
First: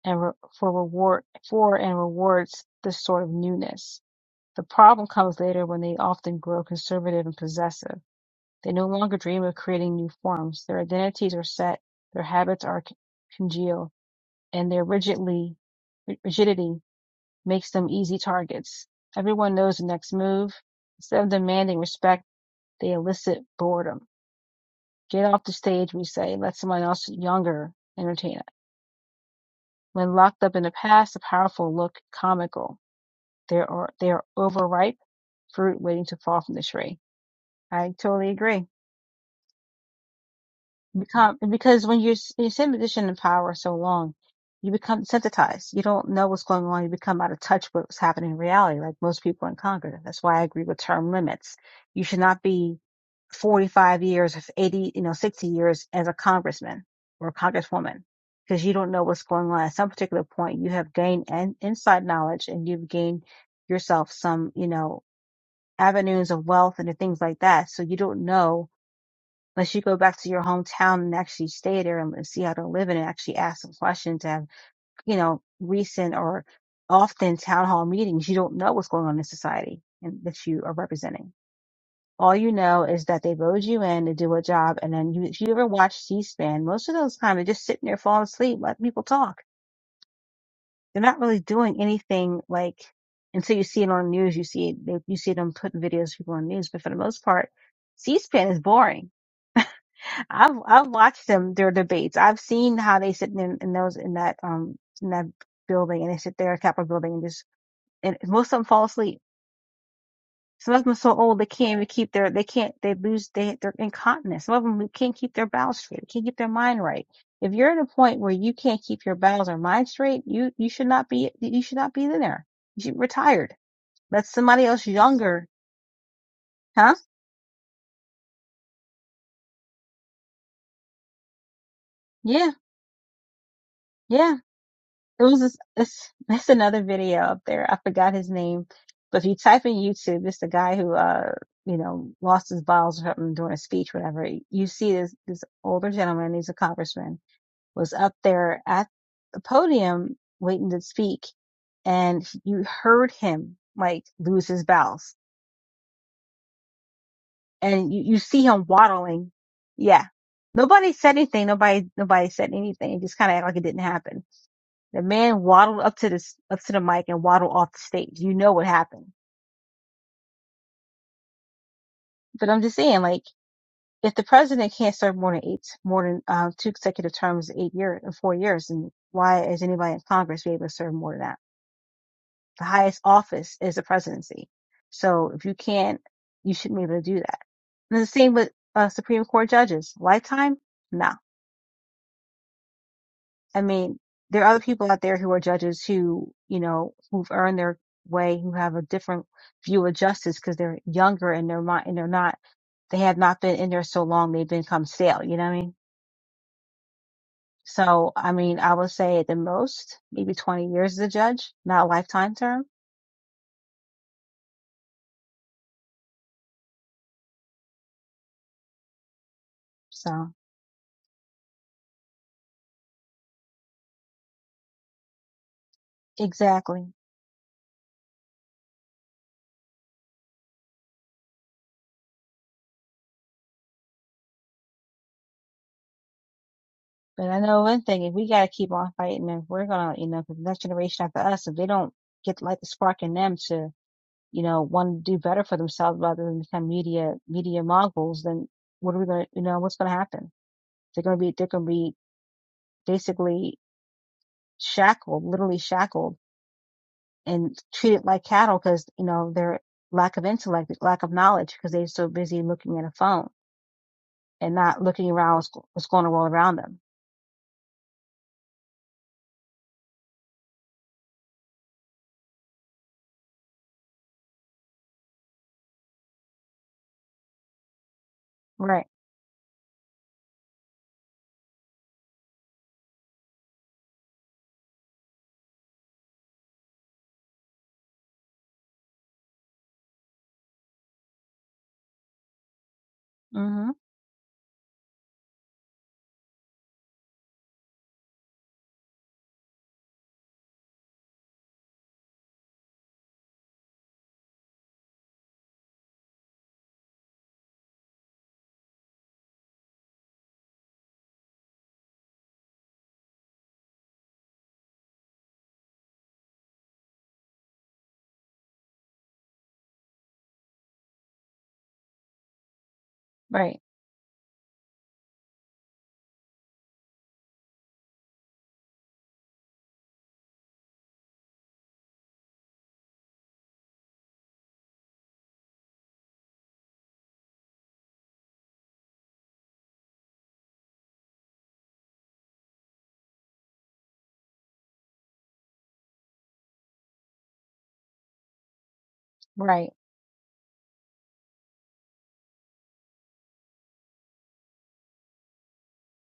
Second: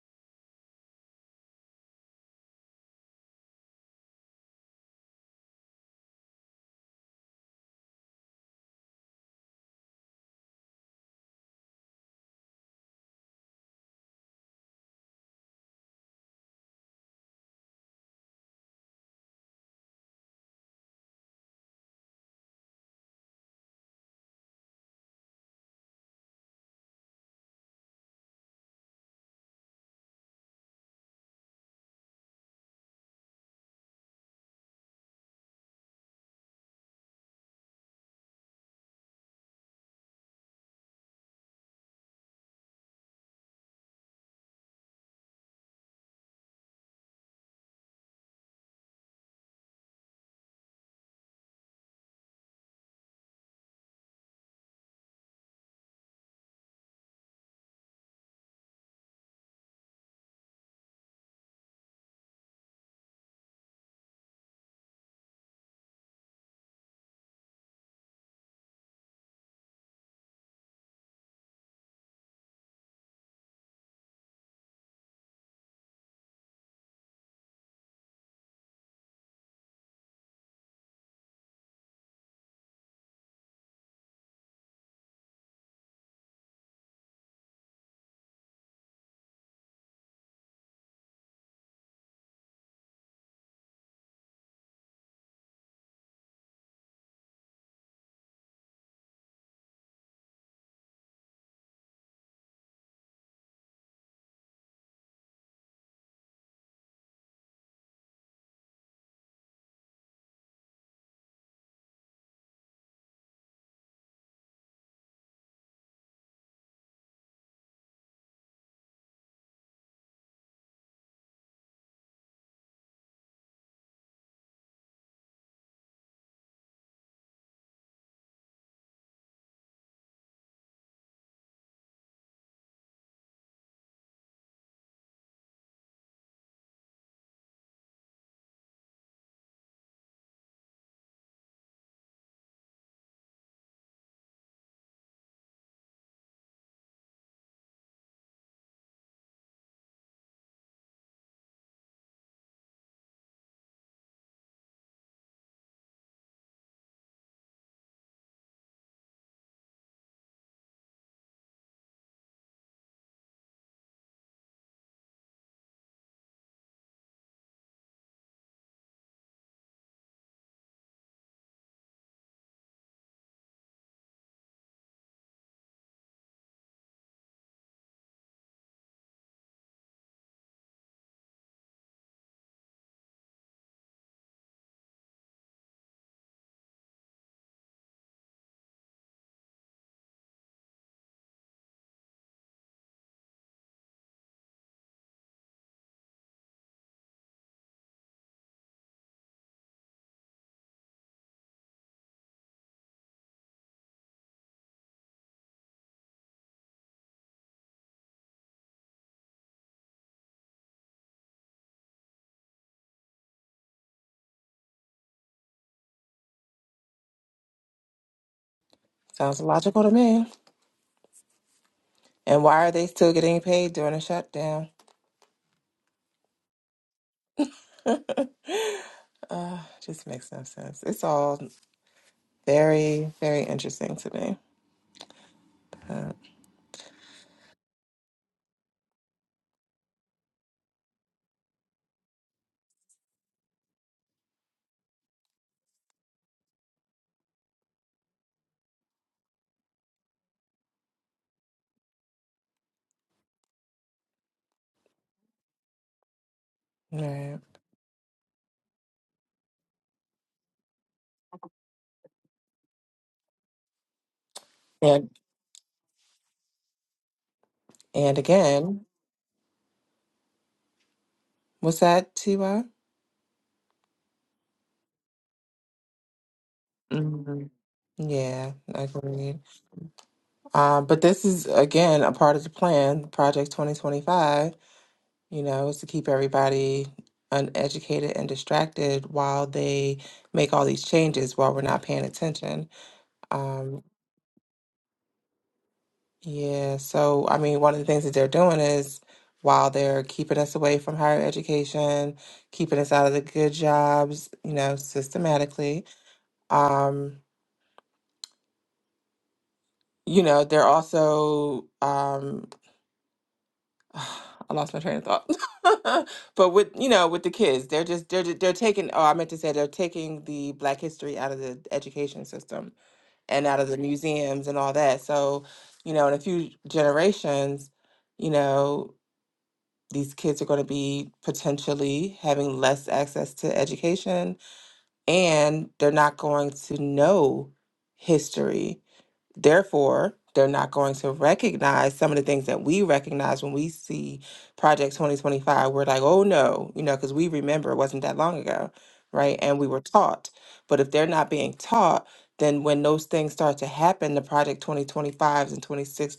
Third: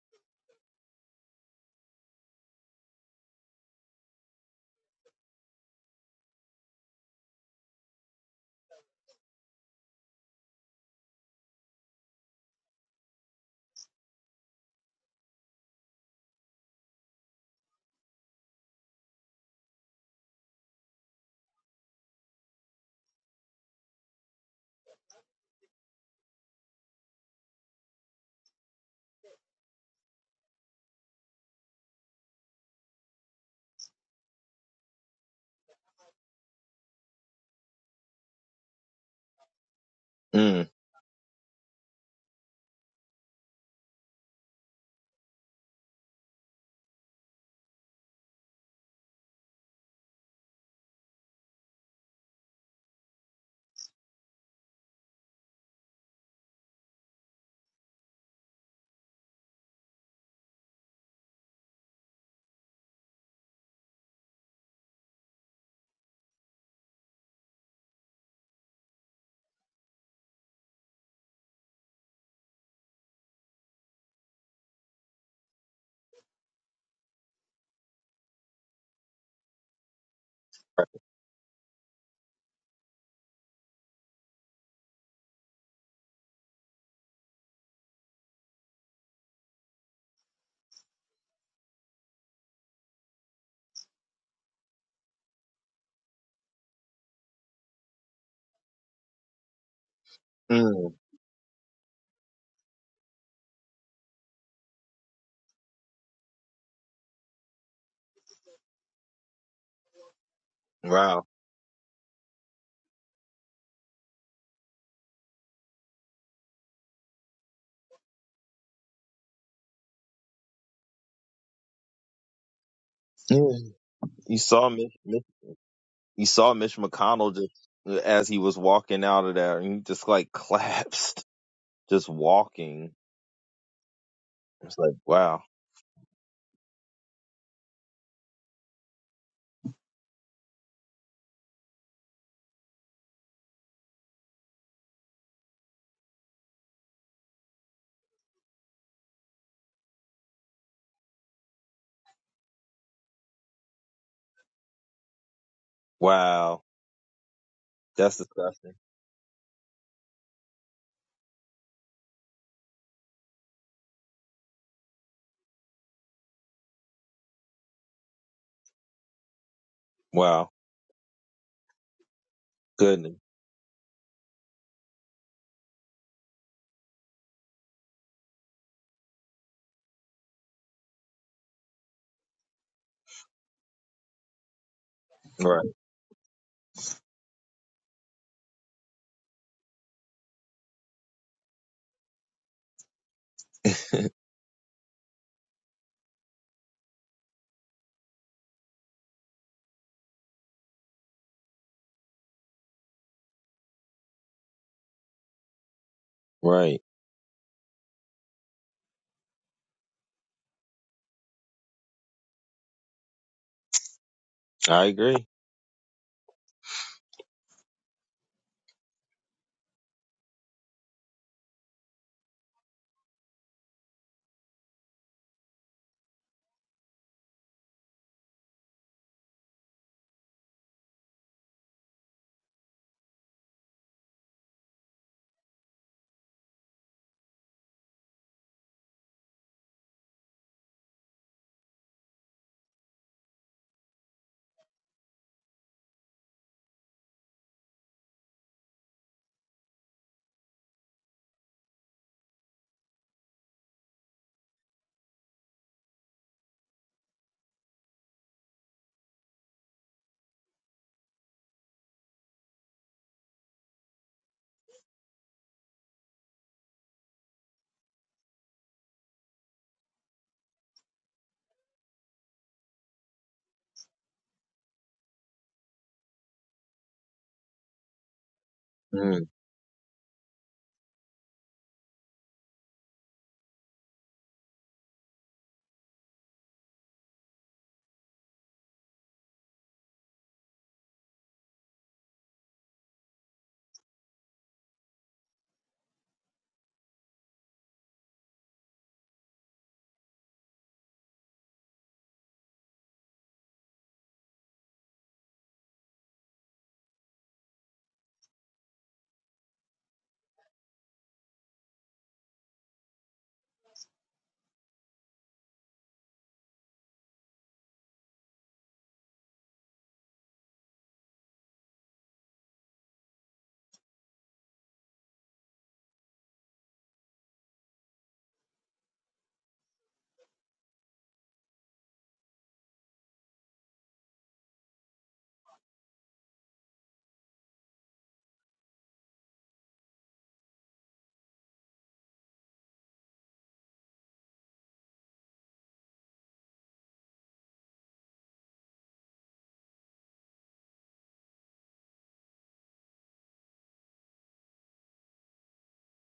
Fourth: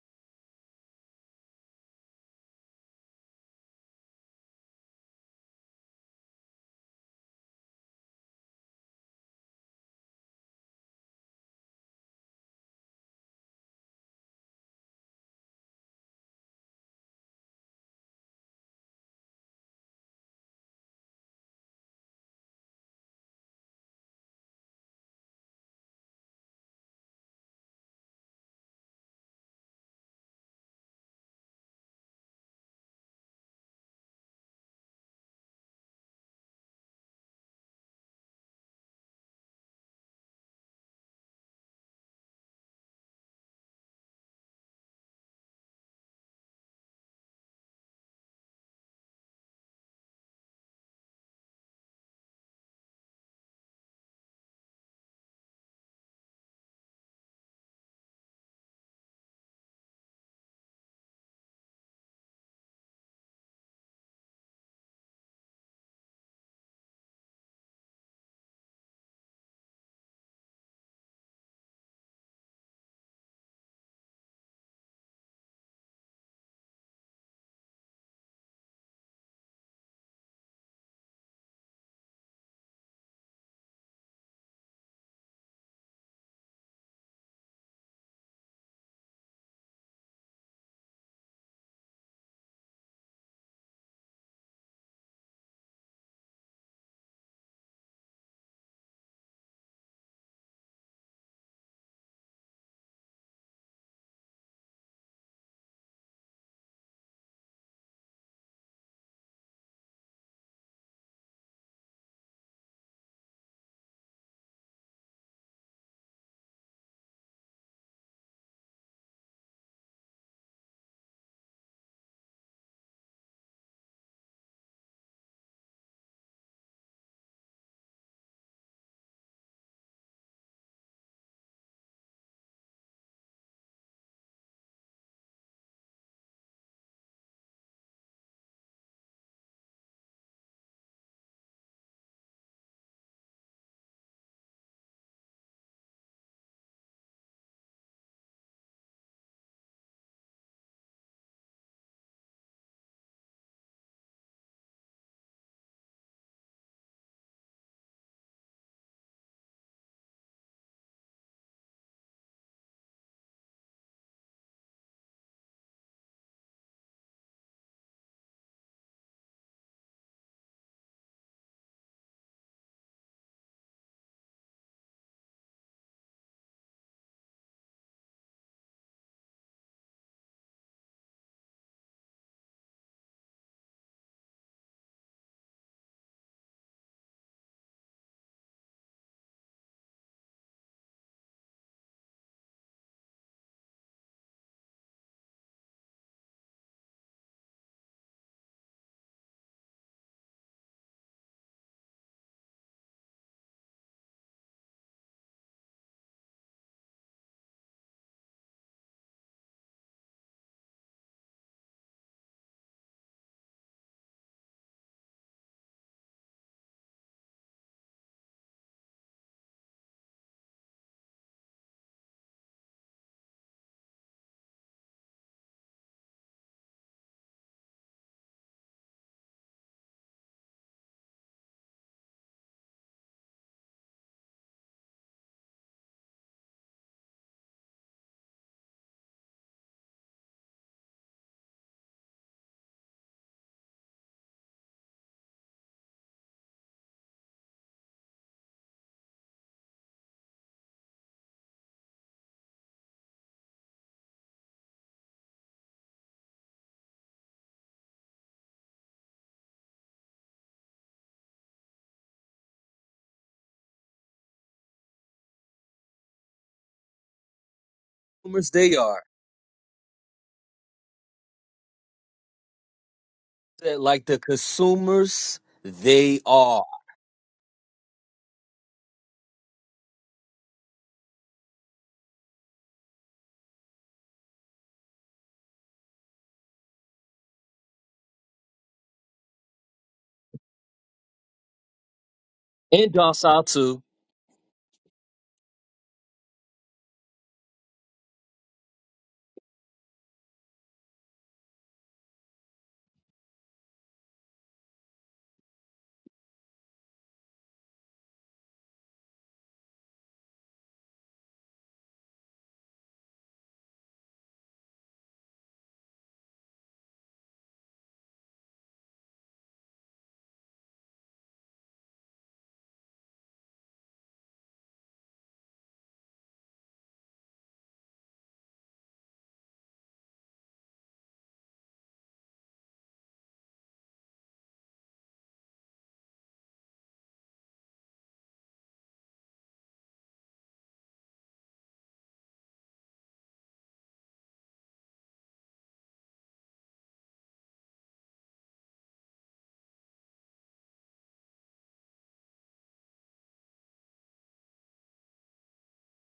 S1: and re- for reward for and rewards this sort of newness. The problem comes later when they often grow conservative and possessive. They no longer dream of creating new forms. Their identities are set, their habits are congealed, and their rigidly, rigidity makes them easy targets. Everyone knows the next move. Instead of demanding respect, they elicit boredom. Get off the stage, we say, let someone else younger entertain it. When locked up in the past, the powerful look comical. They are, they are overripe fruit waiting to fall from the tree. I totally agree.
S2: mm,
S1: become because when you're s- you sit in a position of power so long, you become desensitized. You don't know what's going on. You become out of touch with what's happening in reality, like most people in Congress. That's why I agree with term limits. You should not be 45 years, if 80, you know, 60 years as a congressman or a congresswoman because you don't know what's going on. At some particular point, you have gained an inside knowledge and you've gained yourself some, you know, avenues of wealth and things like that. So you don't know unless you go back to your hometown and actually stay there and see how they're living and actually ask some questions and have, you know, recent or often town hall meetings, you don't know what's going on in society and that you are representing. All you know is that they voted you in to do a job. And then you, if you ever watch C-SPAN, most of those times they're just sitting there falling asleep, letting people talk. They're not really doing anything like, until you see it on the news, you see it, you see them putting videos of people on the news. But for the most part, C-SPAN is boring I've I've
S2: mm,
S1: watched them their debates. I've seen how they sit in, in those in that um in that building and they sit there, Capitol building, and just and most of them fall asleep. Some of them are so
S2: wow
S1: old they can't even keep their they can't they lose they they're incontinent. Some of them can't keep their bowels straight, they can't keep their mind right. If you're at a point where you can't keep your bowels or mind straight, you you should not be you should not be in there. You should be retired.
S2: Mm.
S1: Let
S2: you
S1: somebody
S2: saw
S1: else
S2: mitch, mitch
S1: younger,
S2: you saw mitch
S1: huh?
S2: mcconnell just as he was walking out of there and he just like collapsed just
S1: Yeah,
S2: walking
S1: yeah.
S2: it's like
S1: It was
S2: wow
S1: this, it's, that's another video up there. I forgot his name, but if you type in YouTube, it's the guy who, uh, you know, lost his balls or something during a speech, whatever. You see this, this older gentleman, he's a congressman, was up there at the podium waiting to speak and you heard him like lose his bowels
S2: wow
S1: and you,
S2: that's
S1: you see him
S2: disgusting
S1: waddling. Yeah. Nobody said anything. Nobody, nobody said anything. It just kind of acted like it didn't happen The man waddled up to this up to the mic and waddled off the stage. You know what happened.
S2: wow
S1: But I'm just saying,
S2: goodness
S1: like, if the president can't serve more than eight, more than uh, two consecutive terms, eight years, four years, then why is anybody in Congress be able to serve more than that? The highest office is the presidency. So if you
S2: right
S1: can't, you shouldn't be able to do that. And the same with uh, Supreme Court judges. Lifetime? no. I mean, there are other people out there who are judges who, you know, who've earned their way, who have a different view of justice because they're younger and they're not, and they're not, they have not been in there so long, they've become stale, you know what I mean?
S2: right
S1: So, I mean, I would say at the most, maybe 20 years as a judge, not a lifetime term.
S2: i agree
S3: Sounds logical to me.
S1: So,
S3: And why are they still getting paid during a shutdown?
S1: exactly.
S3: uh, just makes no sense. It's all Very, very interesting to me. Uh,
S1: But I know one thing, if we got to keep on fighting, and we're going to, you know, 'cause the next generation after us, if they don't get like the spark in them to you know, want to do better for themselves rather than become media media moguls, then what are we going to, you know, what's going to happen? They're going to be they're going to be basically shackled, literally shackled,
S3: right.
S1: and treated like cattle because you know their lack of intellect, lack of knowledge, because they're so busy looking at a phone and not
S3: And
S1: looking around what's, what's going on all around them.
S3: and
S4: Consumers they
S3: again,
S4: are.
S3: was that Tiwa?
S4: They're Like the consumers they are.
S3: hmm Yeah, I
S1: Right.
S2: Mm.
S3: agreed. Uh, but this is again a part of the plan, Project 2025, you know, is to keep everybody uneducated and distracted while they make all these changes while we're not paying attention.
S4: And docile
S1: Mm-hmm.
S3: Um,
S4: too.
S3: Yeah, so I mean, one of the things that they're doing is while they're keeping us away from higher education, keeping us out of the good jobs, you know, systematically, um, you know, they're also, um, I lost my train of thought. But with, you know, with the kids, they're just they're they're taking, oh, I meant to say they're taking the Black history out of the education system and out
S1: Right.
S3: of the museums and all that. So, you know, in a few generations, you know, These kids are going to be potentially having less access to education, and they're not going to know history Therefore, they're not going to recognize some of the things that we recognize when we see Project 2025. We're like, oh no, you know, because we remember it wasn't that long ago, right? And we
S1: Right.
S3: were taught. But if they're not being taught, then when those things start to happen, the Project 2025s and 26,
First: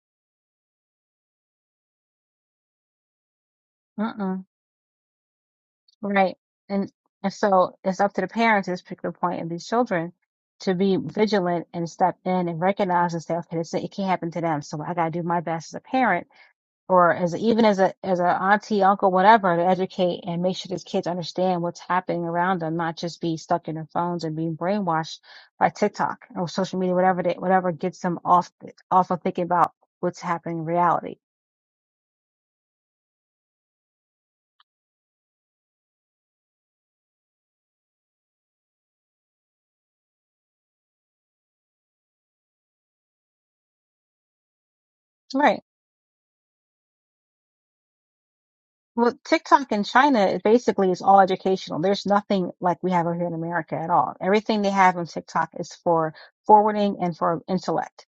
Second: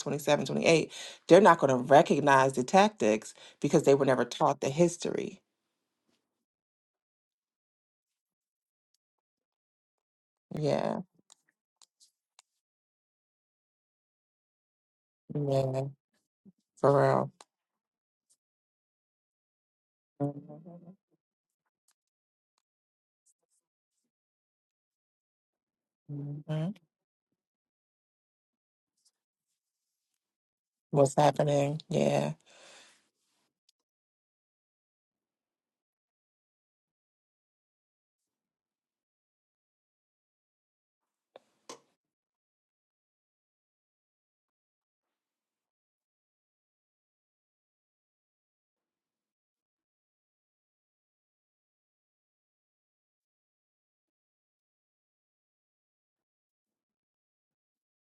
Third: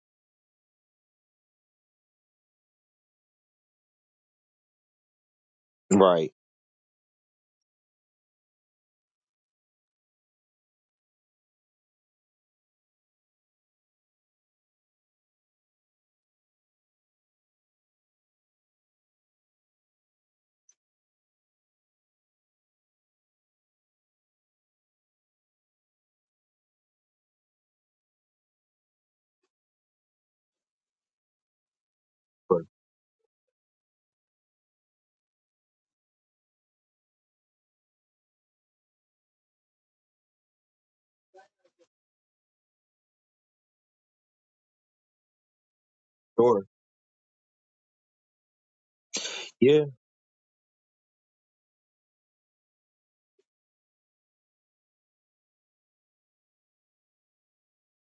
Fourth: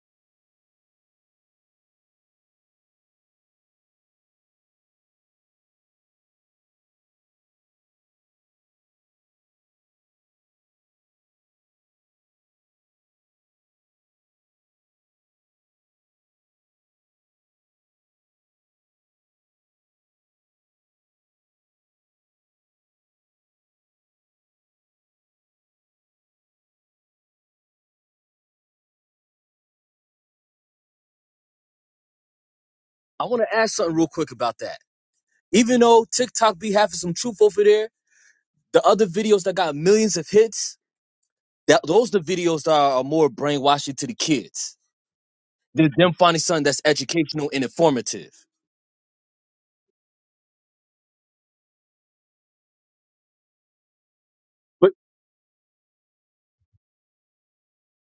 S3: they're not going to recognize the tactics because they were never
S1: Mm-mm.
S3: taught the history.
S2: right
S1: Right. And and so it's up to the parents at this particular point of these children to be
S3: Yeah.
S1: vigilant and step in and recognize and say, okay, this it can't happen to them. So I gotta do my best as a
S3: Yeah.
S1: parent
S3: For
S1: or
S3: real.
S1: as a, even as a as a auntie, uncle, whatever, to educate and make sure these kids understand what's happening around them, not just be stuck in their phones and being brainwashed by TikTok or
S3: Mhm.
S1: social media, whatever they, whatever gets them off off of thinking about what's happening in
S3: What's
S1: reality.
S3: happening? Yeah.
S4: I want to ask something real quick about that. Even though TikTok be having some truth over there, the other videos that got millions of hits, That those the videos that are, more brainwashing to the kids
S1: Right.
S4: than them finding something
S2: Sure.
S4: that's educational and informative.
S1: Well, TikTok in
S2: Yeah.
S1: China it basically is all educational. There's nothing like we have over here in America at all. Everything they
S4: But
S1: have on TikTok is for forwarding and for intellect.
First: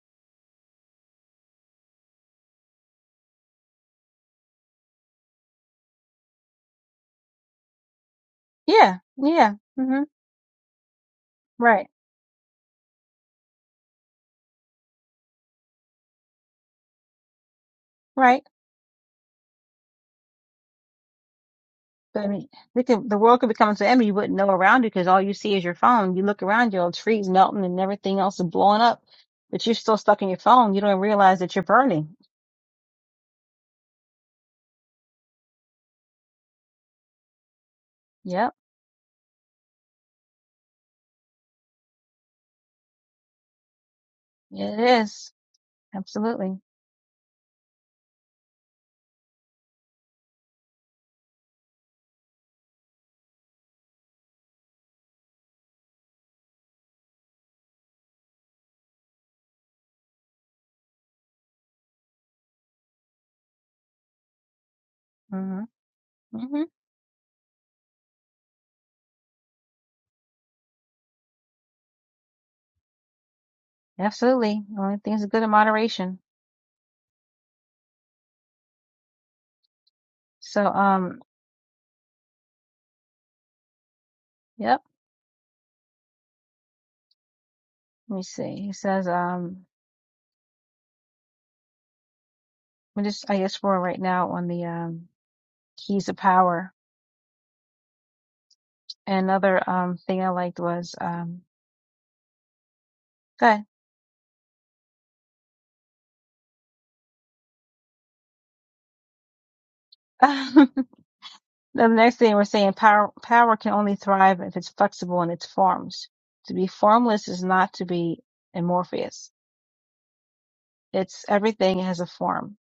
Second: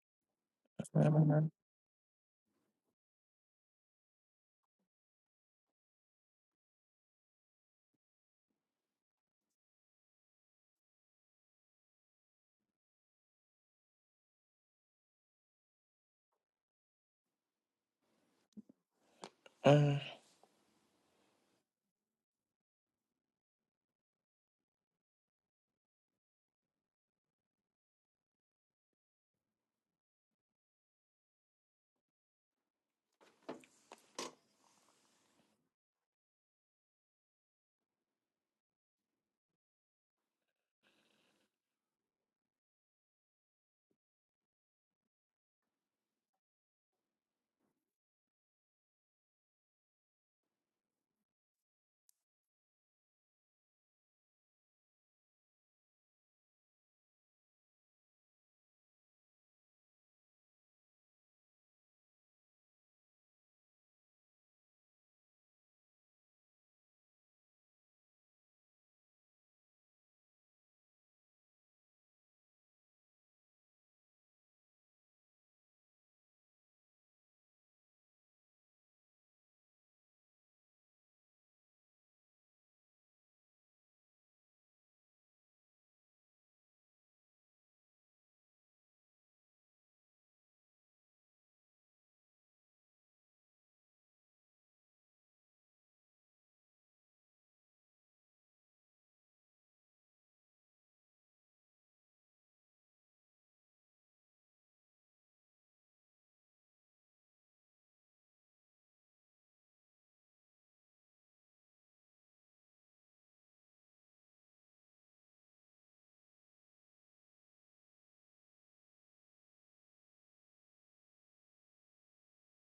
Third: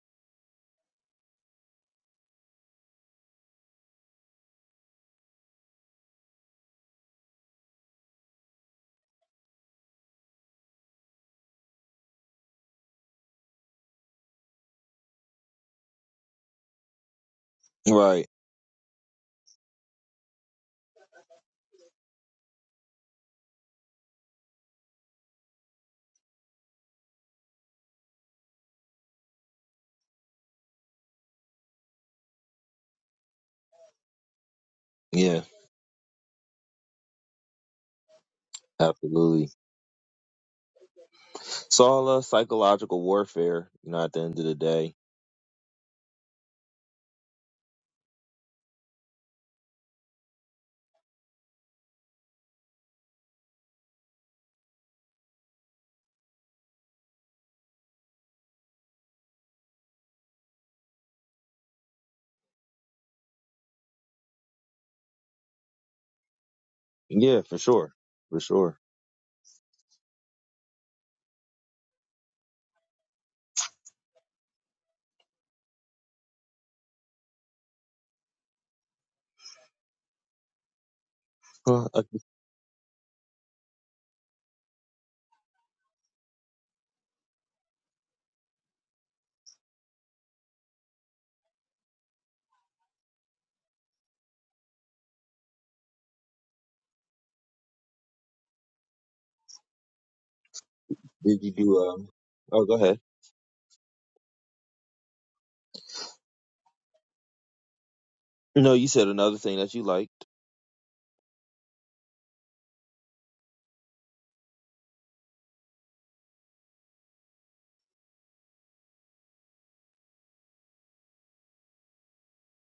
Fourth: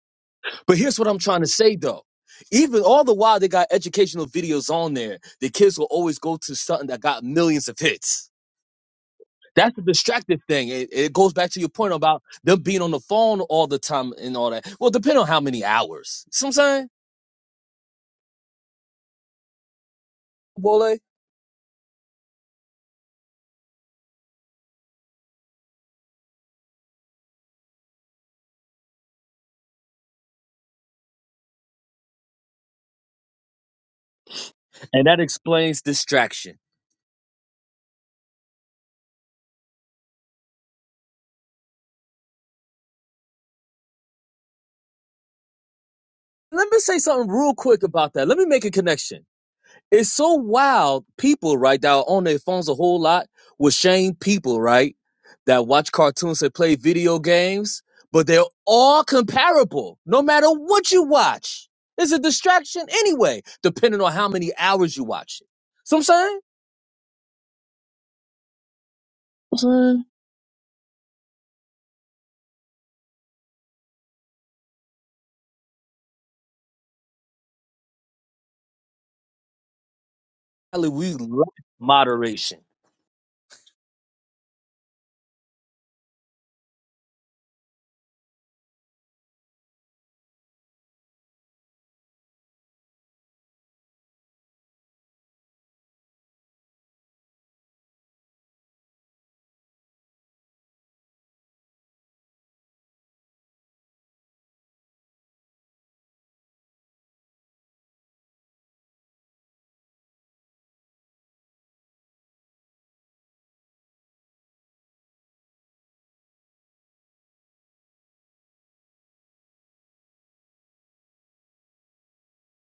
S4: but here's what I'm trying to say though. Even all the while they got educational videos on there, the kids will always go to something that got millions of hits.
S1: Yeah, yeah,
S4: That's the
S1: hmm
S4: distracted thing. It, it goes back to your
S1: right,
S4: point about them being on the phone all the time and all that. Well, depend on how many hours. See what I'm saying,
S2: Right.
S1: right.
S3: Mhm.
S4: Bole?
S1: But I mean, we could, the world could become to end. You wouldn't know around you because all you see is your phone. You look around you, all trees melting and everything else is blowing up, but you're still stuck in your phone. You don't realize that you're burning.
S4: And that
S2: Yeah.
S4: explains distraction.
S1: Yep,
S2: Absolutely. It's all uh, psychological warfare, you know, at the end of the
S1: it
S2: day.
S1: is absolutely.
S4: Let me say something real quick about that. Let me make a connection It's so wild. People, right, that are on their phones a whole lot with shame people, right, that watch cartoons and play video games, but they're all comparable no matter what you watch. It's a distraction anyway, depending on how many hours you watch it.
S1: hmm
S4: So I'm saying,
S1: hmm
S2: Yeah, for sure. For sure.
S4: Saying?
S1: Absolutely. Only things are good in moderation. So,
S4: Ali, we
S1: um.
S4: lack
S2: Well, I think-
S4: moderation.
S1: Yep. Let me see. He says, um, I'm just, I guess we're right now on the, um, keys of power. And another, um, thing I liked was, um,
S2: did you do, um, oh, go ahead.
S1: go ahead.
S2: No, you said another thing that you liked.
S1: the next thing we're saying, power, power can only thrive if it's flexible in its forms. To be formless is not to be amorphous. It's everything has a form.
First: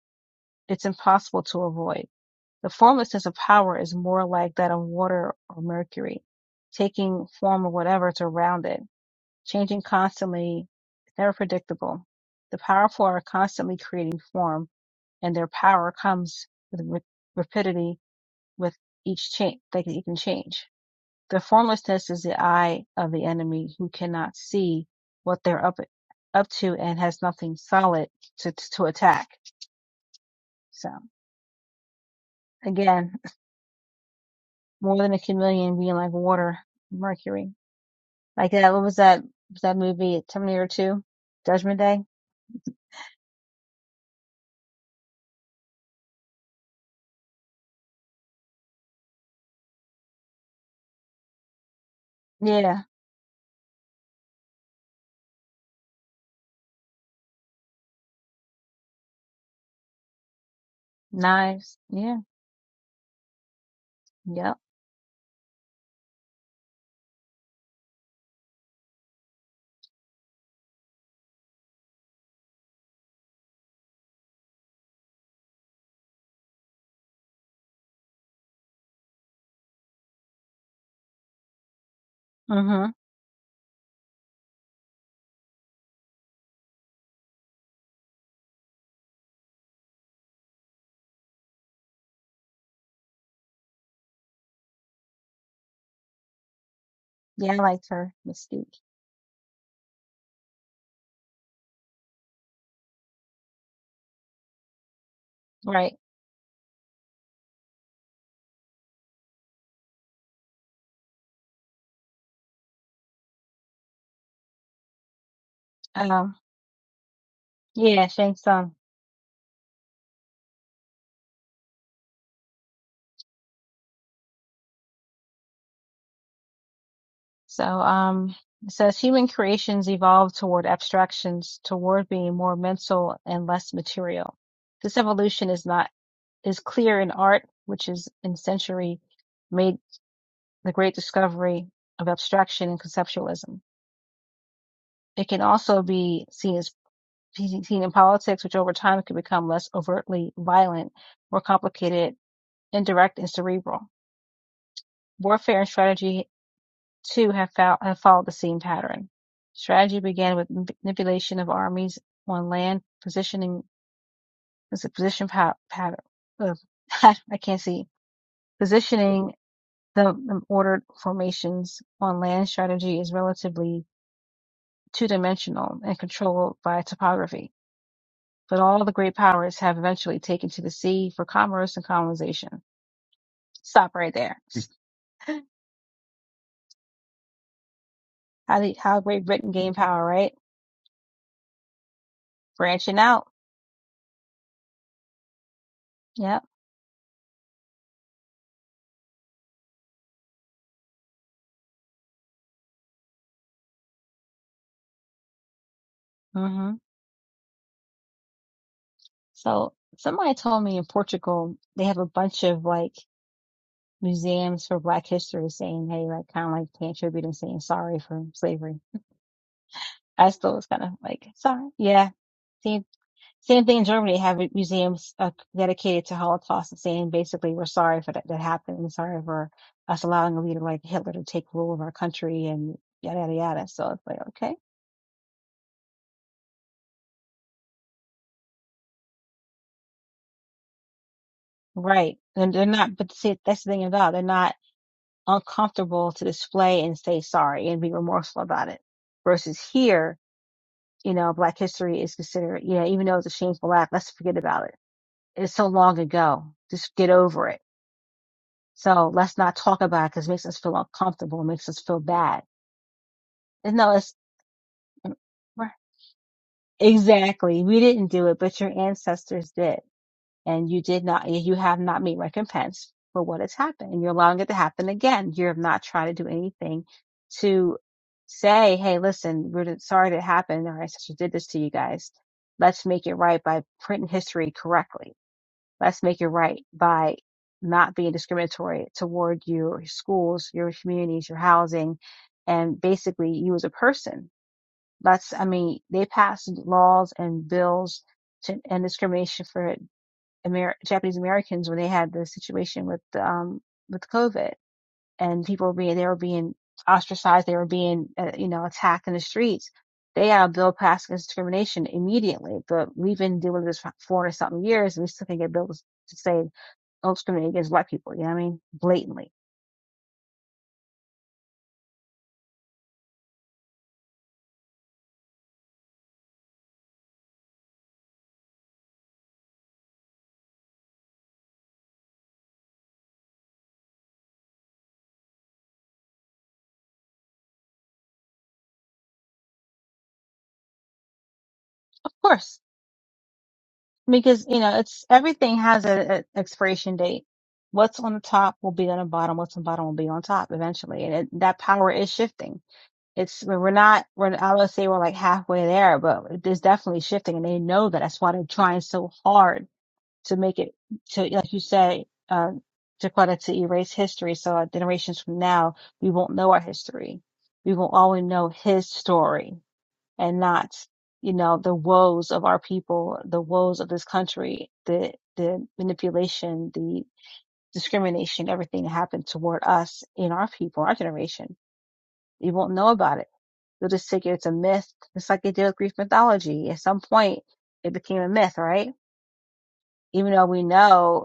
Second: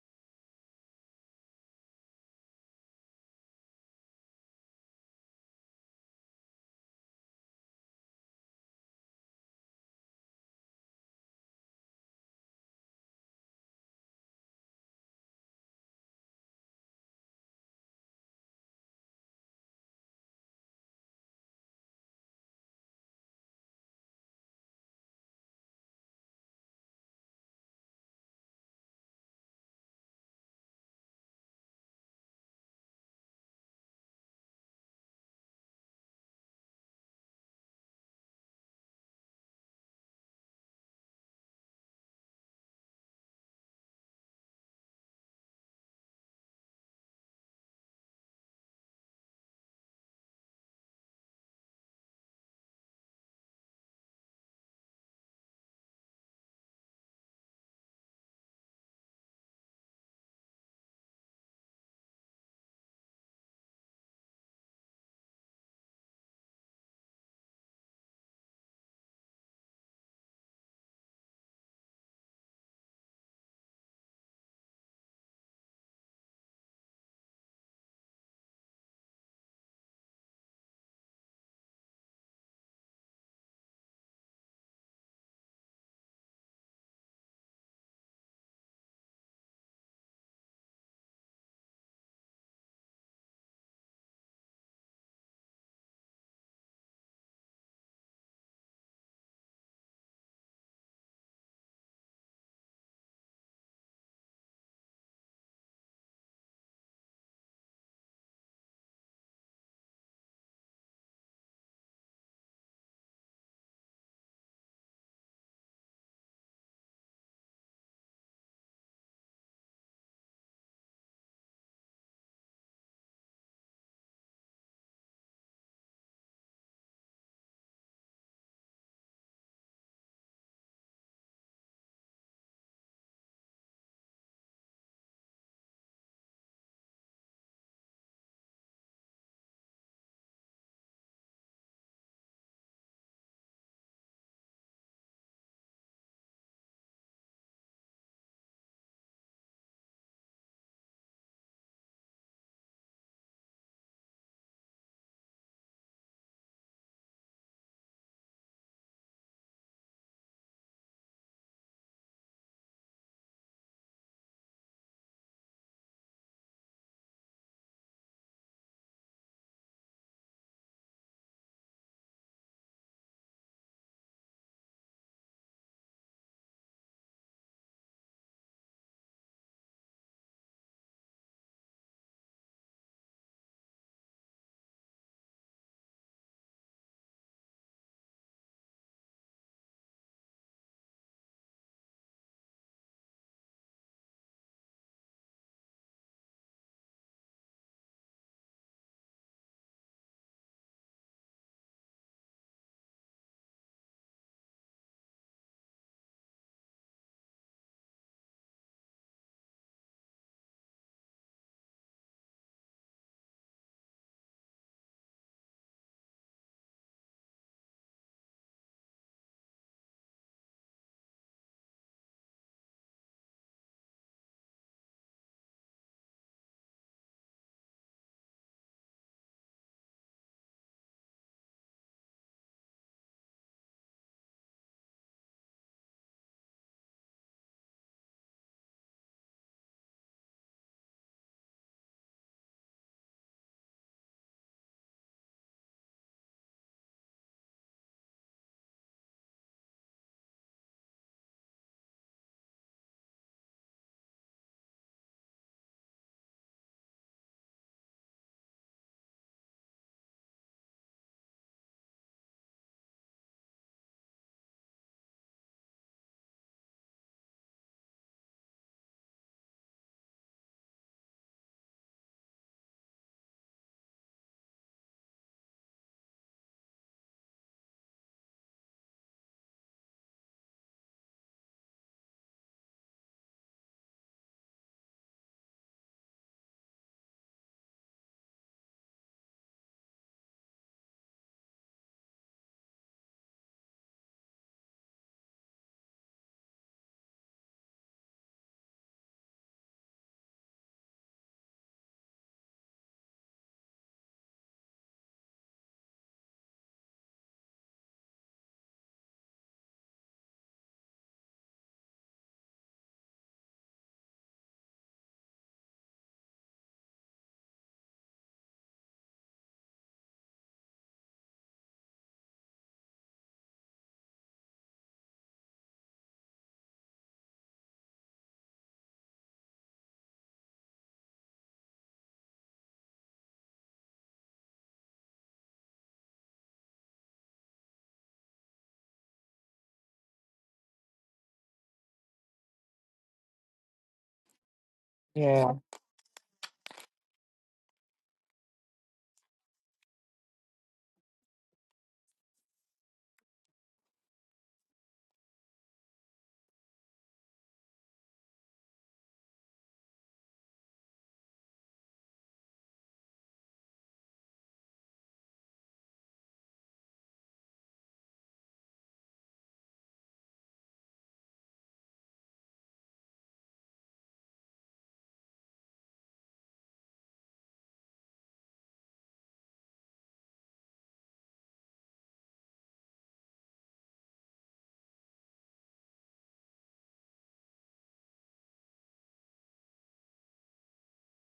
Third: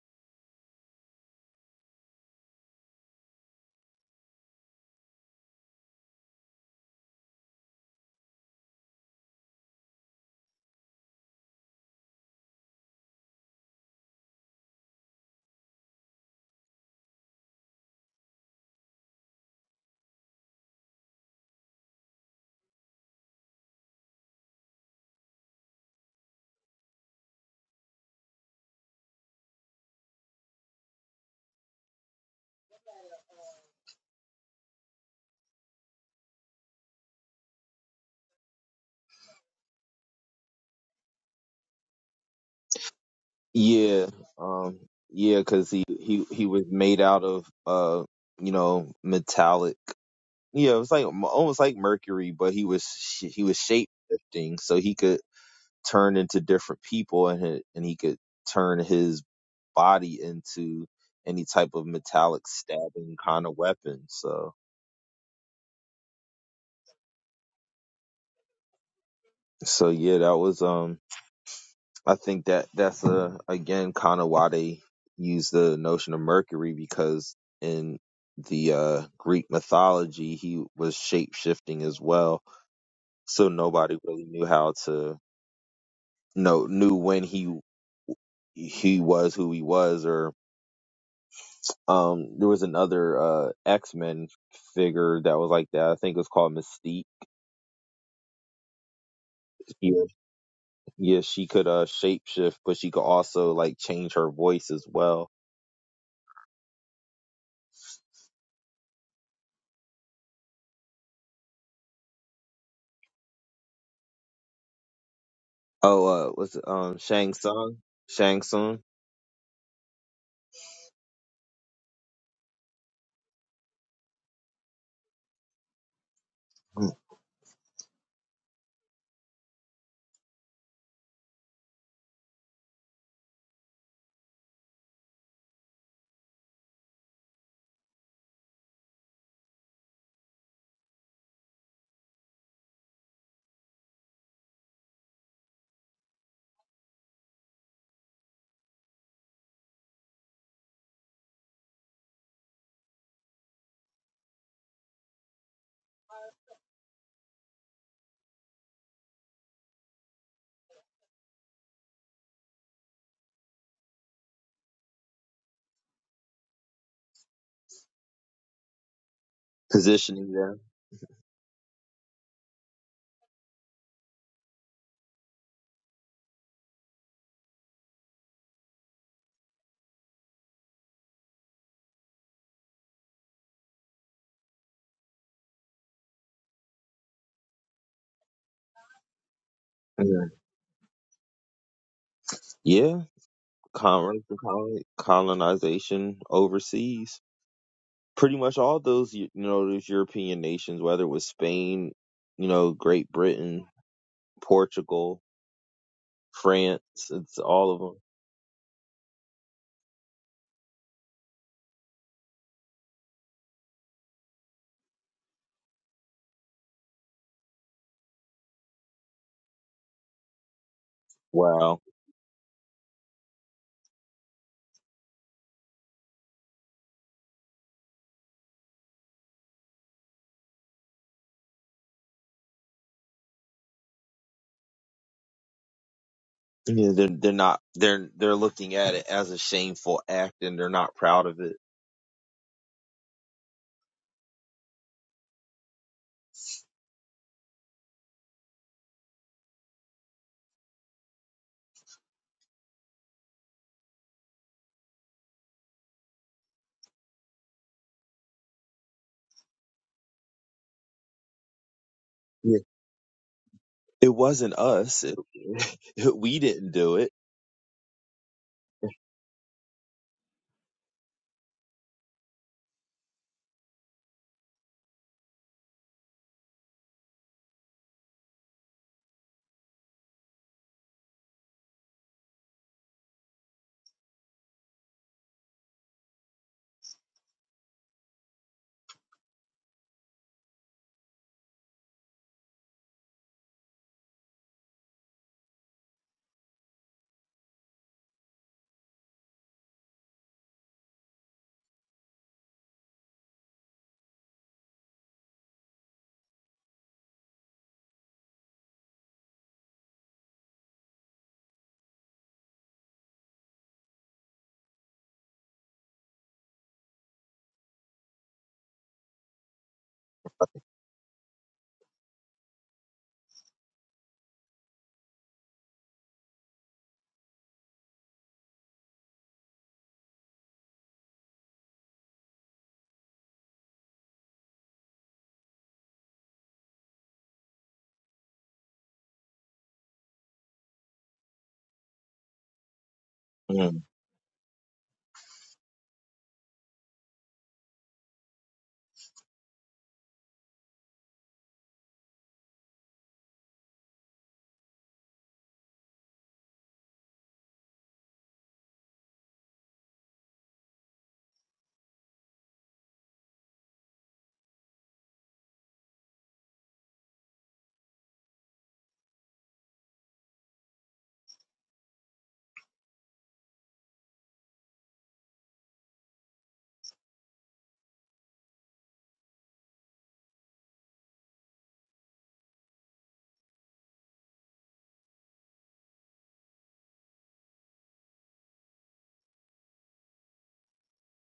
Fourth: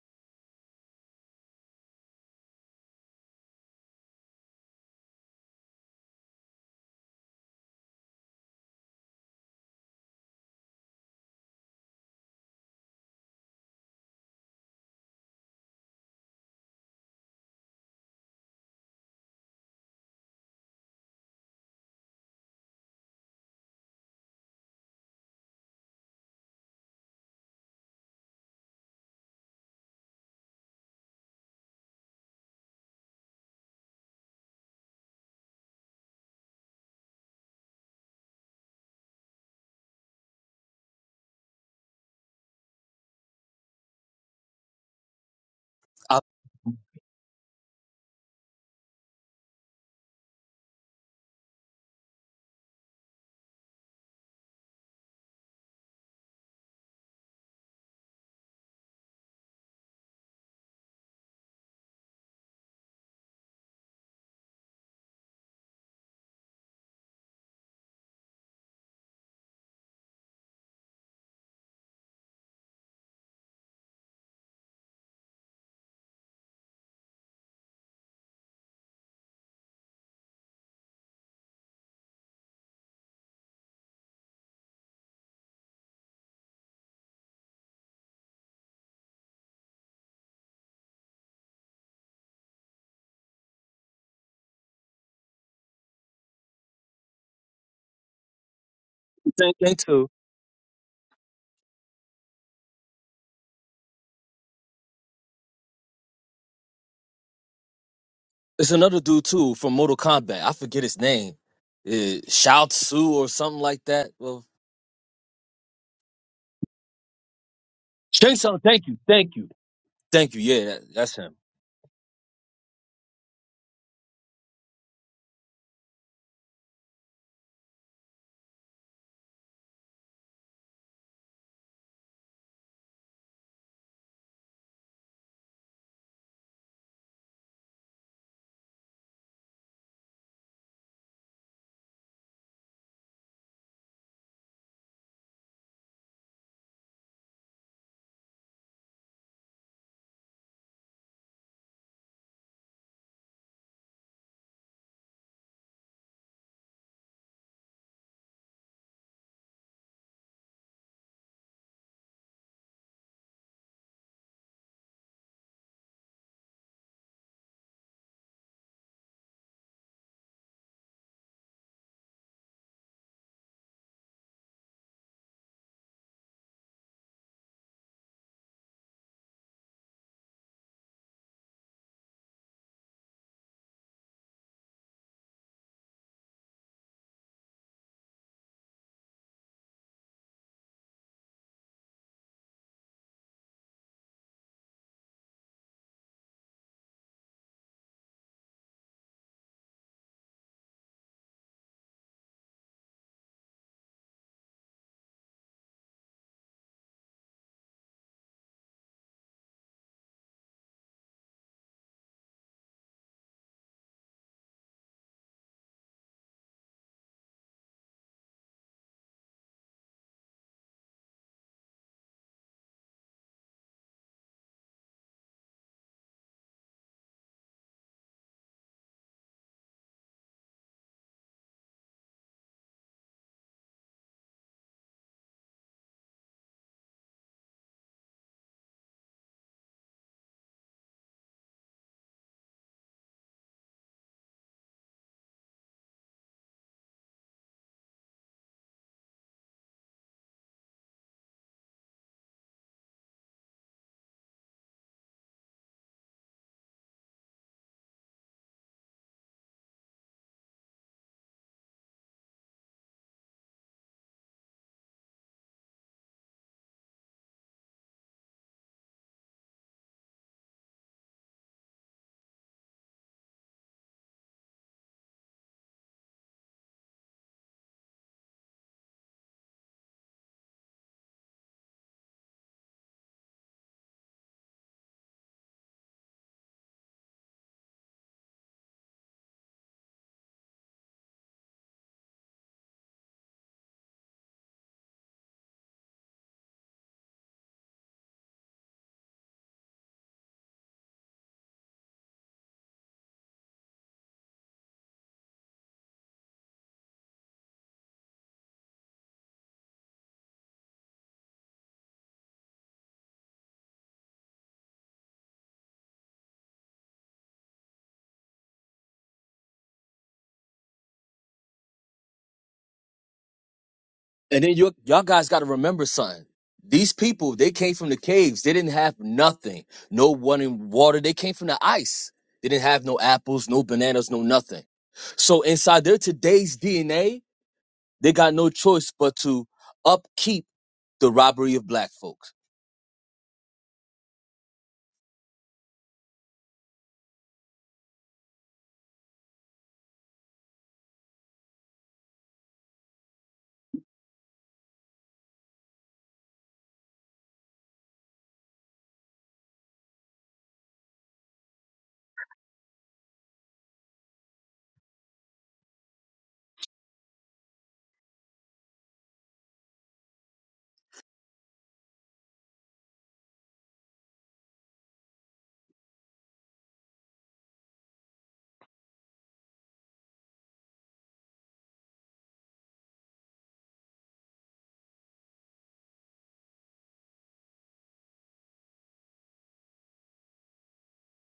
S1: It's impossible to avoid. The formlessness of power is more like that of water or mercury, taking form or whatever is around it Changing constantly, it's never predictable. The powerful are constantly creating form, and their power comes with rapidity with each change. They can, you change. The formlessness is the eye of the enemy who cannot see what they're up up to and has nothing solid to to attack. So again, more than a chameleon being like water, mercury. Like that. What was that? Was that movie Terminator Two, Judgment Day?
S2: Yeah. Um, yeah, cause he,
S4: I
S2: he, he was made out of, uh, you know, metallic. Yeah, it was like almost like mercury, but he
S1: Yeah,
S2: was, sh- he was shape shifting so he could turn into different people and, he- and he could turn his body into any type
S1: knives.
S2: of
S1: Yeah.
S2: metallic stabbing kind of weapon.
S1: Yep.
S2: So so yeah, that was um I think that that's uh again kind of why they use the notion of Mercury because in the uh Greek mythology he was shape shifting as well.
S1: Mm-hmm.
S2: So nobody really knew how to know knew when he he was who he was or um there was another uh X Men figure that was like that. I think it was called Mystique.
S1: Yeah, I liked her, Mystique.
S4: same thing
S2: He
S4: too.
S2: Yeah, she could uh shapeshift, but she could also like change her voice as well.
S1: Right.
S4: It's another dude too from Mortal Kombat. I forget his name. Uh, Shao Tsu or something like that. Well,
S2: Oh, uh,
S1: Um,
S2: was um Shang Tsung,
S1: yeah, Shang
S4: Shang
S2: Shang
S4: Tsung,
S1: Tsung.
S2: Tsung
S4: thank you, thank you. Thank you. Yeah, that, that's him.
S1: So, um, it says human creations evolve toward abstractions, toward being more mental and less material. This evolution is not, is clear in art, which is in century made the great discovery of abstraction and conceptualism. It can also be seen as seen in politics, which over time could become less overtly violent, more complicated, indirect, and cerebral. Warfare and strategy too have, fol- have followed the same pattern. Strategy began with manipulation of armies on land, positioning was a position pa- pattern. uh, I can't see positioning the,
S2: positioning
S1: the
S2: them.
S1: ordered formations on land. Strategy is relatively two-dimensional and controlled by topography, but all the great powers have eventually taken to the sea for commerce and colonization. Stop right there. How the, how Great Britain gained power,
S2: Mhm.
S1: right? Branching
S2: Yeah,
S1: out.
S2: colon, colon- colonization
S1: Yep.
S2: overseas. Pretty much all those you know those European nations, whether it was Spain, you know, Great Britain, Portugal,
S1: hmm
S2: France, it's all of them.
S1: So somebody told me in Portugal they have a bunch of like museums for Black history saying, hey, like kind of like paying tribute and saying sorry for slavery. I still was kind of like, sorry.
S2: Wow.
S1: Yeah. Same, same thing in Germany. They have museums uh, dedicated to Holocaust and saying basically we're sorry for that, that happened and sorry for us allowing a leader like Hitler to take rule of our country and yada, yada, yada. So it's like, okay.
S2: Yeah, they're they're not they're they're looking at it as a shameful act and they're not proud of it.
S1: Right. And they're not, but see, that's the thing about it. They're not uncomfortable to display and say sorry and be remorseful about it. Versus here, you know, Black history is considered, you know, even though it's a shameful act, let's forget about it. It's so long ago. Just get over it. So let's not talk about it because it makes us feel uncomfortable, it makes us feel bad. And no,
S2: It
S1: it's
S2: wasn't us. It, we didn't do it.
S1: exactly. We didn't do it, but your ancestors did. and you did not, you have not made recompense for what has happened. And you're allowing it to happen again. You're not trying to do anything to say, Hey, listen, we're sorry that happened. Our ancestors did this to you guys. Let's make it right by printing history correctly. Let's make it right by not being discriminatory toward your schools, your communities, your housing, and basically you as a person. Let's, I mean, they passed laws and bills to end discrimination for Amer- Japanese Americans when they had the situation with um with COVID and people were being they were being ostracized, they were being uh, you know attacked in the streets. They had a bill passed against discrimination immediately, but we've been dealing with this for four or something years, and we still can get bills to say don't discriminate against black people. You know what I mean? Blatantly,
S4: And then you, y'all guys got to remember something. These people, they came from the caves. They didn't have nothing. No running water. They came from the ice. They didn't have no apples, no bananas, no nothing. So inside their today's DNA, they got no choice but to upkeep the robbery of black
S1: of
S4: folks.
S1: course,
S2: Mm,
S1: because you know it's
S3: Yeah.
S1: everything has an expiration date. What's on the top will be on the bottom. What's on the bottom will be on top eventually, and it, that power is shifting It's we're not we're I would say we're like halfway there, but there's definitely shifting, and they know that. That's why they're trying so hard to make it to, like you say, uh, Jaquetta, to erase history. So our generations from now, we won't know our history. We will only know his story and not, you know, the woes of our people, the woes of this country, the the manipulation, the discrimination, everything that happened toward us in our people, our generation. We won't know about it You'll just figure it's a myth, It's like they did with Greek mythology. At some point, it became a myth, right? Even though we know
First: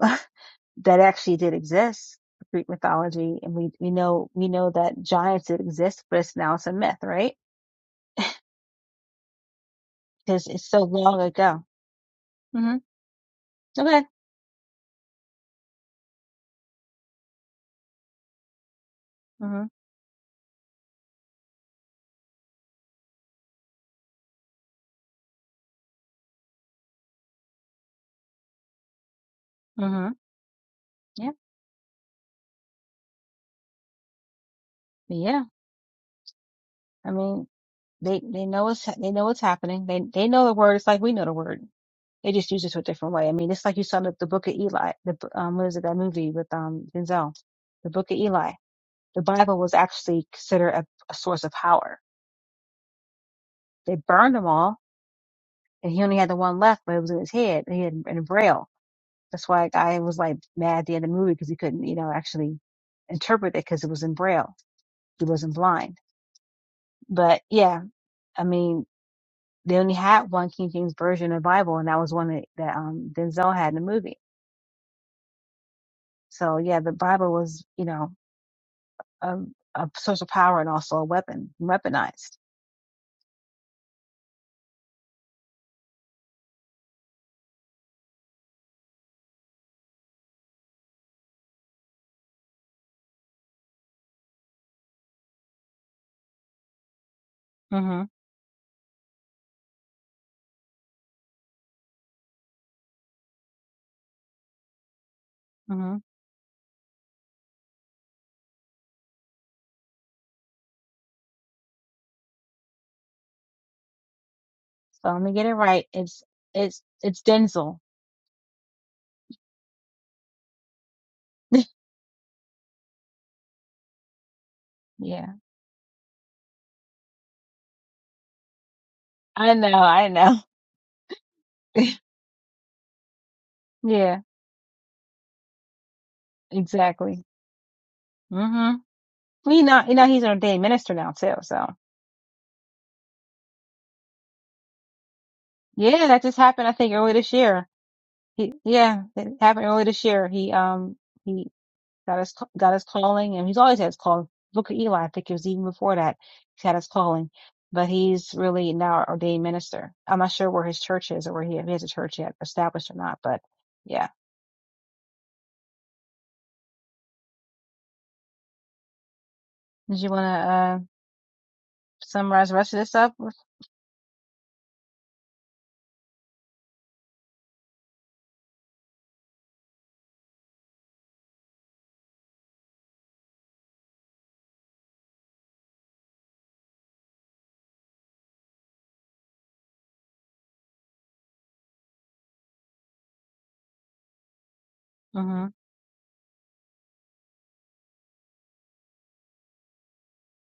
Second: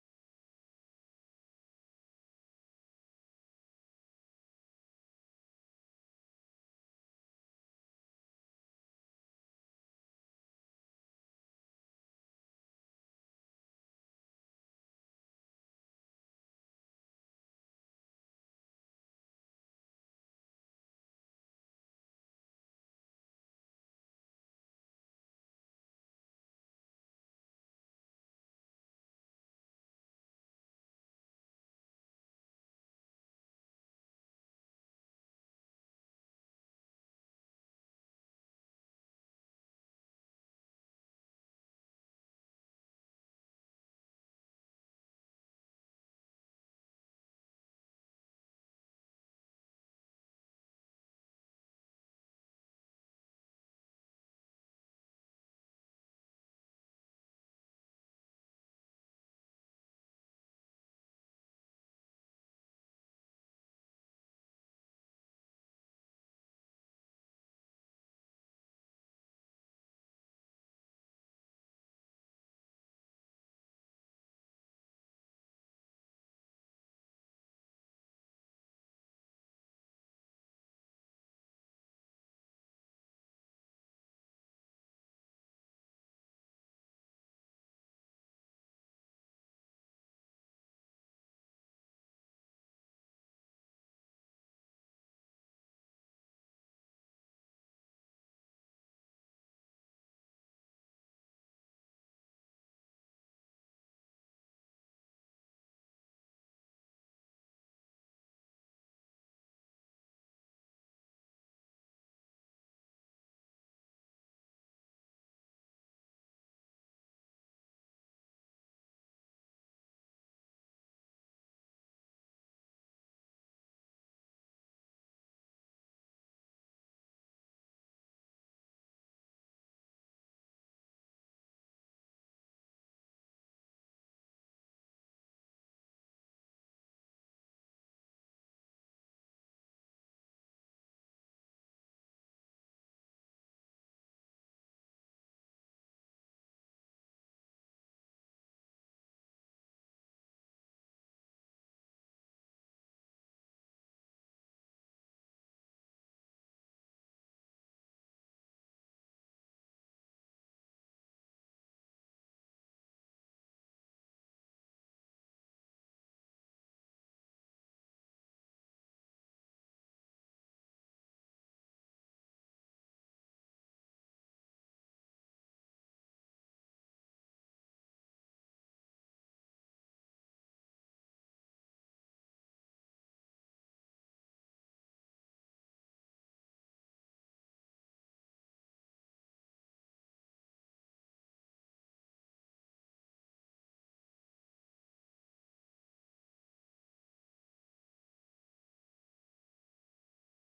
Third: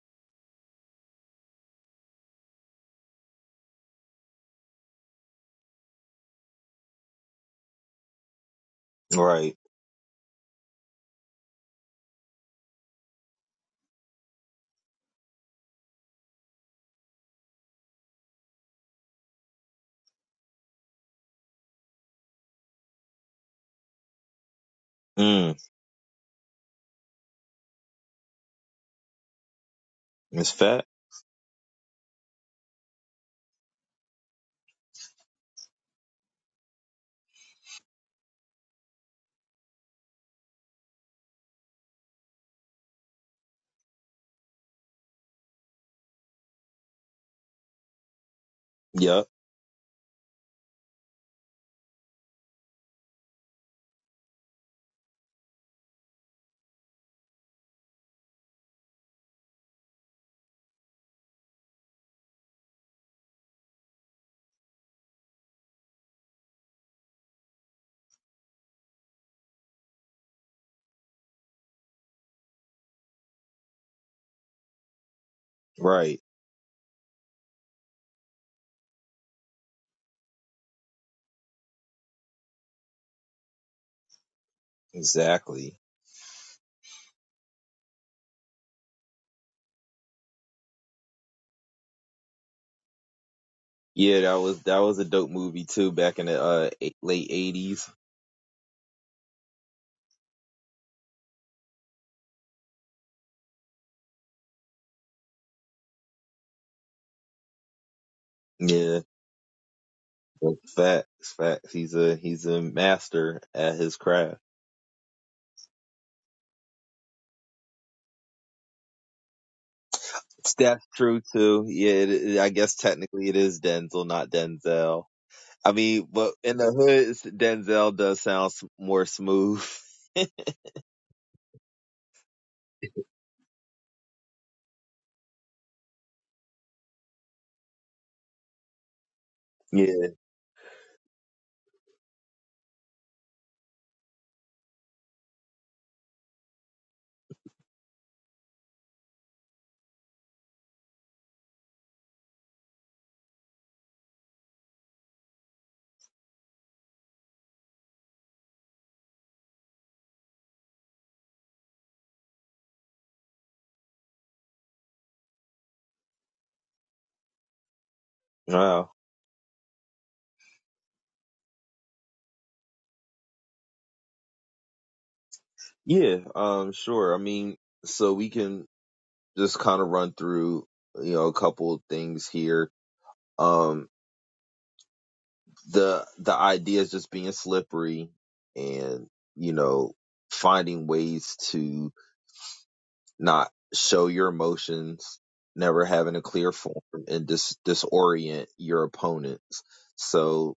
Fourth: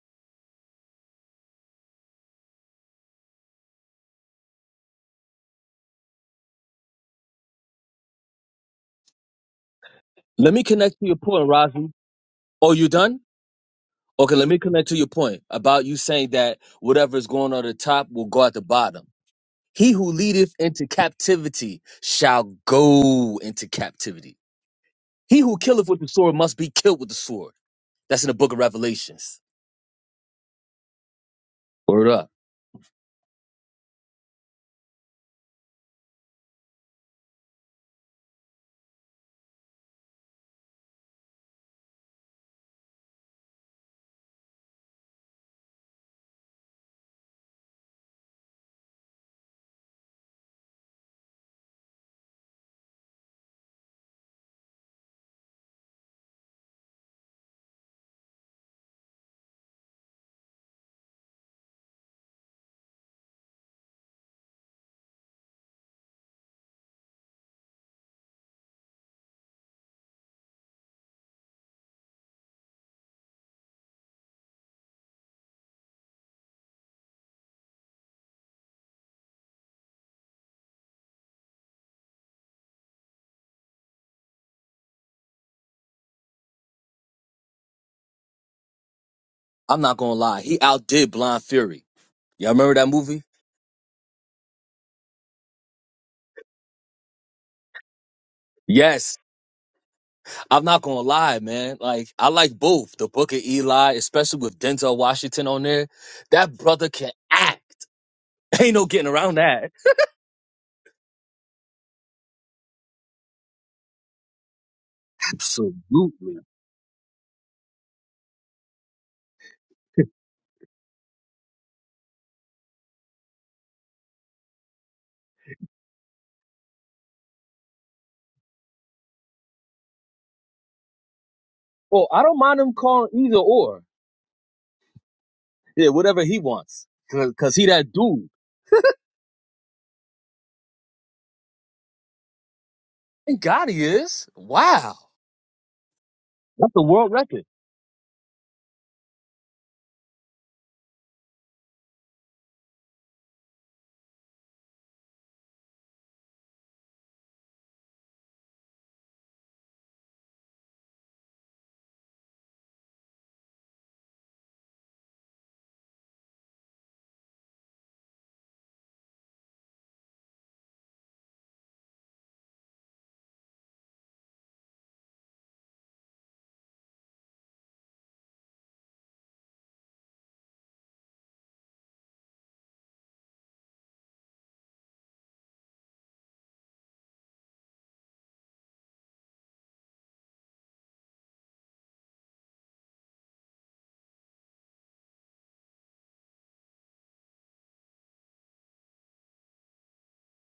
S1: that actually did exist, Greek mythology, and we, we know, we know that giants did exist, but it's now it's a myth, right?
S2: right.
S1: Because
S4: Let me
S1: it's so
S4: connect to your
S1: long
S4: point,
S1: ago.
S4: Razi. Oh,
S1: hmm
S4: you done?
S1: Okay.
S4: Okay, let me connect to your point about you saying that whatever is going on at the top will go at the bottom.
S1: hmm mm
S4: He who leadeth into captivity shall go into captivity. He who
S2: Mm,
S4: killeth with the sword must be killed with the sword. That's in the book of Revelations.
S1: hmm
S2: it's fat.
S1: Yeah.
S4: Word up.
S1: Yeah. I mean, they, they know what's, they know what's happening. They, they know the word. It's like we know the word. They just use it to a different way. I mean, it's like you saw the, the book of Eli, the, um, what is it, that movie with, um, Denzel, the book of Eli the
S2: Yep.
S1: Bible was actually considered a, a source of power. They burned them all, and he only had the one left, but it was in his head, and he had in Braille. That's why I was like mad at the end of the movie because he couldn't, you know, actually interpret it because it was in Braille. He wasn't blind. But yeah, I mean, they only had one King James version of the Bible, and that was one that, that um, Denzel had in the movie.
S2: Right.
S1: So yeah, the Bible was, you know, a, a source of power and also a weapon, weaponized.
S2: Exactly.
S4: I'm not gonna lie. He outdid Blind Fury. Y'all remember that movie?
S2: Yeah, that was that was a dope movie too back in the uh, eight, late eighties.
S1: Mm
S4: Yes. I'm not gonna lie, man. Like, I like both. The book of Eli, especially with Denzel Washington on there.
S1: hmm
S4: That brother can act. Ain't no
S2: Yeah.
S4: getting around that.
S2: Facts, facts. He's a he's a master at his craft.
S1: So let me get it right. It's
S4: Absolutely.
S1: it's it's Denzel.
S2: That's true too. Yeah, it, it- I guess technically it is Denzel, not Denzel.
S1: Yeah,
S2: I mean, but in the hood, it's- Denzel does sound s- more
S1: I
S2: smooth.
S1: know, I know.
S4: Well, I don't mind him calling either or.
S1: Yeah,
S4: Yeah, whatever he wants.
S1: exactly.
S4: Cause, 'cause he that dude.
S1: hmm You know, you
S2: Yeah.
S1: know, he's an ordained minister now too. So
S4: Thank God he is. Wow.
S1: yeah, that just happened.
S4: That's
S1: I
S4: a
S1: think
S4: world
S1: earlier this
S4: record.
S1: year. He, yeah, it happened earlier this year. He um he got his got his calling, and he's always had his call. Look at Eli. I think it was even before that he had his calling, but he's really now an ordained minister. I'm not sure where his church is or where he, if he has a church yet established or not. But yeah,
S2: Wow.
S1: did you want to? summarize the rest of this up.
S2: Yeah, um, sure. I mean, so we can just kind of run through, you know, a couple of things here. Um, the the idea is just being slippery and, you know, finding ways to not show your emotions,
S1: Mm-hmm.
S2: never having a clear form and dis disorient your opponents. So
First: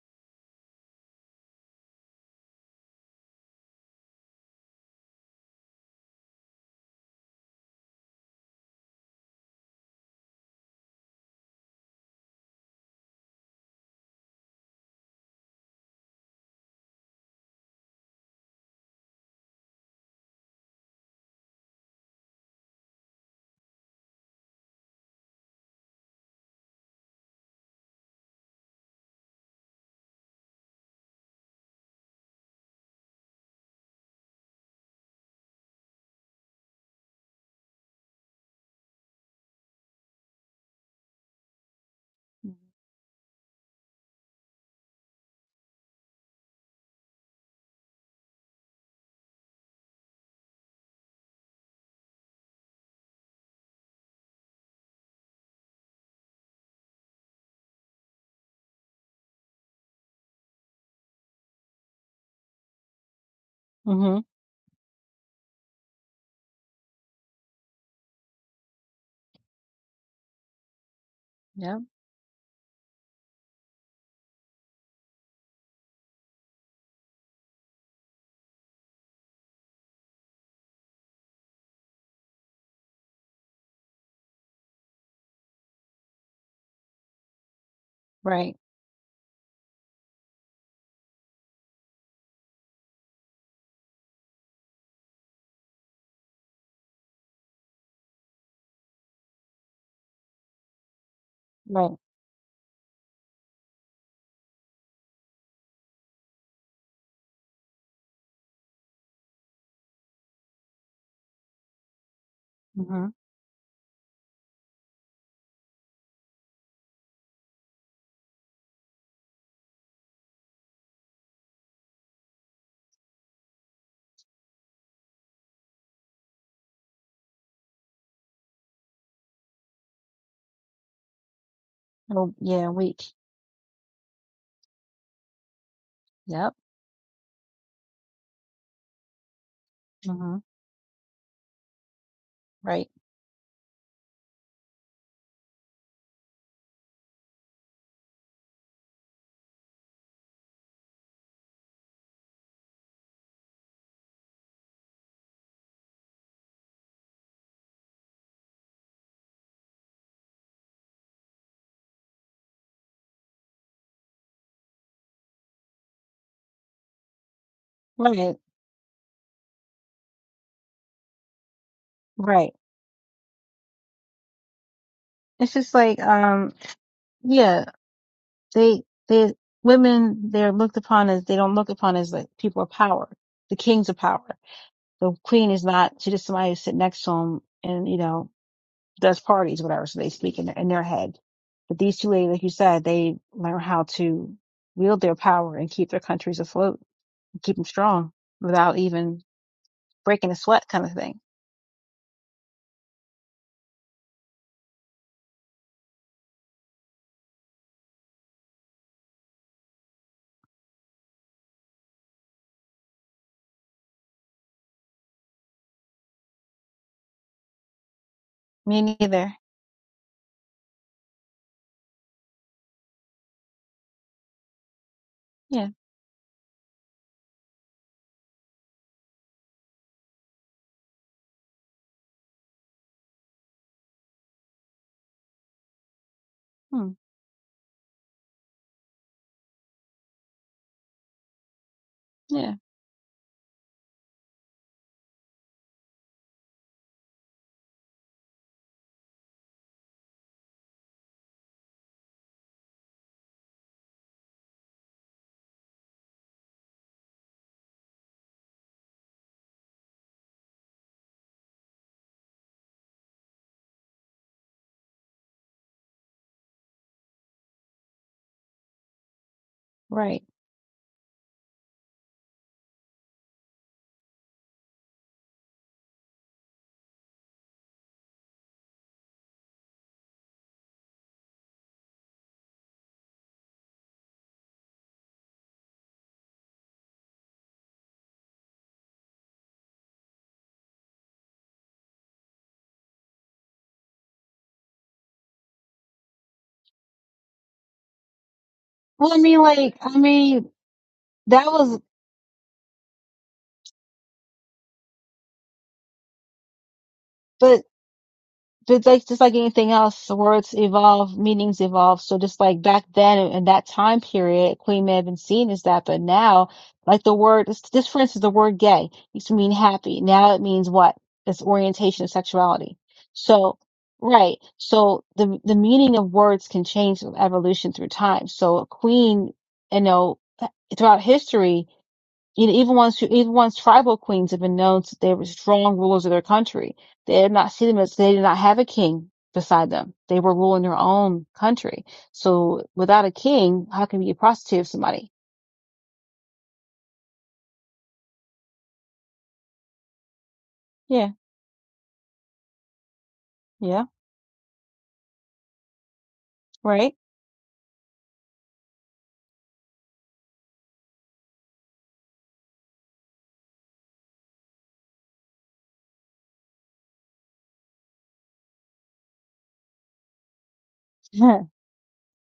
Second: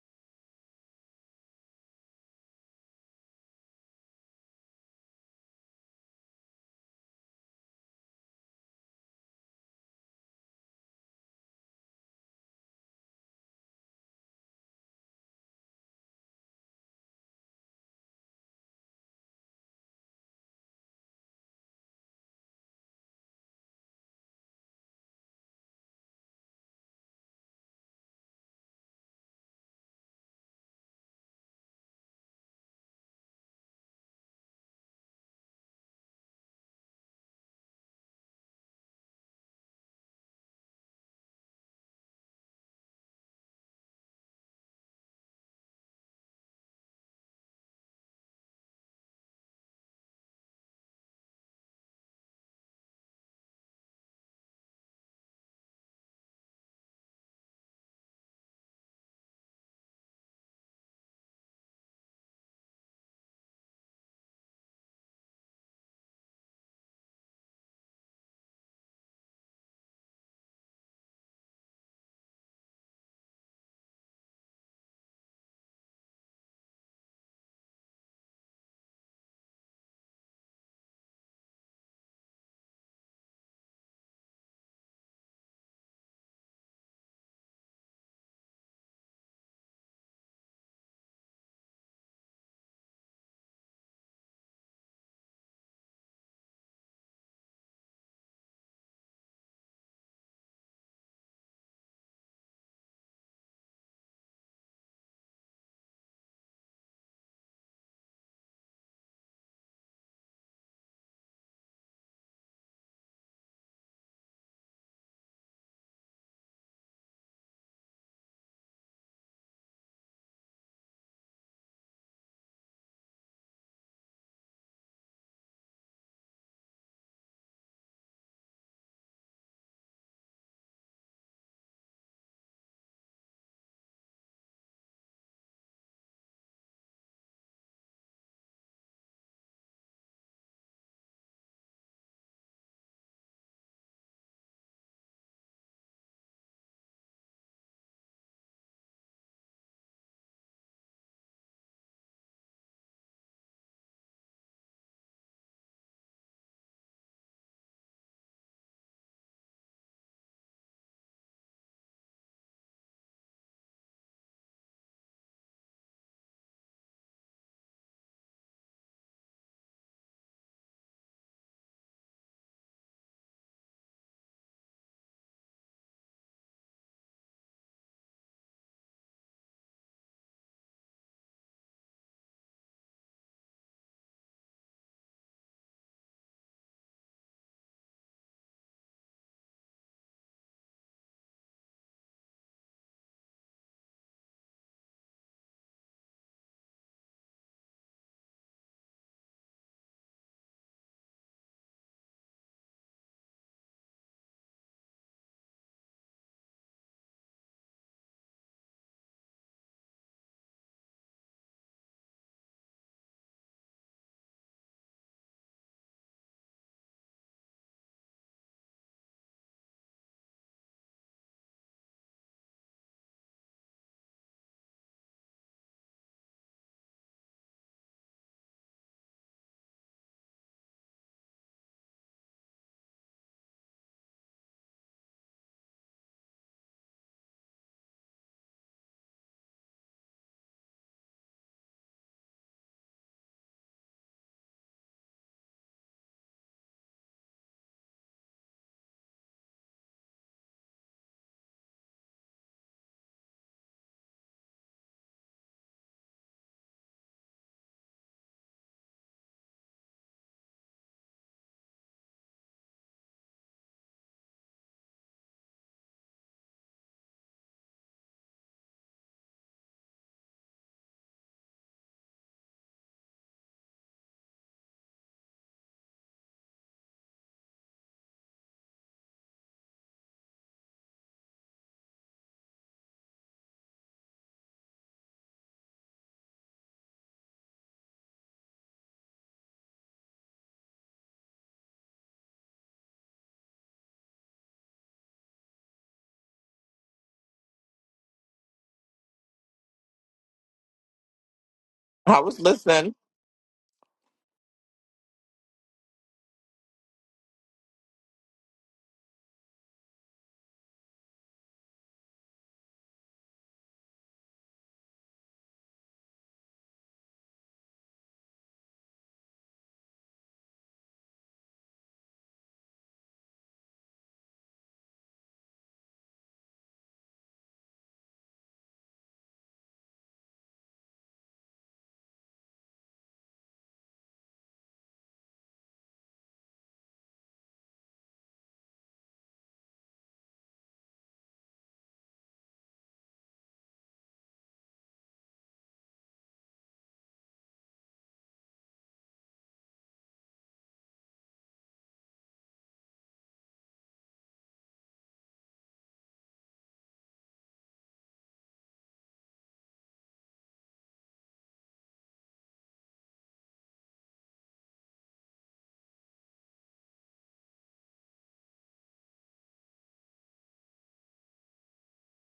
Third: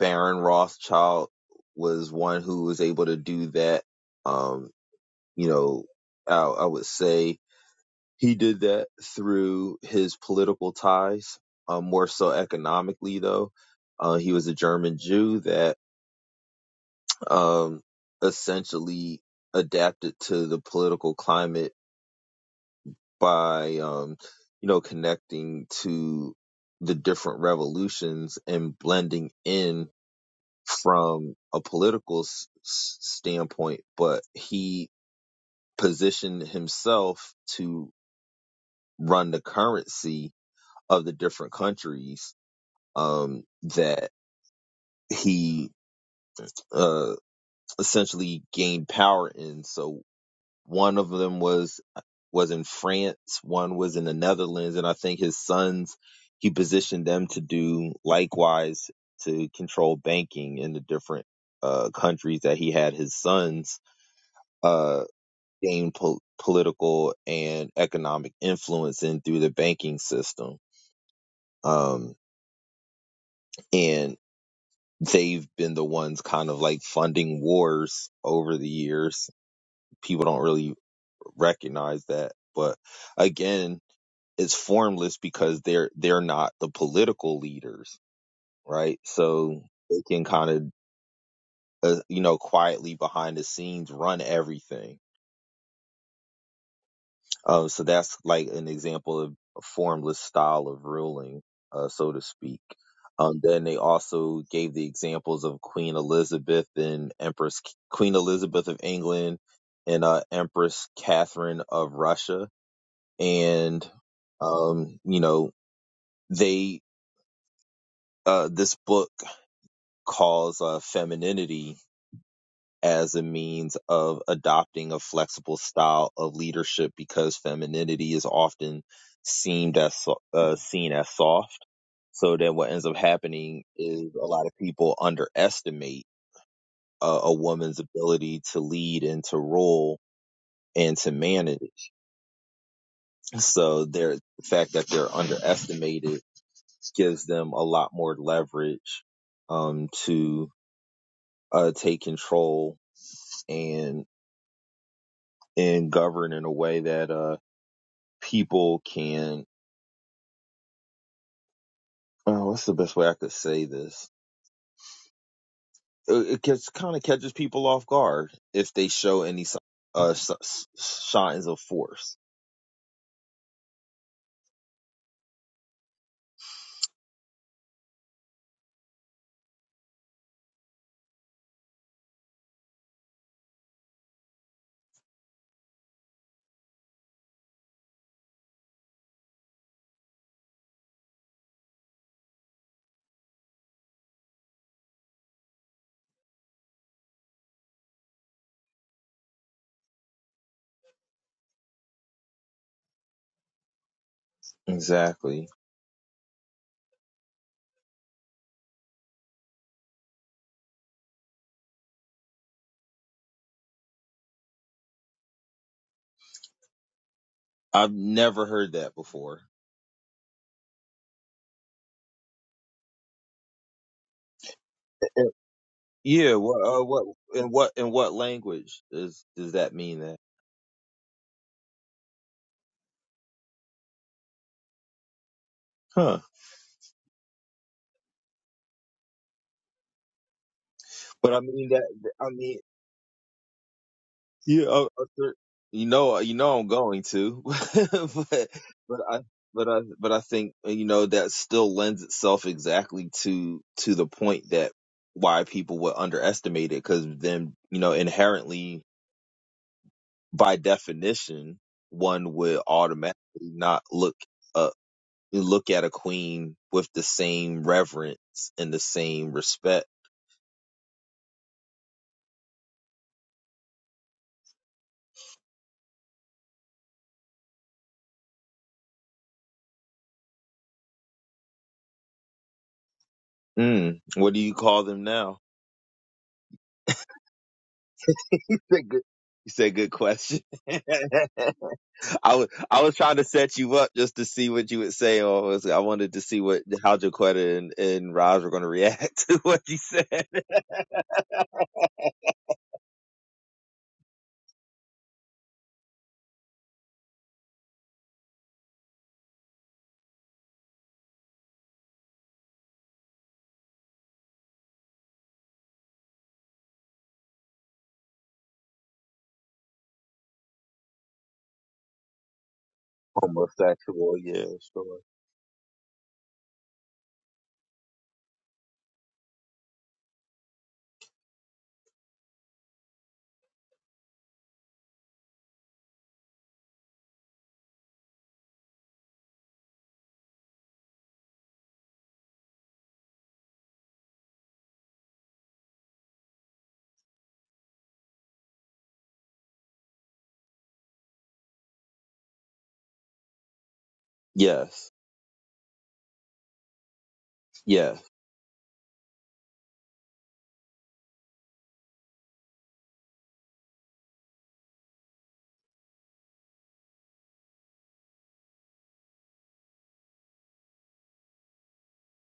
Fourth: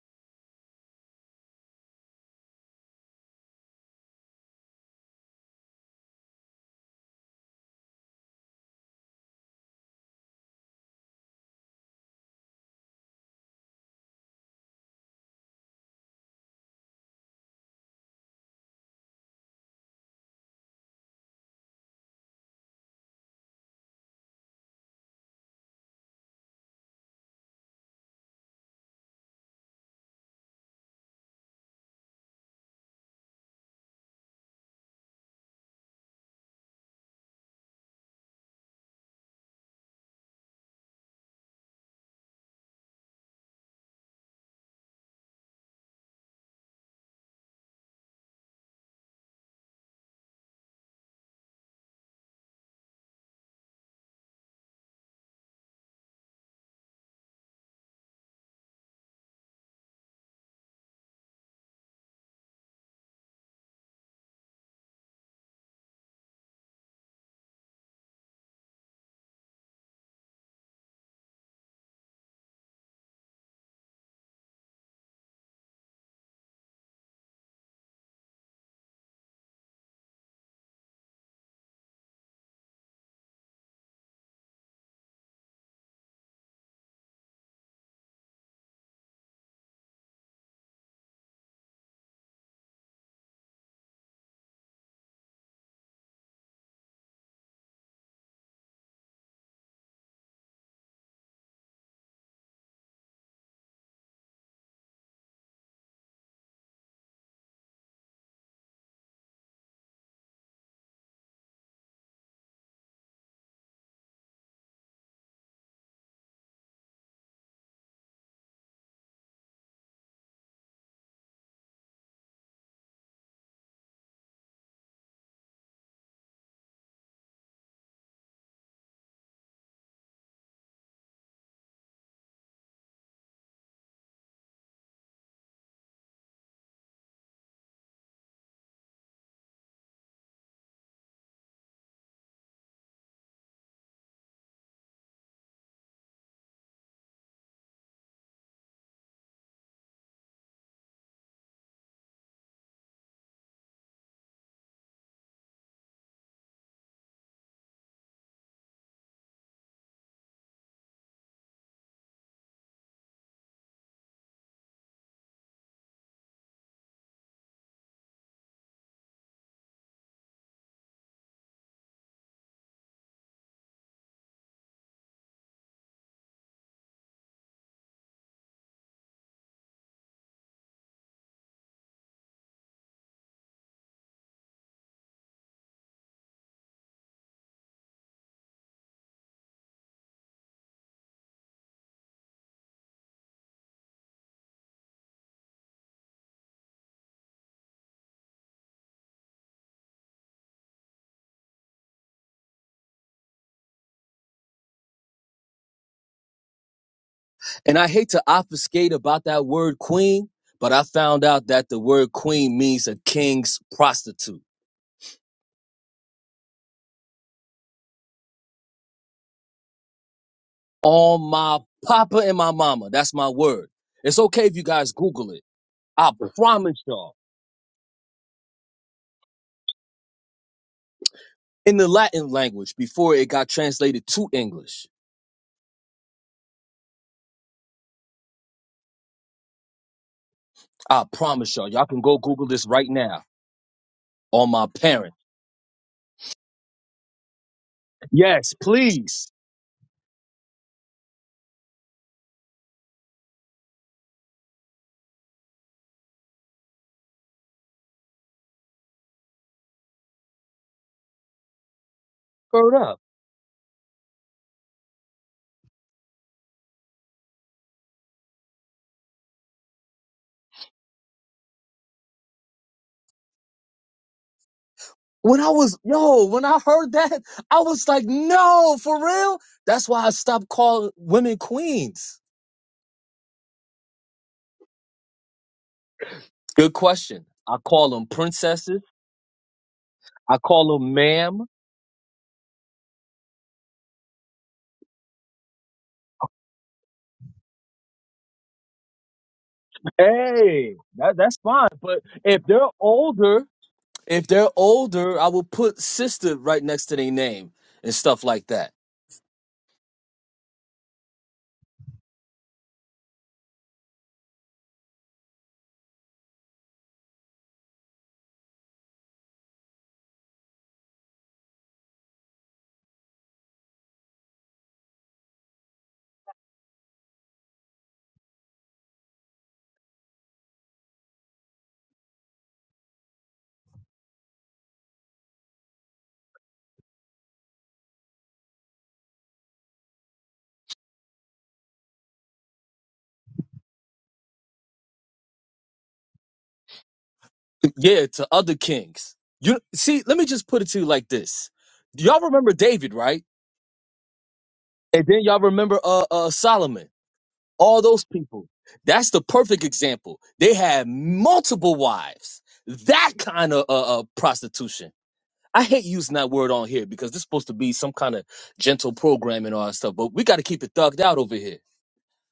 S2: Baron Rothschild was one who was able to do that. Um, you know, I, I would say He did that through his political ties, um, more so economically, though. Uh, he was a German Jew that um, essentially adapted to the political climate by, um, you know, connecting to the different revolutions and blending in from a political s- standpoint. But he positioned himself to run the currency of the different countries um, that he uh, essentially gained power in. So one of them was was in France, one was in the Netherlands, and I think his sons he positioned them to do likewise to control banking in the different uh, countries that he had his sons
S1: Mm-hmm.
S2: uh, gain po- political and economic influence in through the banking system.
S1: Yep.
S2: Um, and they've been the ones kind of like funding wars over the years. People don't really recognize that. But again, it's formless because they're they're not the political leaders,
S1: Right.
S2: right? So they can kind of uh, you know quietly behind the scenes run everything Oh, so that's like an example of a formless style of ruling, uh,
S1: Right.
S2: so to speak. Um, then they also gave the examples of Queen Elizabeth and Empress Queen Elizabeth of England and uh, Empress Catherine of Russia,
S1: Mm-hmm.
S2: and um, you know they uh, this book calls uh, femininity as a means of adopting a flexible style of leadership because femininity is often seen as so- uh, seen as soft.
S1: Oh,
S2: So then
S1: yeah.
S2: what ends up
S1: Weak.
S2: happening is a lot of people underestimate
S1: Yep.
S2: a, a woman's ability to lead and to rule
S1: Mm-hmm.
S2: and to manage.
S1: Right.
S2: So their the fact that they're underestimated gives them a lot more leverage um, to uh, take control and and govern in a way that uh, people can oh what's the best way i could say this it, it gets kind of catches people off guard
S1: Right.
S2: if they show any si- uh signs of force
S1: Right. It's just like, um, yeah, they, they, women, they're looked upon as, they don't look upon as like people of power, the kings of power. The queen is not, she just somebody who sit next to him and, you know, does parties, whatever. So they speak in, their- in their head. But these two ladies, like you said, they learn how to wield their power and keep their countries afloat keep them strong without even breaking a sweat kind of thing.
S2: exactly
S4: And I hate to obfuscate about that word queen, but I found out that the word queen means a king's prostitute.
S2: i've never heard
S1: Me
S2: that
S1: neither.
S2: before
S4: On my papa and my mama. That's my word. It's okay if you guys Google it.
S1: Yeah.
S4: I
S2: yeah what
S4: promise
S2: uh, what
S4: y'all.
S2: in what in what language does does that mean that
S4: In the Latin language before it got translated to English.
S2: huh
S1: Hmm.
S4: I
S2: but i
S4: promise y'all.
S2: mean that
S4: Y'all can go
S2: i
S4: Google
S2: mean
S1: Yeah.
S4: this right now. On
S2: Yeah,
S4: my
S2: uh, uh,
S4: parents.
S2: sir, you know, uh, you know, I'm going to, but
S4: Yes,
S2: but I
S4: please.
S2: but I but I think uh, you know that still lends itself exactly to to the point that why people would underestimate it because then you know inherently by definition one would
S4: Word up.
S2: automatically not look uh look at a queen with the same reverence and the same respect.
S1: Right.
S4: When I was, yo, when I heard that, I was like, no, for real? That's why I stopped calling women queens.
S2: Mm, what do you call them now?
S4: Good question. I call them
S2: You
S4: princesses.
S2: said good, you said good
S4: I
S2: question.
S4: call them ma'am.
S2: I was I was trying to set you up just to see what you would say. Or was- I wanted to see what how Jaquetta and, and Roz were going to
S1: Well, I
S2: react to
S1: mean,
S2: what you
S1: like, I
S2: said.
S1: mean,
S4: Hey, that, that's
S1: that
S4: fine.
S1: was,
S4: But
S3: I was
S4: if they're
S3: listening.
S4: older, if they're older, I will put sister right next to their name
S1: but
S4: and stuff like that.
S1: but like just like anything else, the words evolve, meanings evolve. So just like back then in that time period, Queen may have been seen as that, but now, like the word, just just for instance, the word gay used to mean happy. Now it means what? It's orientation of sexuality. So,
S2: Homosexual,
S1: right.
S2: yeah, sure.
S1: So the the meaning of words can change with evolution through time. So a queen, you know, throughout history you even once, even once tribal queens have been known that they were strong rulers of their country, they did not see them as they did not have a king beside them. They were ruling their own country. So without a king, how can you be a prostitute of somebody?
S4: Yeah, to other kings. You see, let me just put it to you like
S1: Yeah,
S4: this. Y'all remember David, right?
S1: yeah,
S2: Yes,
S4: And then y'all remember uh, uh Solomon.
S1: right.
S4: all
S2: yes,
S4: those people. That's the perfect example. They had multiple wives. That kind of uh, uh, prostitution. I hate using that word on here because this is supposed to be some kind of gentle program and all that stuff, but we got to keep it thugged out over
S1: Yeah,
S4: here.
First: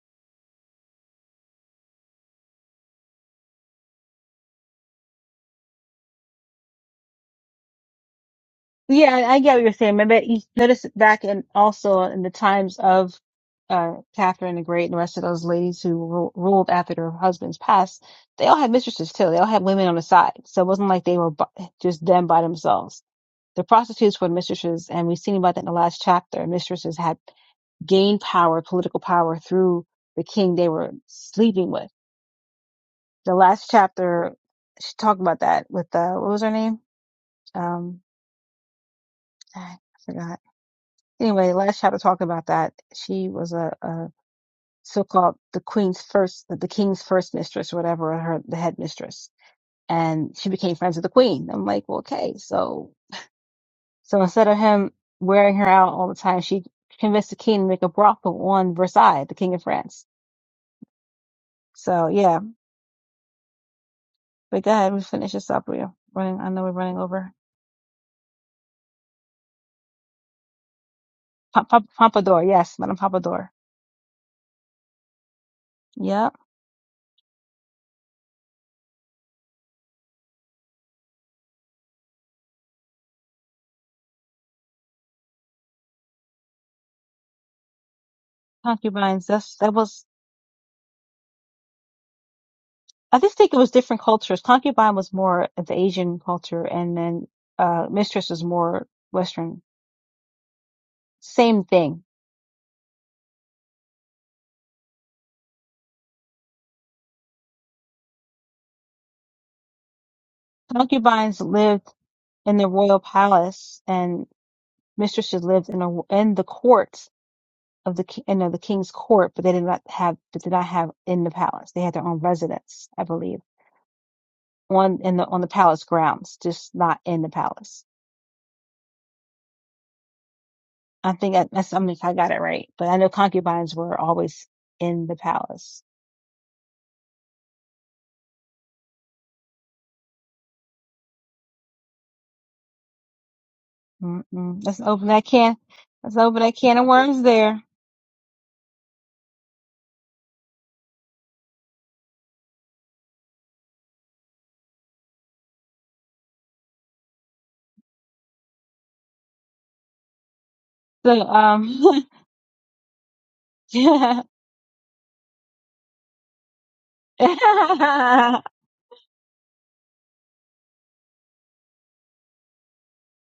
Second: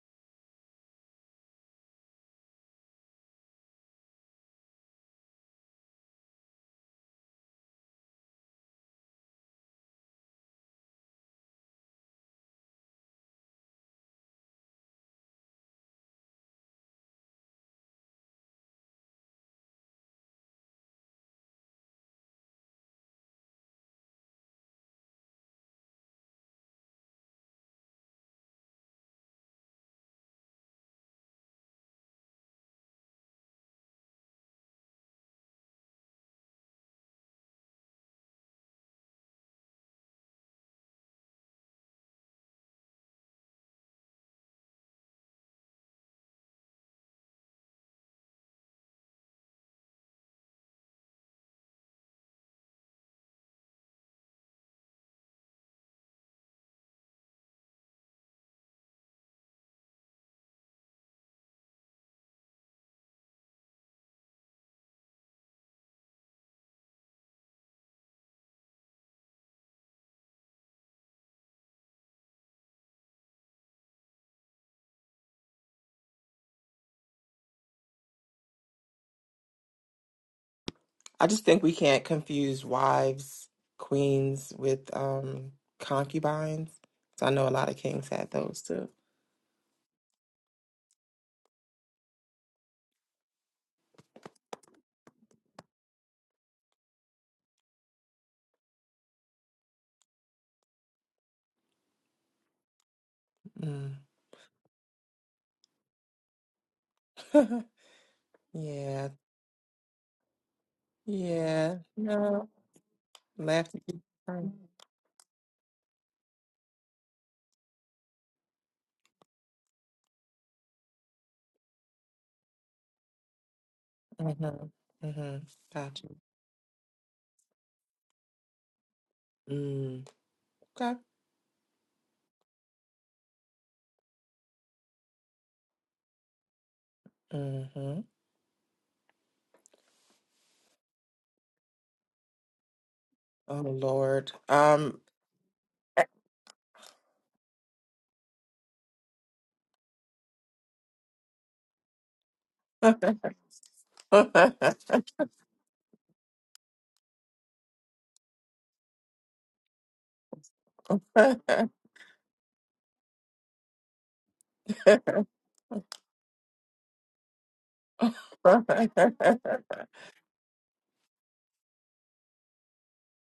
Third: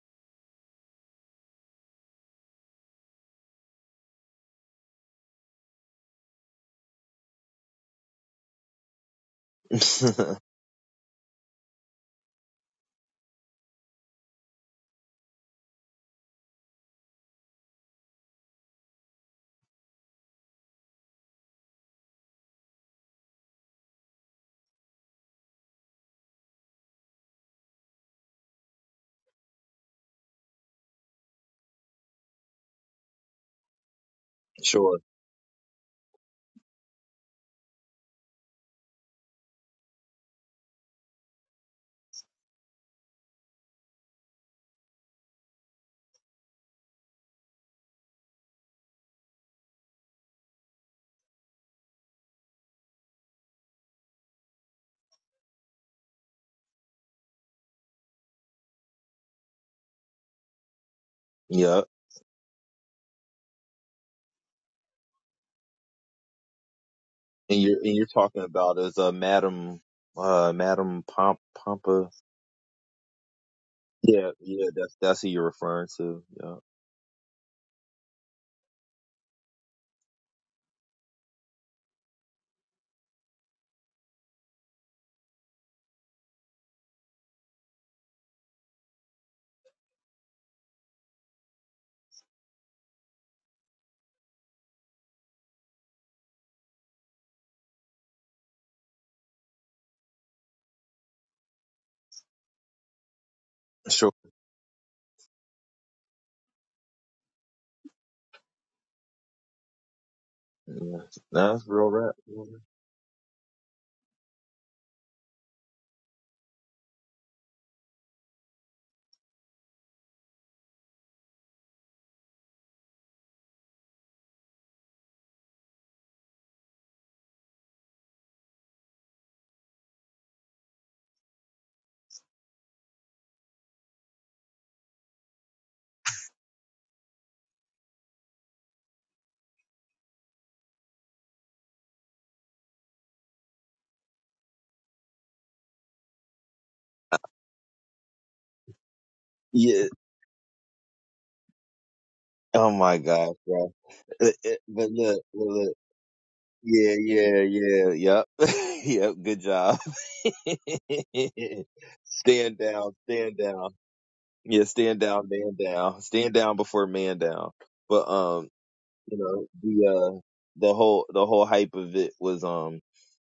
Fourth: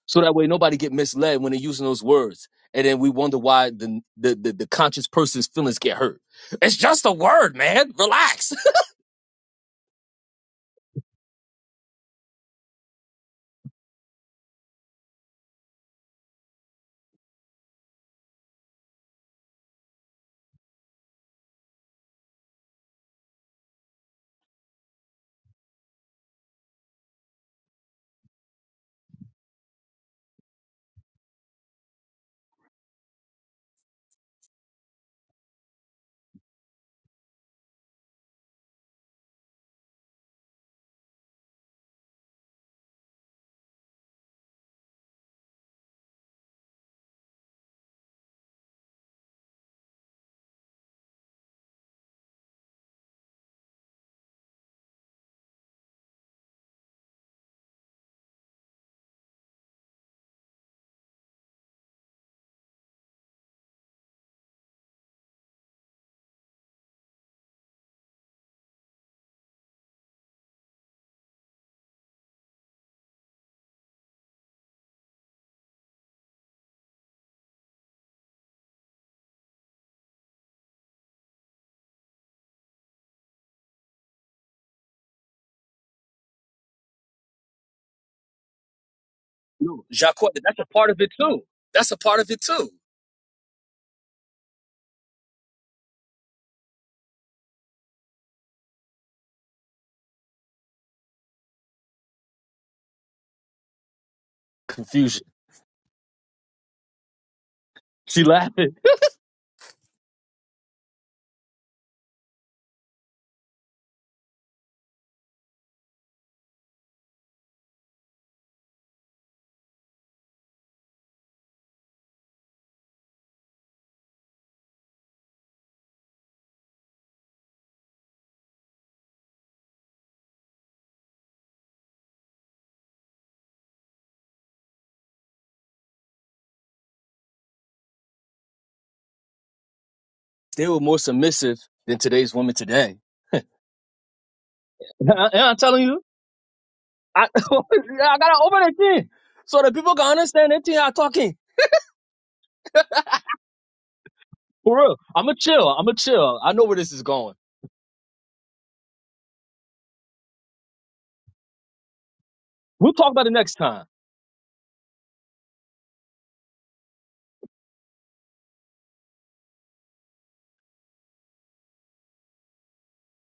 S4: So that way nobody get misled when they're using those words. And then we wonder why the, the, the, the conscious person's feelings get hurt. It's just a word, man. Relax.
S1: yeah, I I get what you're saying. But you notice back in also in the times of uh, Catherine the Great and the rest of those ladies who ru- ruled after their husbands passed, they all had mistresses too. They all had women on the side. So it wasn't like they were bu- just them by themselves. The prostitutes were mistresses, and we've seen about that in the last chapter. Mistresses had gained power, political power, through the king they were sleeping with. The last chapter, she
S2: Sure.
S1: talked about that with uh, what was her name? Um, I forgot. Anyway, the last chapter talked about that. She was a, a so-called the queen's first, the king's first mistress, or whatever, her the head mistress, and she became friends with the queen. I'm like, well, okay, so So instead of him wearing her out all the time, she convinced the king to make a brothel on Versailles, the king of France.
S2: yeah.
S1: So yeah, but go ahead, we finish this up. We're running. I know we're running over.
S2: And you're and you're talking about as a Madam uh Madam Pomp
S1: Pomp- Pomp-
S2: Pompa.
S1: Pompadour, yes, Madame Pompadour.
S2: Yeah, yeah. That's that's who you're referring to.
S1: Yep,
S2: Yeah,
S3: I just think we can't confuse wives, queens with um concubines. So I know a lot of kings had those too.
S1: concubines. That's that
S4: No,
S1: was.
S4: Jacques, that's a part of it too. That's a part of it too.
S1: I just think it was different cultures. Concubine was more of the Asian culture, and then uh, mistress was more Western. Same thing.
S3: Mm.
S2: Sure.
S4: Confusion. She laughing.
S3: yeah.
S2: yeah.
S1: Concubines
S2: That's
S3: Yeah.
S2: real
S1: lived
S2: rap. Real
S3: No.
S1: in
S2: rap.
S1: the royal
S3: Left.
S1: palace, and
S3: Mm-hmm.
S1: mistresses lived in a, in the court of the ki- you know the king's court, but they did not have but did not have in the palace. They had their own residence, I believe, on in the
S3: Mm-hmm.
S1: on the palace
S3: Got you.
S1: grounds, just not in the palace.
S3: Mm. Okay.
S1: I think I, that's I mean if I got it right, but I know concubines were always in the palace.
S3: Mm-hmm.
S4: They were more submissive than today's women today.
S3: Oh Lord.
S1: Mm-mm. Let's
S3: Um
S1: open that
S4: Yeah,
S1: can.
S4: I'm telling you.
S1: Let's open that can of worms
S4: I,
S1: there.
S4: I gotta open that thing so that
S2: Yeah.
S4: people can understand that thing I'm talking.
S2: Oh my gosh, bro. It- it-
S4: For
S2: but
S4: real.
S2: look,
S4: I'ma
S2: look,
S4: chill.
S2: look.
S4: I'ma chill. I know where this
S2: Yeah,
S4: is going.
S2: yeah, yeah, yep. yep, good job.
S1: So um,
S2: stand down,
S4: We'll talk about it
S2: stand
S4: next
S2: down.
S4: time.
S1: yeah.
S2: Yeah, stand down, man down. Stand down before man down. But um, you know, the uh the whole the whole hype of it was um,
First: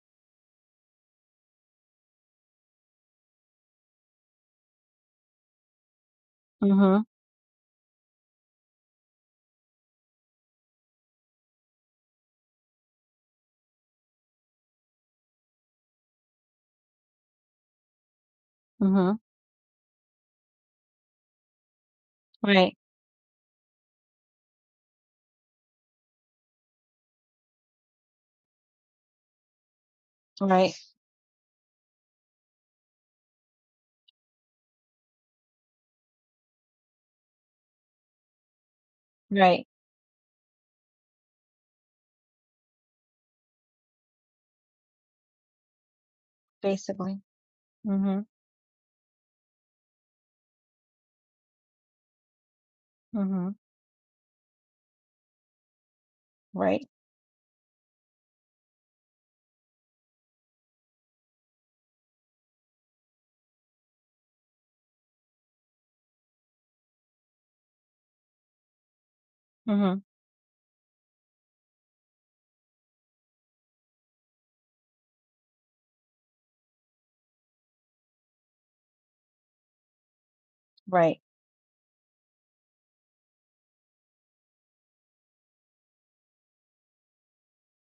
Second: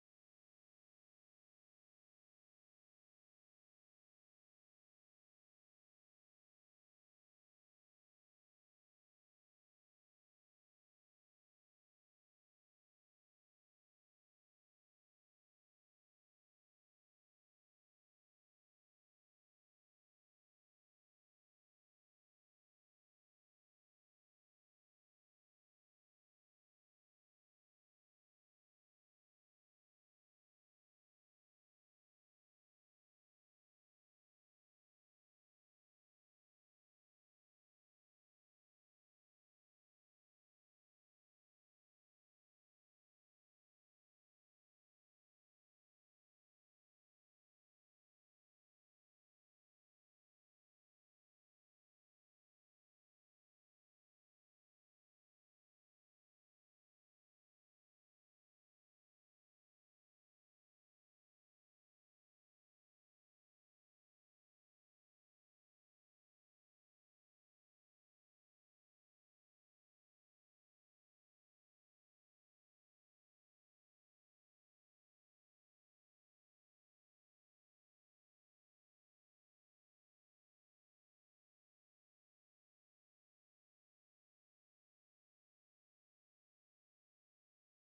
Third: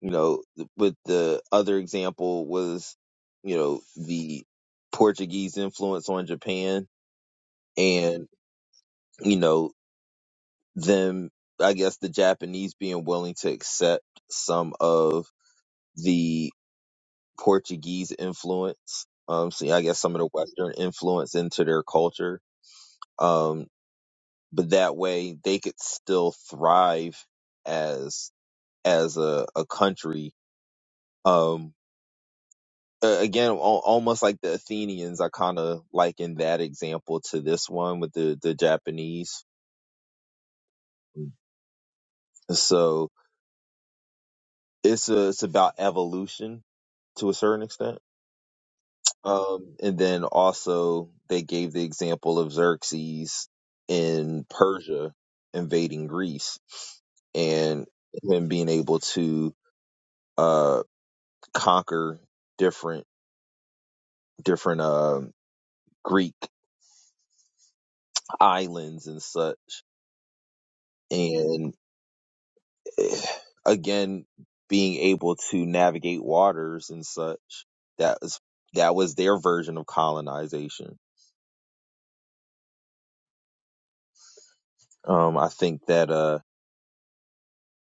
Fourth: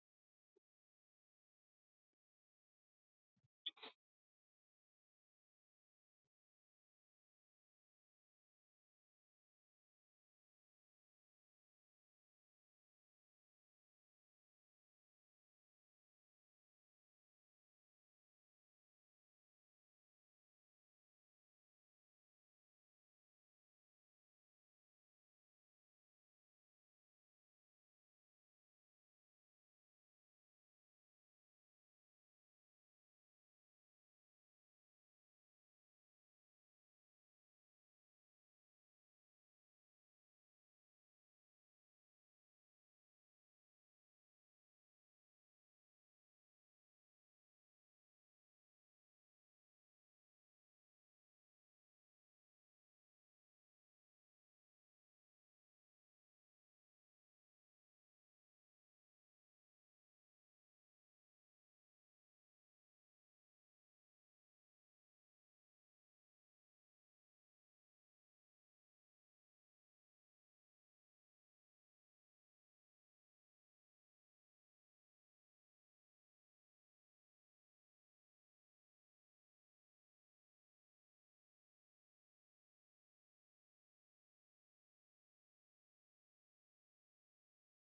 S2: you know, with the other example was, you know, the Portuguese influence on Japan
S1: mhm,
S2: and, you know, them I guess the Japanese being willing to accept some of the Portuguese influence.
S1: mhm.
S2: Um, so yeah, I guess some of the Western influence into their culture.
S1: Right,
S2: Um, but that way they could still thrive as as a, a country.
S1: right,
S2: Um, a- again, al- almost like the Athenians, I kind of liken that example to this one with the the Japanese.
S1: right.
S2: So it's a, it's about evolution
S1: Basically.
S2: to a certain extent
S1: Mhm,
S2: Um, and then also they gave the example of Xerxes
S1: mhm.
S2: in Persia invading Greece
S1: Right,
S2: and him being able to uh conquer different different uh, Greek islands and such,
S1: mhm.
S2: and eh, again being able to navigate waters and such. That was that was their version of colonization.
S1: Right,
S2: Um, I think that uh,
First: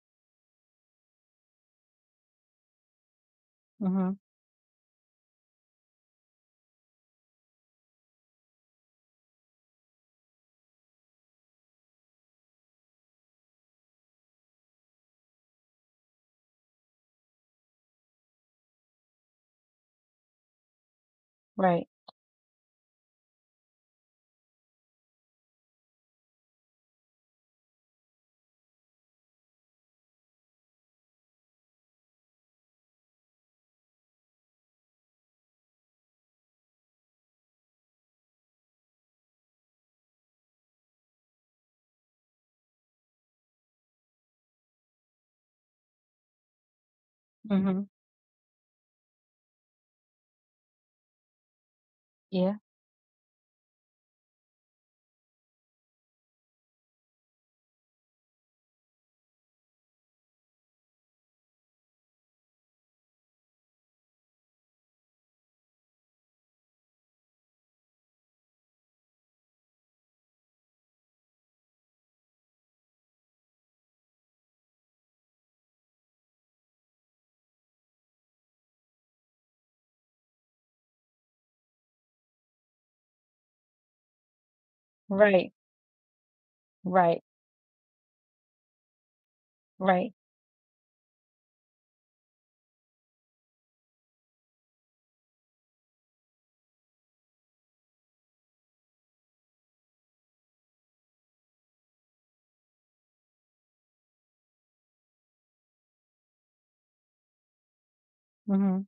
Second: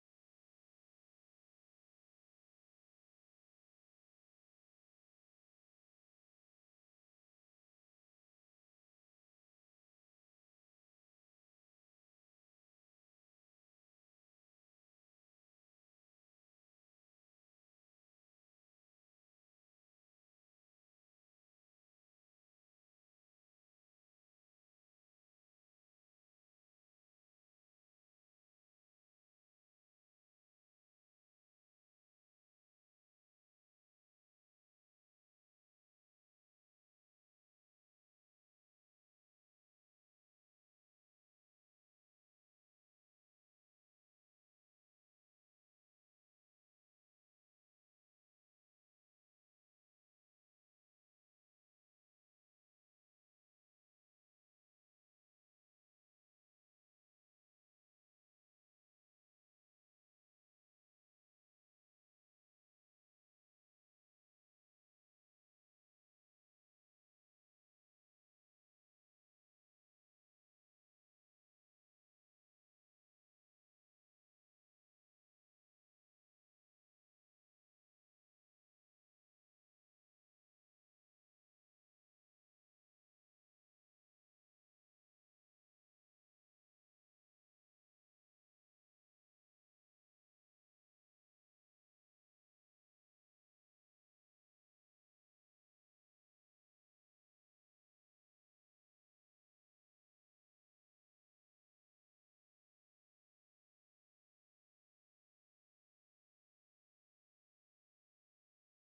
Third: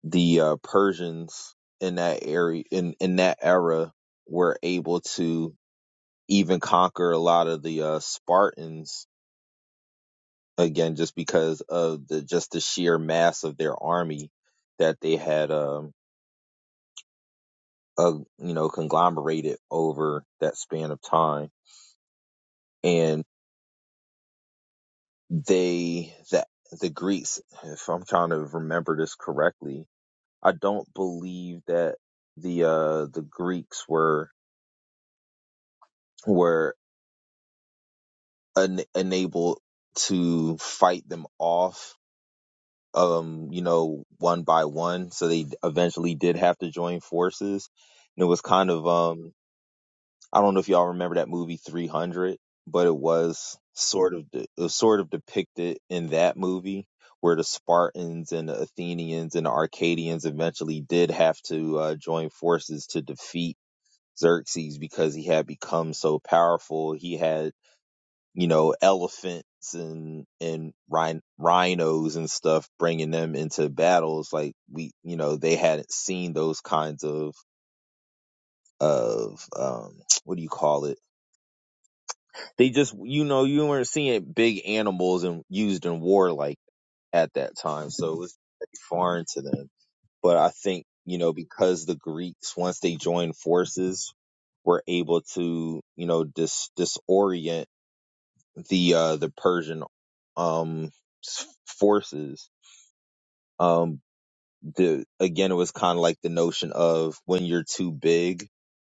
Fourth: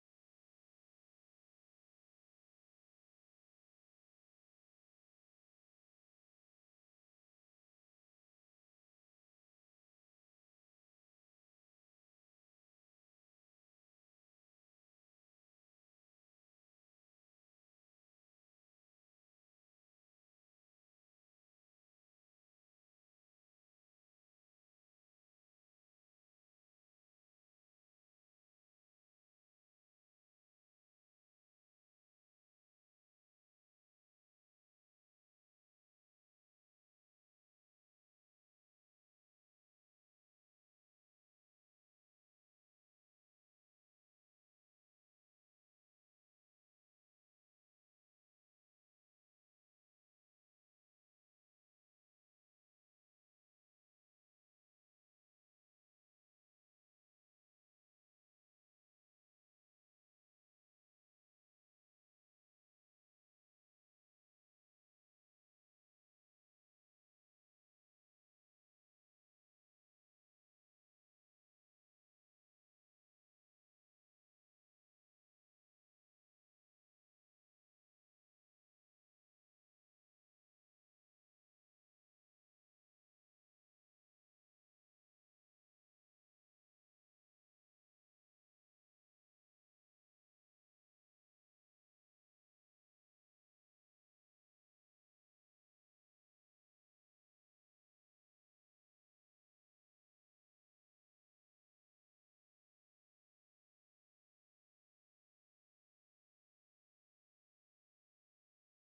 S2: the uh, Persians in that area in in that era
S1: mhm.
S2: were able to even conquer a lot of the uh, Spartans again just because of the just the sheer mass of their army that they had um uh, you know conglomerated over that span of time
S1: Right.
S2: and they that the Greeks if I'm trying to remember this correctly I don't believe that the uh the Greeks were were un- unable to fight them off um you know one by one so they eventually did have to join forces
S1: hmm
S2: and it was kind of um i don't know if y'all remember that movie 300
S1: Yeah.
S2: but it was sort of it was sort of depicted in that movie where the spartans and the athenians and the arcadians eventually did have to uh, join forces to defeat xerxes because he had become so powerful he had you know, elephants and and rhin- rhinos and stuff, bringing them into battles. Like we, you know, they hadn't seen those kinds of of um, what do you call it? They just, you know, you weren't seeing big animals and
S1: Right.
S2: used in war like
S1: Right.
S2: at that time, so it was very foreign to them.
S1: Right.
S2: But I think you know because the Greeks once they joined forces were able to you know dis disorient the uh the Persian um forces um the again it was kind of like the notion of when you're too big
S1: hmm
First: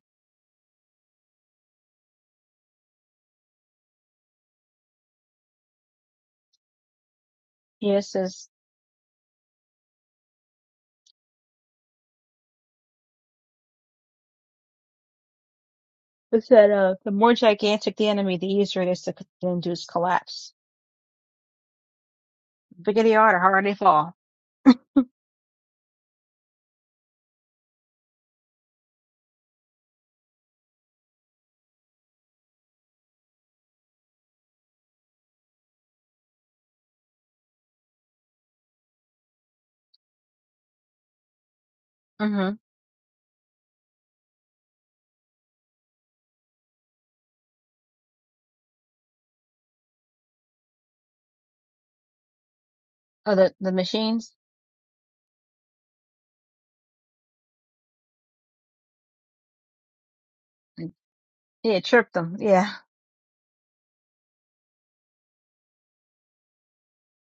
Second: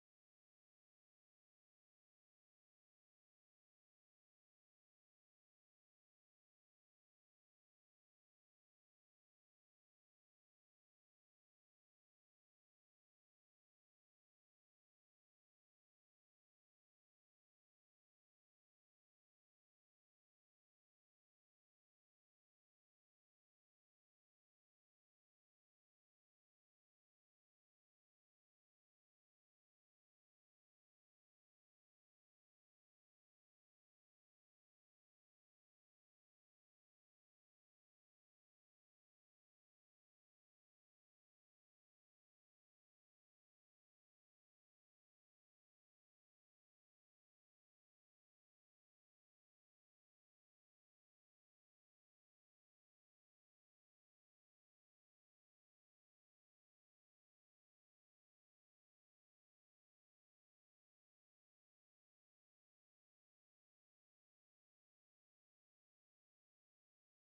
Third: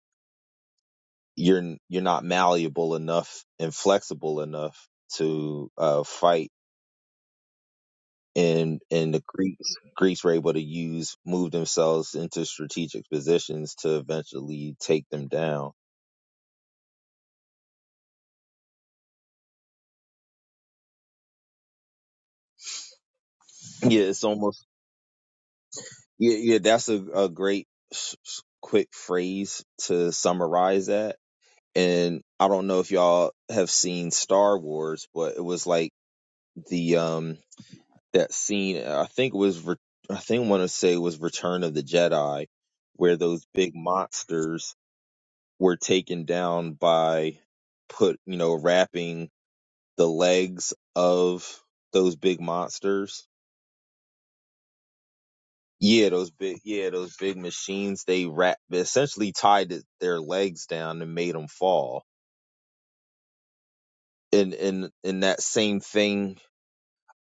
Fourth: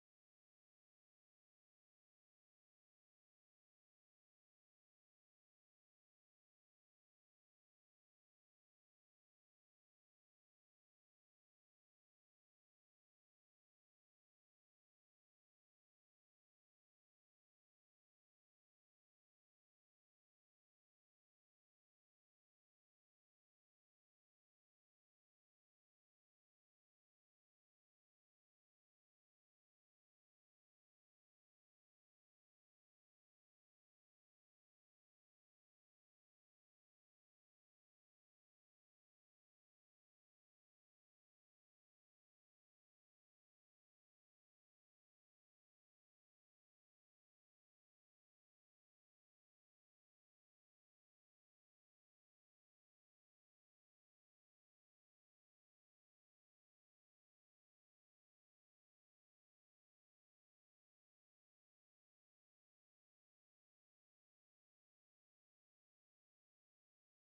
S2: you're you're not malleable enough and flexible enough to uh fight
S1: Yes. Is
S2: and and the Greeks Greeks were able to use move themselves into strategic positions to eventually take them down
S1: it said uh, the more gigantic the enemy, the easier it is to c- to induce collapse. Bigger they are, the harder they
S2: yeah
S1: fall.
S2: it's almost yeah yeah that's a, a great s- s- quick phrase to summarize that and I don't know if y'all have seen Star Wars, but it was like the um that scene. I think it was Re- I think I want to say it was Return of the Jedi,
S1: hmm
S2: where those big monsters were taken down by put you know wrapping the legs of those big monsters.
S1: Oh, the the machines.
S2: Yeah, those big yeah those big machines. They wrap essentially tied their legs
S1: Mm.
S2: down and made them
S1: Yeah,
S2: fall
S1: trip them. Yeah.
S2: and and and that same thing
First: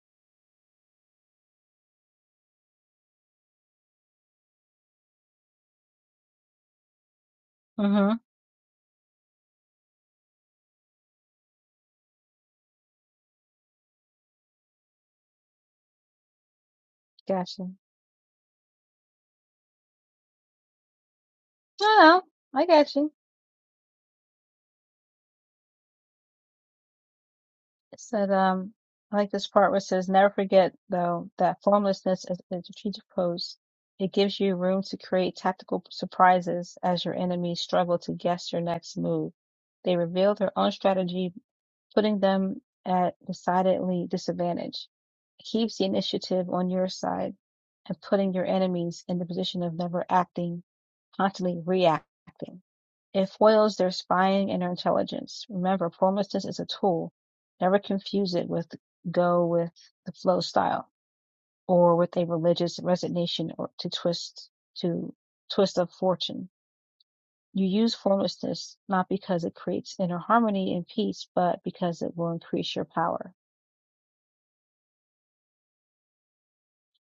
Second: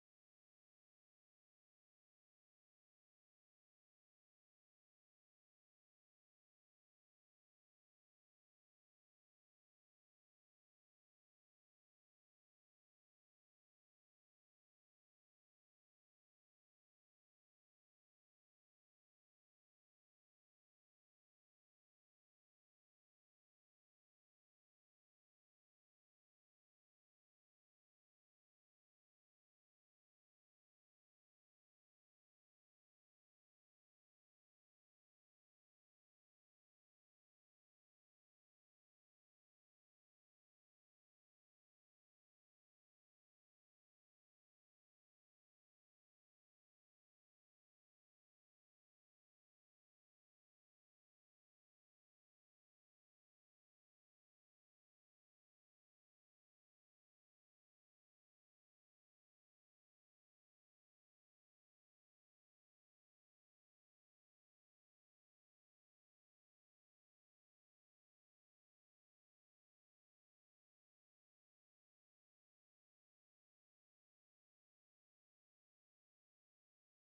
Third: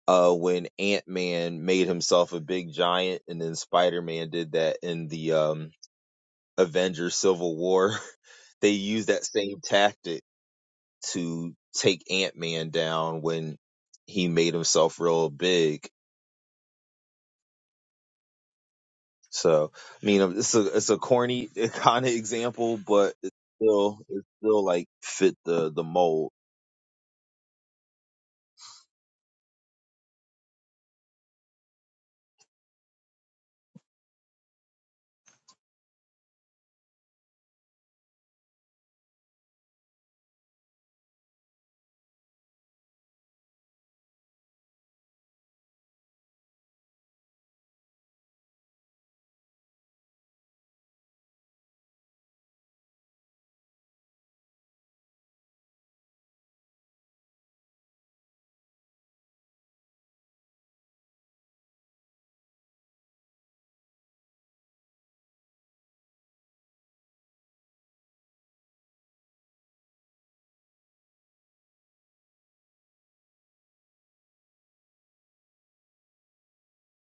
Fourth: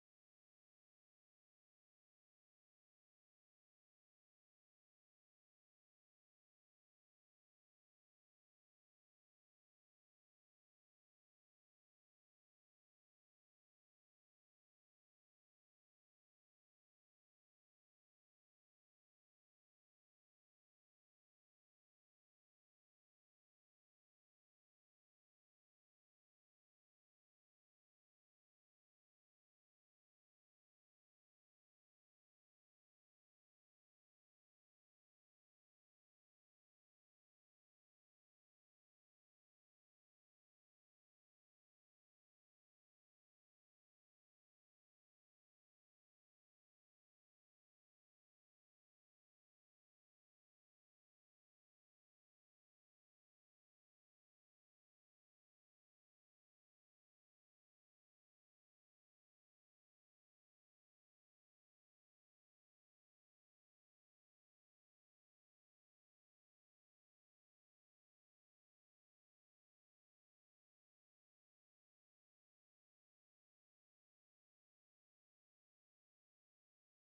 S2: uh, when Ant Man made himself a big giant, and then Spider Man did that in the um, Avengers Civil War.
S1: hmm
S2: they used that same tactic to take Ant Man down when he made himself real big.
S1: Gotcha.
S2: So, I mean, um, it's a it's a corny
S1: No,
S2: kind of
S1: no, I
S2: example,
S1: gotcha.
S2: but it's still it's still like fit the the mold.
S1: It said, um, I like this part where it says, never forget though that formlessness is a strategic pose. It gives you room to create tactical surprises as your enemies struggle to guess your next move. They reveal their own strategy, putting them at decidedly disadvantage. It keeps the initiative on your side and putting your enemies in the position of never acting, constantly reacting. It foils their spying and their intelligence. Remember, formlessness is a tool. Never confuse it with go with the flow style or with a religious resignation or to twist to twist of fortune. You use formlessness not because it creates inner harmony and peace, but because it will increase your power.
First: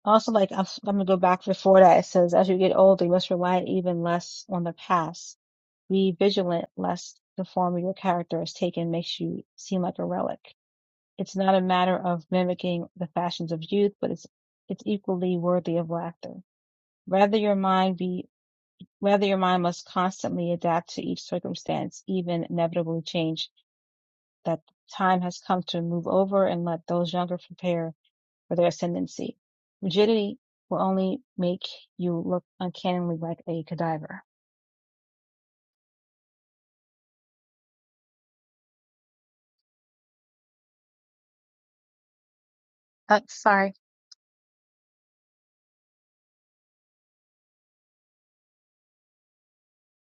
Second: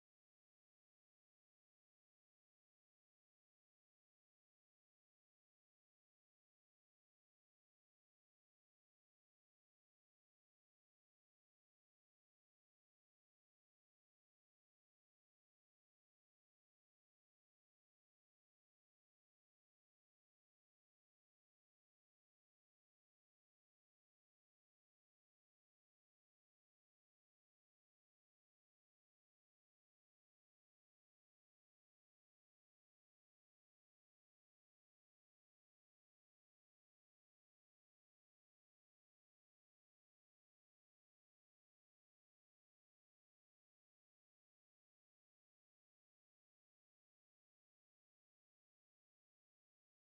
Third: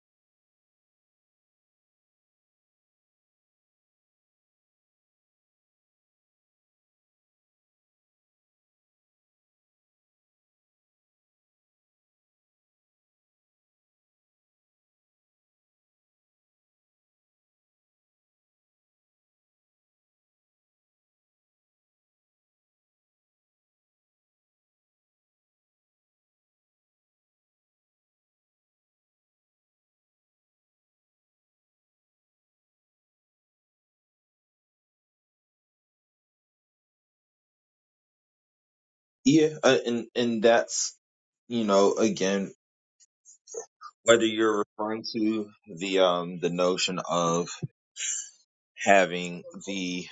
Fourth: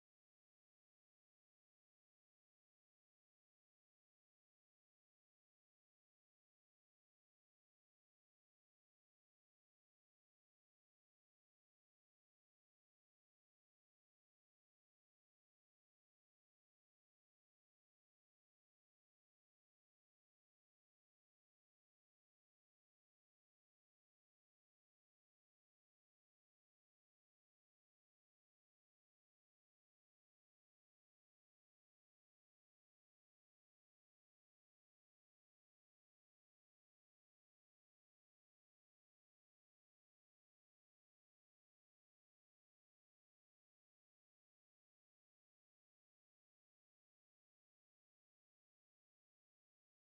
S1: Also, like I'm, I'm gonna go back before that. It says, as you get older, you must rely even less on the past. Be vigilant lest the form of your character is taken makes you seem like a relic. It's not a matter of mimicking the fashions of youth, but it's it's equally worthy of laughter. Rather your mind be rather your mind must constantly adapt to each circumstance, even inevitably change, that time has come to move over and let those younger prepare for their ascendancy. Rigidity will only make you look uncannily like a cadaver.
S2: Yeah, uh, and and that's you know again
S1: Uh, sorry.
S2: whether you're referring to the um the notion of having the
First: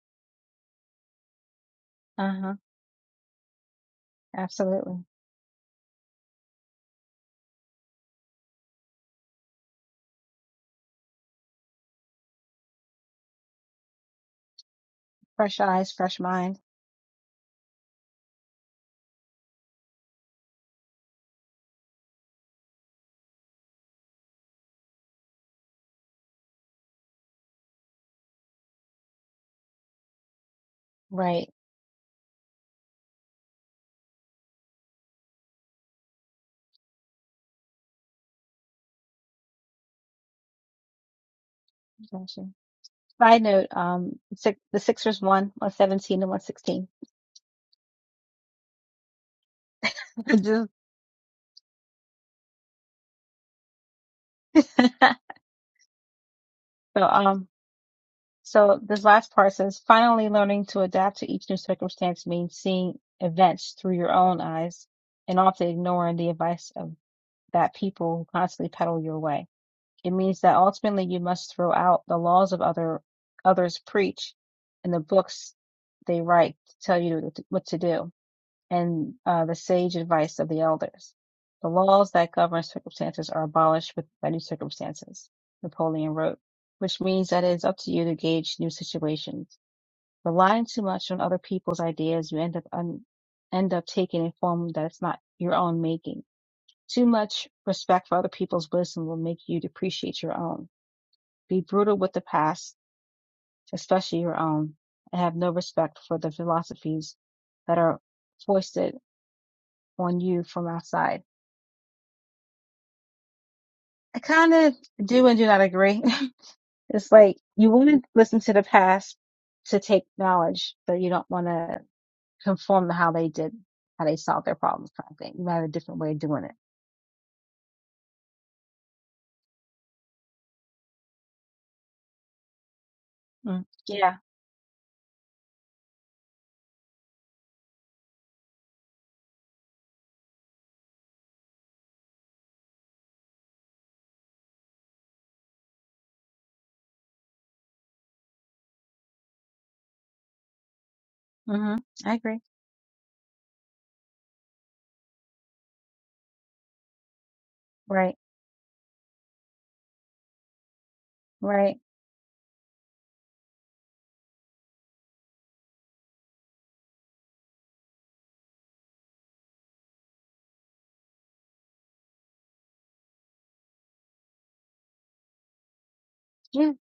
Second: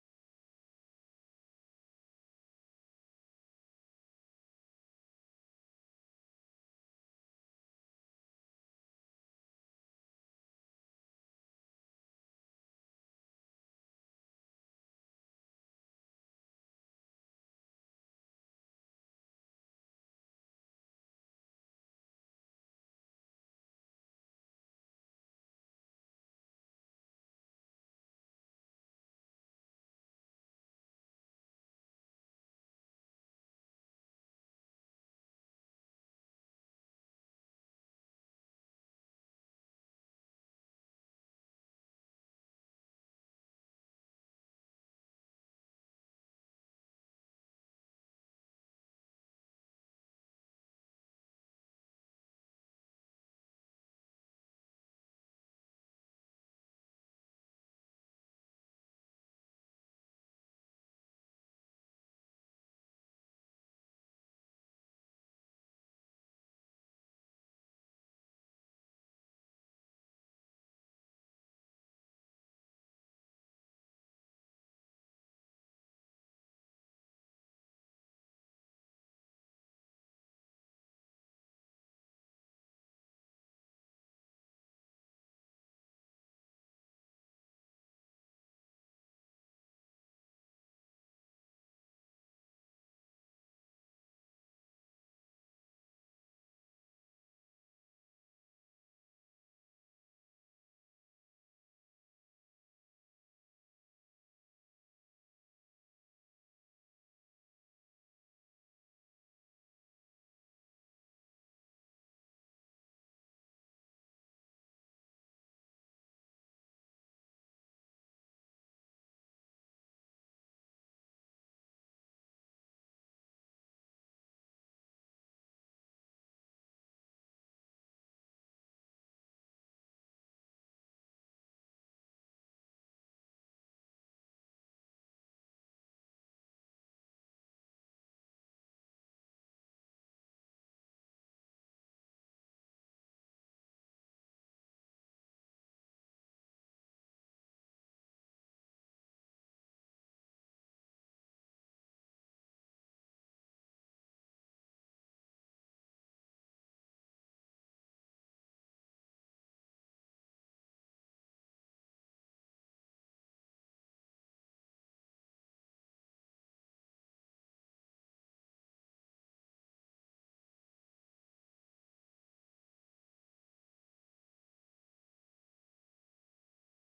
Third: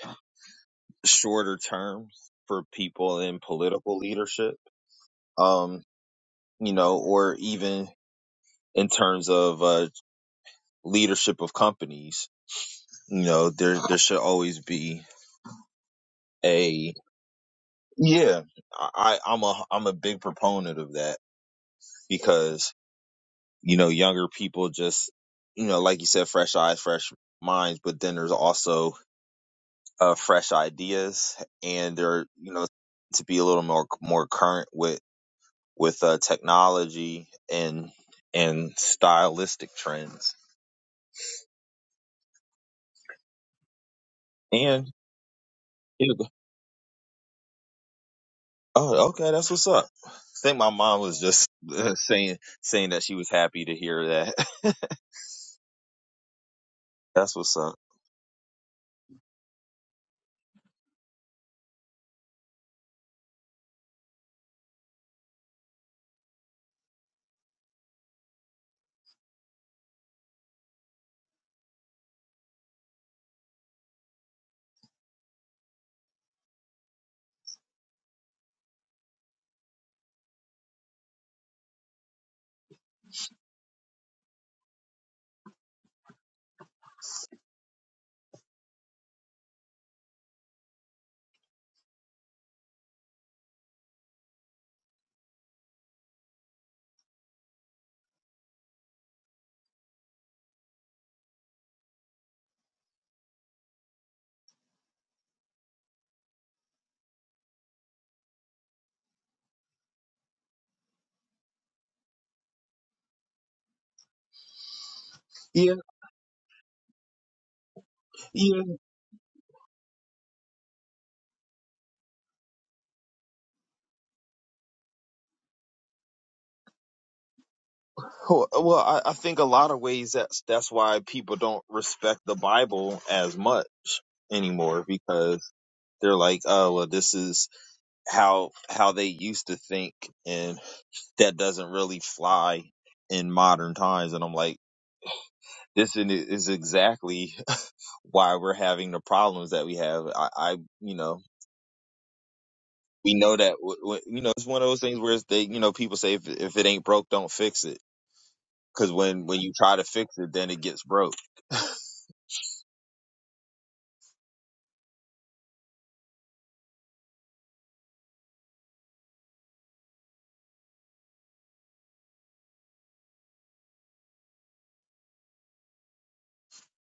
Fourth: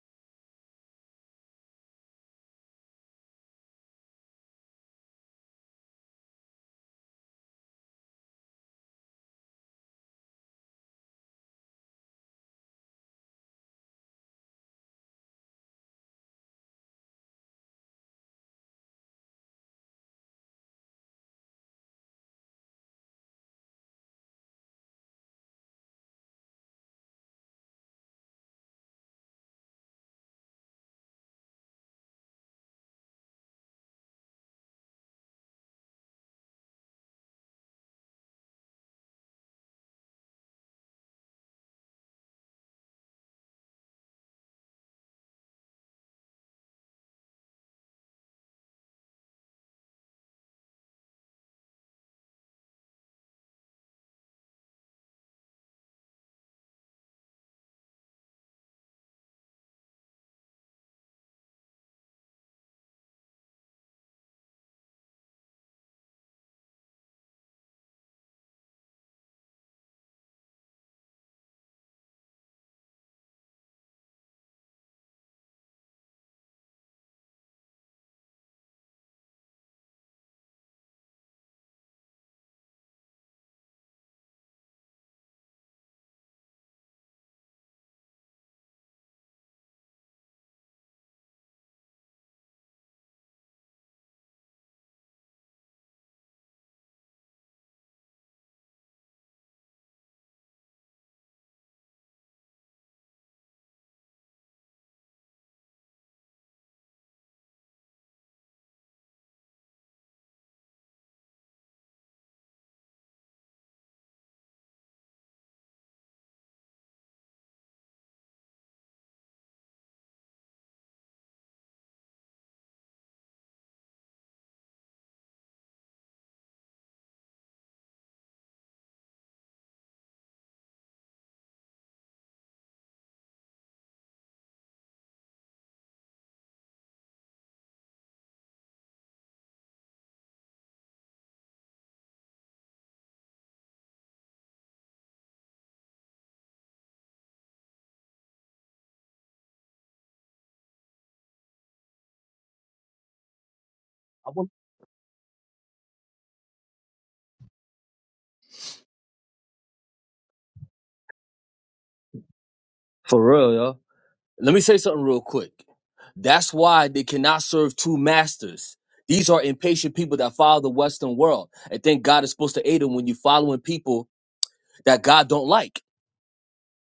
S2: shorter terms
S1: Uh huh.
S2: for people in political leadership,
S1: Absolutely.
S2: um, you know, or even in terms of uh, leadership of companies, you know, there there should always be
S1: Fresh eyes, fresh mind.
S2: a yeah. I, I'm a I'm a big proponent of that because you know younger people just you know like you said fresh eyes fresh minds, but then there's also uh, fresh ideas
S1: Right.
S2: and they're you know to be a little more more current with with uh, technology and and stylistic trends.
S1: Gotcha. Side note, um, six, the
S2: And
S1: Sixers won
S2: it,
S1: 117 to 116.
S2: oh, okay, that's what's up. I think my
S1: Just-
S2: mom was just uh, saying saying that she was happy to hear that.
S1: so,
S2: that's
S1: um,
S2: what's up.
S1: so this last part says, finally learning to adapt to each new circumstance means seeing events through your own eyes and often ignoring the advice of that people who constantly pedal your way. It means that ultimately you must throw out the laws of other others preach and the books they write to tell you what to do and uh, the sage advice of the elders. The laws that govern circumstances are abolished with by new circumstances, Napoleon wrote, which means that it is up to you to gauge new situations. Relying too much on other people's ideas, you end up un- end up taking a form that is not your own making. Too much respect for other people's wisdom will make you depreciate your own. Be brutal with the past, especially your own, and have no respect for the philosophies that are foisted on you from outside I kind of do and do not
S2: Yeah,
S1: agree. it's like you want to listen to
S2: yeah.
S1: the past to take knowledge, but you don't want to conform to how they did, how they solved their problems, kind of thing. You might have a different way of doing it.
S2: Well, well, I, I think a lot of ways that's that's why people don't respect the Bible as
S1: Mm.
S2: much
S1: Yeah.
S2: anymore because they're like, oh, well, this is how how they used to think, and that doesn't really fly in modern times. And I'm like, this is exactly why we're having the problems that we have. I, I you know,
S1: hmm I agree.
S2: we know that, you
S4: I
S2: know, it's
S4: want-
S2: one of those things where it's they, you know, people say if, if it ain't broke, don't fix it.
S1: Right.
S2: Cause when, when you try to fix it, then it gets broke.
S1: Right.
S4: For real, yo. Let me say something real quick. That's why they cannot serve two masters. These are impatient people that follow the Western world and think God is supposed to aid them when you're following people that God don't like.
S1: Yeah.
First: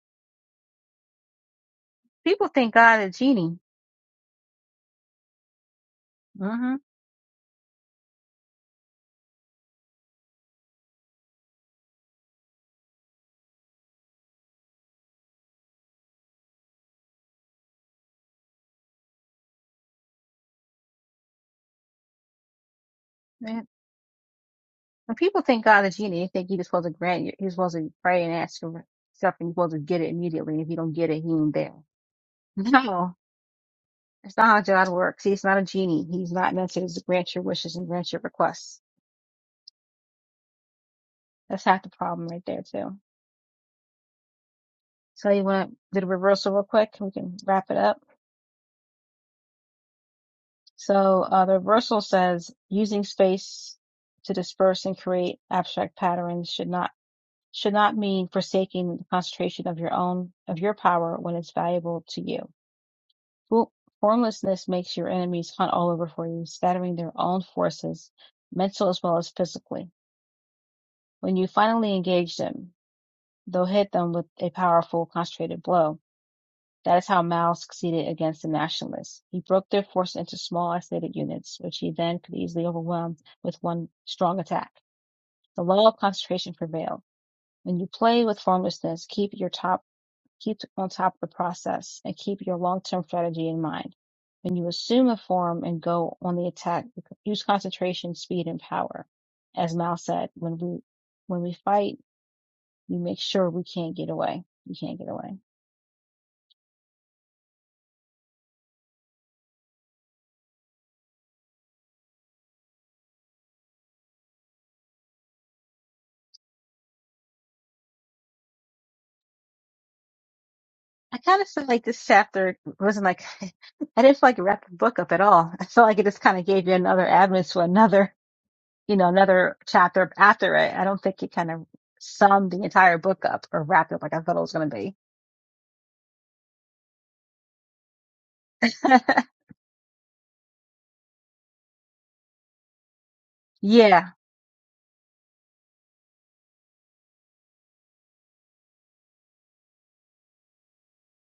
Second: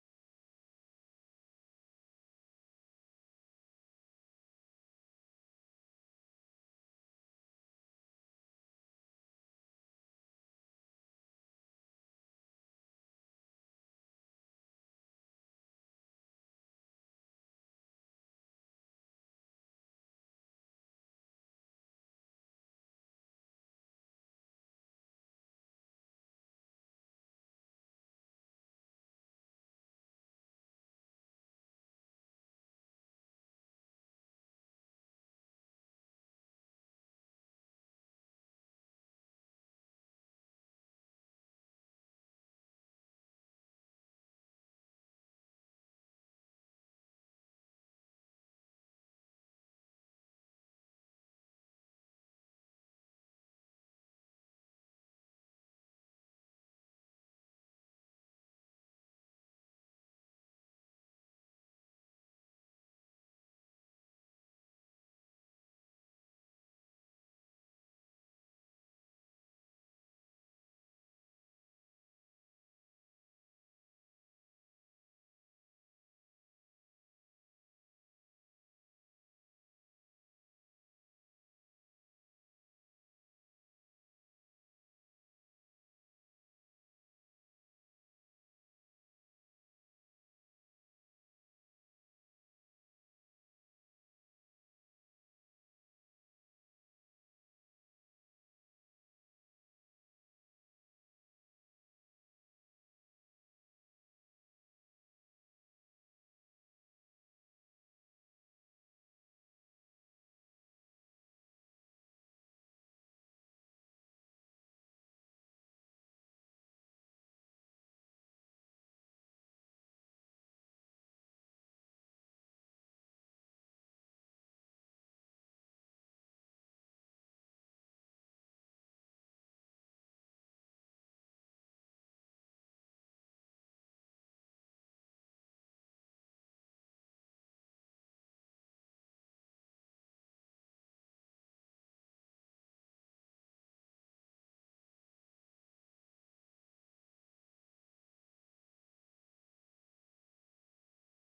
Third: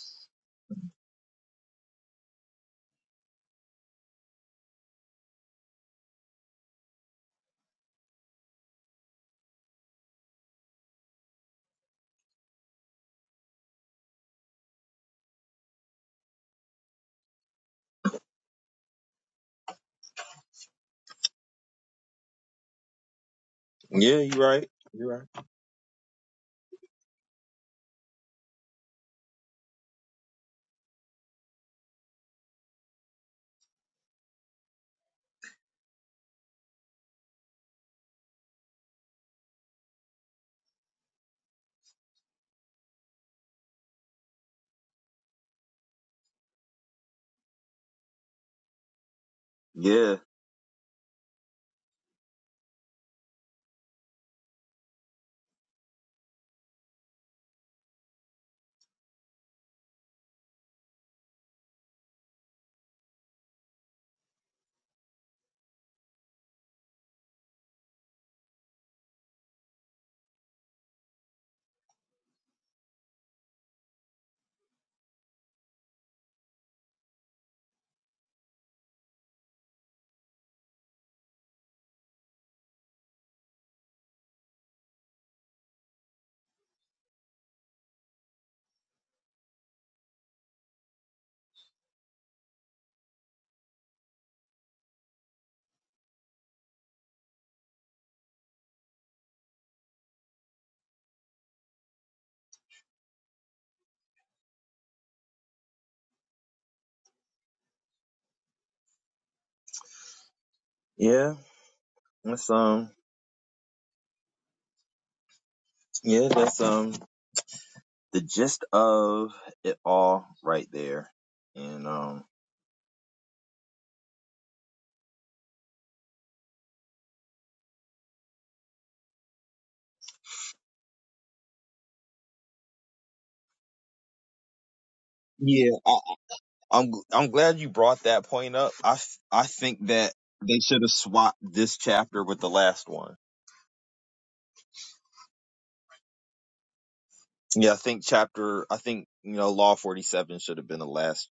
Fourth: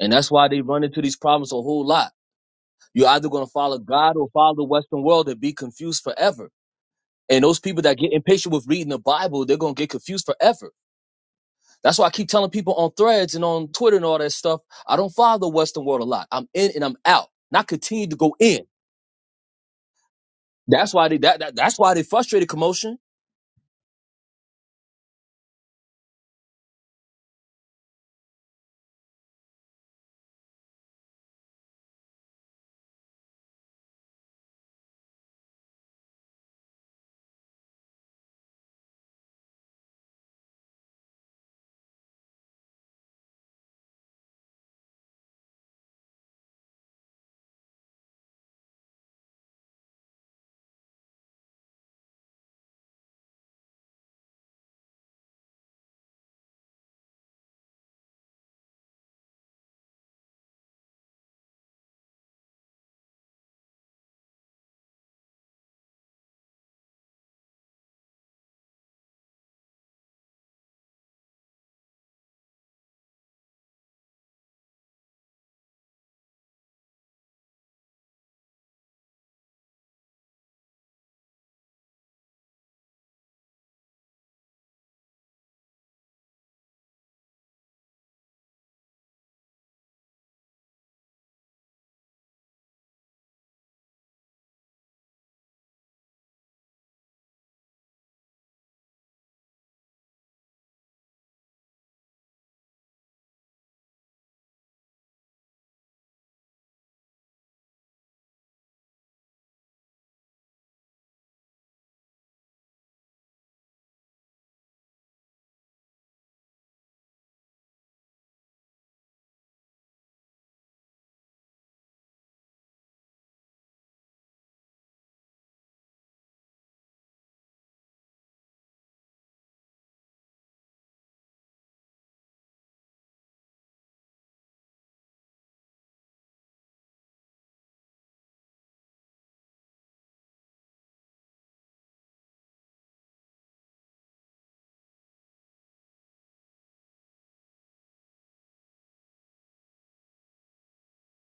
S4: And that's why they run into these problems a whole lot
S1: People think God
S4: You're
S1: a
S4: either going to
S1: genie.
S4: follow God or follow the Western world and be confused forever.
S1: hmm
S4: And those people that get impatient with reading the Bible, they're going to get confused forever. That's why I keep telling people on threads and on Twitter and all that stuff, I don't follow the Western world a lot. I'm in and I'm out. And I continue to go in. That's why they that, that that's why they frustrated commotion.
S1: Yeah.
S2: Yeah, you're right. You're
S1: When
S2: right.
S1: people think God a genie, they think you're supposed to grant, you- you're supposed to pray and ask for stuff and you're supposed to get it immediately. If you don't get it, he ain't there. No. That's not how God works. He's not a genie. He's not meant to just grant your wishes and grant your requests. That's half the problem right there too. So you want to do the reversal real quick? We can wrap it up.
S2: Yeah.
S1: So uh, the reversal says using space to disperse and create abstract patterns should not should not mean forsaking the concentration of your own of your power when it's valuable to you. Well, formlessness makes your enemies hunt all over for you, scattering their own forces, mental as well as physically. When you finally engage them, though hit them with a powerful, concentrated blow. That is how Mao succeeded against the nationalists. He broke their force into small, isolated units, which he then could easily overwhelm with one strong attack. The law of concentration prevailed. When you play with formlessness, keep your top, keep on top of the process and keep your long-term strategy in mind. When you assume a form and go on the attack, use concentration, speed, and power. As Mao said, when we, when we fight, we make sure we can't get away. We can't get away.
S2: Yeah. That's, um, yeah, that's, um, the gist of it all right there.
S1: I kind of felt like
S2: And,
S1: this
S2: um,
S1: chapter wasn't like I didn't feel like it wrapped the book up at all. I felt like it just kind of gave you another avenue to another, you know, another chapter after it. I don't think it kind of summed the entire book up or wrapped it up like I thought it was going to be.
S2: yeah. I'm I'm glad you brought that point up. I f- I think that they should have swapped this chapter with the last one.
S1: yeah,
S2: Yeah, I think chapter I think you know law 47 should have been the last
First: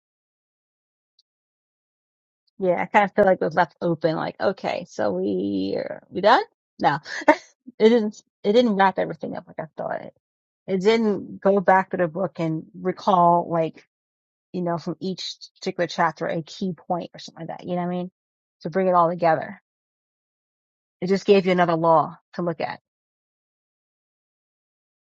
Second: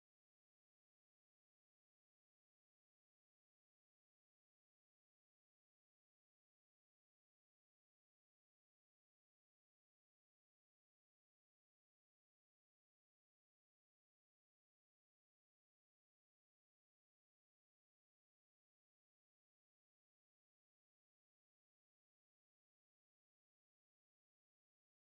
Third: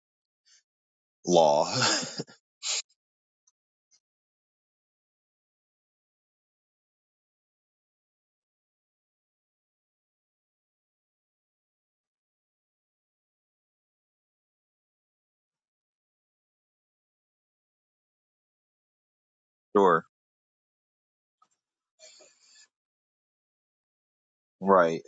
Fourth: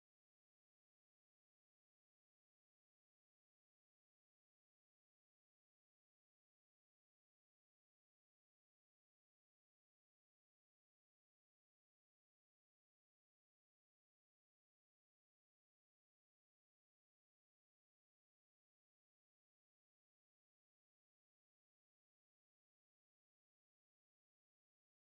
S2: law.
S1: yeah, I kind of feel like it was left open. Like, okay, so we are we done? No, it didn't. It didn't wrap everything up like I thought. It didn't go back to the book and recall like you know, from each particular chapter, a key point or something like that. You know what I mean? To bring it all together.
S2: sure.
S1: It just gave you another law to look at.
S2: Right.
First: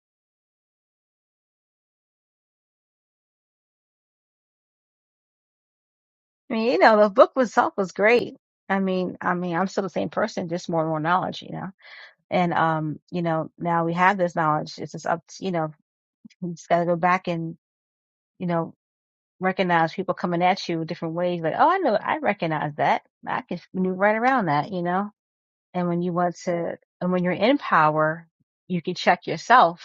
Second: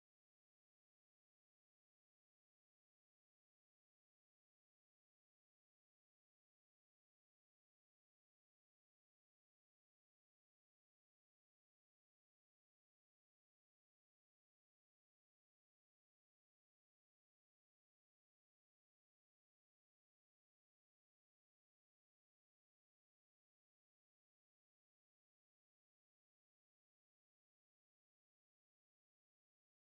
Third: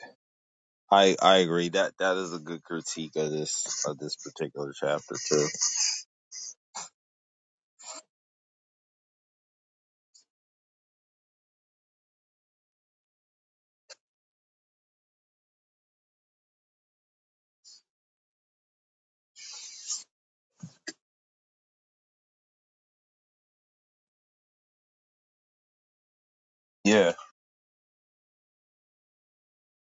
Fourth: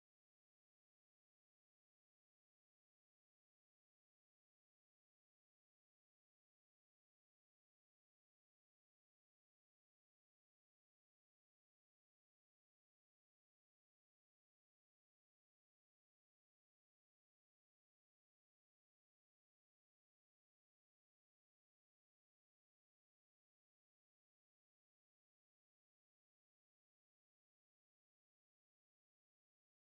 S2: I I agree. That that is a good critique of this of this particular chapter too.
S1: I mean, you know, the book itself was great. I mean, I mean, I'm still the same person, just more and more knowledge, you know. And um, you know, now we have this knowledge. It's just up to, you know, you just gotta go back and, you know, recognize people coming at you different ways, like, oh I know I recognize that. I can maneuver right around that, you know. And when you want to and
S2: Yeah.
S1: when you're in power, you can check yourself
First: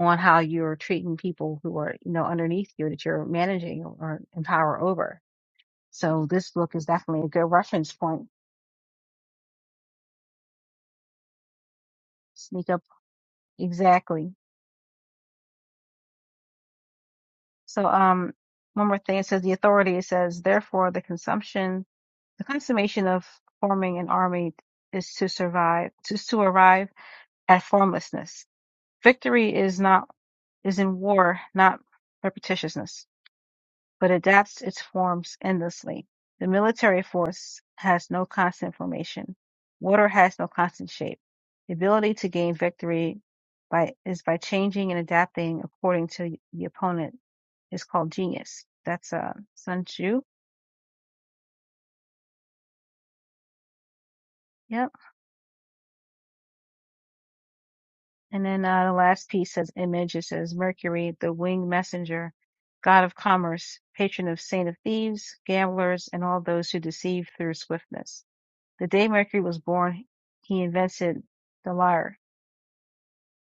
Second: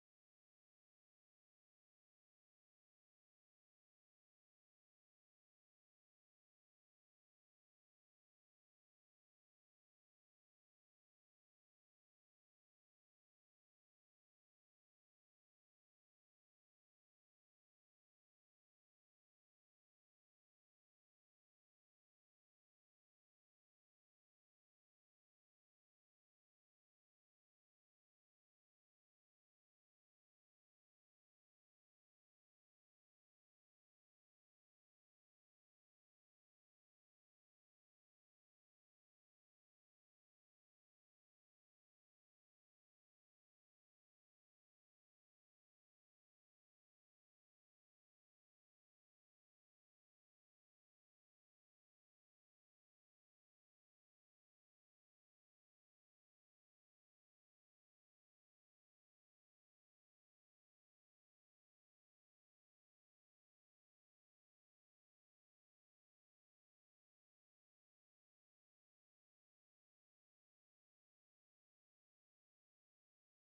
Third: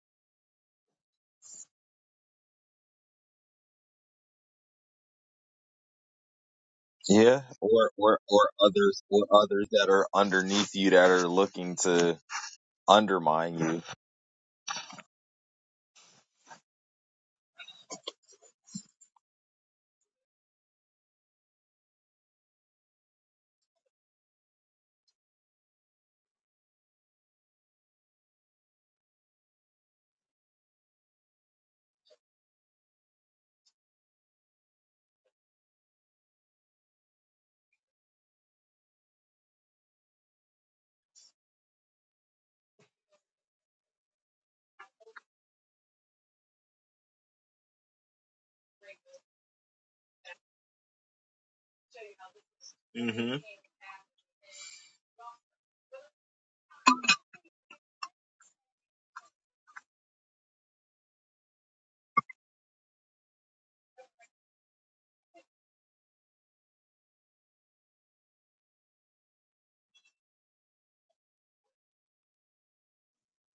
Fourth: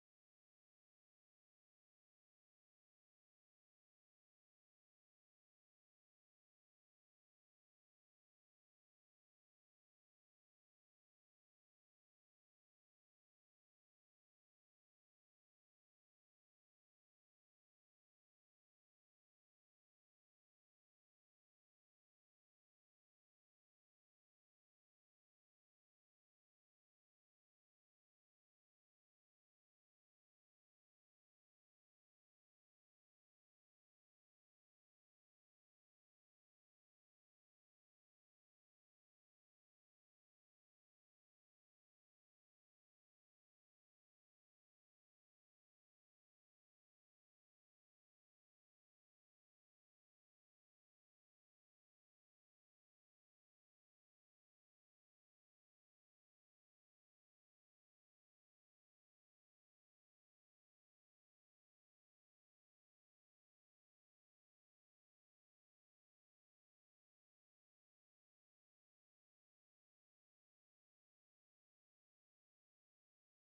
S1: on how you're treating people who are, you know, underneath you that you're managing or in power over. So this book is definitely a
S2: Yeah.
S1: good
S2: Or
S1: reference
S2: or
S1: point.
S2: or others or others that are underneath you that are looking to
S1: Sneak up
S2: undermine you.
S1: exactly. So um one more thing it says the authority it says therefore the consumption the consummation of forming an army is to survive is to arrive at formlessness. Victory is not is in war, not repetitiousness. but adapts its forms endlessly. The military force has no constant formation. Water has no constant shape. The ability to gain victory by is by changing and adapting according to the opponent is called genius. That's uh, Sun Tzu.
S2: Mhm.
S1: Yep. And then uh, the last piece says image. It says Mercury, the winged messenger, god of commerce, patron of saint of thieves, gamblers, and all those who deceive through swiftness. The day Mercury was born, he invented the lyre.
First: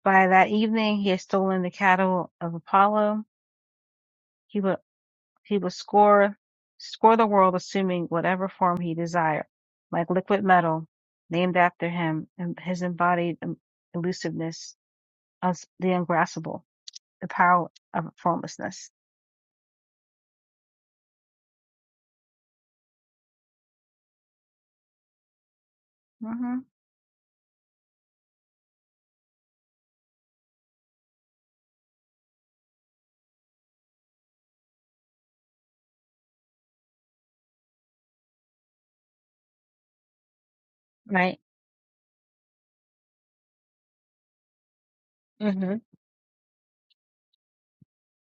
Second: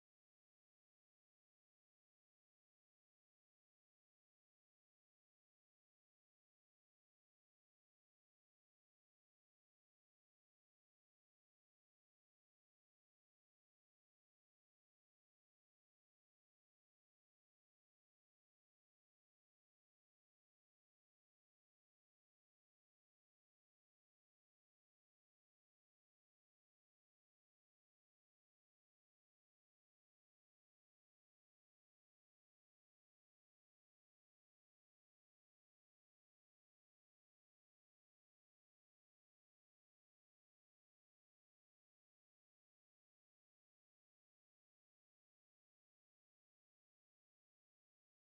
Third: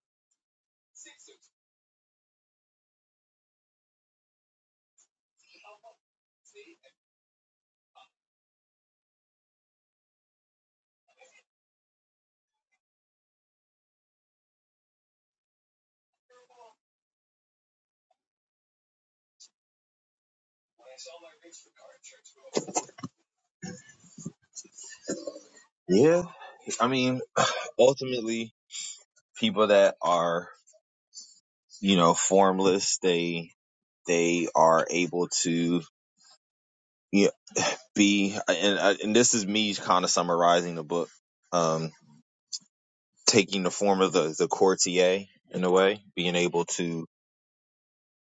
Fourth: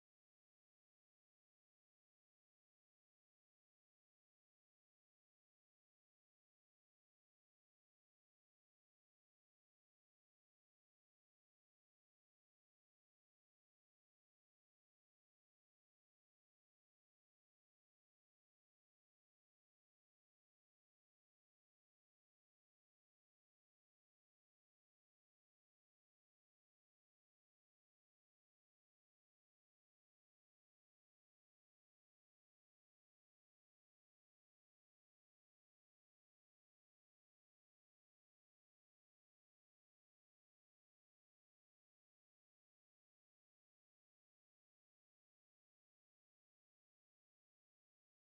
S1: By that evening, he had stolen the cattle of Apollo. He would he would score score the world, assuming whatever form he desired, like liquid metal, named after him and his embodied um, elusiveness, as the ungraspable, the power of formlessness.
S2: Yeah.
S1: hmm
S2: I mean, ultimately people that are you know formless they they are able to you know, be and uh, and this is me kind of summarizing the book
S1: Right.
S2: um taking the form of the the courtier in a
S1: hmm
S2: way being able to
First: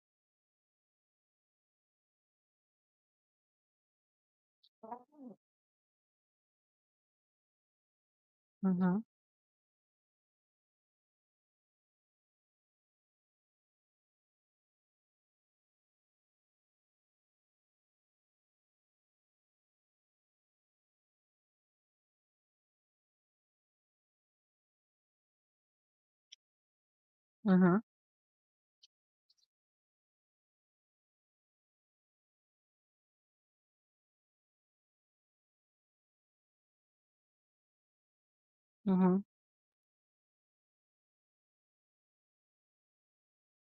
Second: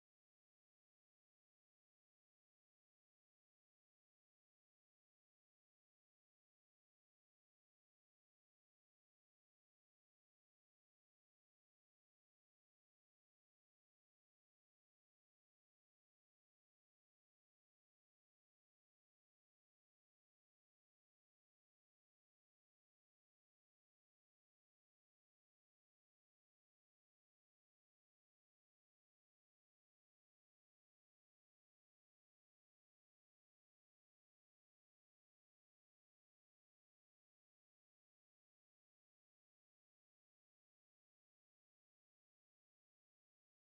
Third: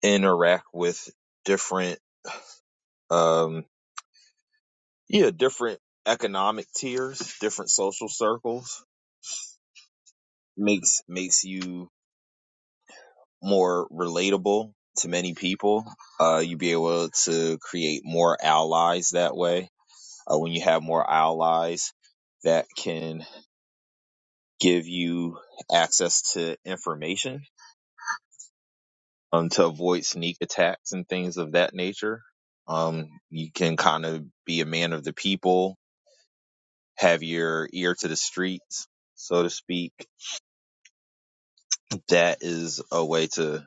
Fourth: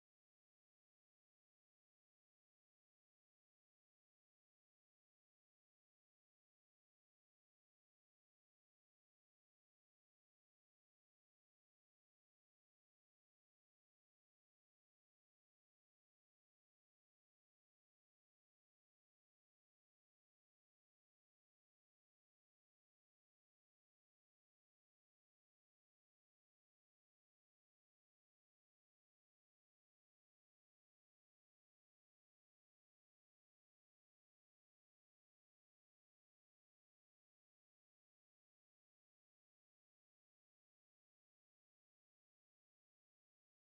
S2: interact with different um yeah different economic tiers different social circles
S1: hmm
S2: makes makes you more relatable to many people uh you be able to create more allies that way uh, when you have more allies that can give you access to information
S1: hmm
S2: um, to avoid sneak attacks and things of that nature. Um, you can kind of be a man of the people, have your ear to the streets,
S1: hmm
S2: so to speak. That is a way to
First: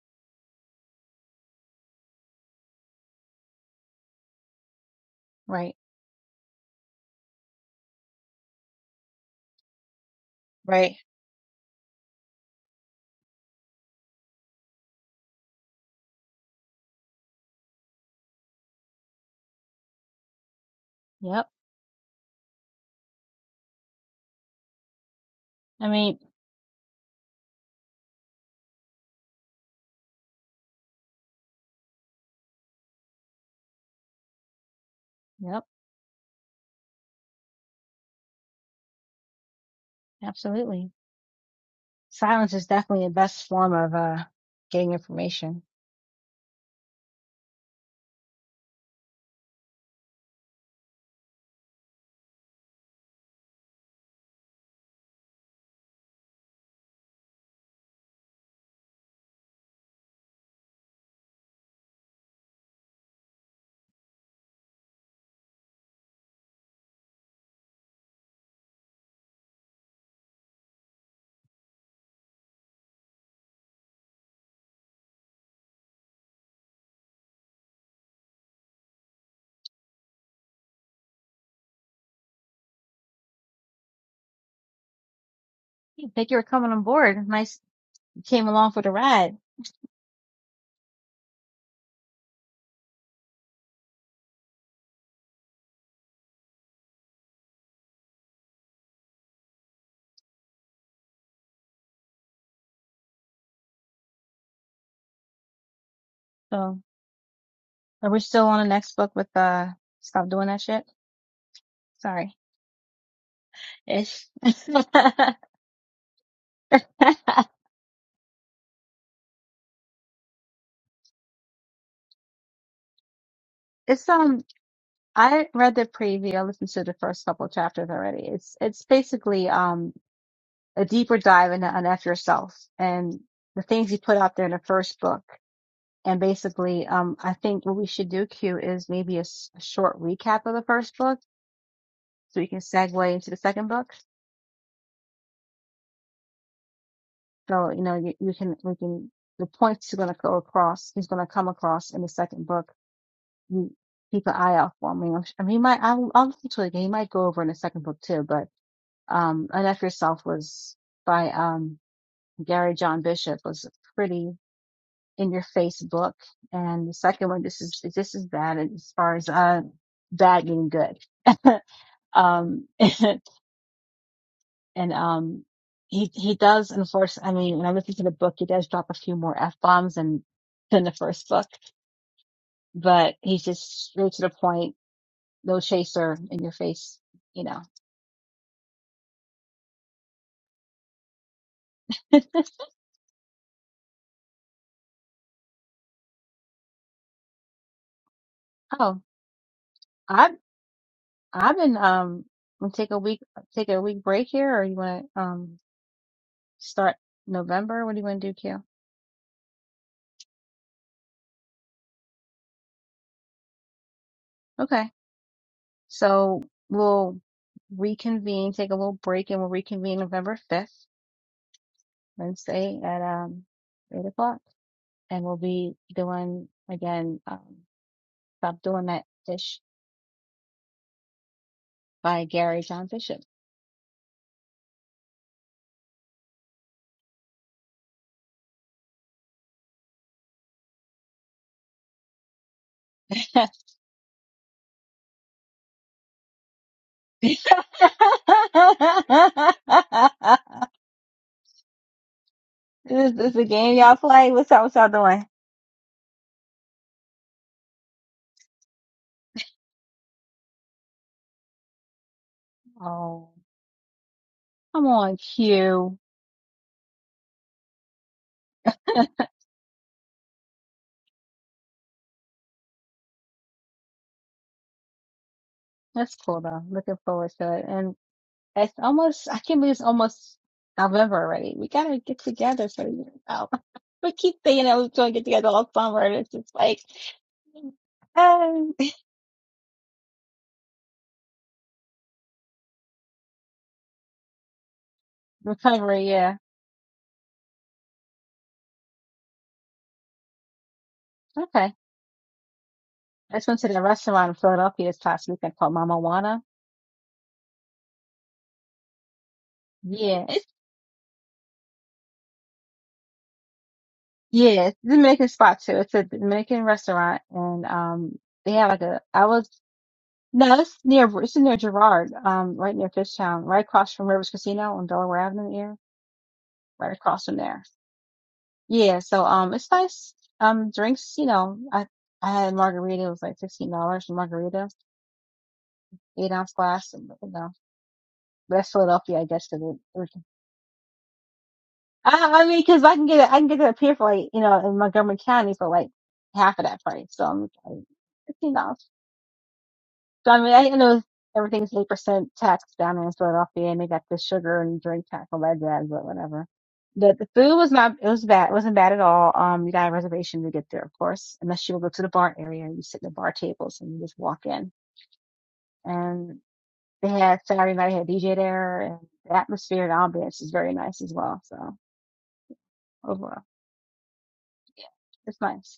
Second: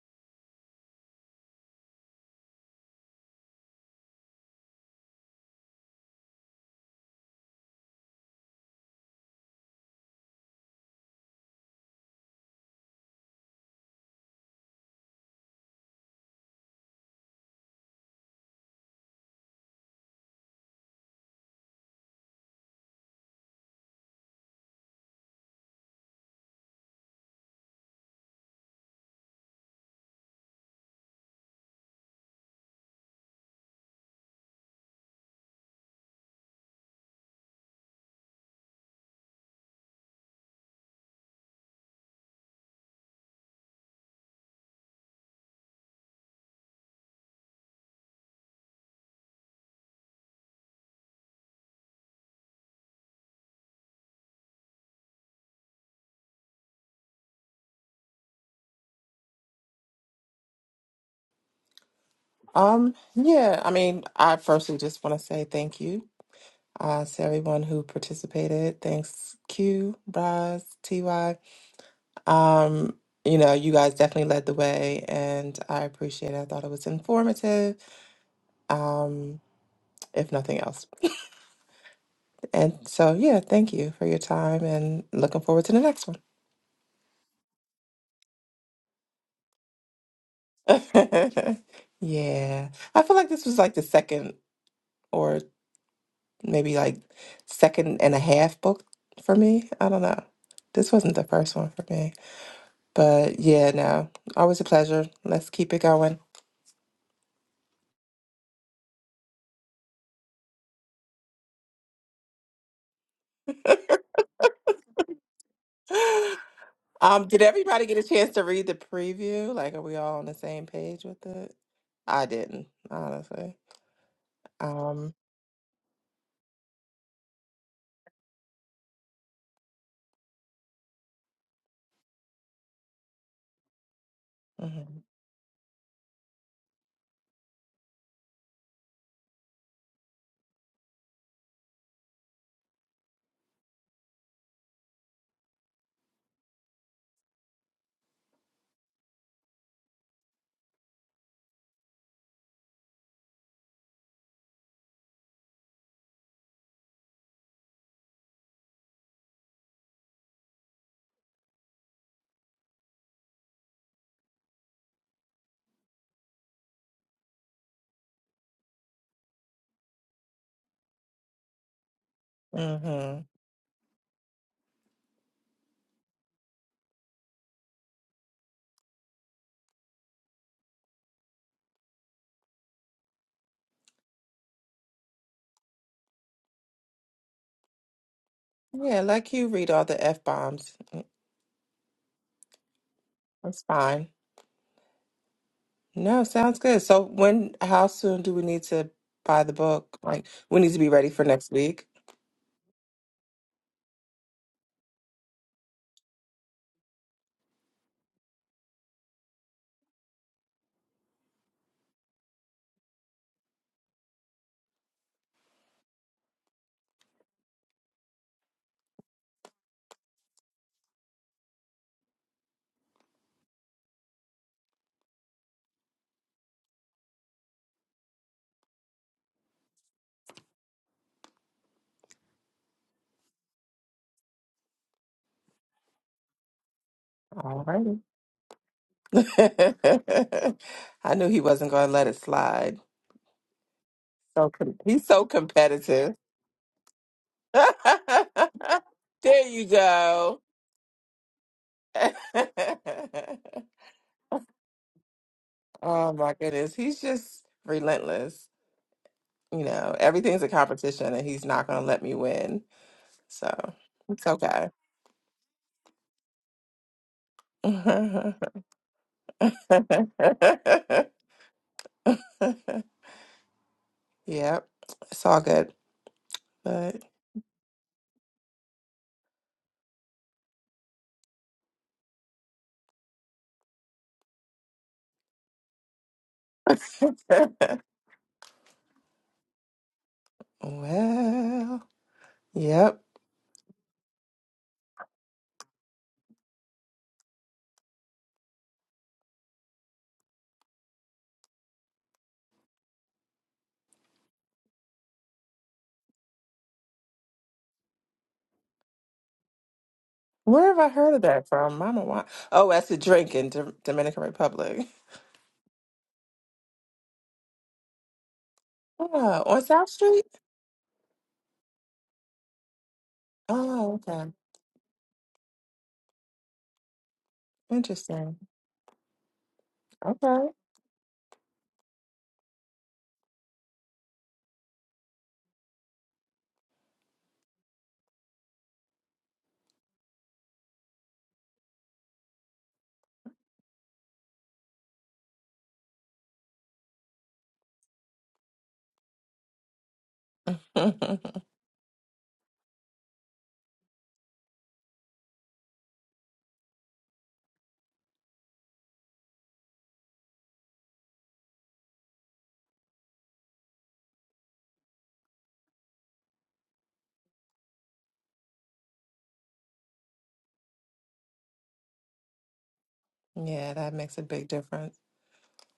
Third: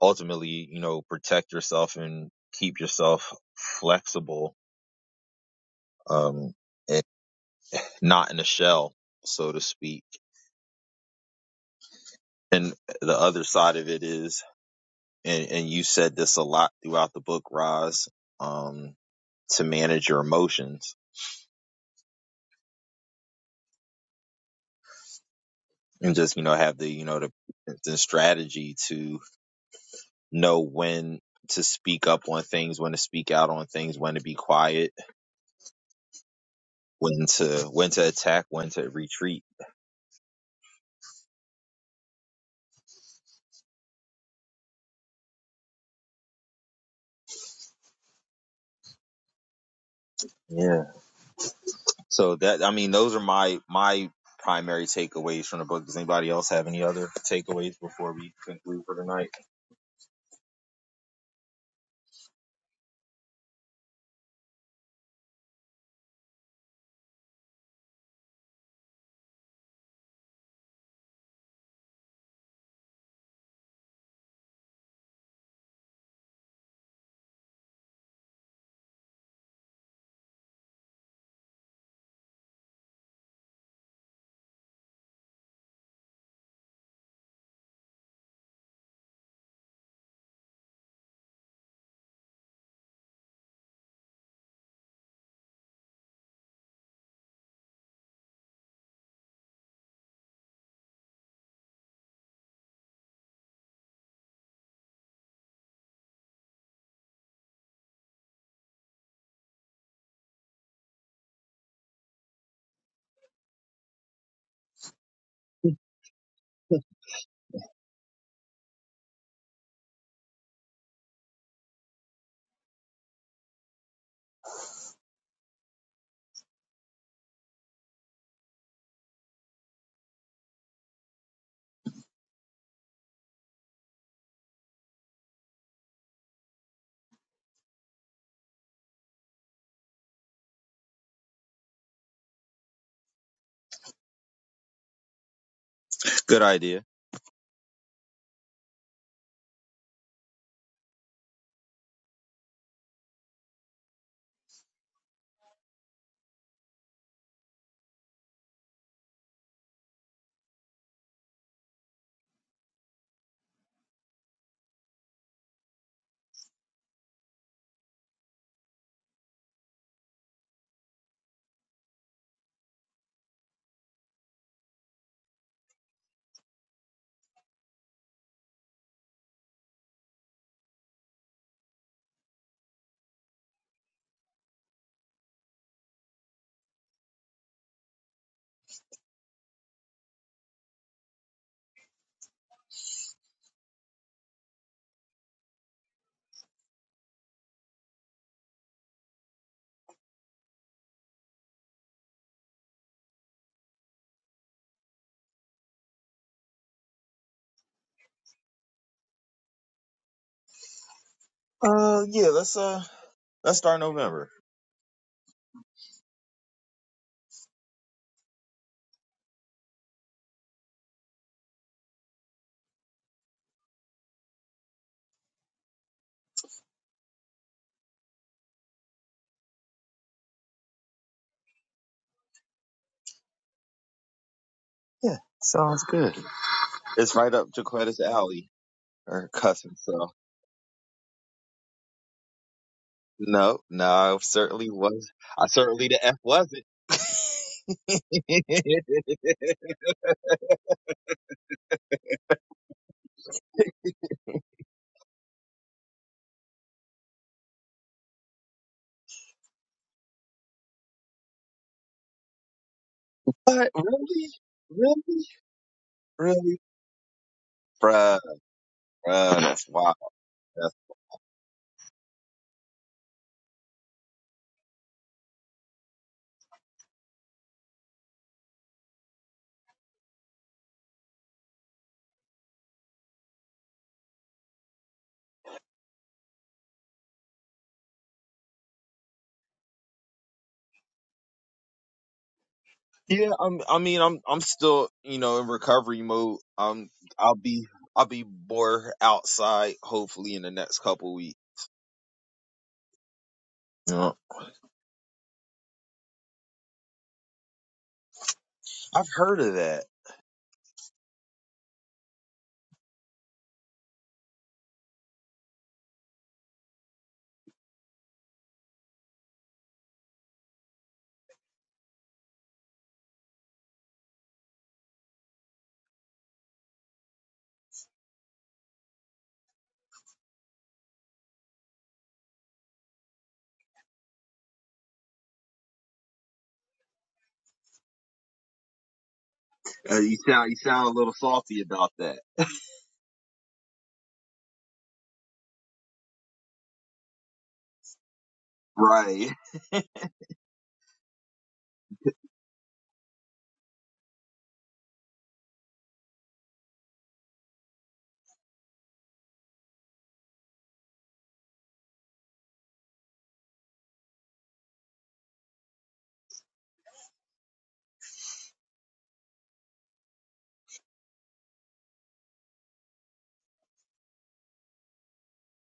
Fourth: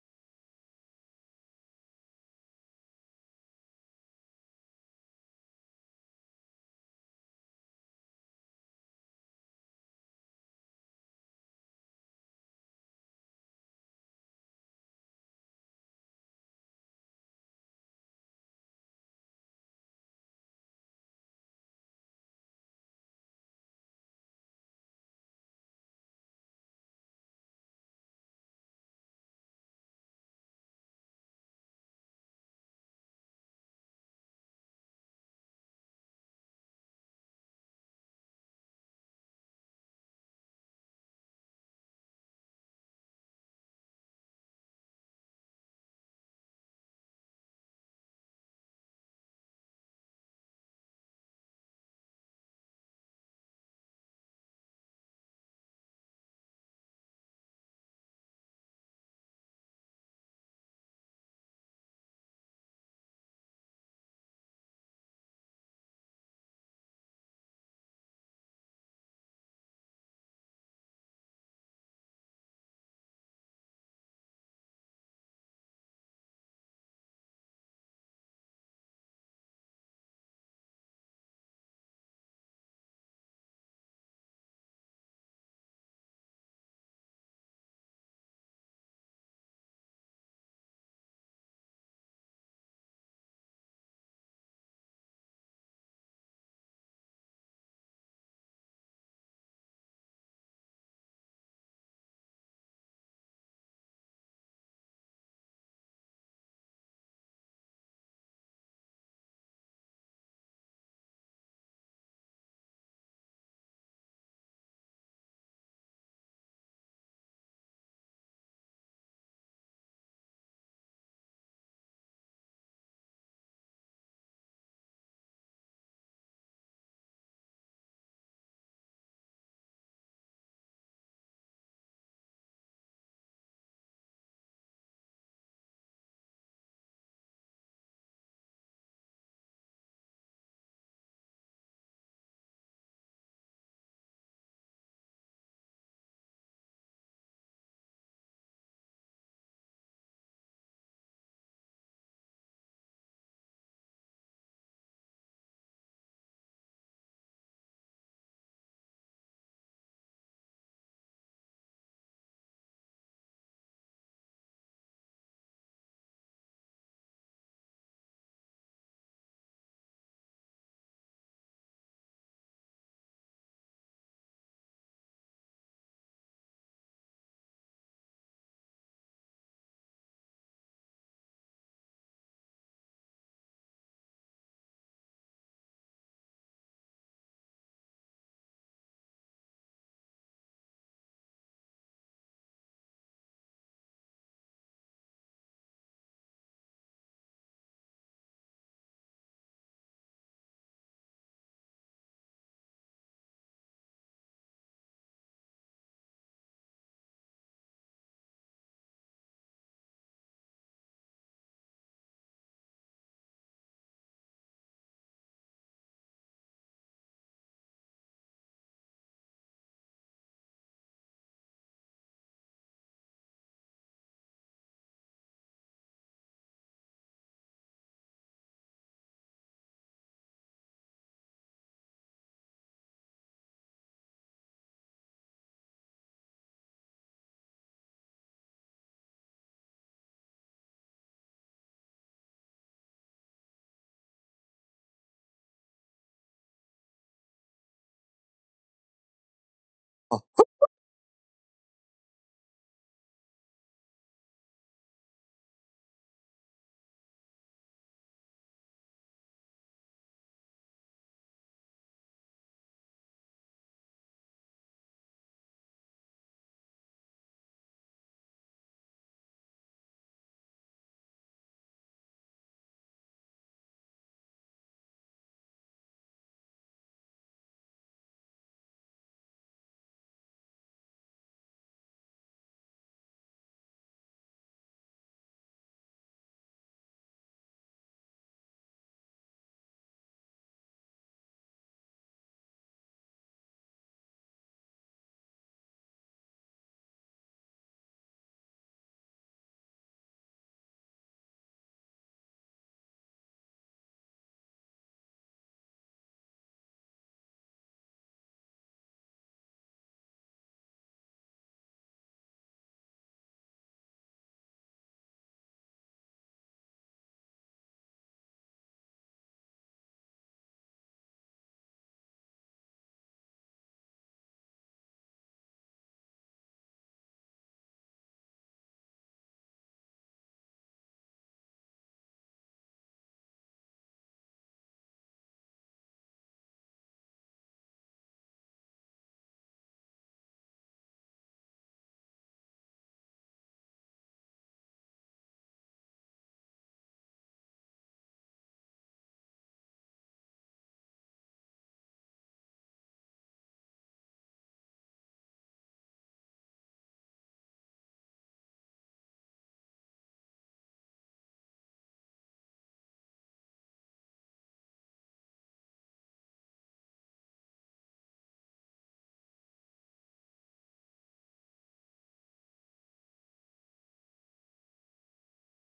S2: ultimately, you know, protect yourself and keep yourself flexible,
S1: Right.
S2: um, and not in a shell, so to speak.
S1: Right.
S2: And the other side of it is and and you said this a lot throughout the book, Roz, um, to manage your emotions
S1: Yep. I
S2: and
S1: mean,
S2: just you know have the you know the, the strategy to know when to speak up on things, when to speak out on things, when to be quiet,
S1: yep.
S2: when to when to attack, when to retreat.
S1: Absolutely. silence is definitely the best form of uh getting information.
S2: Yeah. So that I mean, those are my my primary takeaways from the book. Does anybody else have any other takeaways before we conclude for tonight?
S3: um, yeah, I mean, I firstly just want to say thank you uh, to everyone who participated. Thanks, Q, Braz, TY. Um, you know, you guys definitely led the way, and I appreciate it. I thought it was informative, um, if nothing else. And so, yeah, thank you for your time, and looking forward to the next
S1: Hey,
S3: one.
S1: Thank you for coming on board. Nice you came along for the ride.
S3: yeah, I feel like this was like the second, or maybe like second and a half book for me. I don't know. This wasn't the first one for me. But yeah, no, always a pleasure. Let's keep it going.
S1: So are we still on the next book with uh stop doing that shit? Sorry. Ish.
S3: Um, did everybody get a chance to read the preview? Like, are we all on the same page with it? I didn't, honestly.
S1: it's um
S3: Um,
S1: I read the preview, I listened to the first couple of chapters already. It's it's basically um a deeper dive into on F yourself and the things you put out there in the first
S3: mm-hmm,
S1: book. And basically, um, I think what we should do, Q, is maybe a, s- a short recap of the first book so we can segue into the second book.
S2: Good idea.
S1: So you know, you, you can we can the points you're going to go across is going to come across in the second book. You keep an eye out for me. I'm, I mean, he might I'll, I'll listen to it again. He might go over in the second book too. But um, enough yourself was by um Gary John Bishop was a pretty in your face book, and the second one this is this is bad as far as uh bad meaning good. um
S3: hmm
S1: and um he he does enforce i mean when i listen to the book he does drop a few more f-bombs than than the first book but he's just straight to the point no chaser in your face you know
S3: Yeah, like you read all the F bombs. Mm, That's fine. No, sounds good. So when, how soon do we need to
S1: oh
S3: buy the book? Like,
S1: i've
S3: we need to be ready for next
S1: i've been
S3: week.
S1: um gonna take a week take a week break here or you want to um start november what do you want to do q
S2: Uh, yeah. Let's uh, let's start November.
S1: okay so we'll reconvene take a little break and we'll reconvene november 5th wednesday at um eight o'clock and we'll be doing again um, stop doing that fish by gary john bishop
S2: Yeah, sounds good. It's right up
S3: All
S2: Jaquetta's
S3: righty.
S2: alley or cousin. So
S3: I knew he wasn't going to let it slide.
S2: no, no, I
S3: So
S2: certainly
S3: com- he's
S2: was.
S3: so
S2: I certainly the
S3: competitive.
S2: F wasn't.
S1: this
S3: there you go.
S1: is this a game y'all play what's up what's y'all doing
S3: oh my goodness. He's just relentless. You know, everything's a competition and he's not going to let me win.
S1: oh
S3: So
S2: but
S3: it's
S2: really,
S3: okay.
S1: come on
S2: really,
S1: q
S2: really, bruh, bruh, that's wild. That's,
S3: yep. It's all good.
S1: that's cool though
S3: But
S1: looking forward to it and it's almost i can't believe it's almost november already we gotta get together for you know we keep thinking that we're gonna get together all summer and it's just like um,
S3: well, yep.
S2: yeah, I'm. I mean, I'm. I'm still, you know, in recovery
S1: recovery yeah
S2: mode. Um, I'll be. I'll be more outside. Hopefully, in the next couple weeks.
S1: okay I just went to the
S2: You know,
S1: restaurant in Philadelphia this past weekend called Mama Juana.
S2: I've heard of that.
S1: Yeah, it's
S3: Where have I heard of that from? Mama, why? Oh, that's a drink in D- Dominican
S1: yeah, it's
S3: Republic.
S1: a Dominican spot too. It's a Dominican restaurant, and um, they have like a. I
S3: Oh,
S1: was
S3: on South Street?
S1: no, it's near it's near Girard, um, right near Fishtown, right across
S3: Oh,
S1: from
S3: okay.
S1: Rivers Casino on Delaware Avenue here, right across from there.
S3: Interesting.
S1: Yeah, so um, it's nice.
S3: Okay.
S1: Um, drinks, you know, I I had a margarita. It was like fifteen dollars for margarita, eight ounce glass. And, you know, but that's Philadelphia, I guess,
S2: Uh,
S1: because
S2: you sound. You sound a little salty about that.
S1: I, I mean, because I can get it, I can get it up here for like you know in Montgomery County for like half of that price. So I'm like fifteen dollars.
S2: Right.
S1: So I mean, I, I know everything's eight percent tax down in Philadelphia, and they got the sugar and drink tax all that jazz, but whatever. The the food was not it was bad. It wasn't bad at all. Um, you got a reservation to get there, of course, unless you will go to the bar area. You sit in the bar tables and you just walk in. And they had Saturday night had DJ there, and the atmosphere and ambiance is very nice as well. So overall,
S3: Yeah, that makes a big
S1: yeah,
S3: difference.
S1: it's nice.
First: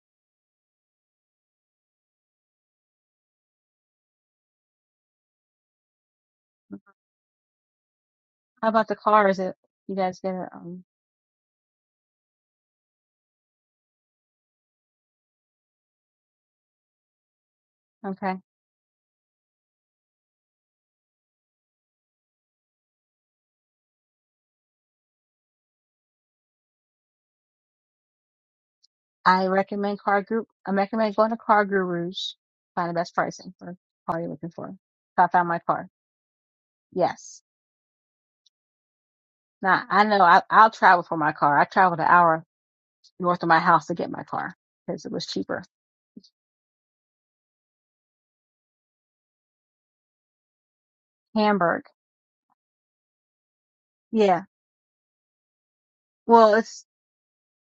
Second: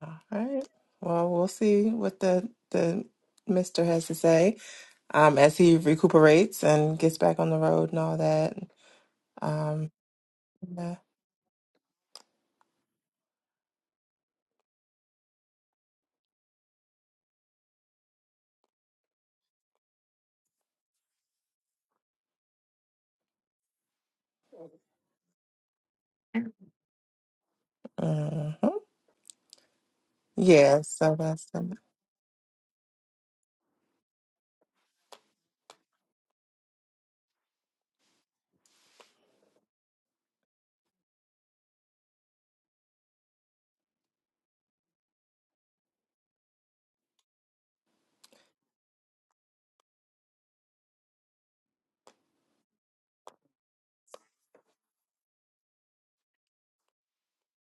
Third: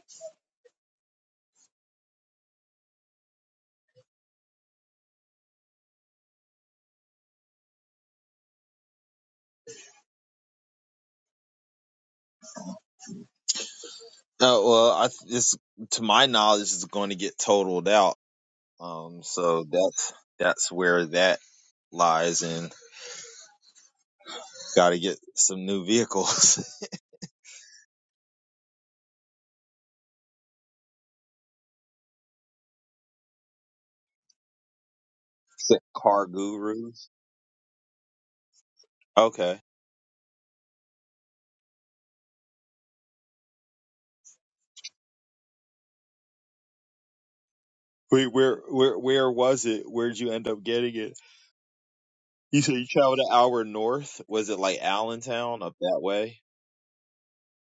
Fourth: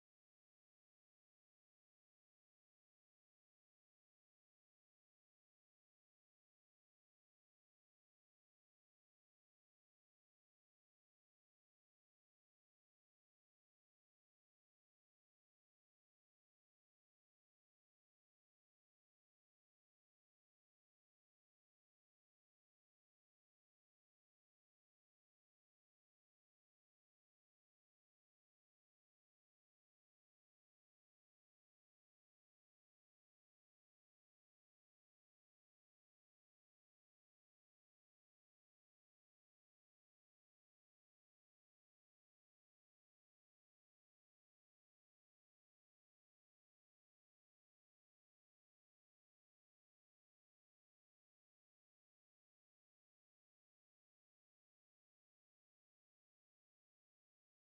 S3: All right. Well, we'll see what the the mister has to say um, as he recuperates and gets back on the road and all that.
S1: How about the car? Is it
S3: Um,
S1: you guys get it? Um,
S3: yeah.
S2: No, well, I th- this to my knowledge is going to get totaled out.
S1: okay.
S2: Um, so that's that's where that lies, and got to get some new vehicles.
S3: Mhm.
S1: I recommend Car Group. I
S3: Yeah, so
S1: recommend going to
S3: that's
S1: Car Gurus. Find the best pricing for the car you're looking for. So I found my car.
S2: Car gurus.
S1: Yes.
S2: Okay.
S1: Now I know I, I'll travel for my car. I traveled an hour north of my house to get my car because it was cheaper.
S2: Wait, where where where was it? Where'd you end up getting it?
S1: Hamburg.
S2: You said you traveled an hour north.
S1: Yeah.
S2: Was it like Allentown up that way?
S1: Well, it's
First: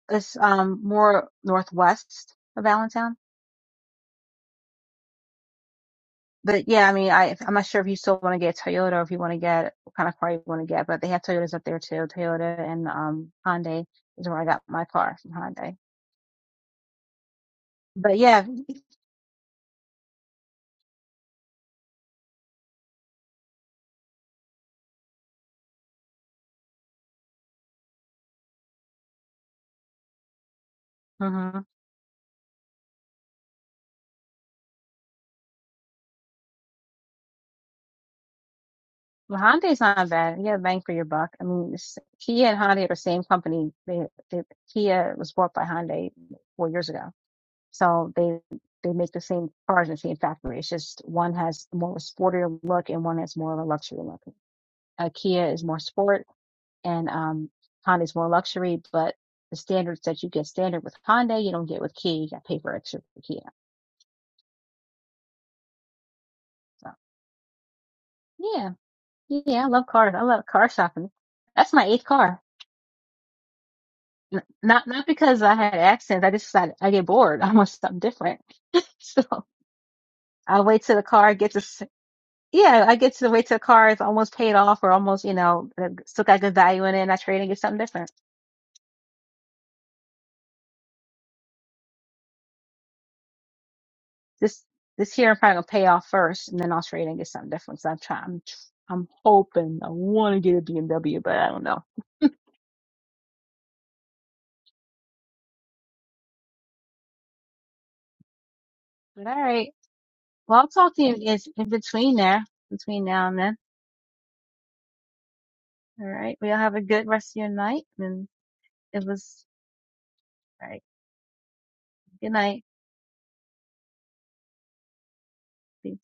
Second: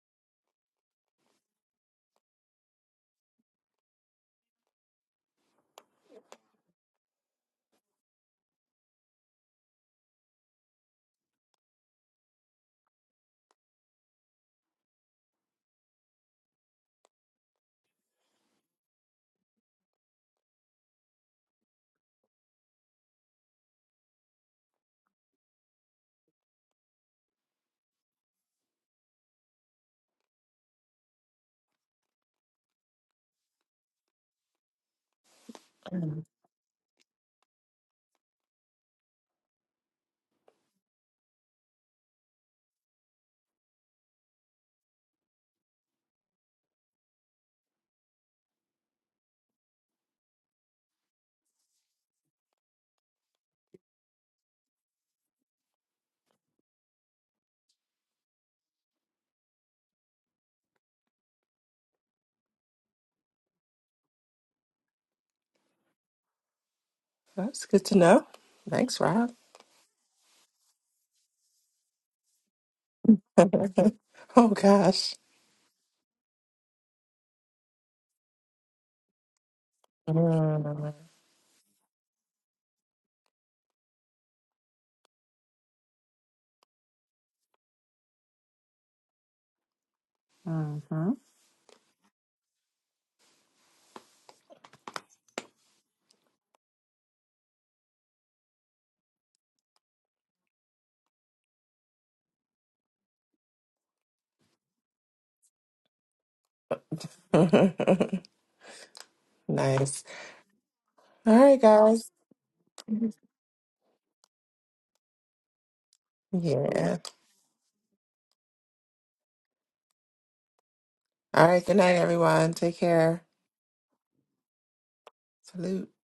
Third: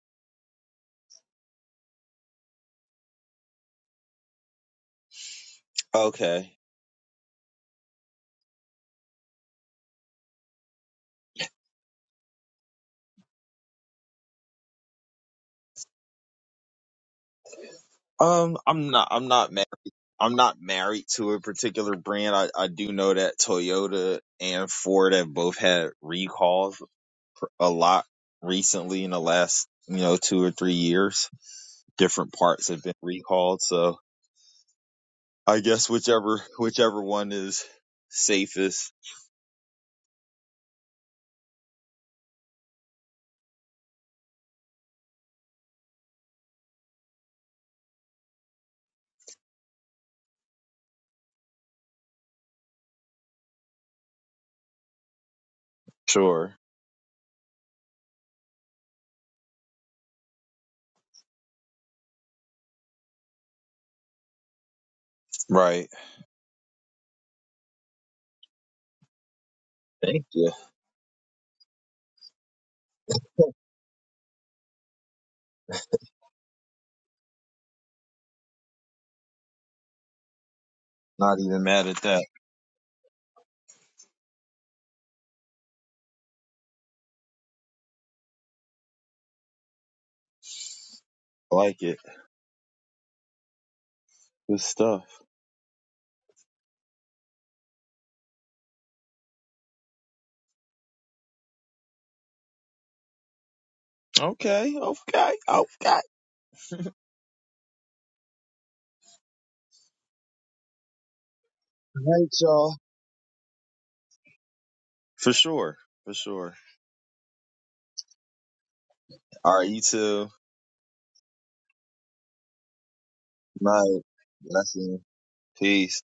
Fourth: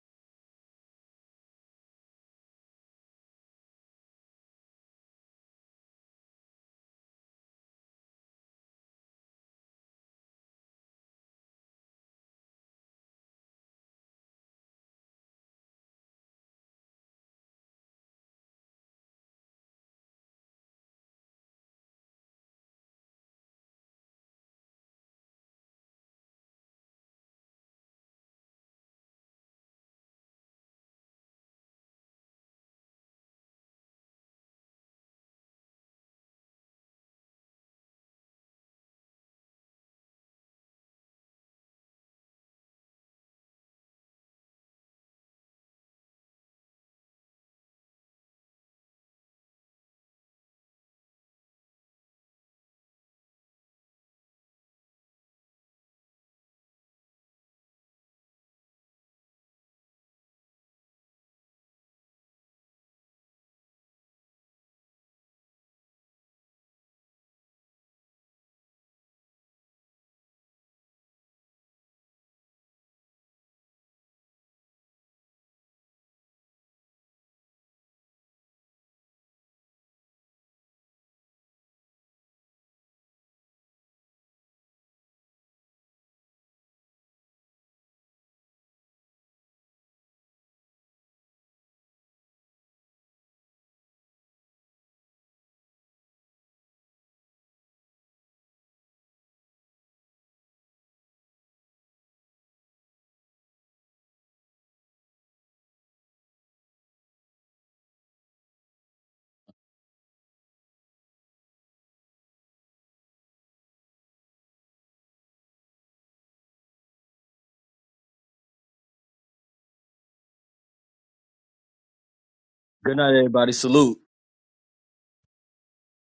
S1: it's um more northwest of Allentown.
S2: Okay.
S1: But yeah, I mean, I I'm not sure if you still want to get Toyota or if you want to get what kind of car you want to get, but they have Toyotas up there too. Toyota and um Hyundai is where I got my car from Hyundai. But yeah,
S2: Um, I'm not. I'm not. Ma- I'm not married to a particular brand. I, I do know that Toyota and Ford have both had recalls a lot recently in the last, you know, two or three years.
S1: hmm
S2: Different parts have been recalled. So I guess
S3: mm,
S2: whichever, whichever one is safest.
S1: well, Hyundai's not bad. You get bang for your buck. I mean, it's, Kia and Hyundai are the same company. They, they Kia was bought by Hyundai four years ago, so they they make the same cars in the same factory. It's just one has more of a sportier look and one has more of a luxury look. Uh, Kia is more sport
S2: Sure.
S1: and um Honda's more luxury, but the standards that you get standard with Honda, you don't get with Kia. You got to pay for extra for Kia.
S2: Right.
S1: So
S3: that's good to know.
S1: yeah,
S3: Thanks, Rob.
S1: yeah, I love cars. I
S2: Thank
S1: love
S2: you.
S1: car shopping. That's my eighth car. N-
S3: Oh
S1: Not not
S3: gosh.
S1: because I had accidents. I just decided I get bored. I want something different. so I wait
S3: Mm.
S1: till the car
S2: Not
S1: gets a.
S2: even
S1: s-
S2: mad at that.
S1: Yeah, I get to wait till the car is almost paid off or almost, you know, uh, still got good value in it, and I trade and get something different.
S3: Mm-hmm.
S2: I Like it. Good
S1: this
S2: stuff.
S1: this year I'm probably gonna pay off first, and then I'll trade and get something different. So I'm trying. I'm I'm hoping I want to get a BMW, but I don't know.
S2: Okay. Okay. Okay. All
S1: But all right.
S3: Nice.
S1: Well, I'll talk to you
S3: All
S1: in,
S3: right,
S1: in
S3: guys.
S1: between
S2: right,
S1: there,
S2: y'all.
S1: between now and then.
S2: For sure.
S1: All
S2: For
S1: right. we
S2: sure.
S1: all have a
S3: Yeah.
S1: good rest of your night, and it was
S2: All right. You too.
S1: all right.
S3: All right. Good night,
S1: Good
S3: everyone.
S1: night.
S3: Take
S4: Good night,
S3: care.
S4: everybody. Salute.
S2: Night. Blessing.
S3: salute
S2: Peace.